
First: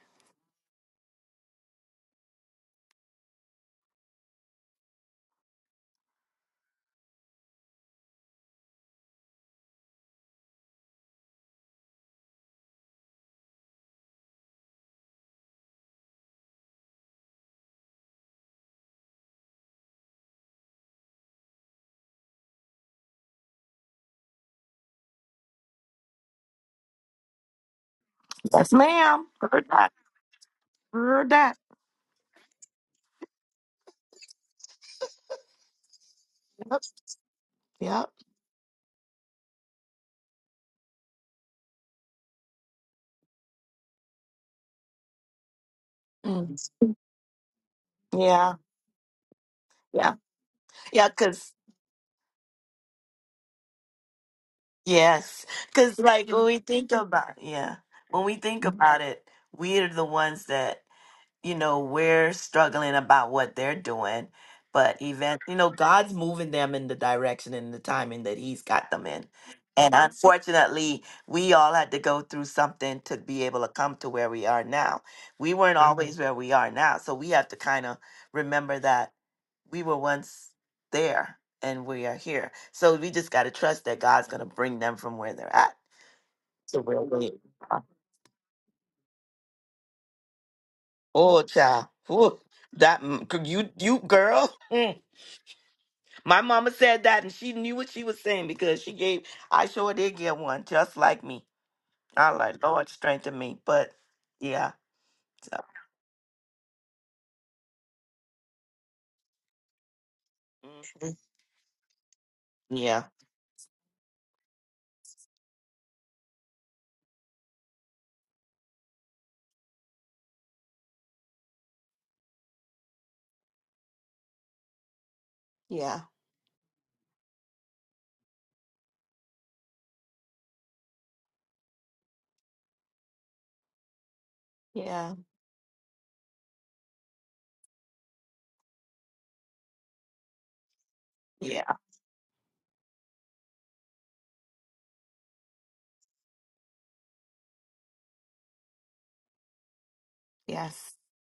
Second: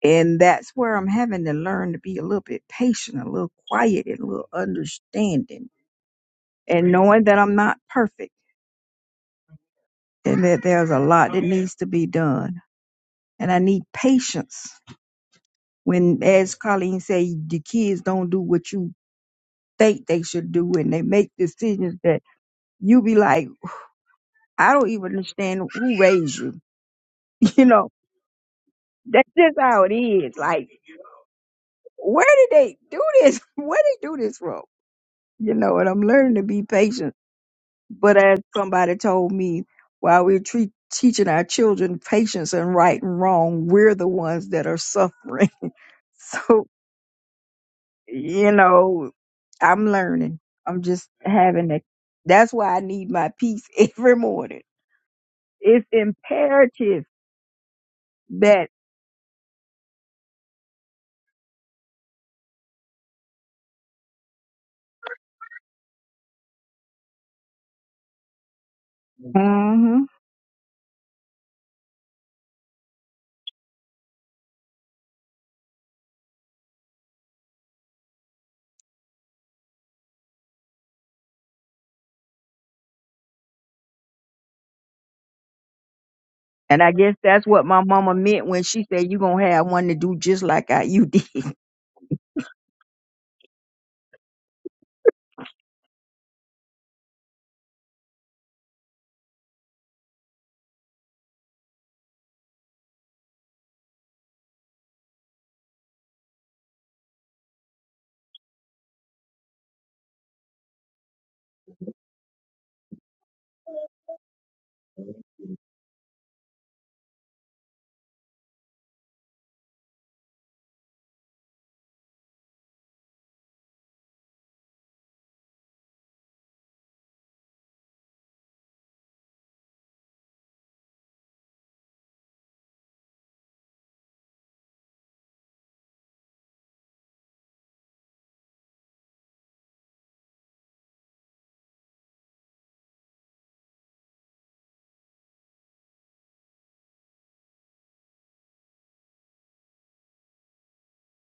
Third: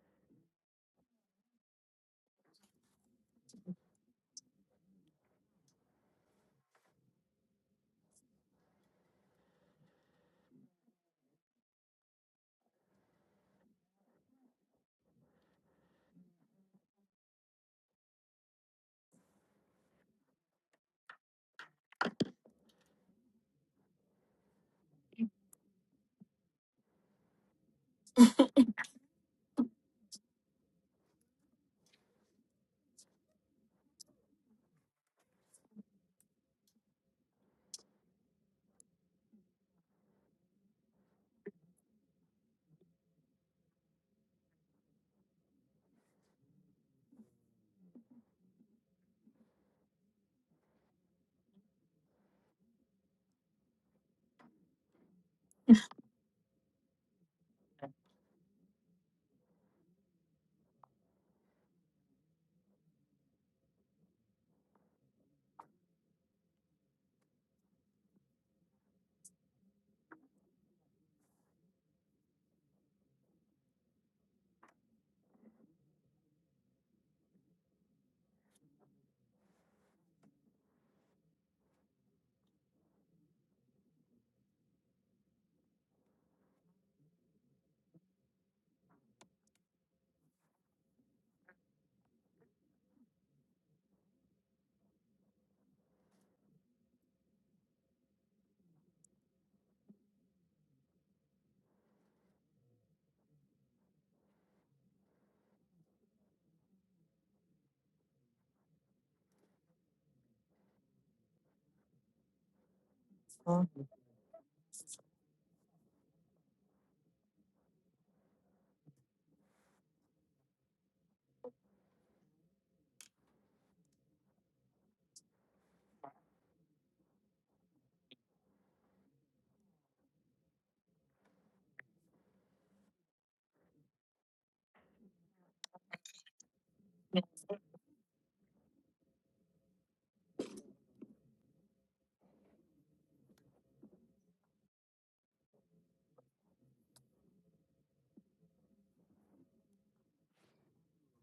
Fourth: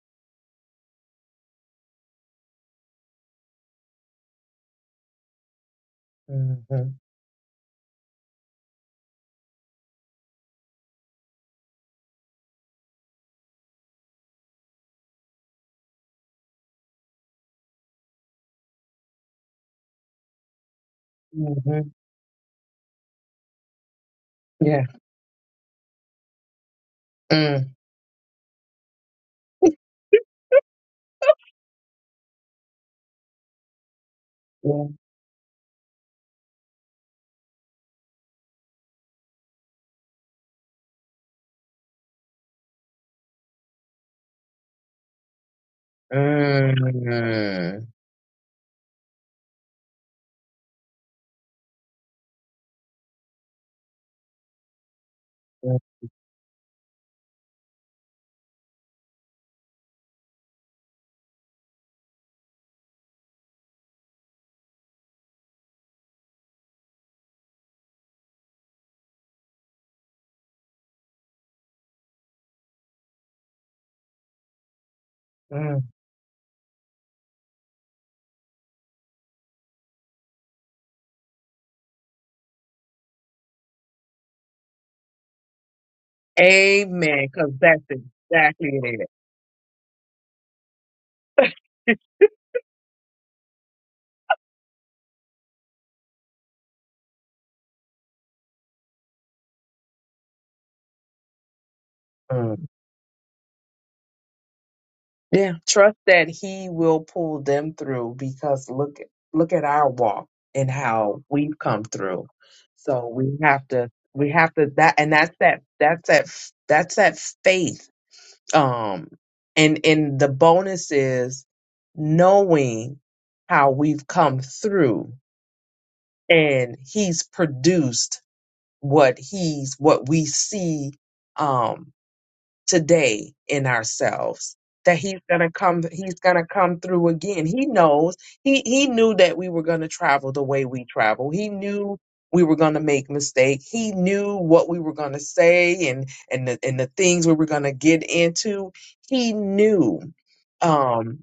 Speaker 4: And that's where I'm having to learn to be a little bit patient, a little quiet, and a little understanding, and
Speaker 1: Mm.
Speaker 4: knowing that I'm not perfect and that there's a lot that needs to be done. And I need patience when, as Colleen said, the kids don't do what you think they should do and they make
Speaker 1: mm-hmm,
Speaker 4: decisions that you be like, I
Speaker 1: Yeah.
Speaker 4: don't even understand who raised you. You
Speaker 1: Mm.
Speaker 4: know,
Speaker 2: Yes, ma'am.
Speaker 4: that's just
Speaker 2: Heard that.
Speaker 4: how it is. Like,
Speaker 2: Heard that.
Speaker 4: where did they do this? Where they do this from?
Speaker 1: Mm.
Speaker 4: You know, and I'm learning to be
Speaker 2: Yep.
Speaker 4: patient.
Speaker 2: Yep.
Speaker 4: But as somebody told me, while we're treat, teaching our children patience and right and wrong, we're the ones that are suffering.
Speaker 2: Mm.
Speaker 4: So,
Speaker 1: Mm.
Speaker 4: you
Speaker 2: Yeah.
Speaker 4: know, I'm
Speaker 2: Yeah.
Speaker 4: learning. I'm just
Speaker 2: Yeah. Cause
Speaker 4: having to. That's why I need my peace every morning.
Speaker 2: yes.
Speaker 4: It's
Speaker 2: Cause like when we think
Speaker 4: imperative
Speaker 2: about yeah, when we think Mhm.
Speaker 4: that.
Speaker 2: about it, we are the ones that you know, we're struggling about what they're doing. But event, you know, God's moving them in the direction and the timing that He's got them in. And Mhm.
Speaker 4: Mhm.
Speaker 2: unfortunately, we all had to go through something to be able to come to where we are now. We weren't Mhm.
Speaker 1: Mm.
Speaker 2: always where we are now. So we have to kind of remember that we were once there and we are here. So we just got to trust that God's going to bring them from where they're at.
Speaker 4: And I guess
Speaker 1: Amen.
Speaker 2: Mhm.
Speaker 4: that's
Speaker 1: Because
Speaker 4: what
Speaker 1: that's
Speaker 4: my mama meant when
Speaker 1: exactly
Speaker 4: she said,
Speaker 1: it.
Speaker 4: "You're gonna have one to do just like I you did."
Speaker 2: Oh, child. Whew. that, mm, you, you girl. My mama said that, and she knew what she was saying because she gave. I sure did get one, just like me. I like
Speaker 1: Mm.
Speaker 2: Lord strengthen me, but yeah,
Speaker 1: Yeah.
Speaker 2: so,
Speaker 1: Trust that he will pull them through because look look at our walk and
Speaker 2: Mhm.
Speaker 1: how we've come through. So
Speaker 2: yeah,
Speaker 1: we have to we have to that and that's that that's that f- that's that faith. Um and and the bonus is knowing how we've come through
Speaker 2: yeah,
Speaker 1: and he's produced what he's what we see um today in ourselves that
Speaker 2: yeah,
Speaker 1: he's gonna come he's gonna come through again he knows he he knew that we were gonna travel the way we travel he
Speaker 2: yeah.
Speaker 1: knew we were gonna make mistakes he knew what we were gonna say and and the, and the things we were gonna get into he knew
Speaker 2: Yes.
Speaker 1: um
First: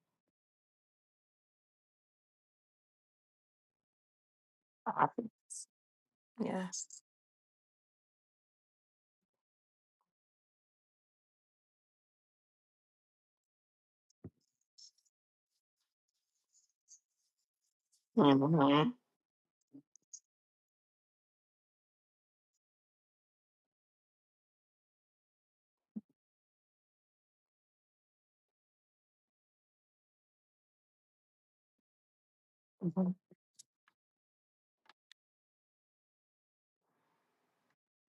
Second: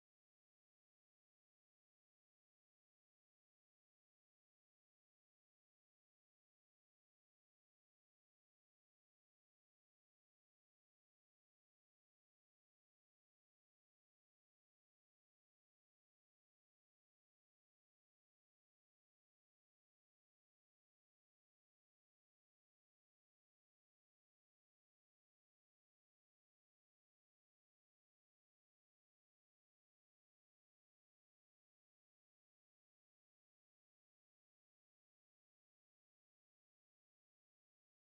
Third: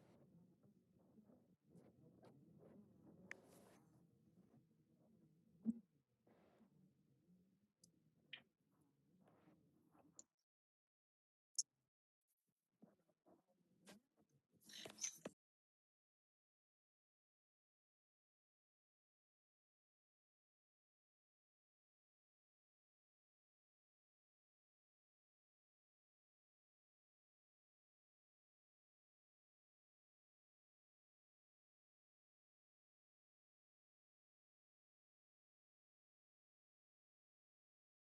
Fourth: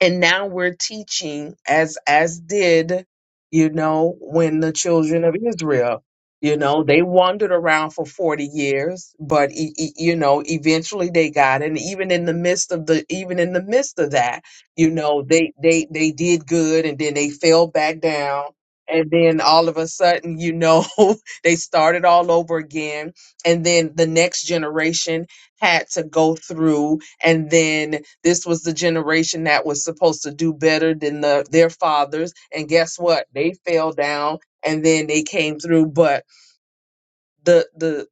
Speaker 1: and now we're teaching as as did you know when the
Speaker 2: Uh,
Speaker 1: children of israel you know
Speaker 2: Yes.
Speaker 1: they wandered around for 40 years but e- e- you know eventually they got it. and even in the midst of the even in the midst of that you know they they they did good and then they fell back down
Speaker 2: hmm
Speaker 1: and then all of a sudden you know they started all over again and then the next generation had to go through and then this was the generation that was supposed to do better than the, their fathers. And guess
Speaker 2: hmm
Speaker 1: what? They fell down and then they came through. But the the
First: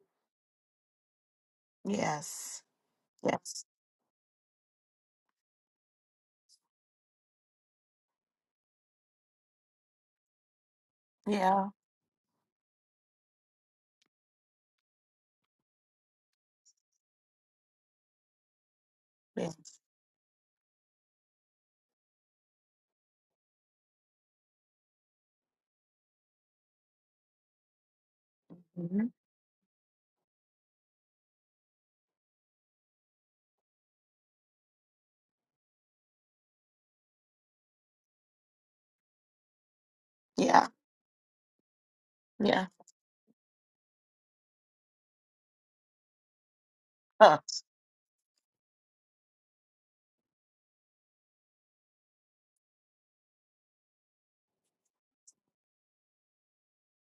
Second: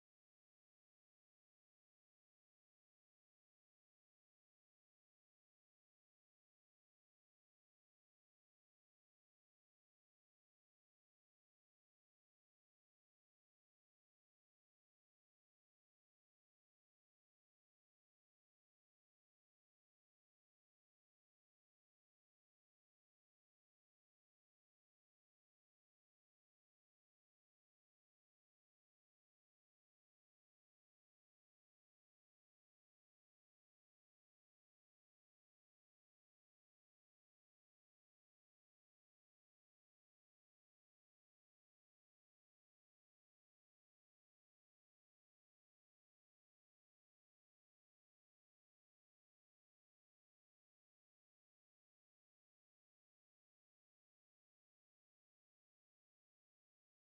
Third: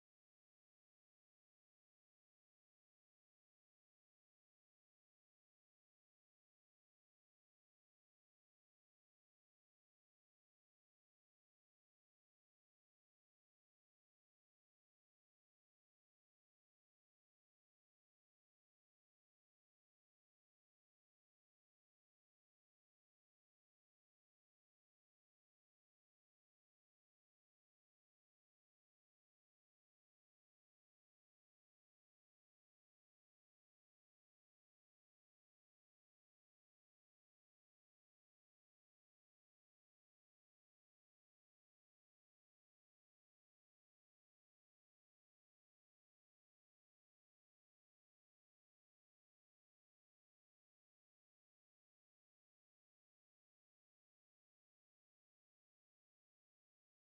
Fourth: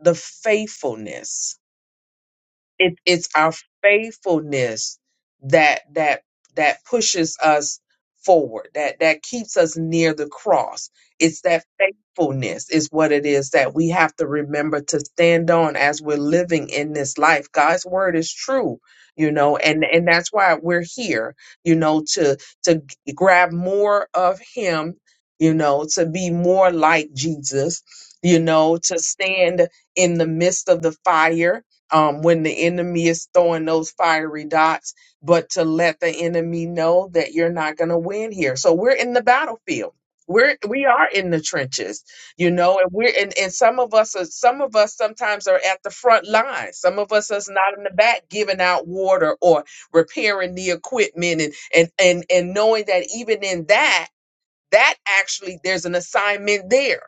Speaker 1: the faithfulness
Speaker 2: Yes.
Speaker 1: it, it's our
Speaker 2: Yes.
Speaker 1: faithfulness that that that pushes us forward that that keeps us near the cross it's that
Speaker 2: Yeah.
Speaker 1: faithfulness is what it is that we have to remember to stand on as we're living in this life god's word is true you
Speaker 2: Yeah.
Speaker 1: know and and that's why we're here you know to to g- grab more of him you know to be more like jesus you know to
Speaker 2: Mhm.
Speaker 1: stand in the midst of the fire um, when the enemy is throwing those fiery dots, but to let the enemy know that you're not going to win here. So we're in the battlefield. We're
Speaker 2: Yeah.
Speaker 1: we are in the trenches, you
Speaker 2: Yeah.
Speaker 1: know, and we're and, and some of us are some of us sometimes are at the front line. Some of us
Speaker 2: Huh.
Speaker 1: is not in the back giving out water or repairing the equipment and and and and knowing that even in that that actually there's an assignment there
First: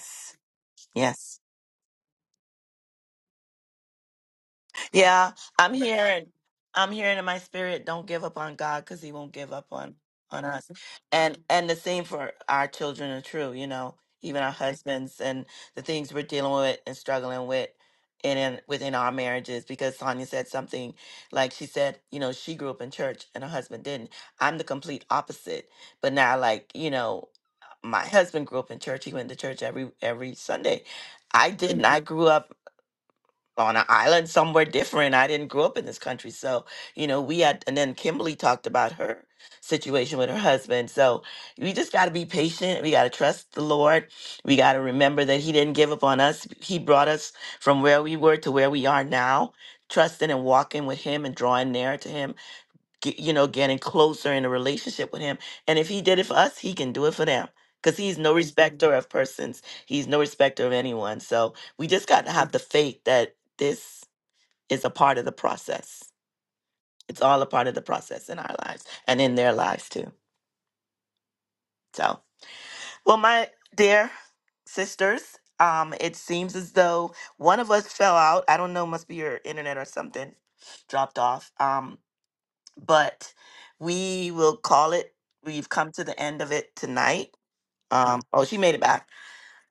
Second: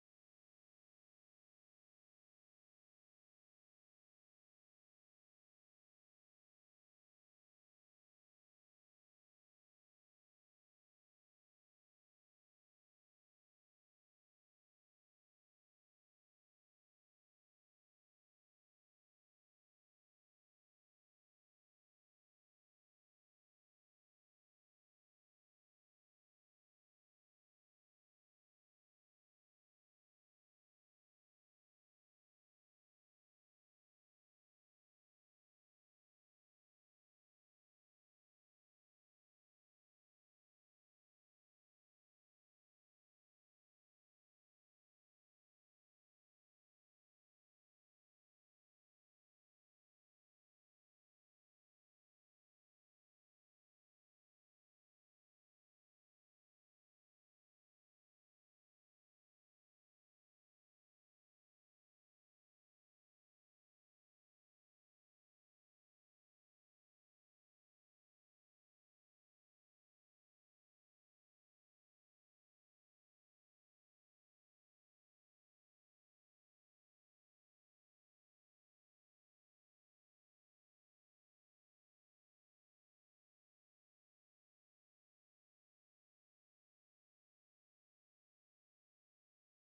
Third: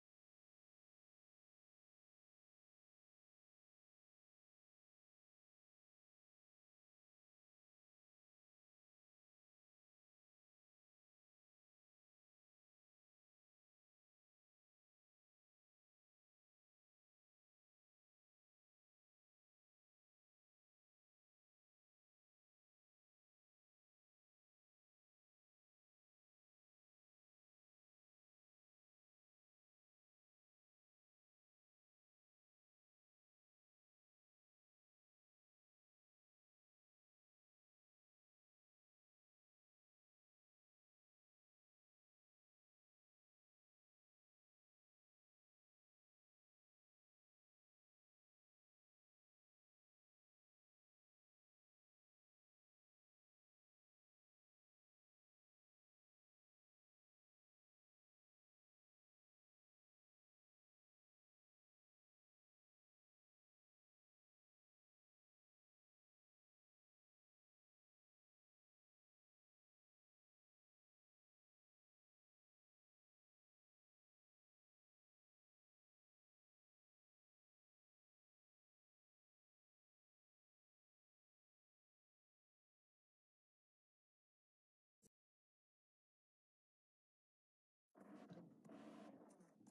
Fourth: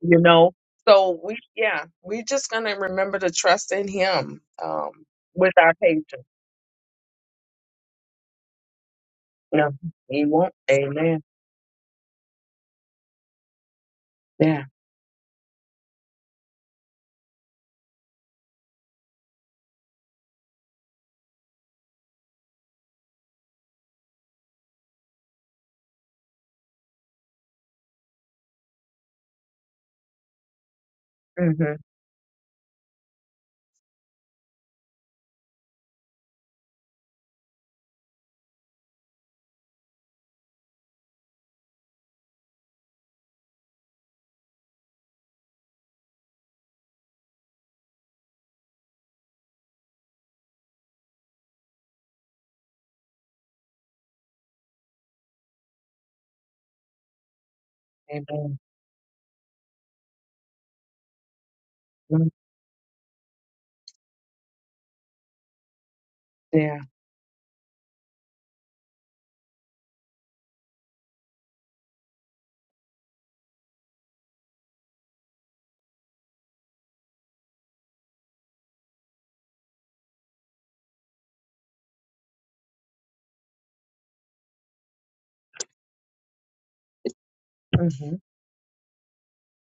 Speaker 1: you know so
Speaker 2: Yes.
Speaker 1: we yeah we just gonna remember to trust in him um
Speaker 2: Yeah,
Speaker 1: with our
Speaker 2: I'm
Speaker 1: patience
Speaker 2: hearing, I'm hearing in my spirit, don't give up on God because He won't give up
Speaker 1: no
Speaker 2: on
Speaker 1: he
Speaker 2: on
Speaker 1: won't
Speaker 2: us.
Speaker 1: amen
Speaker 2: And and the same for our children are true. You know, even our
Speaker 1: yeah
Speaker 2: husbands and the things we're dealing with and struggling with. and in, within our marriages, because Sonia said something like she said, you know, she grew up in church and her husband didn't. I'm the complete opposite. But now, like, you know, my husband grew up in church. He went to church every every Sunday. I
Speaker 1: hmm
Speaker 2: didn't. I grew up on an island somewhere different. I didn't grow up in this country. So, you know, we had, and then Kimberly talked about her situation with her husband. So we just got to be patient. We got to trust the Lord. We got to remember that He didn't give up on us. He brought us from where we were to where we are now. Trusting and walking with Him and drawing near to Him get, you know, getting closer in a relationship with him. And if he did it for us, he can do it for them. Because he's no Mhm.
Speaker 1: amen
Speaker 2: respecter of persons. He's no respecter of anyone. So we just got
Speaker 1: Mm,
Speaker 2: to have the faith that this is a part of the process.
Speaker 1: yeah
Speaker 2: It's all a part of the process in our lives and in their lives too. So, well, my dear sisters, um, it seems as though one of us fell out. I don't know, must be your internet or something dropped off. Um, but we will call it. We've come to the end of it tonight.
Speaker 1: hmm
Speaker 2: Um, oh, she made it back.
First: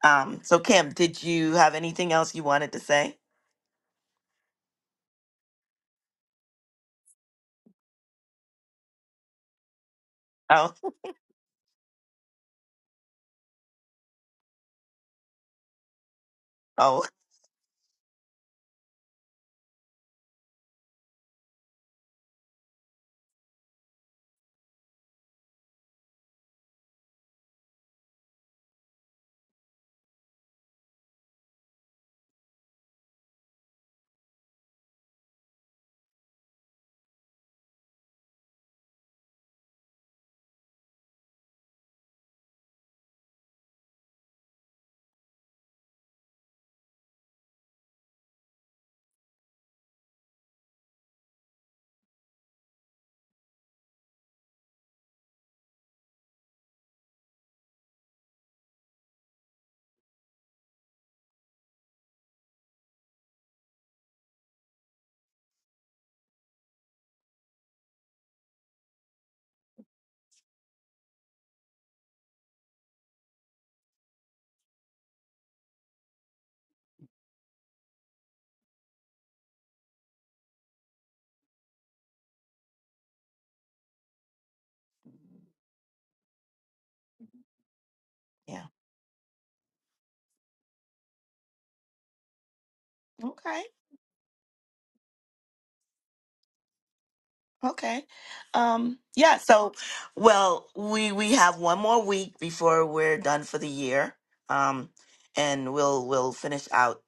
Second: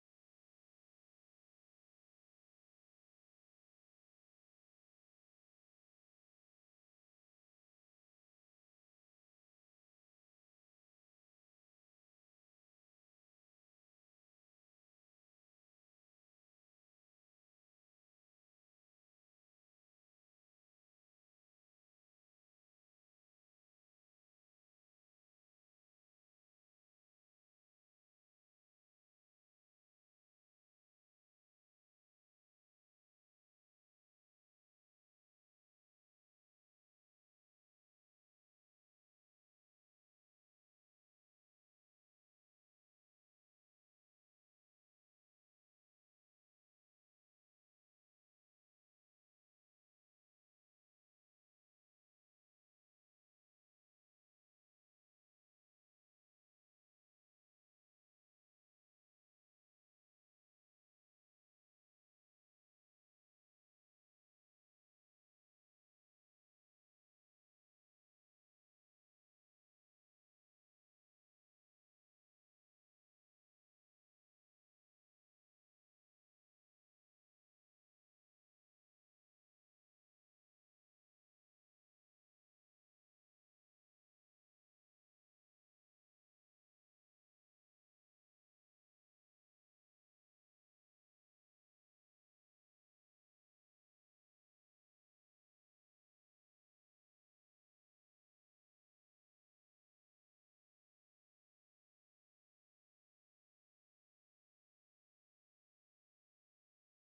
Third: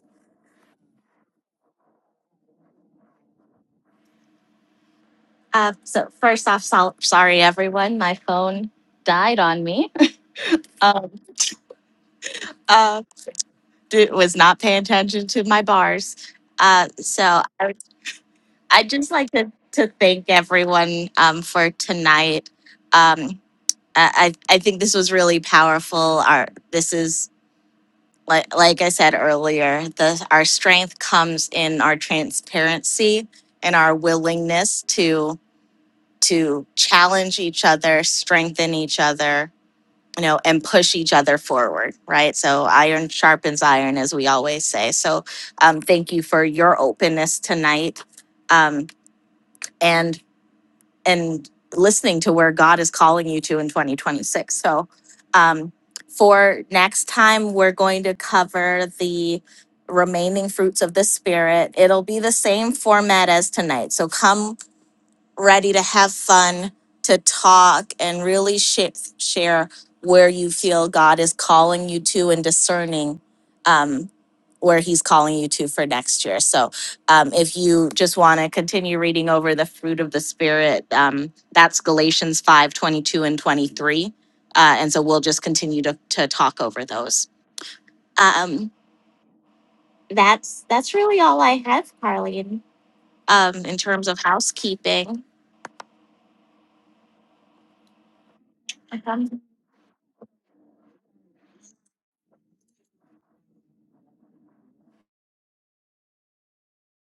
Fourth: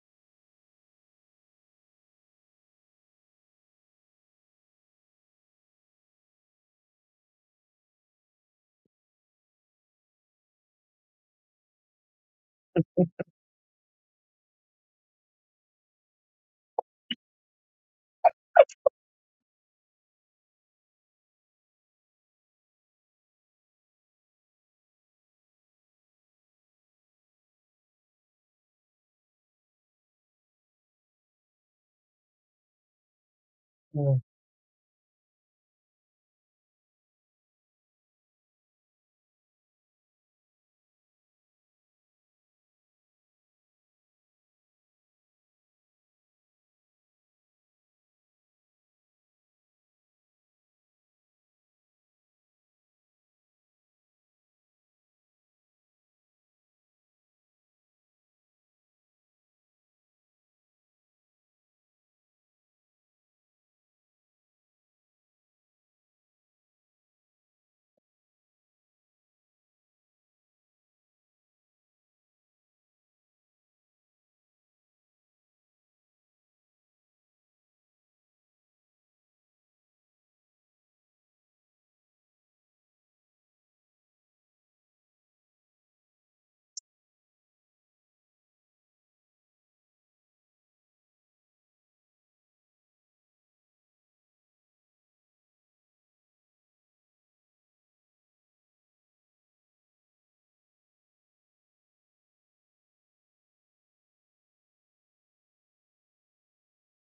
Speaker 2: Um, so Kim, did you have anything else you wanted to say?
Speaker 3: Uh, so first off, so- sorry everyone, my phone died on me.
Speaker 2: Oh,
Speaker 3: um, uh, it was not paying attention to my bars. Uh,
Speaker 2: oh,
Speaker 3: so I would, I'd just like to, to thank everyone um, for tonight. Um, I, I I think this was really powerful. Our this is like like I said earlier, the our strength comes in our transparency and our willingness to challenge each other, strengthen each other, you know, and push each other forward, right? So iron sharpens iron, as we always say. So um, thank you for your openness tonight, um, and and listening to where God is calling you to in 2026. So um, for next time, we're going to cover the remaining fruits of the spirit it'll be the same format as tonight so come ready to have fun, to talk, and really sh- share where you feel God is calling you to and discerning um, where He's calling you to for next year. So um, if you just want to continue reading over the fruit of the Spirit, um, that's Galatians 5 22 and 23. Uh, and so we'll just continue to, to talk over those.
Speaker 2: yeah.
Speaker 3: Um, that's that's really all I have, Carleen. Um,
Speaker 2: Okay,
Speaker 3: in terms of housekeeping,
Speaker 2: okay. Um, yeah. So, well, we we have one more week before we're done for the year. Um, and we'll we'll finish out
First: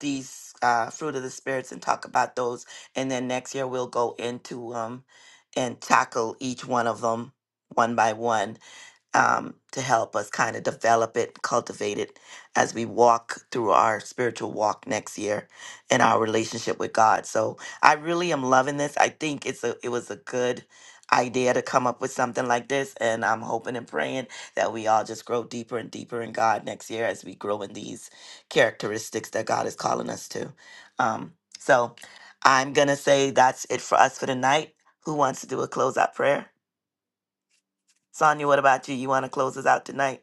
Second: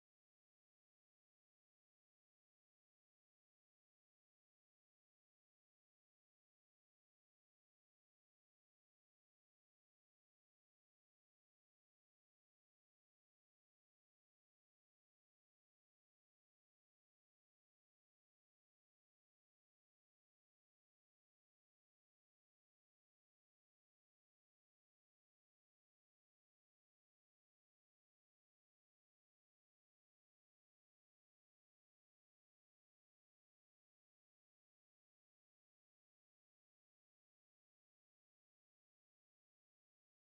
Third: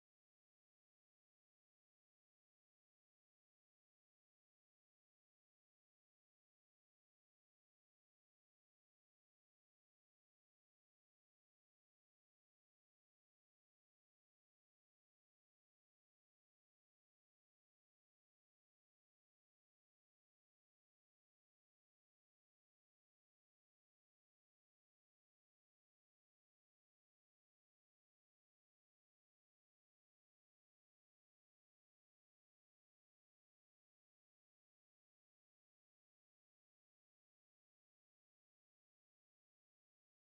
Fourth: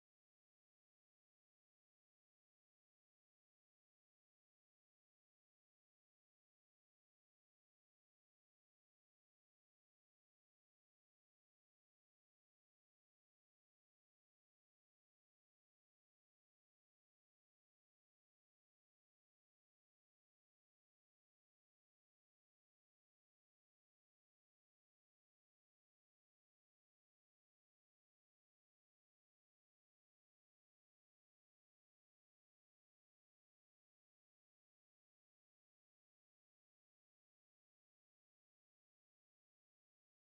Speaker 2: these uh, fruit of the spirits and talk about those. And then next year we'll go into um and tackle each one of them one by one um, to help us kind of develop it, cultivate it as we walk through our spiritual walk next year and our relationship with God. So I really am loving this. I think it's a it was a good idea to come up with something like this, and I'm hoping and praying that we all just grow deeper and deeper in God next year as we grow in these characteristics that God is calling us to. Um, so I'm gonna say that's it for us for tonight. Who wants to do a closeout prayer? Sonia, what about you? You want to close us out tonight?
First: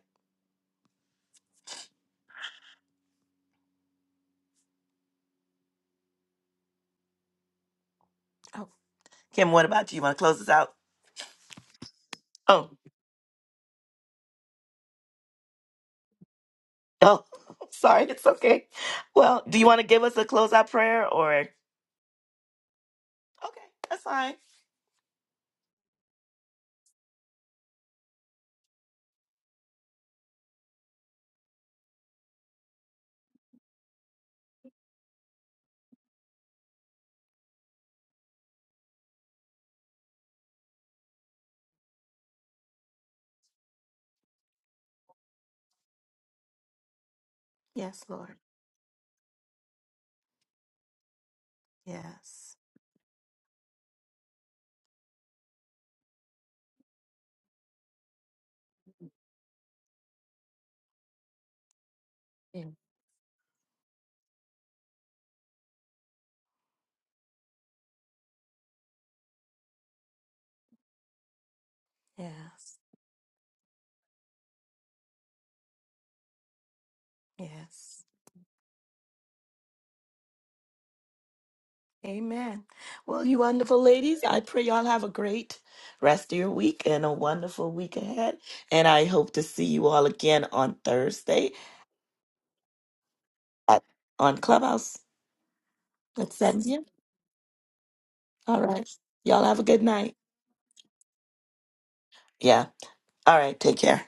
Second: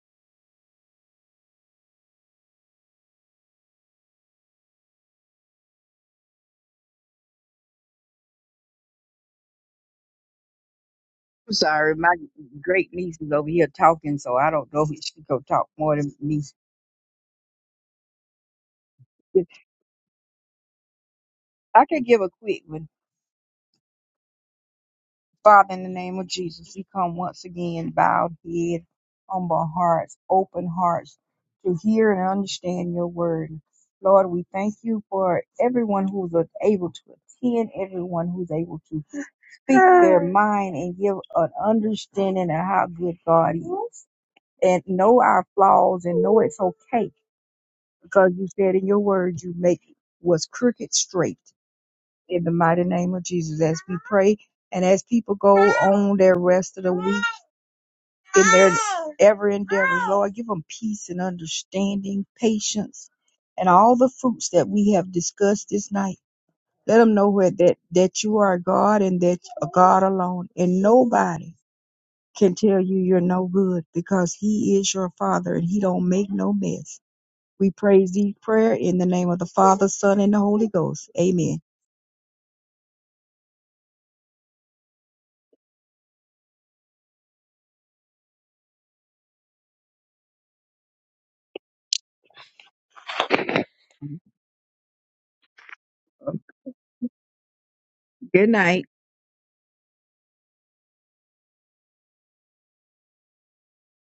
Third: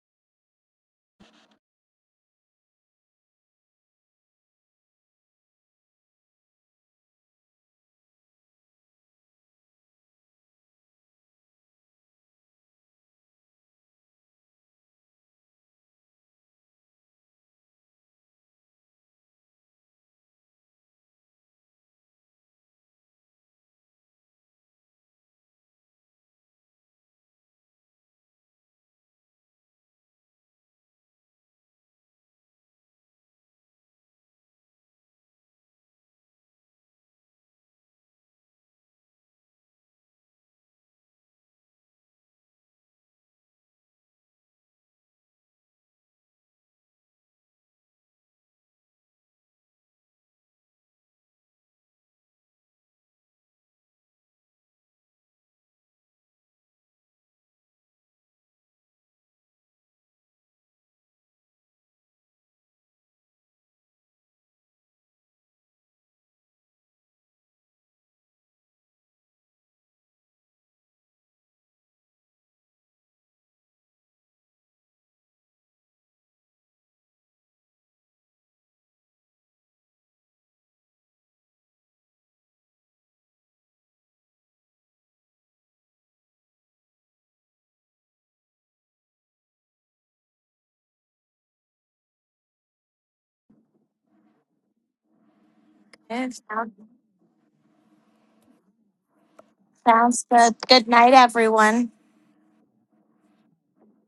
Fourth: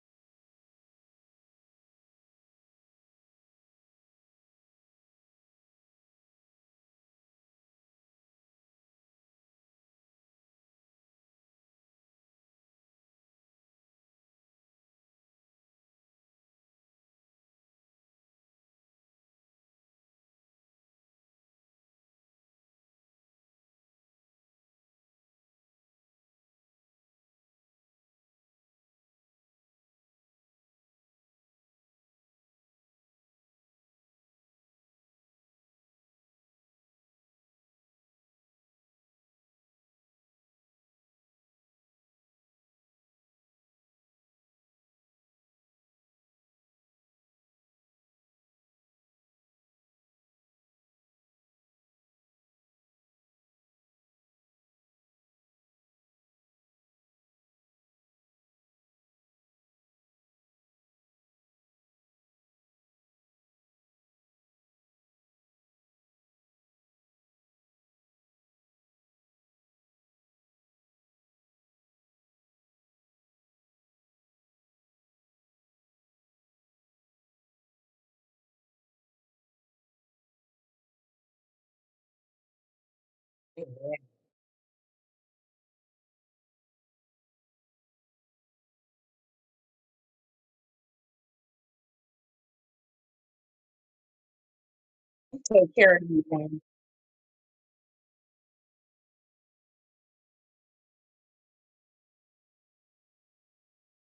Speaker 2: Oh, Kim, what about you? You want to close us out?
Speaker 4: I'm sorry, my
Speaker 2: Oh,
Speaker 4: great niece is over here talking, so I don't know if she could talk more than me.
Speaker 2: oh, sorry, it's okay. Well, do you want to give us a closeout prayer or?
Speaker 4: I could give a quick one.
Speaker 2: Okay, that's fine.
Speaker 4: Father, in the name of Jesus, we come once again, bowed head, humble hearts, open hearts to hear and understand your word. Lord, we thank you for everyone who's able to attend, everyone who's able to speak their mind and give an understanding of how good God is and know our flaws and know it's okay
Speaker 2: Yes,
Speaker 4: because
Speaker 2: Lord.
Speaker 4: you said in your word you make what's crooked straight in the
Speaker 2: Yes.
Speaker 4: mighty name of Jesus as we pray and as people go on their rest of the week in their ever endeavors. Lord, give them peace and understanding,
Speaker 2: Yeah.
Speaker 4: patience, and all the fruits that we have discussed this night. Let them know where that, that you are God and that a God alone and nobody can
Speaker 2: Yes.
Speaker 4: tell you you're no good because he is your father and he don't make no mess. We
Speaker 2: Yes.
Speaker 4: praise thee prayer in the name of the Father, Son, and the Holy Ghost. Amen.
Speaker 2: Amen. Well, you wonderful ladies, I pray y'all have a great rest of your week and a wonderful week ahead. And I hope to see you all again on Thursday at on Clubhouse
Speaker 1: Take care of
Speaker 2: at
Speaker 1: you.
Speaker 2: 7 p.m.
Speaker 4: Good
Speaker 2: All
Speaker 4: night.
Speaker 2: right. Y'all have a good night.
Speaker 3: Sounds good. Good night, everyone.
Speaker 2: Yeah. All right. Take care.